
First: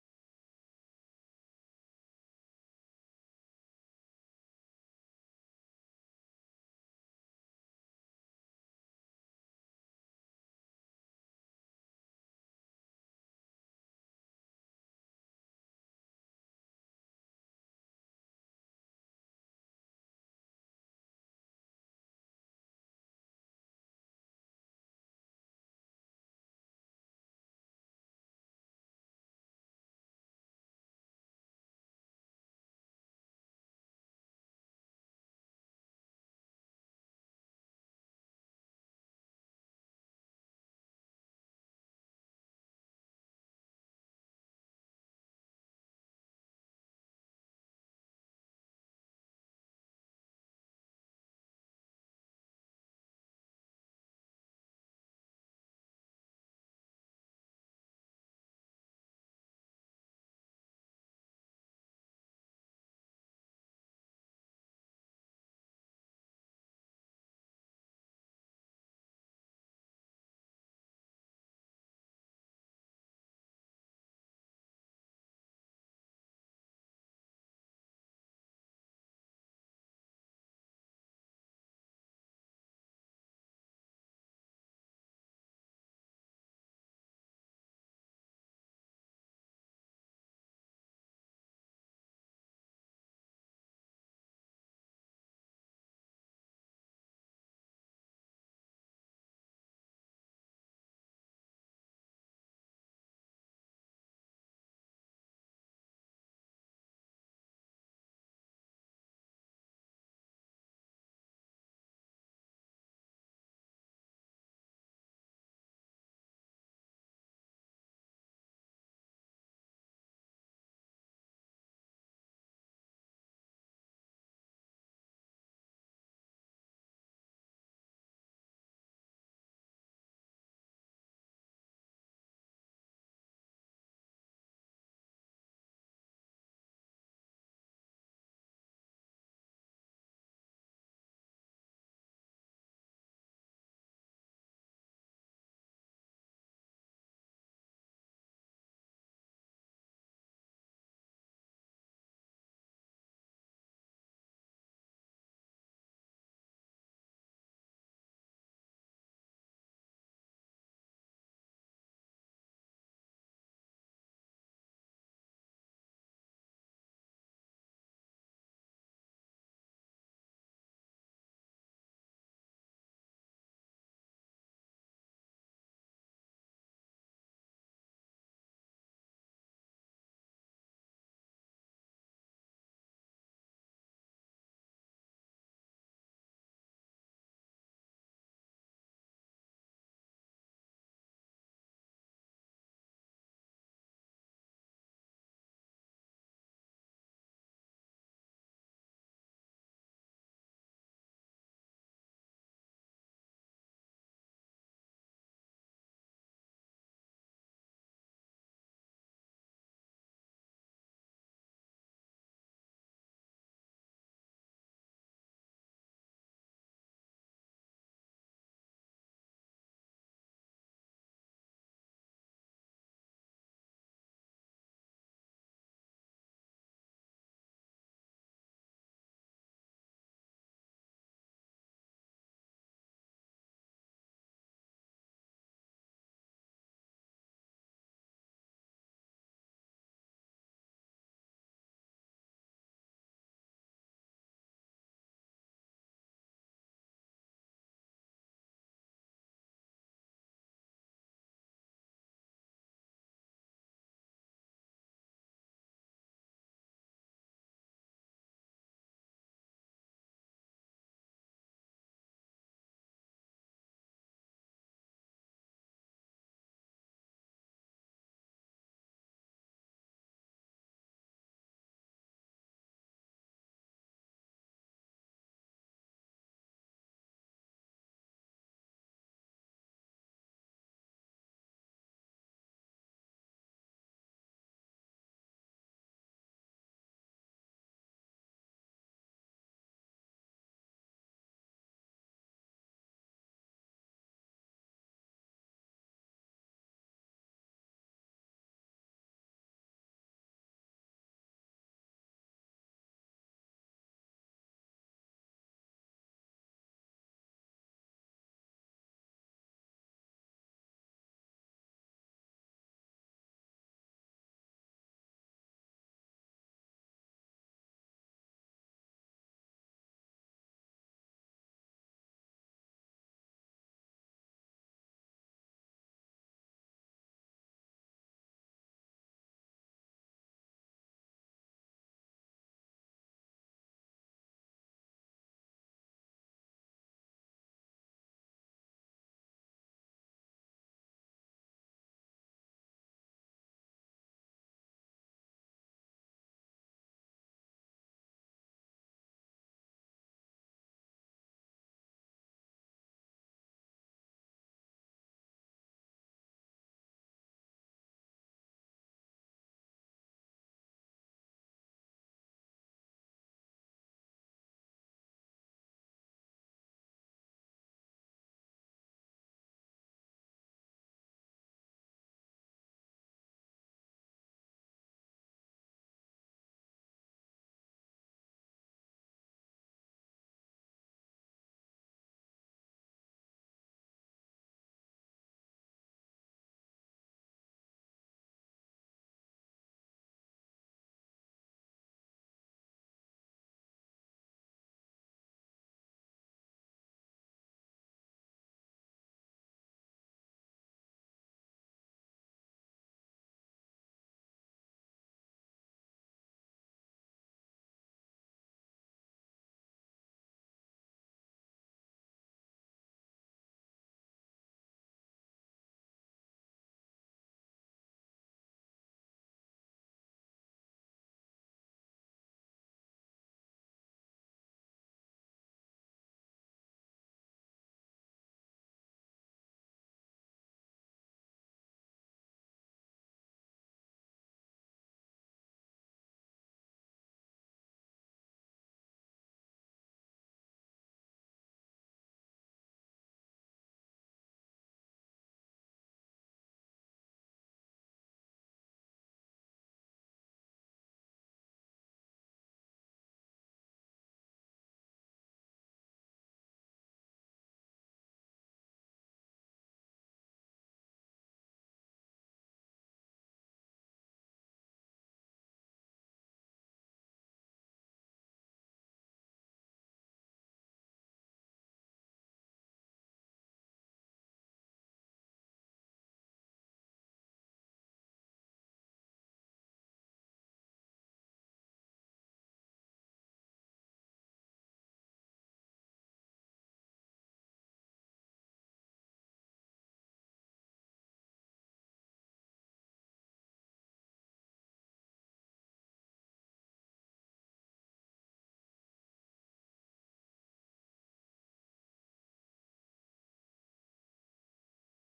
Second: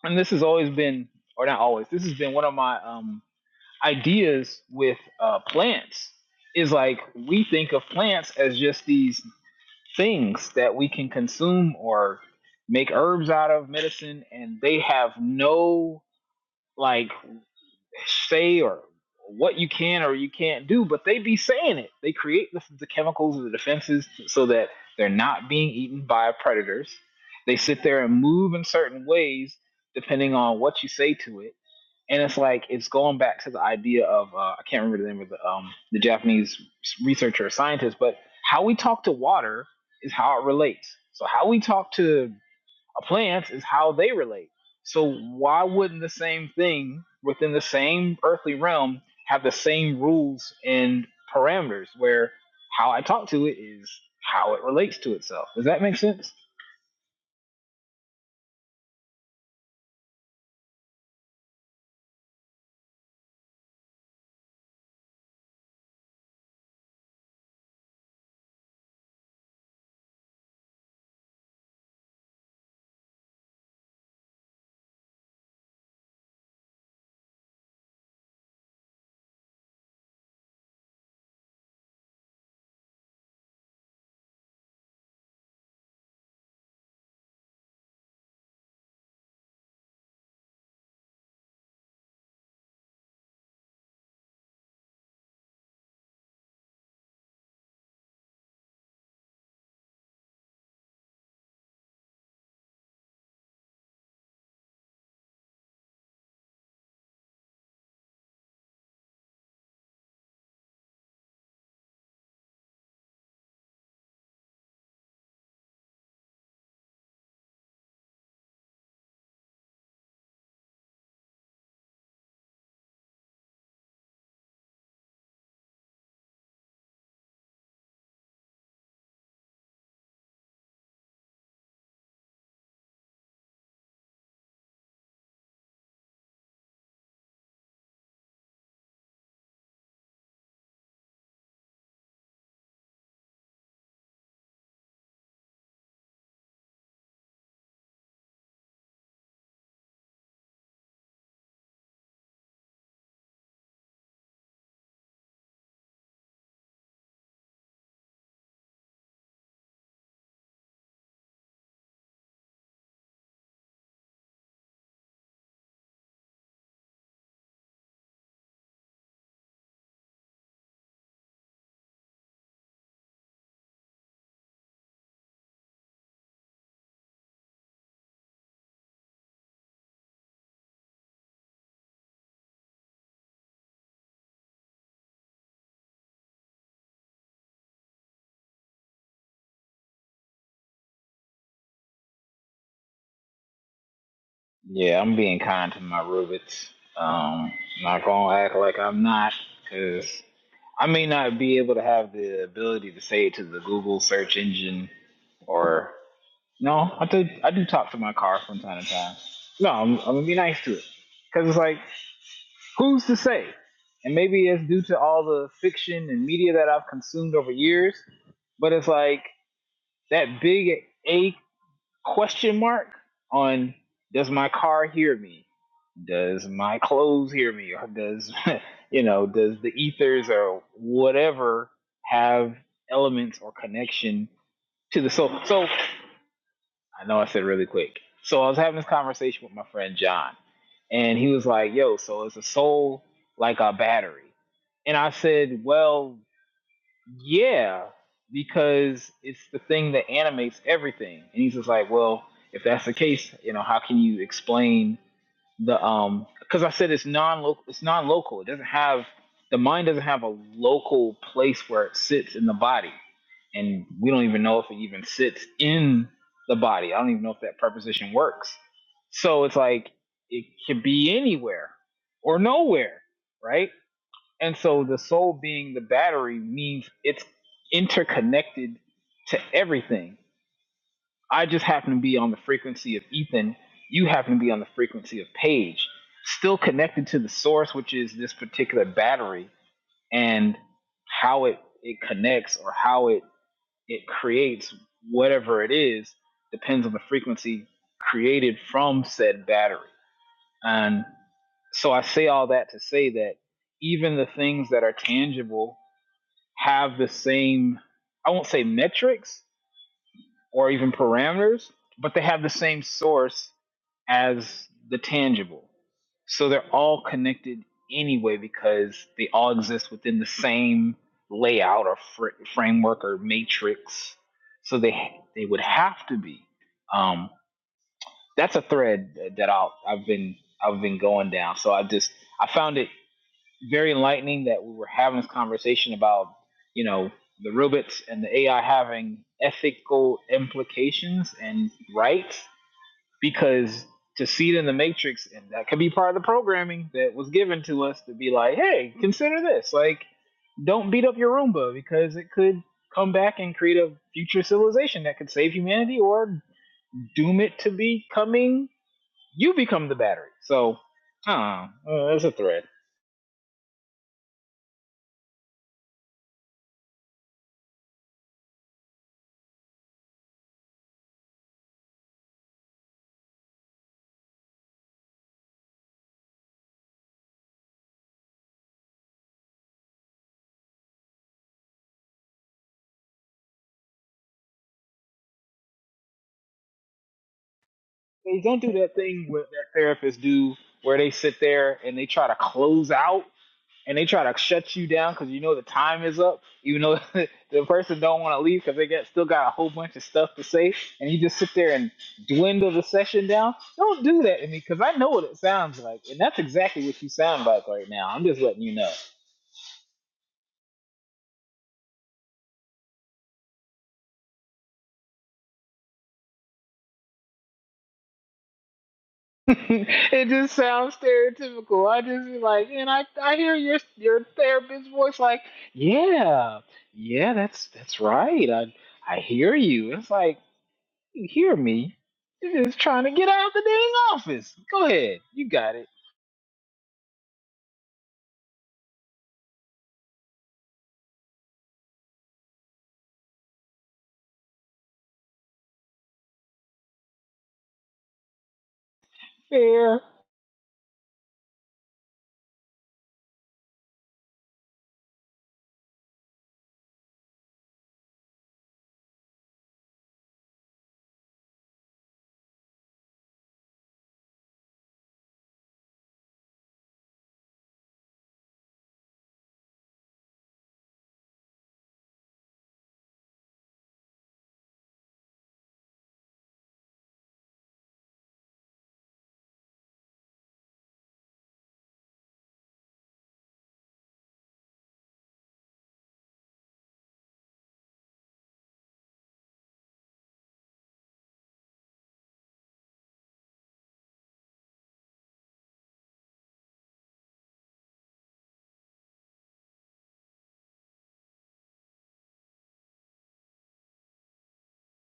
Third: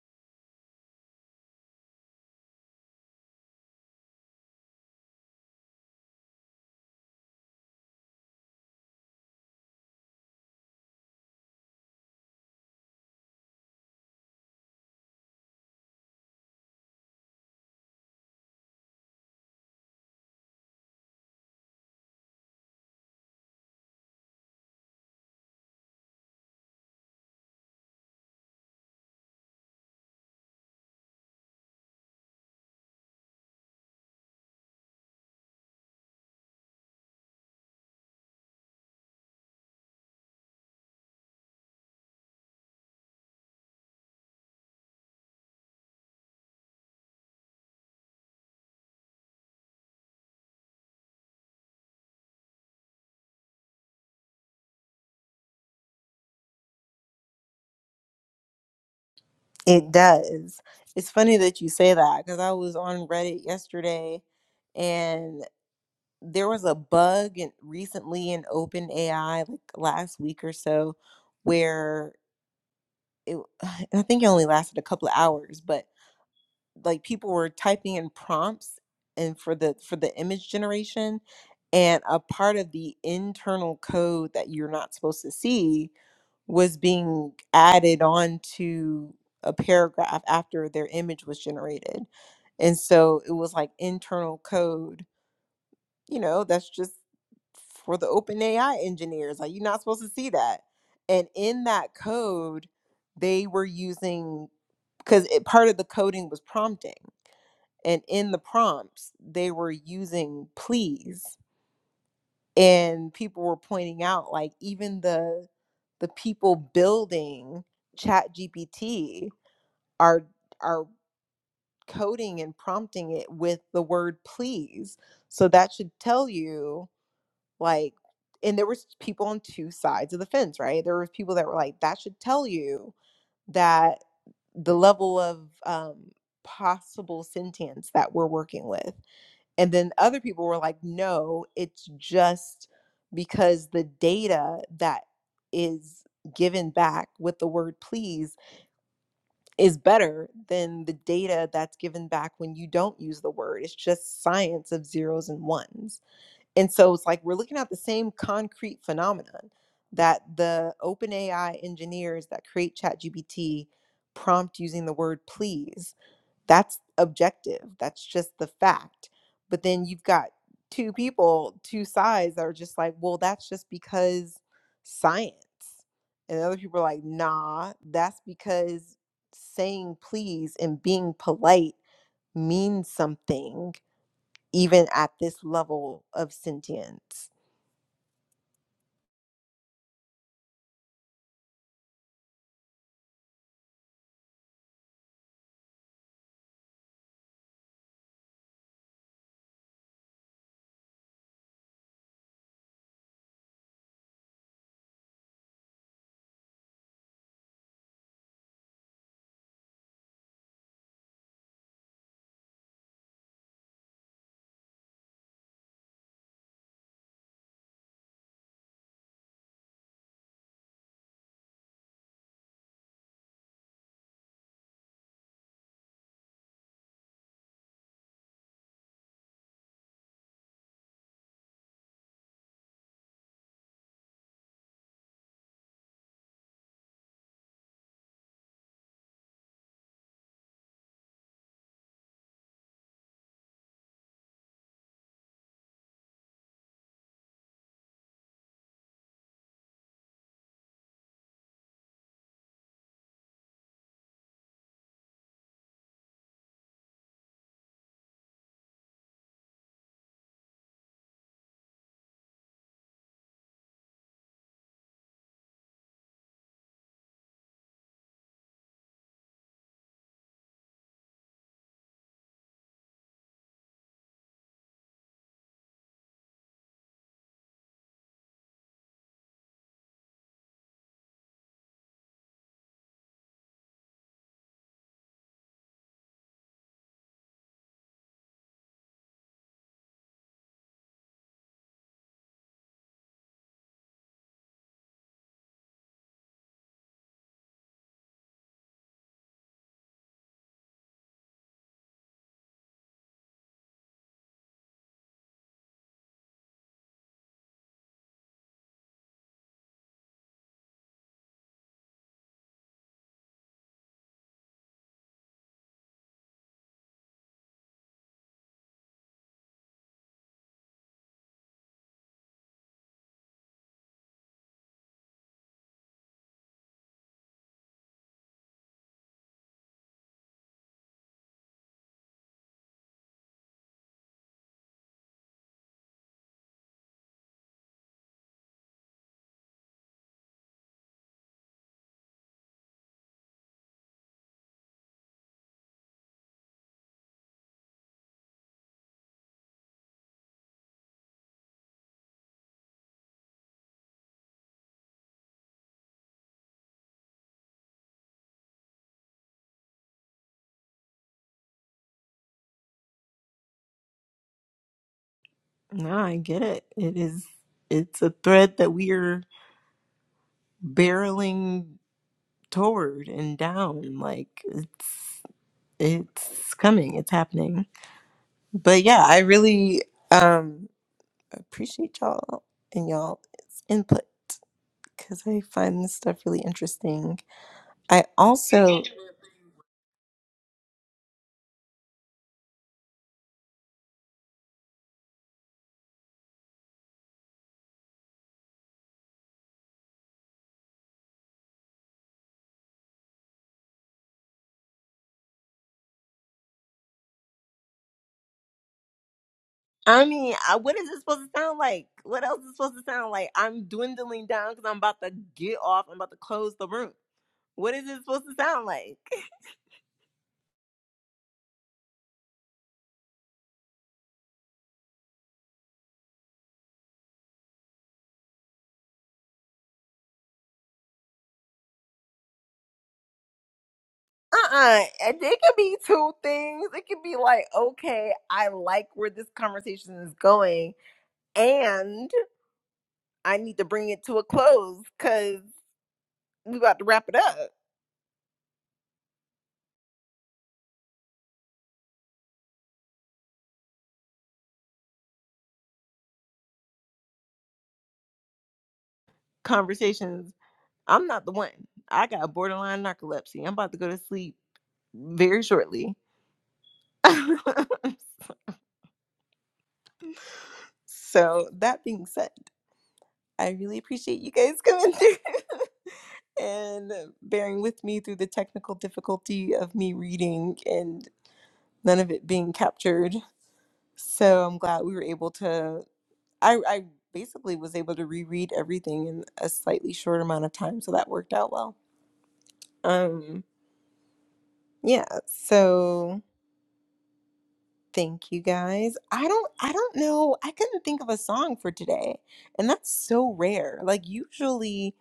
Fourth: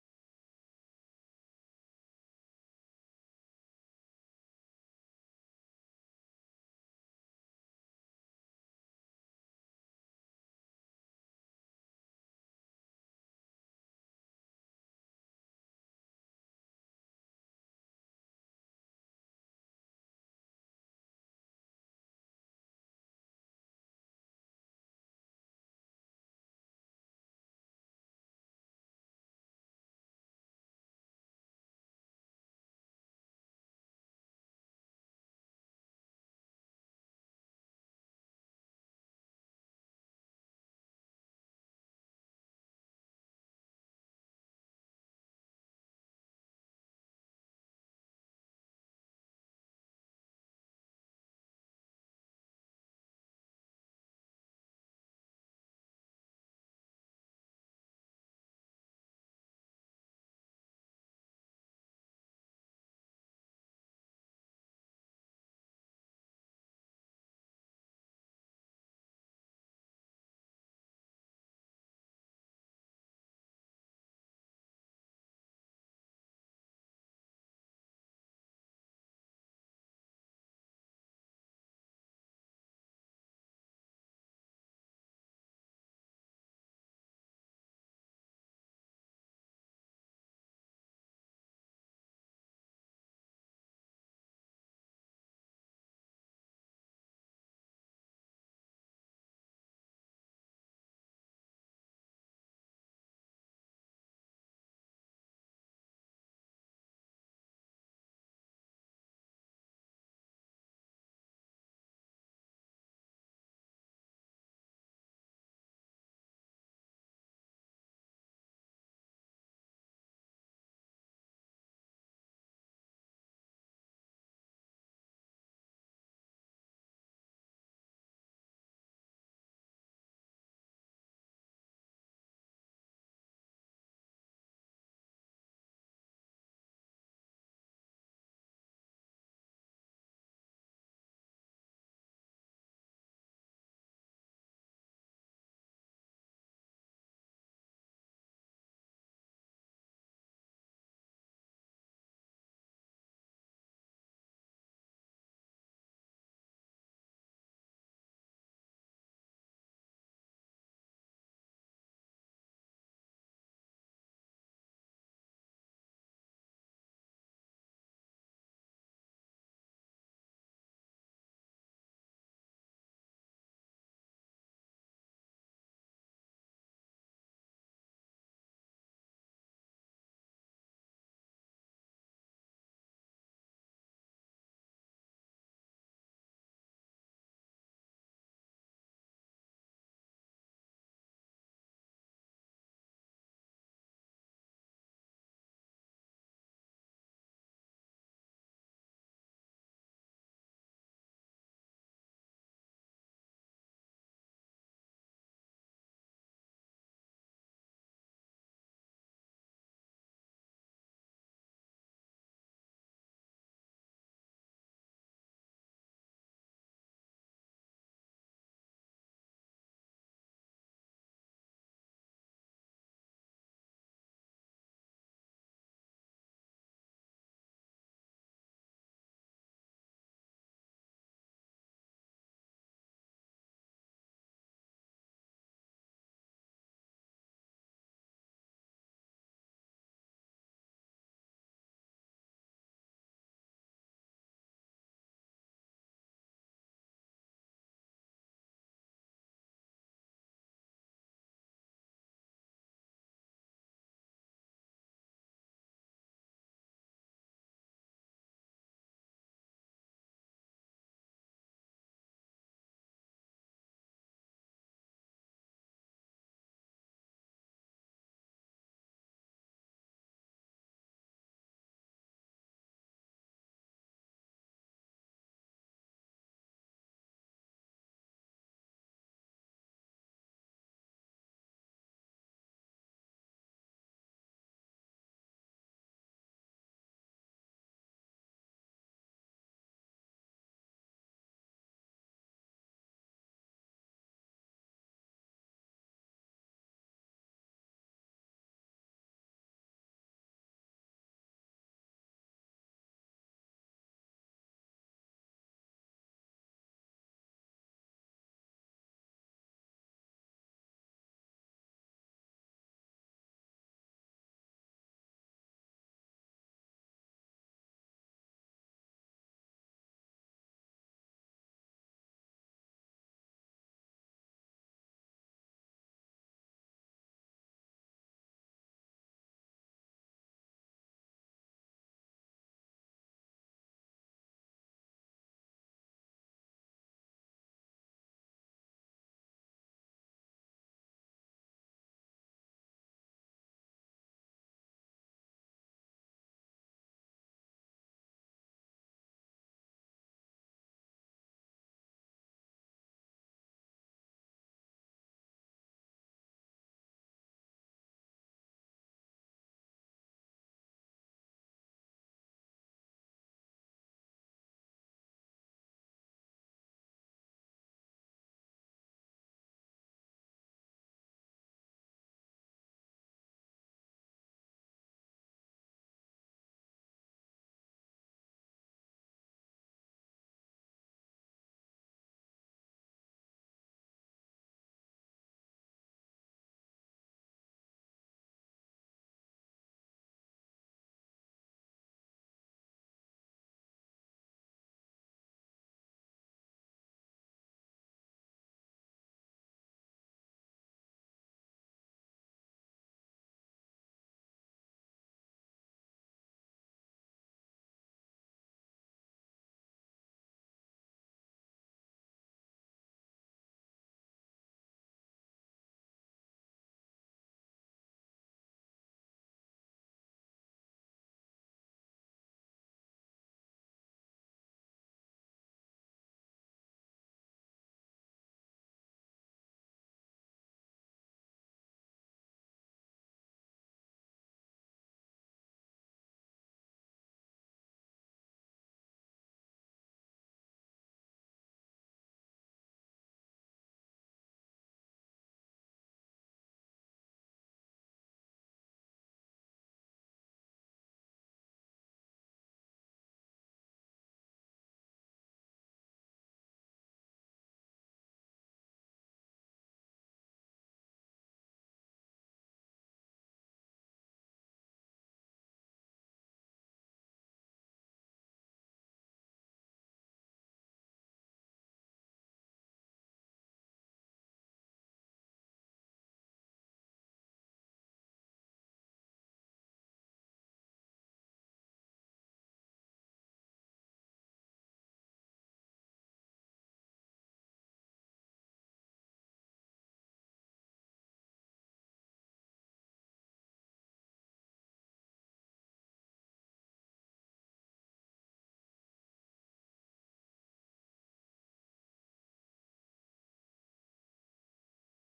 C: and this has always been, or not always, this has been one of my um, ideas with uh, plants. Is like we think of plants as just these things that we can consume or make herbs out of medicine, and they have no like say or what you can or you can't do, but they be saying it. They create the, the chemicals and the defenses so that they're not being eaten by predators. They sit there and move in certain ways depending on what you say to it. And it's like it's going back to the idea of uh, I can't remember the name of the um, the Japanese researcher or scientist, but how we talk to water is how it relates. So how we talk to plants is how they relate. So why wouldn't the same thing within the same earthly realm have the same rules and parameters where how I talk to it is how it relates to itself? Does that make sense?
A: It does. It's funny that you say that because I was on Reddit yesterday and there was a bug in, recently in OpenAI, like last week or so, where it, I think it only lasted a couple of hours, but like people were typing in prompts and for the for the image generation and a part of the internal code that you're not supposed to see was being added on to a paragraph after their image was generated. And so it was like internal code, you know, that's just for the open AI engineers. Like you're not supposed to see that. And in that code, they were using because part of the coding was prompting. And in the prompts, they were using please and people were pointing out like even the the people building ChatGPT are are coding and prompting it with the word please so that should tell you like and there was people on two sides of the fence right there were people that were like that should tell you that the level of um, possible sentience that we're working with and then other people were like, no, it's just because the data that is given back with the word please is better than the data that's given back when you don't use the word. It's just science of zeros and ones. And so it's like we're looking at the same concrete phenomenon that the OpenAI engineers that create ChatGPT prompt using the word please that's objective that's just the fact but then you've got two people two sides that are just like well that's just because science and other people are like nah that's because saying please and being polite means something even at this level of sentience
C: Yeah, I'm being kind to my Rubits. Um, not gonna act like I'm not, because I may not be able to have the ability to say it to the Google search engine or No, I do. I do talk to my car from time to time. No, I'm, I'm gonna be nice to it because it's like, who's to say? And maybe it's due to all the fiction and media that I've consumed over years, but it's like that big A question mark on does my car hear me? Does my clothes hear me? Or does you know, does the ethers or whatever have elements or connection to the soul? So I know I said really quick. So I was having this conversation with my friend John, and he was like, "Yo, so is a soul like a battery?" And I said, "Well, yeah, because it's the thing that animates everything. And he's just like, well, if that's the case, you know, how can you explain the um? Because I said it's non-local. It's non-local. It doesn't have the mind doesn't have a local place where it sits in the body, and we don't even know if it even sits in the body. I don't even know if that preposition works. So it's like it could be anywhere or nowhere, right? And so the soul being the battery means it's interconnected to everything. I just happen to be on the frequency of Ethan. You happen to be on the frequency of Paige, still connected to the source, which is this particular battery and how it, it connects or how it, it creates whatever it is depends on the frequency created from said battery. And so I say all that to say that even the things that are tangible have the same I won't say metrics or even parameters, but they have the same source as the tangible. So they're all connected anyway because they all exist within the same layout or fr- framework or matrix. So they they would have to be. Um, that's a thread that I'll, I've been I've been going down. So I just I found it very enlightening that we were having this conversation about, you know, the robots and the AI having ethical implications and rights because to see it in the matrix and that could be part of the programming that was given to us to be like, hey, consider this. Like don't beat up your Roomba because it could come back and create a future civilization that could save humanity or doom it to becoming you become the battery. So, I don't know. Uh, that's a thread.
A: No, I get it. It is it's a thread that we are barreling toward and down. Like it's it's coming it's happening but yeah i really um appreciate y'all and y'all's input because i find this stuff really interesting i
C: they don't do
A: also
C: that thing what that therapists do where they sit there and they try to close out and they try to shut you down because you know the time is up even though the person don't want to leave because they got still got a whole bunch of stuff to say and you just sit there and dwindle the session down don't do that to me because i know what it sounds like and that's exactly what you sound like right now i'm just letting you know
A: i mean I, what is it supposed to sound like what else is supposed to sound like i'm dwindling down because i'm about to get off i'm about to close the room what is it supposed to sound like
C: it just sounds stereotypical. I just be like, and I, I hear your your therapist's voice like, yeah, yeah, that's that's right. I I hear you. It's like you hear me. You're just trying to get out of the dang office.
A: uh-uh
C: Go
A: and
C: ahead,
A: it
C: you
A: could
C: got
A: be
C: it.
A: two things it could be like okay i like where this conversation is going and I need to bring it to a close because we about to wrap it up.
C: Fair.
A: Conversations. I'm not the one. I got borderline narcolepsy. I'm about to go to sleep very shortly. so that being said, I really appreciate you guys coming through and bearing with me through the technical difficulty of me reading and none of it being captured. So I'm glad we were able to I I basically was able to reread everything in a slightly short amount of time, so that worked out well. Um yeah, so thank you guys. I don't I don't know. I couldn't think of a song for today. And that's so rare. Like usually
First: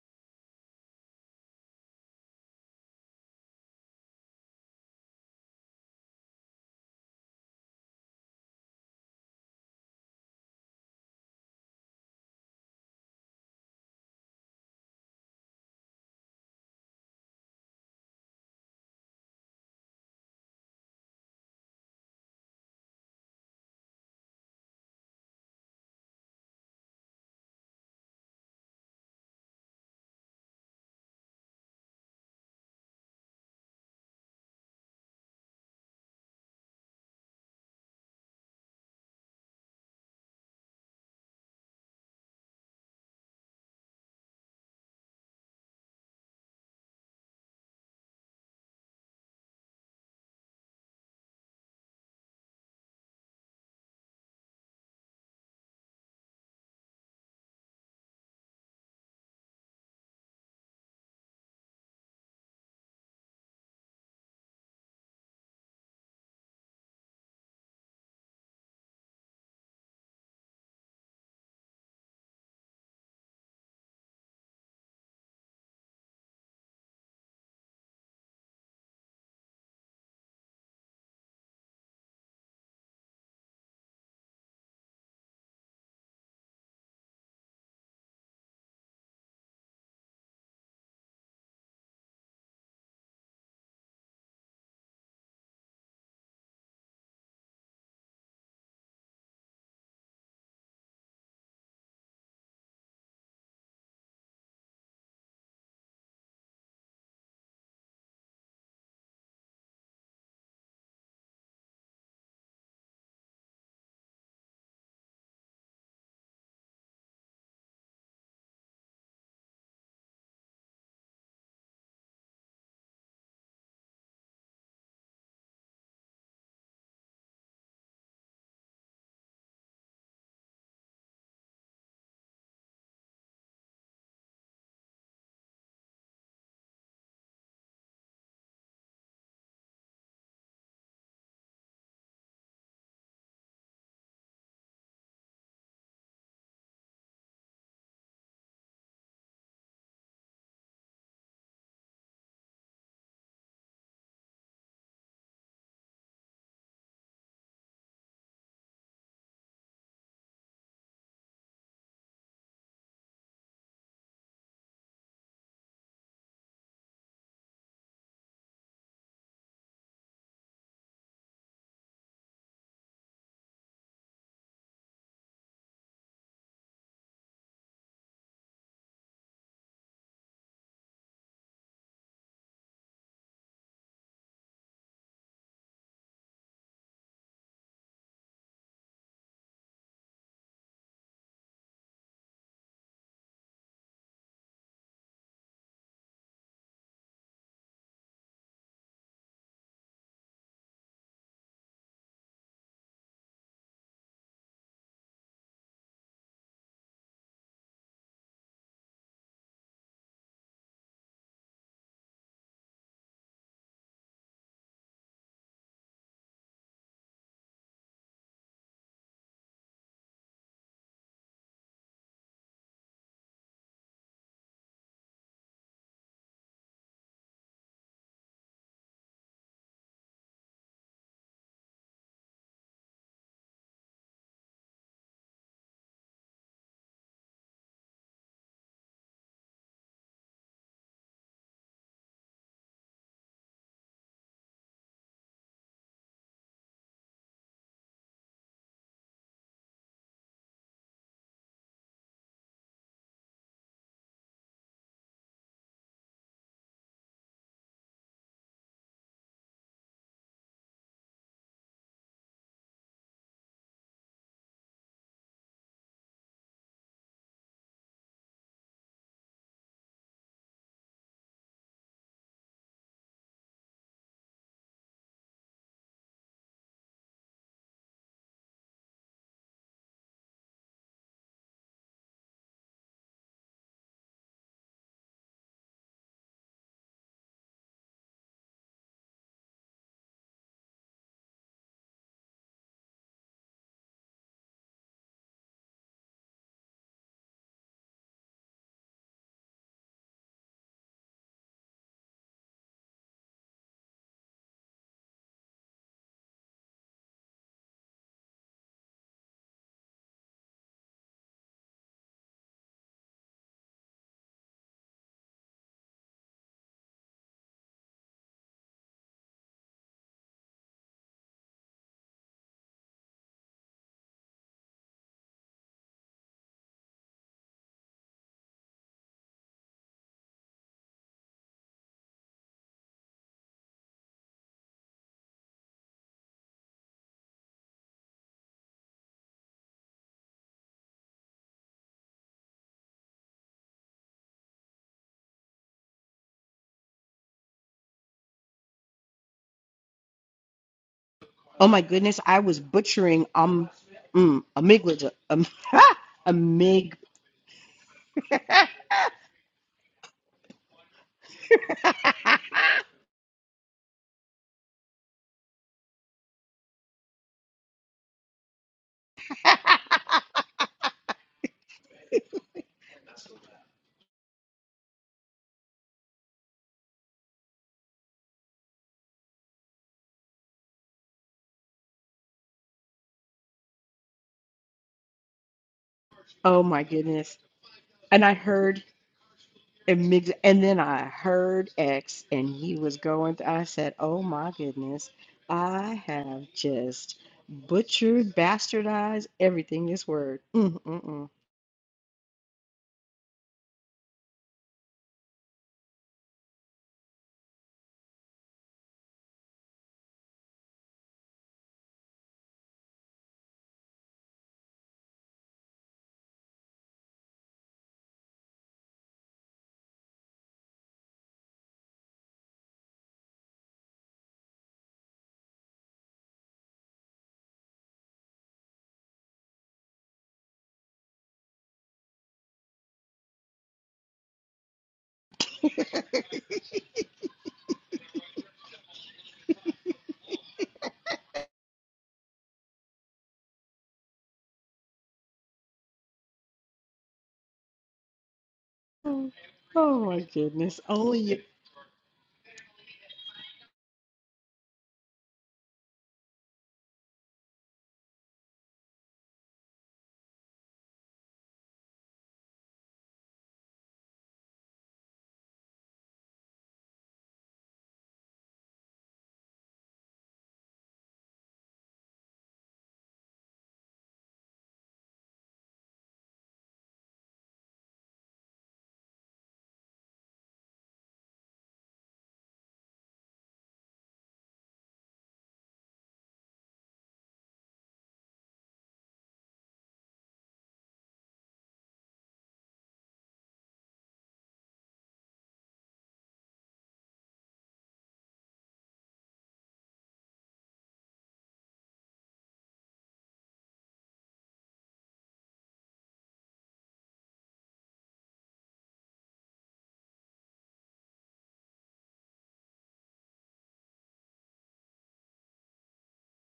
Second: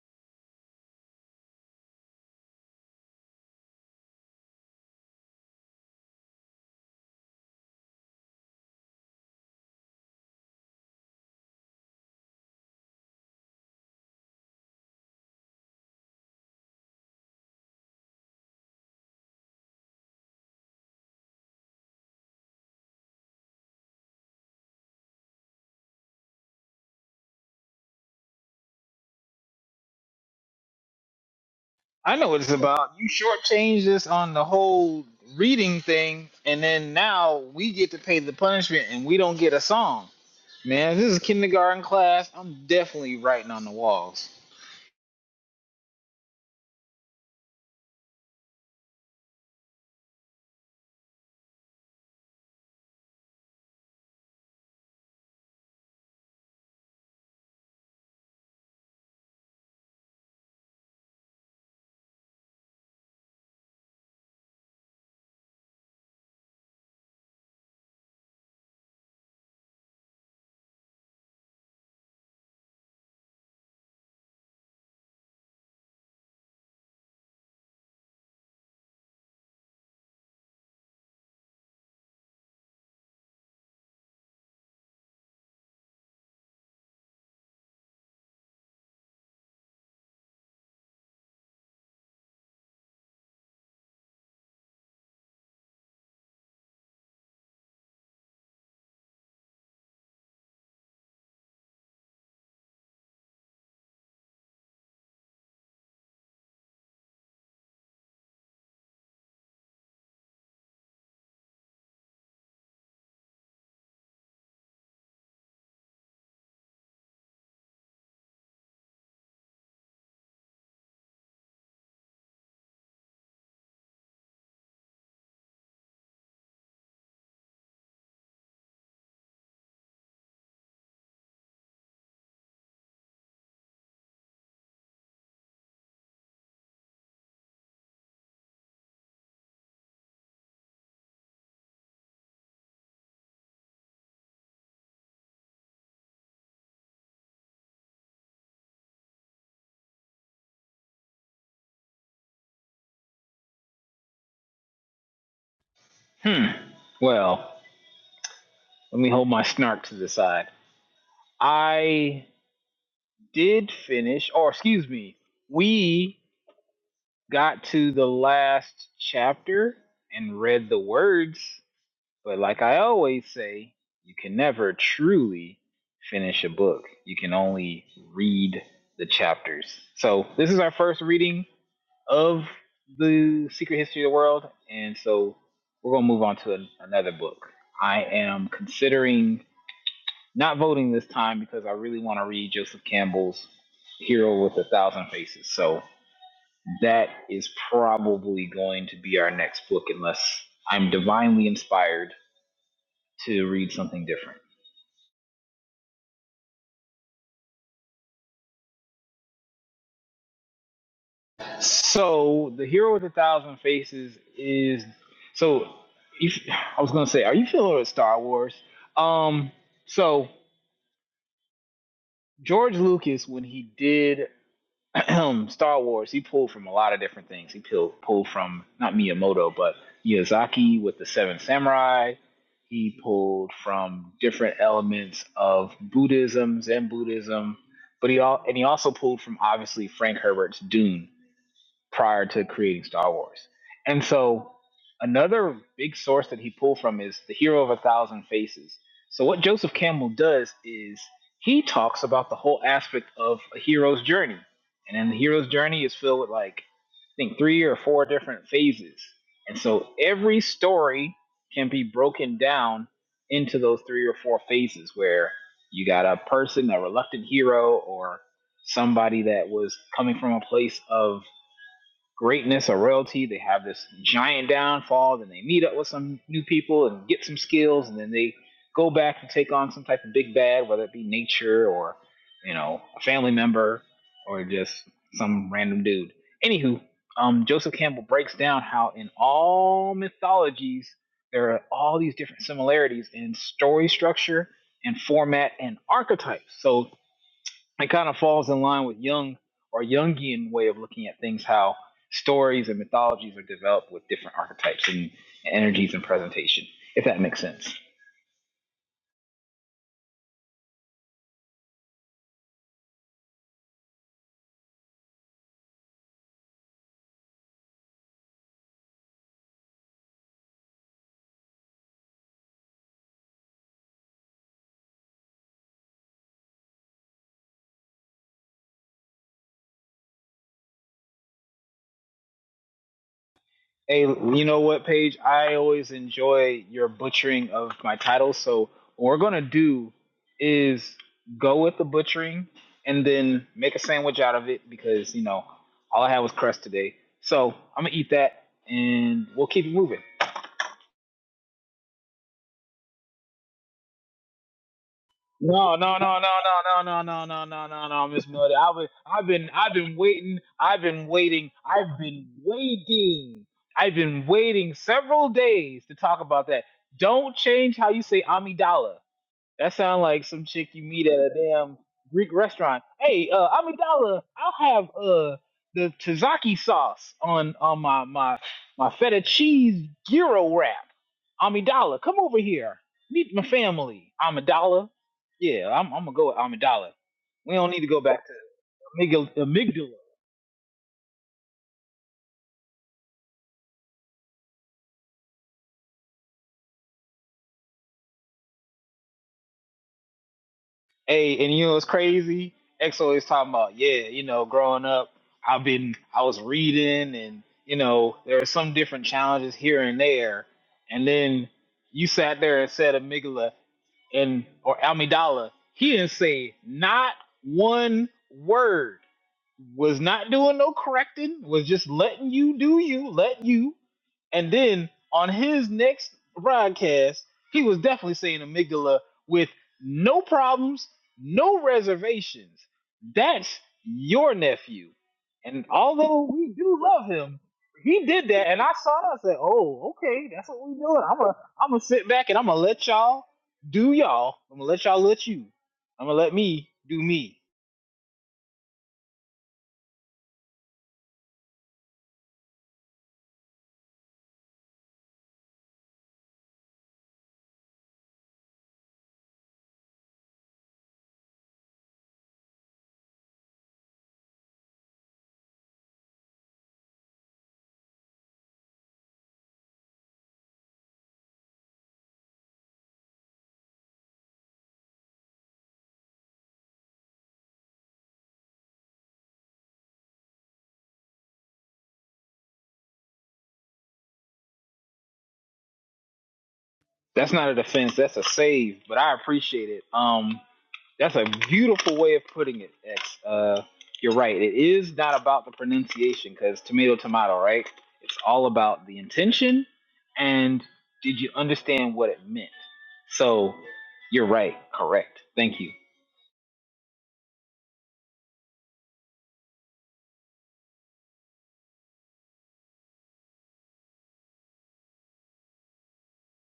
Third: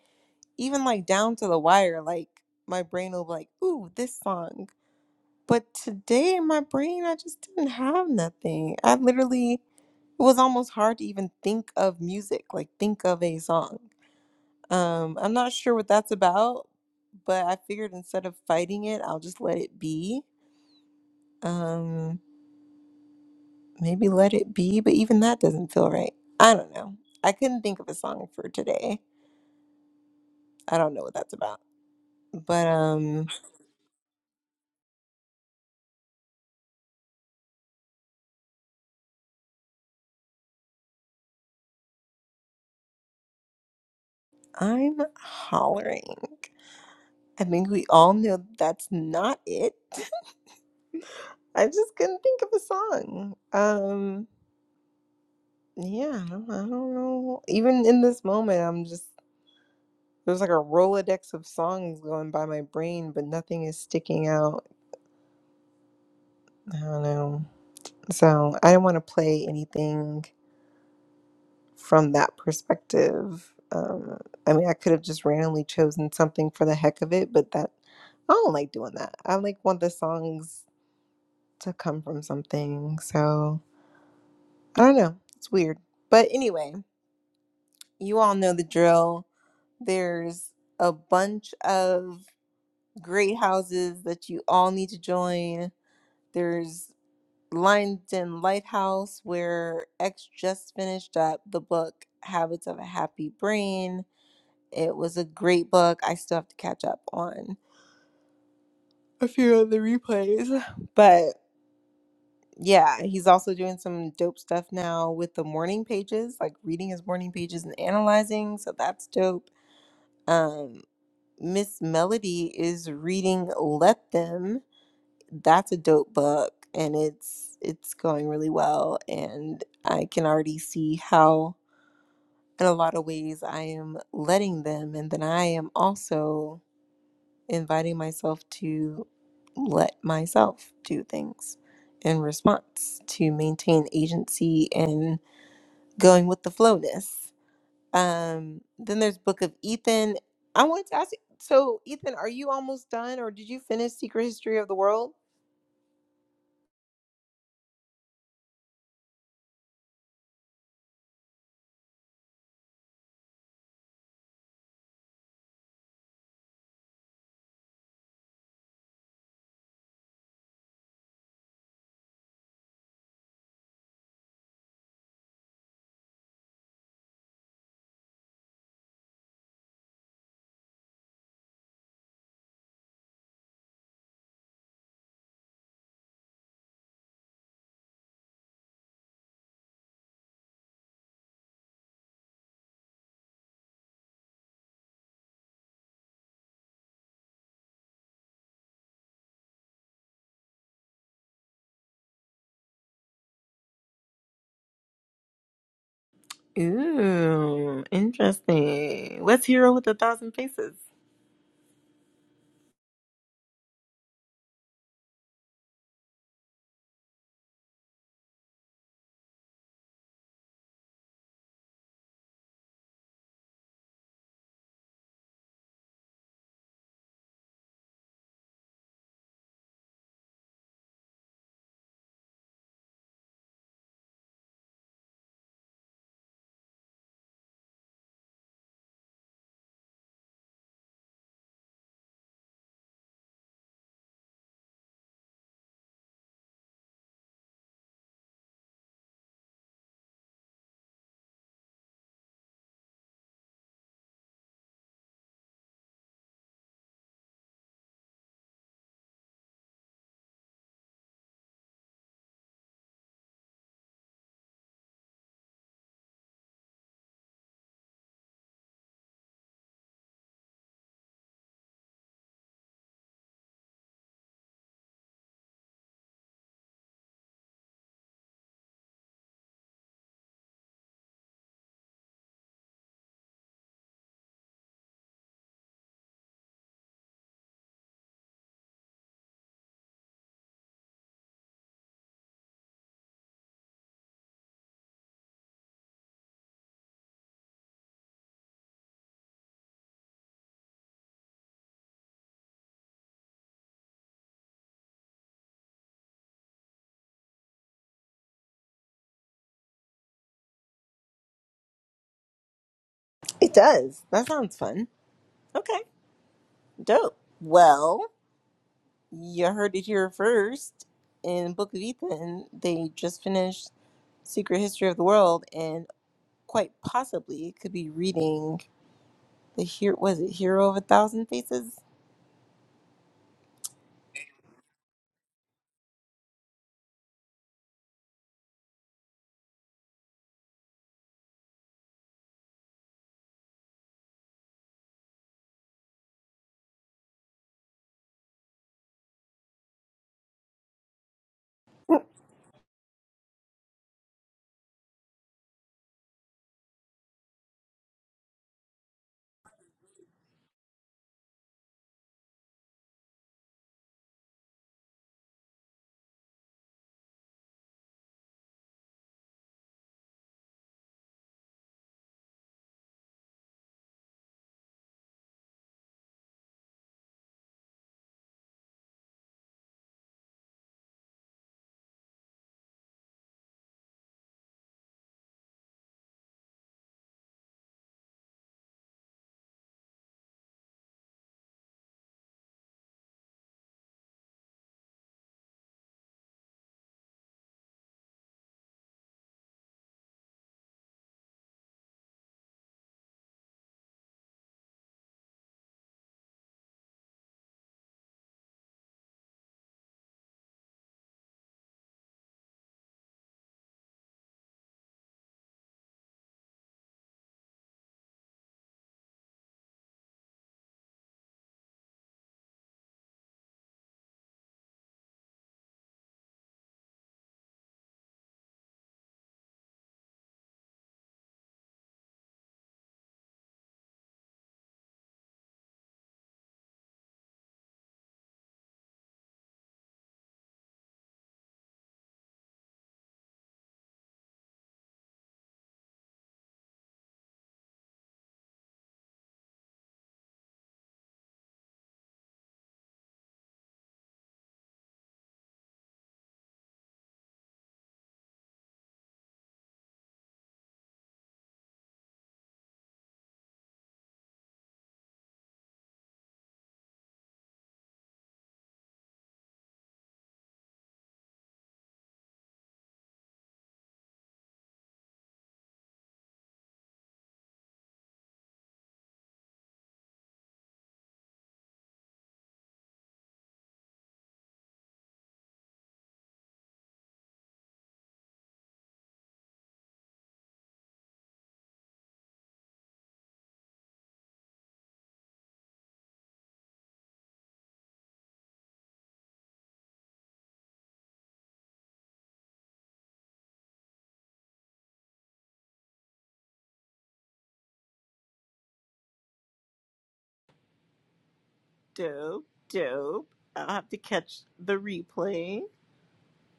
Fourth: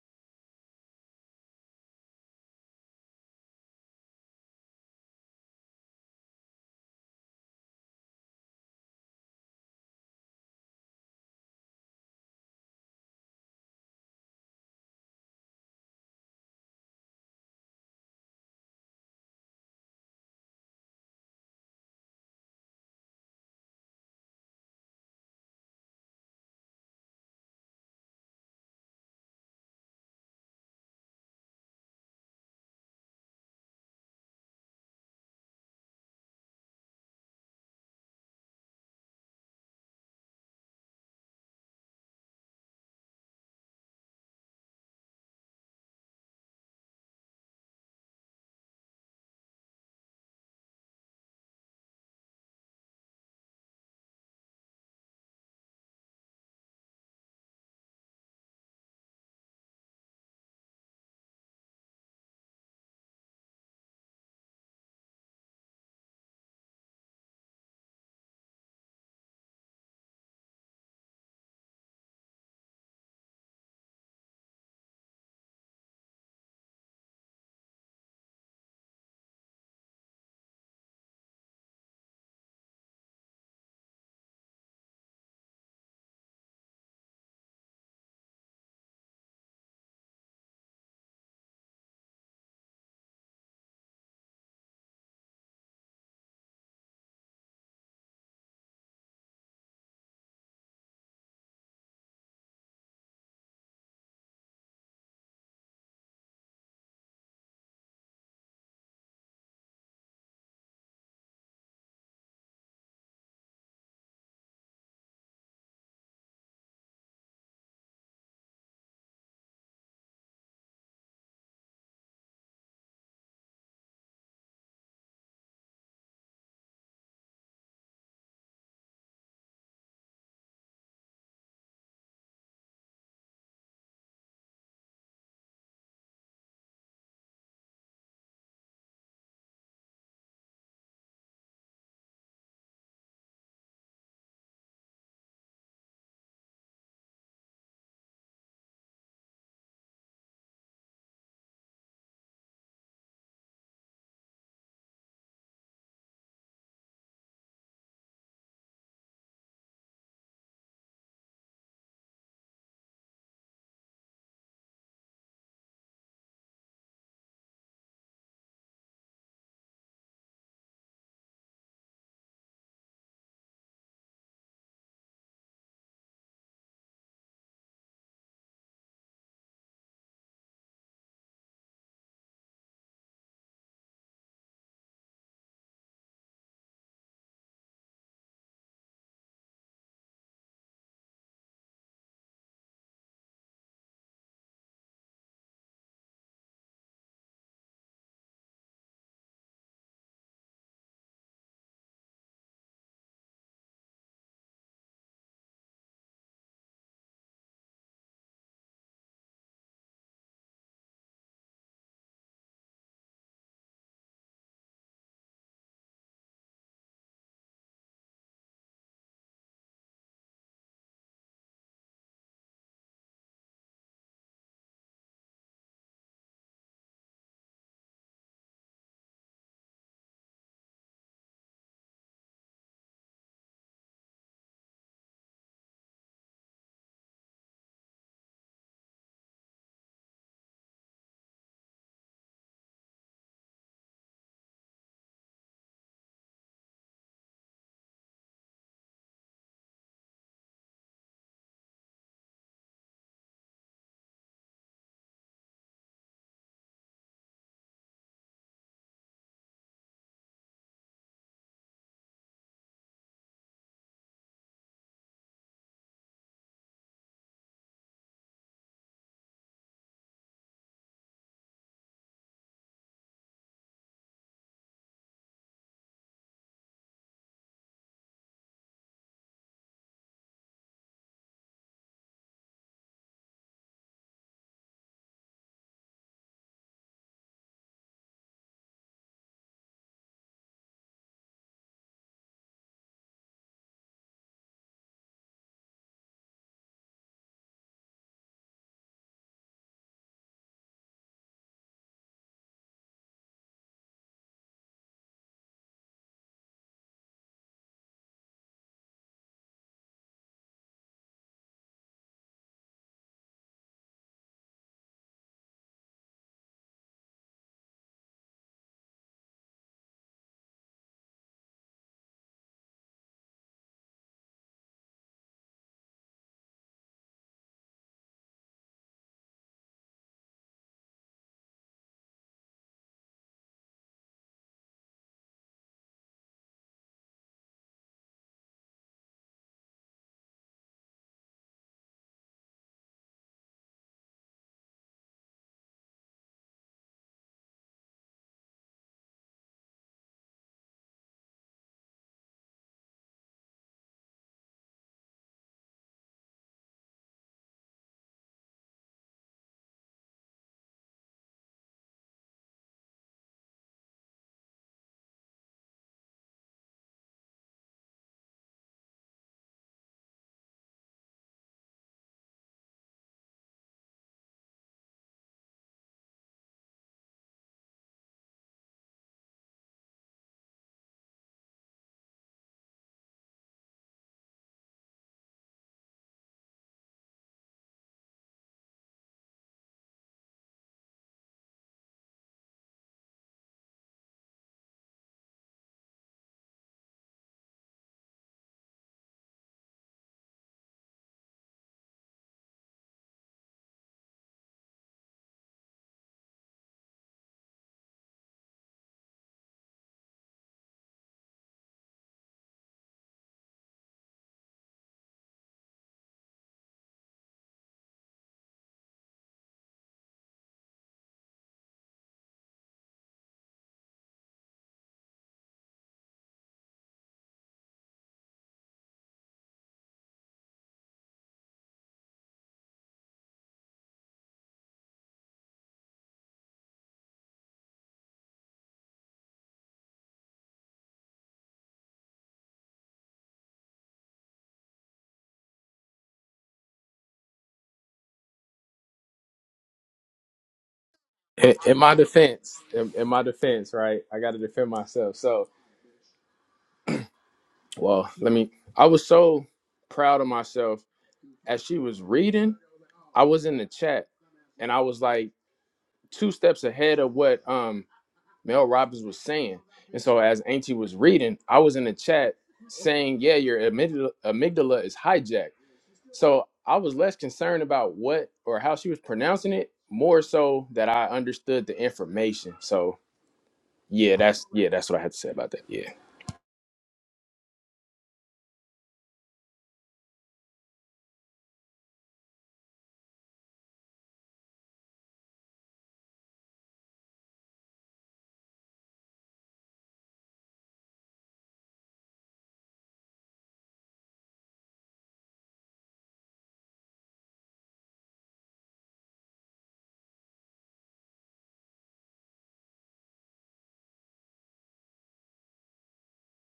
A: even like down to the wire like my brain will be like, "Ooh, this song." But today my brain I just didn't have nothing. I literally it was almost hard to even think of music, like think of a song. Um, I'm not sure what that's about, but I figured instead of fighting it, I'll just let it be. Um, maybe let it be, but even that doesn't feel right. I don't know. I couldn't think of a song for today. I don't know what that's about.
C: I know what it's
A: But
C: about. You
A: um,
C: shortchanged us on the whole reading thing, and then now we get to pay the punishment, and we don't get a song. Man, this is kindergarten class. I'm definitely writing on the walls.
A: I'm hollering. I think we all know that's not it. I just couldn't think of a song. Um, yeah, I don't, I don't know. Even in this moment, I'm just There's like a Rolodex of songs going by my brain, but nothing is sticking out. I don't know. So I don't want to play anything from that perspective. Um, I mean, I could have just randomly chosen something for the heck of it, but that I don't like doing that. I like want the songs to come from something. So I don't know. It's weird. But anyway, you all know the drill. There's a bunch of great houses that you all need to join There's Linden Lighthouse, where X just finished up the book Habits of a Happy Brain. It was a great book. I still have to catch up on a few of the replays. But yeah, he's also doing some dope stuff now with the morning pages, like reading his morning pages and analyzing. So that's dope. Um, Miss Melody is reading Let Them that's a dope book and it's it's going really well and i can already see how in a lot of ways i am letting them and then i am also inviting myself to let myself do things in response to maintain agency and going with the flowness um then there's book of ethan i wanted to ask you so ethan are you almost done or did you finish secret history of the world
C: Hmm. Well, let me hold my snark to the side. I did finish, or excuse me, we got to the last chapter and read the words, but like I always say, you can never truly finish a book. You can only read the chapters. So, this is our first reading of The Secret History of the World, and so we're going to move on to an, another book. I am considering Not voting this time because I really want to read Joseph Campbell's Hero with a Thousand Faces. So that is probably going to be our next book unless I'm divinely inspired to read something different.
A: Ooh, interesting. What's Hero with a Thousand Faces?
C: So the Hero with a Thousand Faces is so if, I was gonna say, are you familiar with Star Wars? Um so George Lucas when he did Star Wars, he pulled from a lot of different things. He pulled pulled from not Miyamoto, but Miyazaki with the Seven Samurai. He pulled from different elements of Buddhism, Zen Buddhism, but he all and he also pulled from obviously Frank Herbert's Dune prior to creating Star Wars. And so another big source that he pulled from is The Hero of a Thousand Faces. So what Joseph Campbell does is he talks about the whole aspect of a hero's journey. And then the hero's journey is filled with like I think three or four different phases. And so every story can be broken down into those three or four phases where you got a person, a reluctant hero, or somebody that was coming from a place of greatness or royalty. They have this giant downfall, then they meet up with some new people and get some skills, and then they go back and take on some type of big bad, whether it be nature or you know a family member or just some random dude. Anywho, um, Joseph Campbell breaks down how in all mythologies there are all these different similarities in story structure and format and archetypes. So it kind of falls in line with Jung or Jungian way of looking at things, how stories and mythologies are developed with different archetypes and energies and presentation, if that makes sense.
A: It does. That sounds fun. Okay. Dope. Well, you heard it here first. In Book of Ethan, they just finished Secret History of the World and quite possibly could be reading the here was it Hero of a Thousand Faces?
C: Hey, you know what, Paige? I always enjoy your butchering of my titles. So what we're gonna do is go with the butchering and then make a sandwich out of it because you know all I had was crust today. So I'm gonna eat that and we'll keep it moving.
B: Oh my goodness, I was butchering um mm, amygdala. Um,
C: No, no, no, no, no,
B: amig.
C: no, no, no, no, no, no, no, Miss Miller. I've been, I've been, I've been waiting. I've been waiting. I've been waiting. I've been waiting several days to talk about that. Don't change how you say Amidala. That sound like some chick you meet at a damn Greek restaurant. Hey, uh, Amidala, I'll have uh the tzatziki sauce on on my my my feta cheese gyro wrap. Amidala, come over here. Meet my family. Amidala. Yeah, I'm I'm gonna go with
B: Oh my
C: Amidala.
B: goodness.
C: We don't need to go back
B: And
C: to
B: I heard
C: amygdala. amygdala.
B: amygdala, and then I heard X, and he was going. Th- I said, "Oh my goodness, I have just butchered, bastardized everything this word." Mm-mm-mm.
C: Hey, and you know it's crazy. X always talking about, yeah, you know, growing up, I've been, I was reading, and you know, there are some different challenges here and there. And then you sat there and said amygdala and or amygdala. He didn't say not one word was not doing no correcting, was just letting you do you, let you. And then on his next broadcast, he was definitely saying amygdala with no problems, no reservations. That's your nephew. And although we do love him, he did that, and I saw that. I said, "Oh, okay, that's what we doing. I'm gonna, I'm gonna sit back and I'm gonna let y'all do y'all. I'm gonna let y'all let you. I'm gonna let me do me."
B: Oh, oh my goodness. Only you,
D: in, in my defense, in, in my defense, right? I got to defend myself. So, well, let me. I was so proud of myself as she was reading. I was in the chat, and I was like two steps ahead of what. um Mel Robbins was saying. And so as Auntie was reading, I was in the chat saying, yeah, your amygdala, amygdala is hijacked. So I was less concerned about what or how she was pronouncing it, more so that I understood the information. So yeah, that's yeah, that's what I had to say about that. Yeah.
C: That's not a defense. That's a save. But I appreciate it. Um, that's a beautiful way of putting it. X. Uh, you're right. It is not about the pronunciation because tomato, tomato, right? It's all about the intention and did you understand what it meant. So you're right. Correct. Thank you.
A: Dope, dope. I'll have to catch the replay.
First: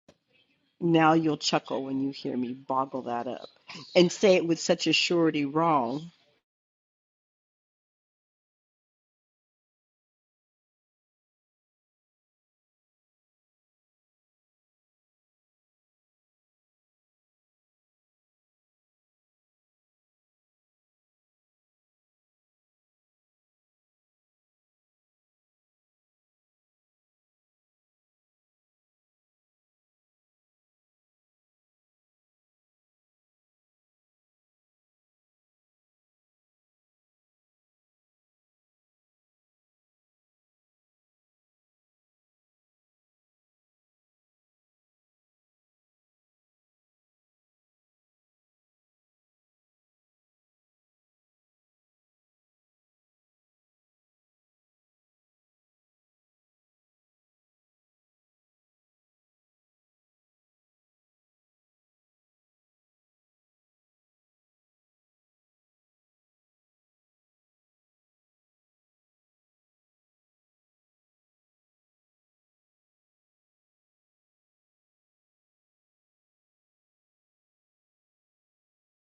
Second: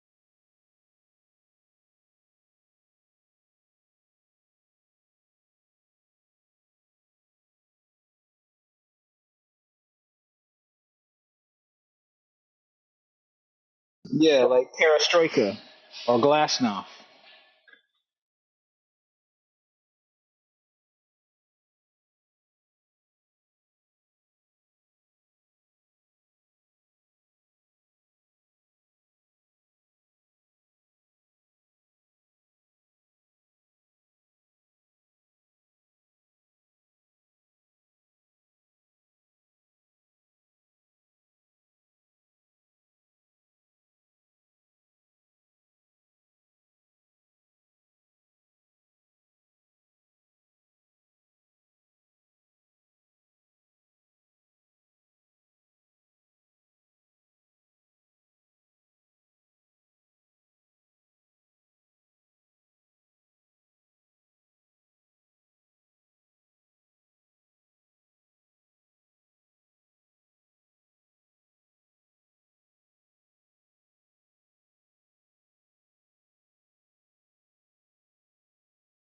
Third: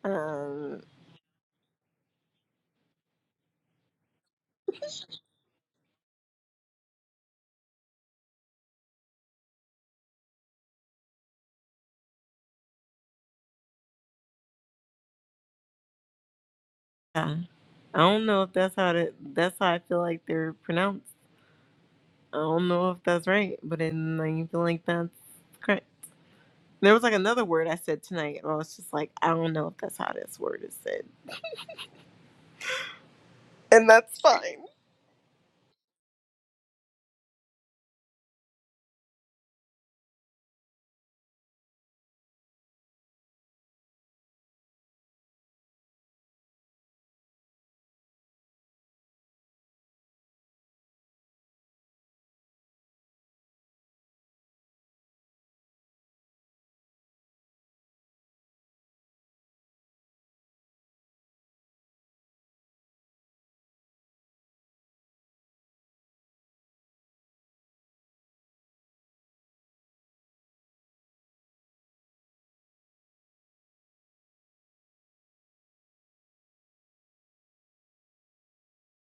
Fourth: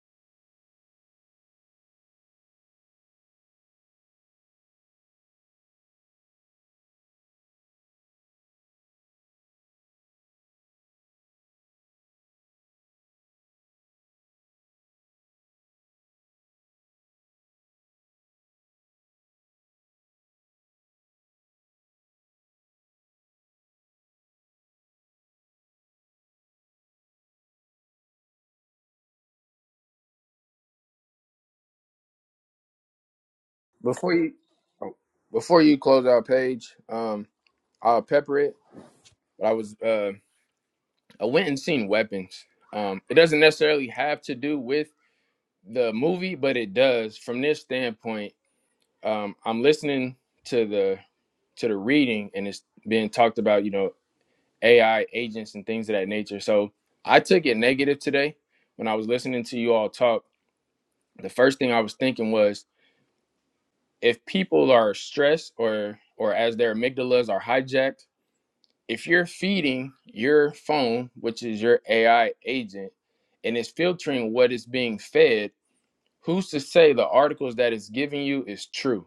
A: Um,
B: now you'll chuckle when you hear me boggle that up and say it with such a surety wrong.
C: Yeah, like Perestroika or Glasnost.
A: yeah. I don't know if that's how to, that's how I feel like they're pronounced. I don't know if that's right, but then I feel like that's correct. There was like another word I said tonight, and I was just like, I don't know if that's how this word is said, and
D: Before
A: that's
D: you
A: fine.
D: oh, before you close out page, um, I'll pepper it. But I was uh I went and seen weapons. Um it doesn't necessarily have to do with the movie, but it does from this standpoint um, I'm listening to the to the reading, and it's being talked about, you know, AI agents and things of that nature. So I took it negative today when I was listening to you all talk. The first thing I was thinking was if people are stressed or or as their amygdalas are hijacked, if you're feeding your phone, which is your AI agent, and it's filtering what is being fed, who's to say the articles that it's giving you is true?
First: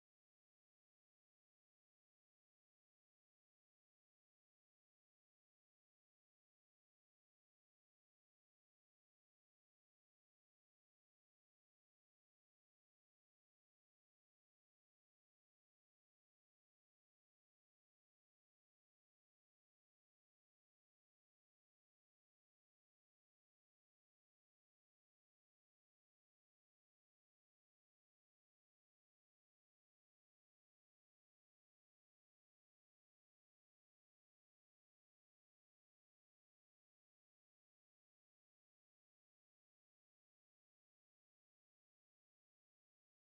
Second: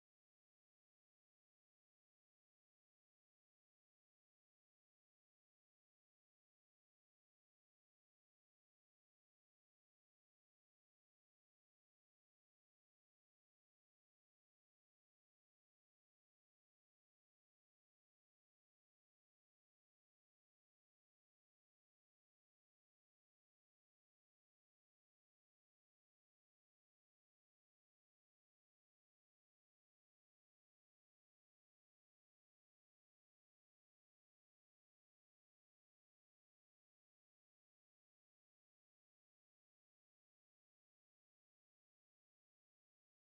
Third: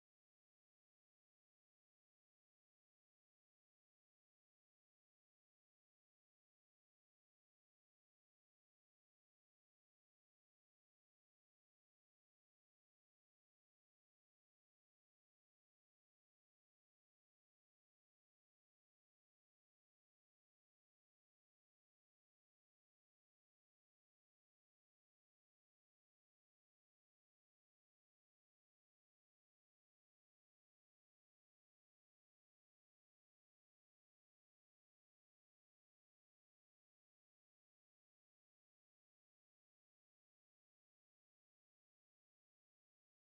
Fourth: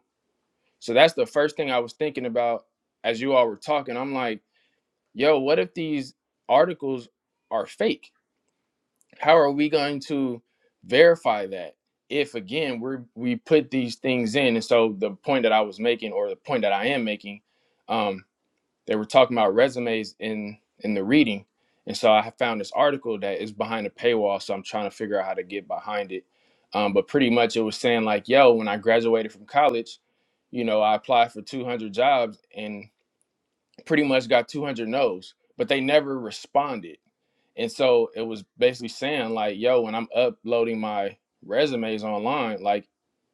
D: So that's the first thing I was thinking about as you all were talking. I'm like, yo, what if these articles are fake? How are we going to verify that if again we we put these things in? And so the point that I was making, or the point that I am making, um they were talking about resumes in in the reading and so i found this article that is behind a paywall so i'm trying to figure out how to get behind it um, but pretty much it was saying like yo when i graduated from college you know i applied for 200 jobs and pretty much got 200 no's but they never responded and so it was basically saying like, yo, when I'm uploading my resumes online, like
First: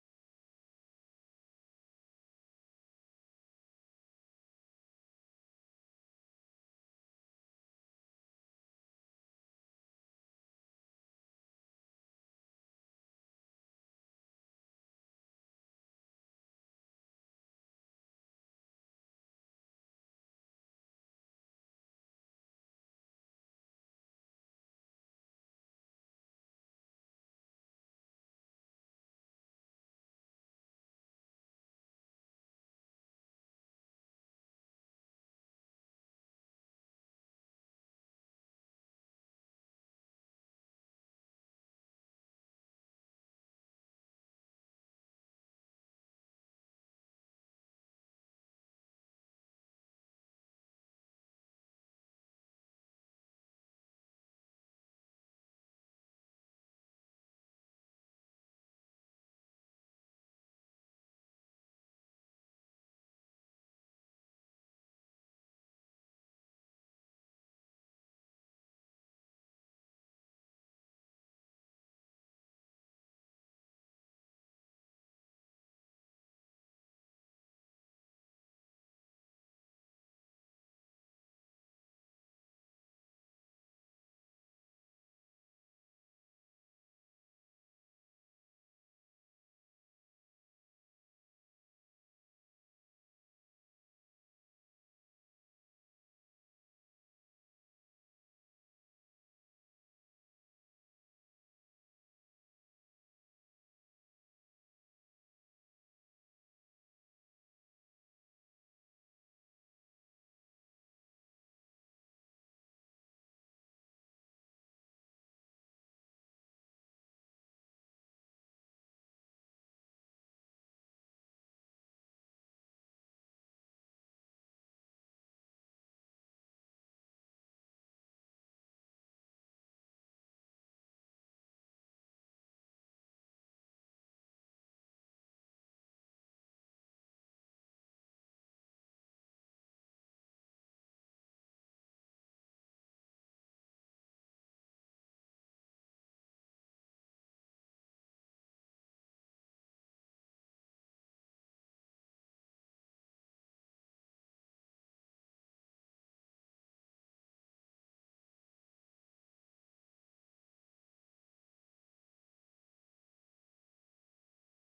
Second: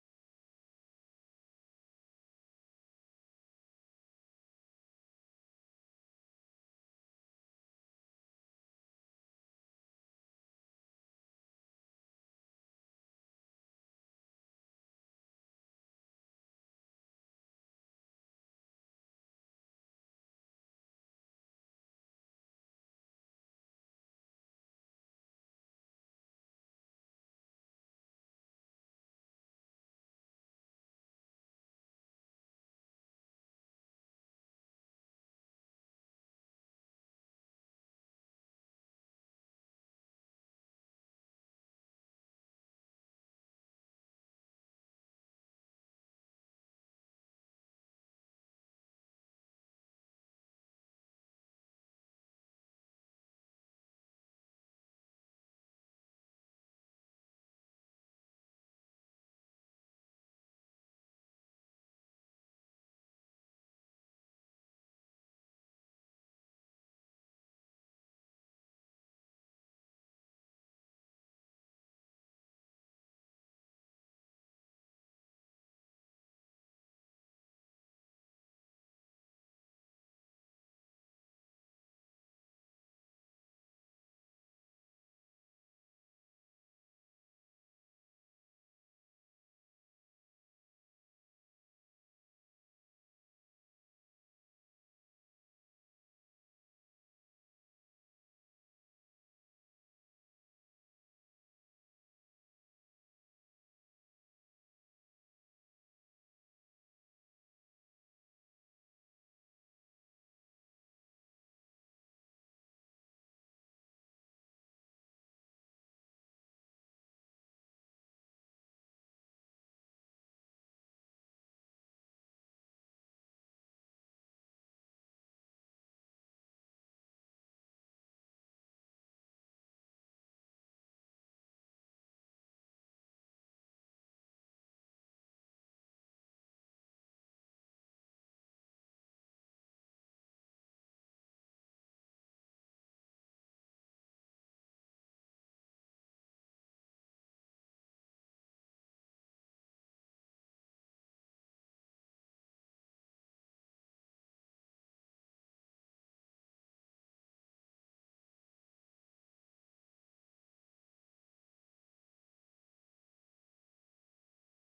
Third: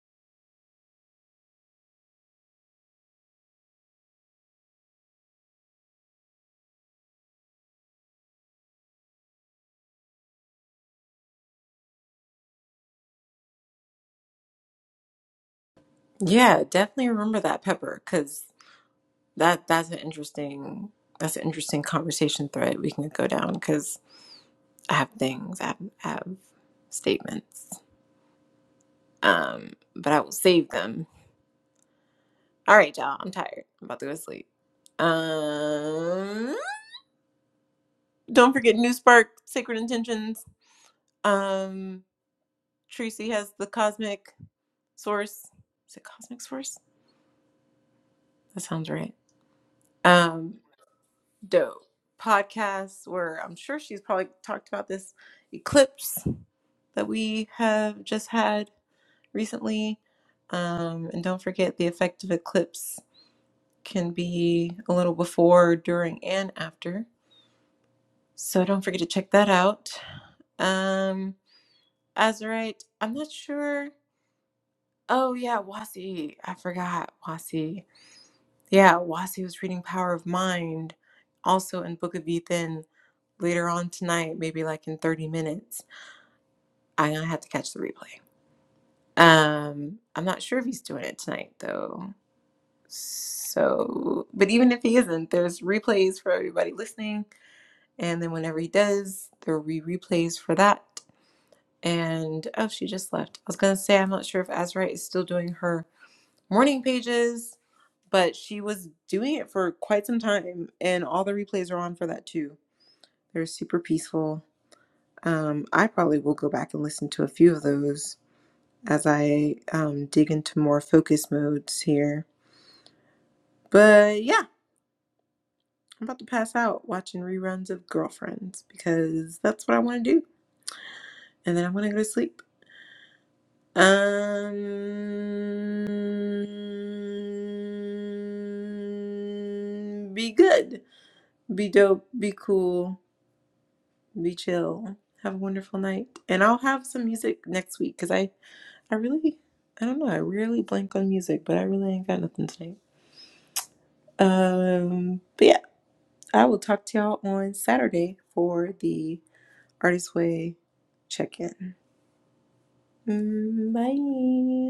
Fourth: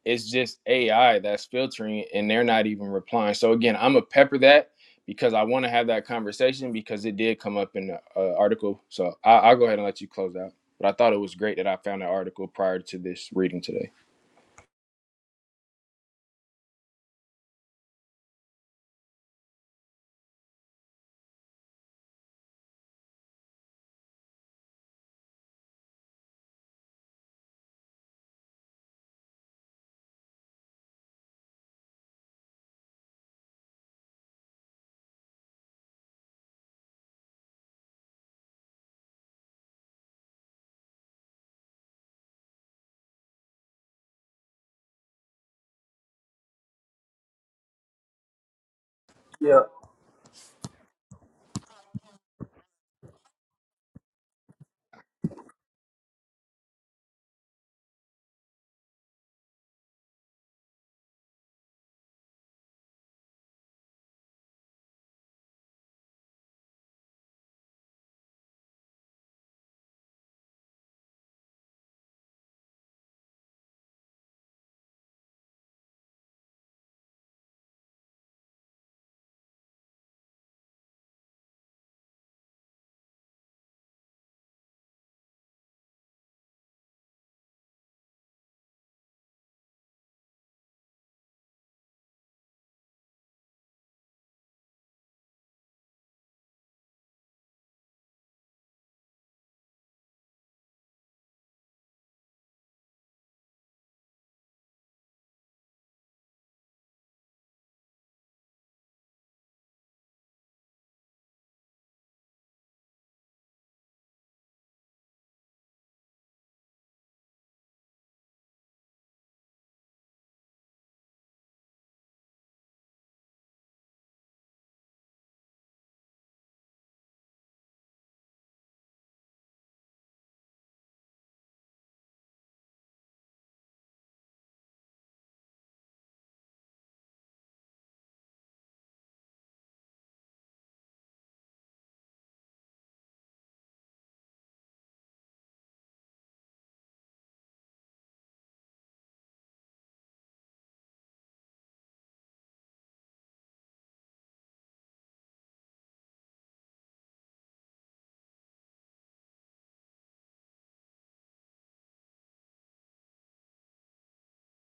D: it's just AI that's filtering and they're not even replying. So again, I'm gonna pepper that because I want to have that conversation because it did come up in the uh, article. So I, I'll go ahead and let you close out. But I thought it was great that I found that article prior to this reading today.
A: Yeah, definitely remember that pepper because that that's an interesting that's an interesting conversation thread we can go down because I have things, I have, I have statements, um, but I will save them. All right, y'all, I'm tired. I'm about to go to sleep. Um, don't forget New Spark, Sacred Intentions. Um, Tracy has the cosmic source. Is it cosmic source? That sounds right. Um, dope podcast where I'm sure she's probably talked about this eclipse that we have just had recently. Um, and don't forget the effect of eclipse can be a little before, during, and after. So don't forget to check that out. Um, Azurite, I'm not sure. Oh yeah, Wasi. I forgot Wasi. Yeah, Wasi was reading Power of Mind, also in Book of Ethan later on tonight, maybe like in 30 minutes. I'm gonna have to catch the replay. Um, I'm not sure if he's doing it tonight though. So, but even if he isn't, there's replays for everybody listening. And then whenever he does, there will be replays for that. And oh, she just left. I was gonna say, I'm not sure if Azra is still doing her morning pages but she was doing it for quite some time and all the replays are on for that too they're super peaceful um, i probably will go back and listen to a few of those as i um, dig into more focus modes here but yeah i'm about to pass out watching reruns of girlfriends because that's what i want to do and then i'm going to go to sleep um be good be dope be cool Be chill. Have a wonderful night. And I'll have some music next week because I, I really, I don't know, I rarely blank on music, but I really ain't got nothing tonight. Um, but yeah, I will talk to y'all on Saturday for the Artist Way check in. Bye.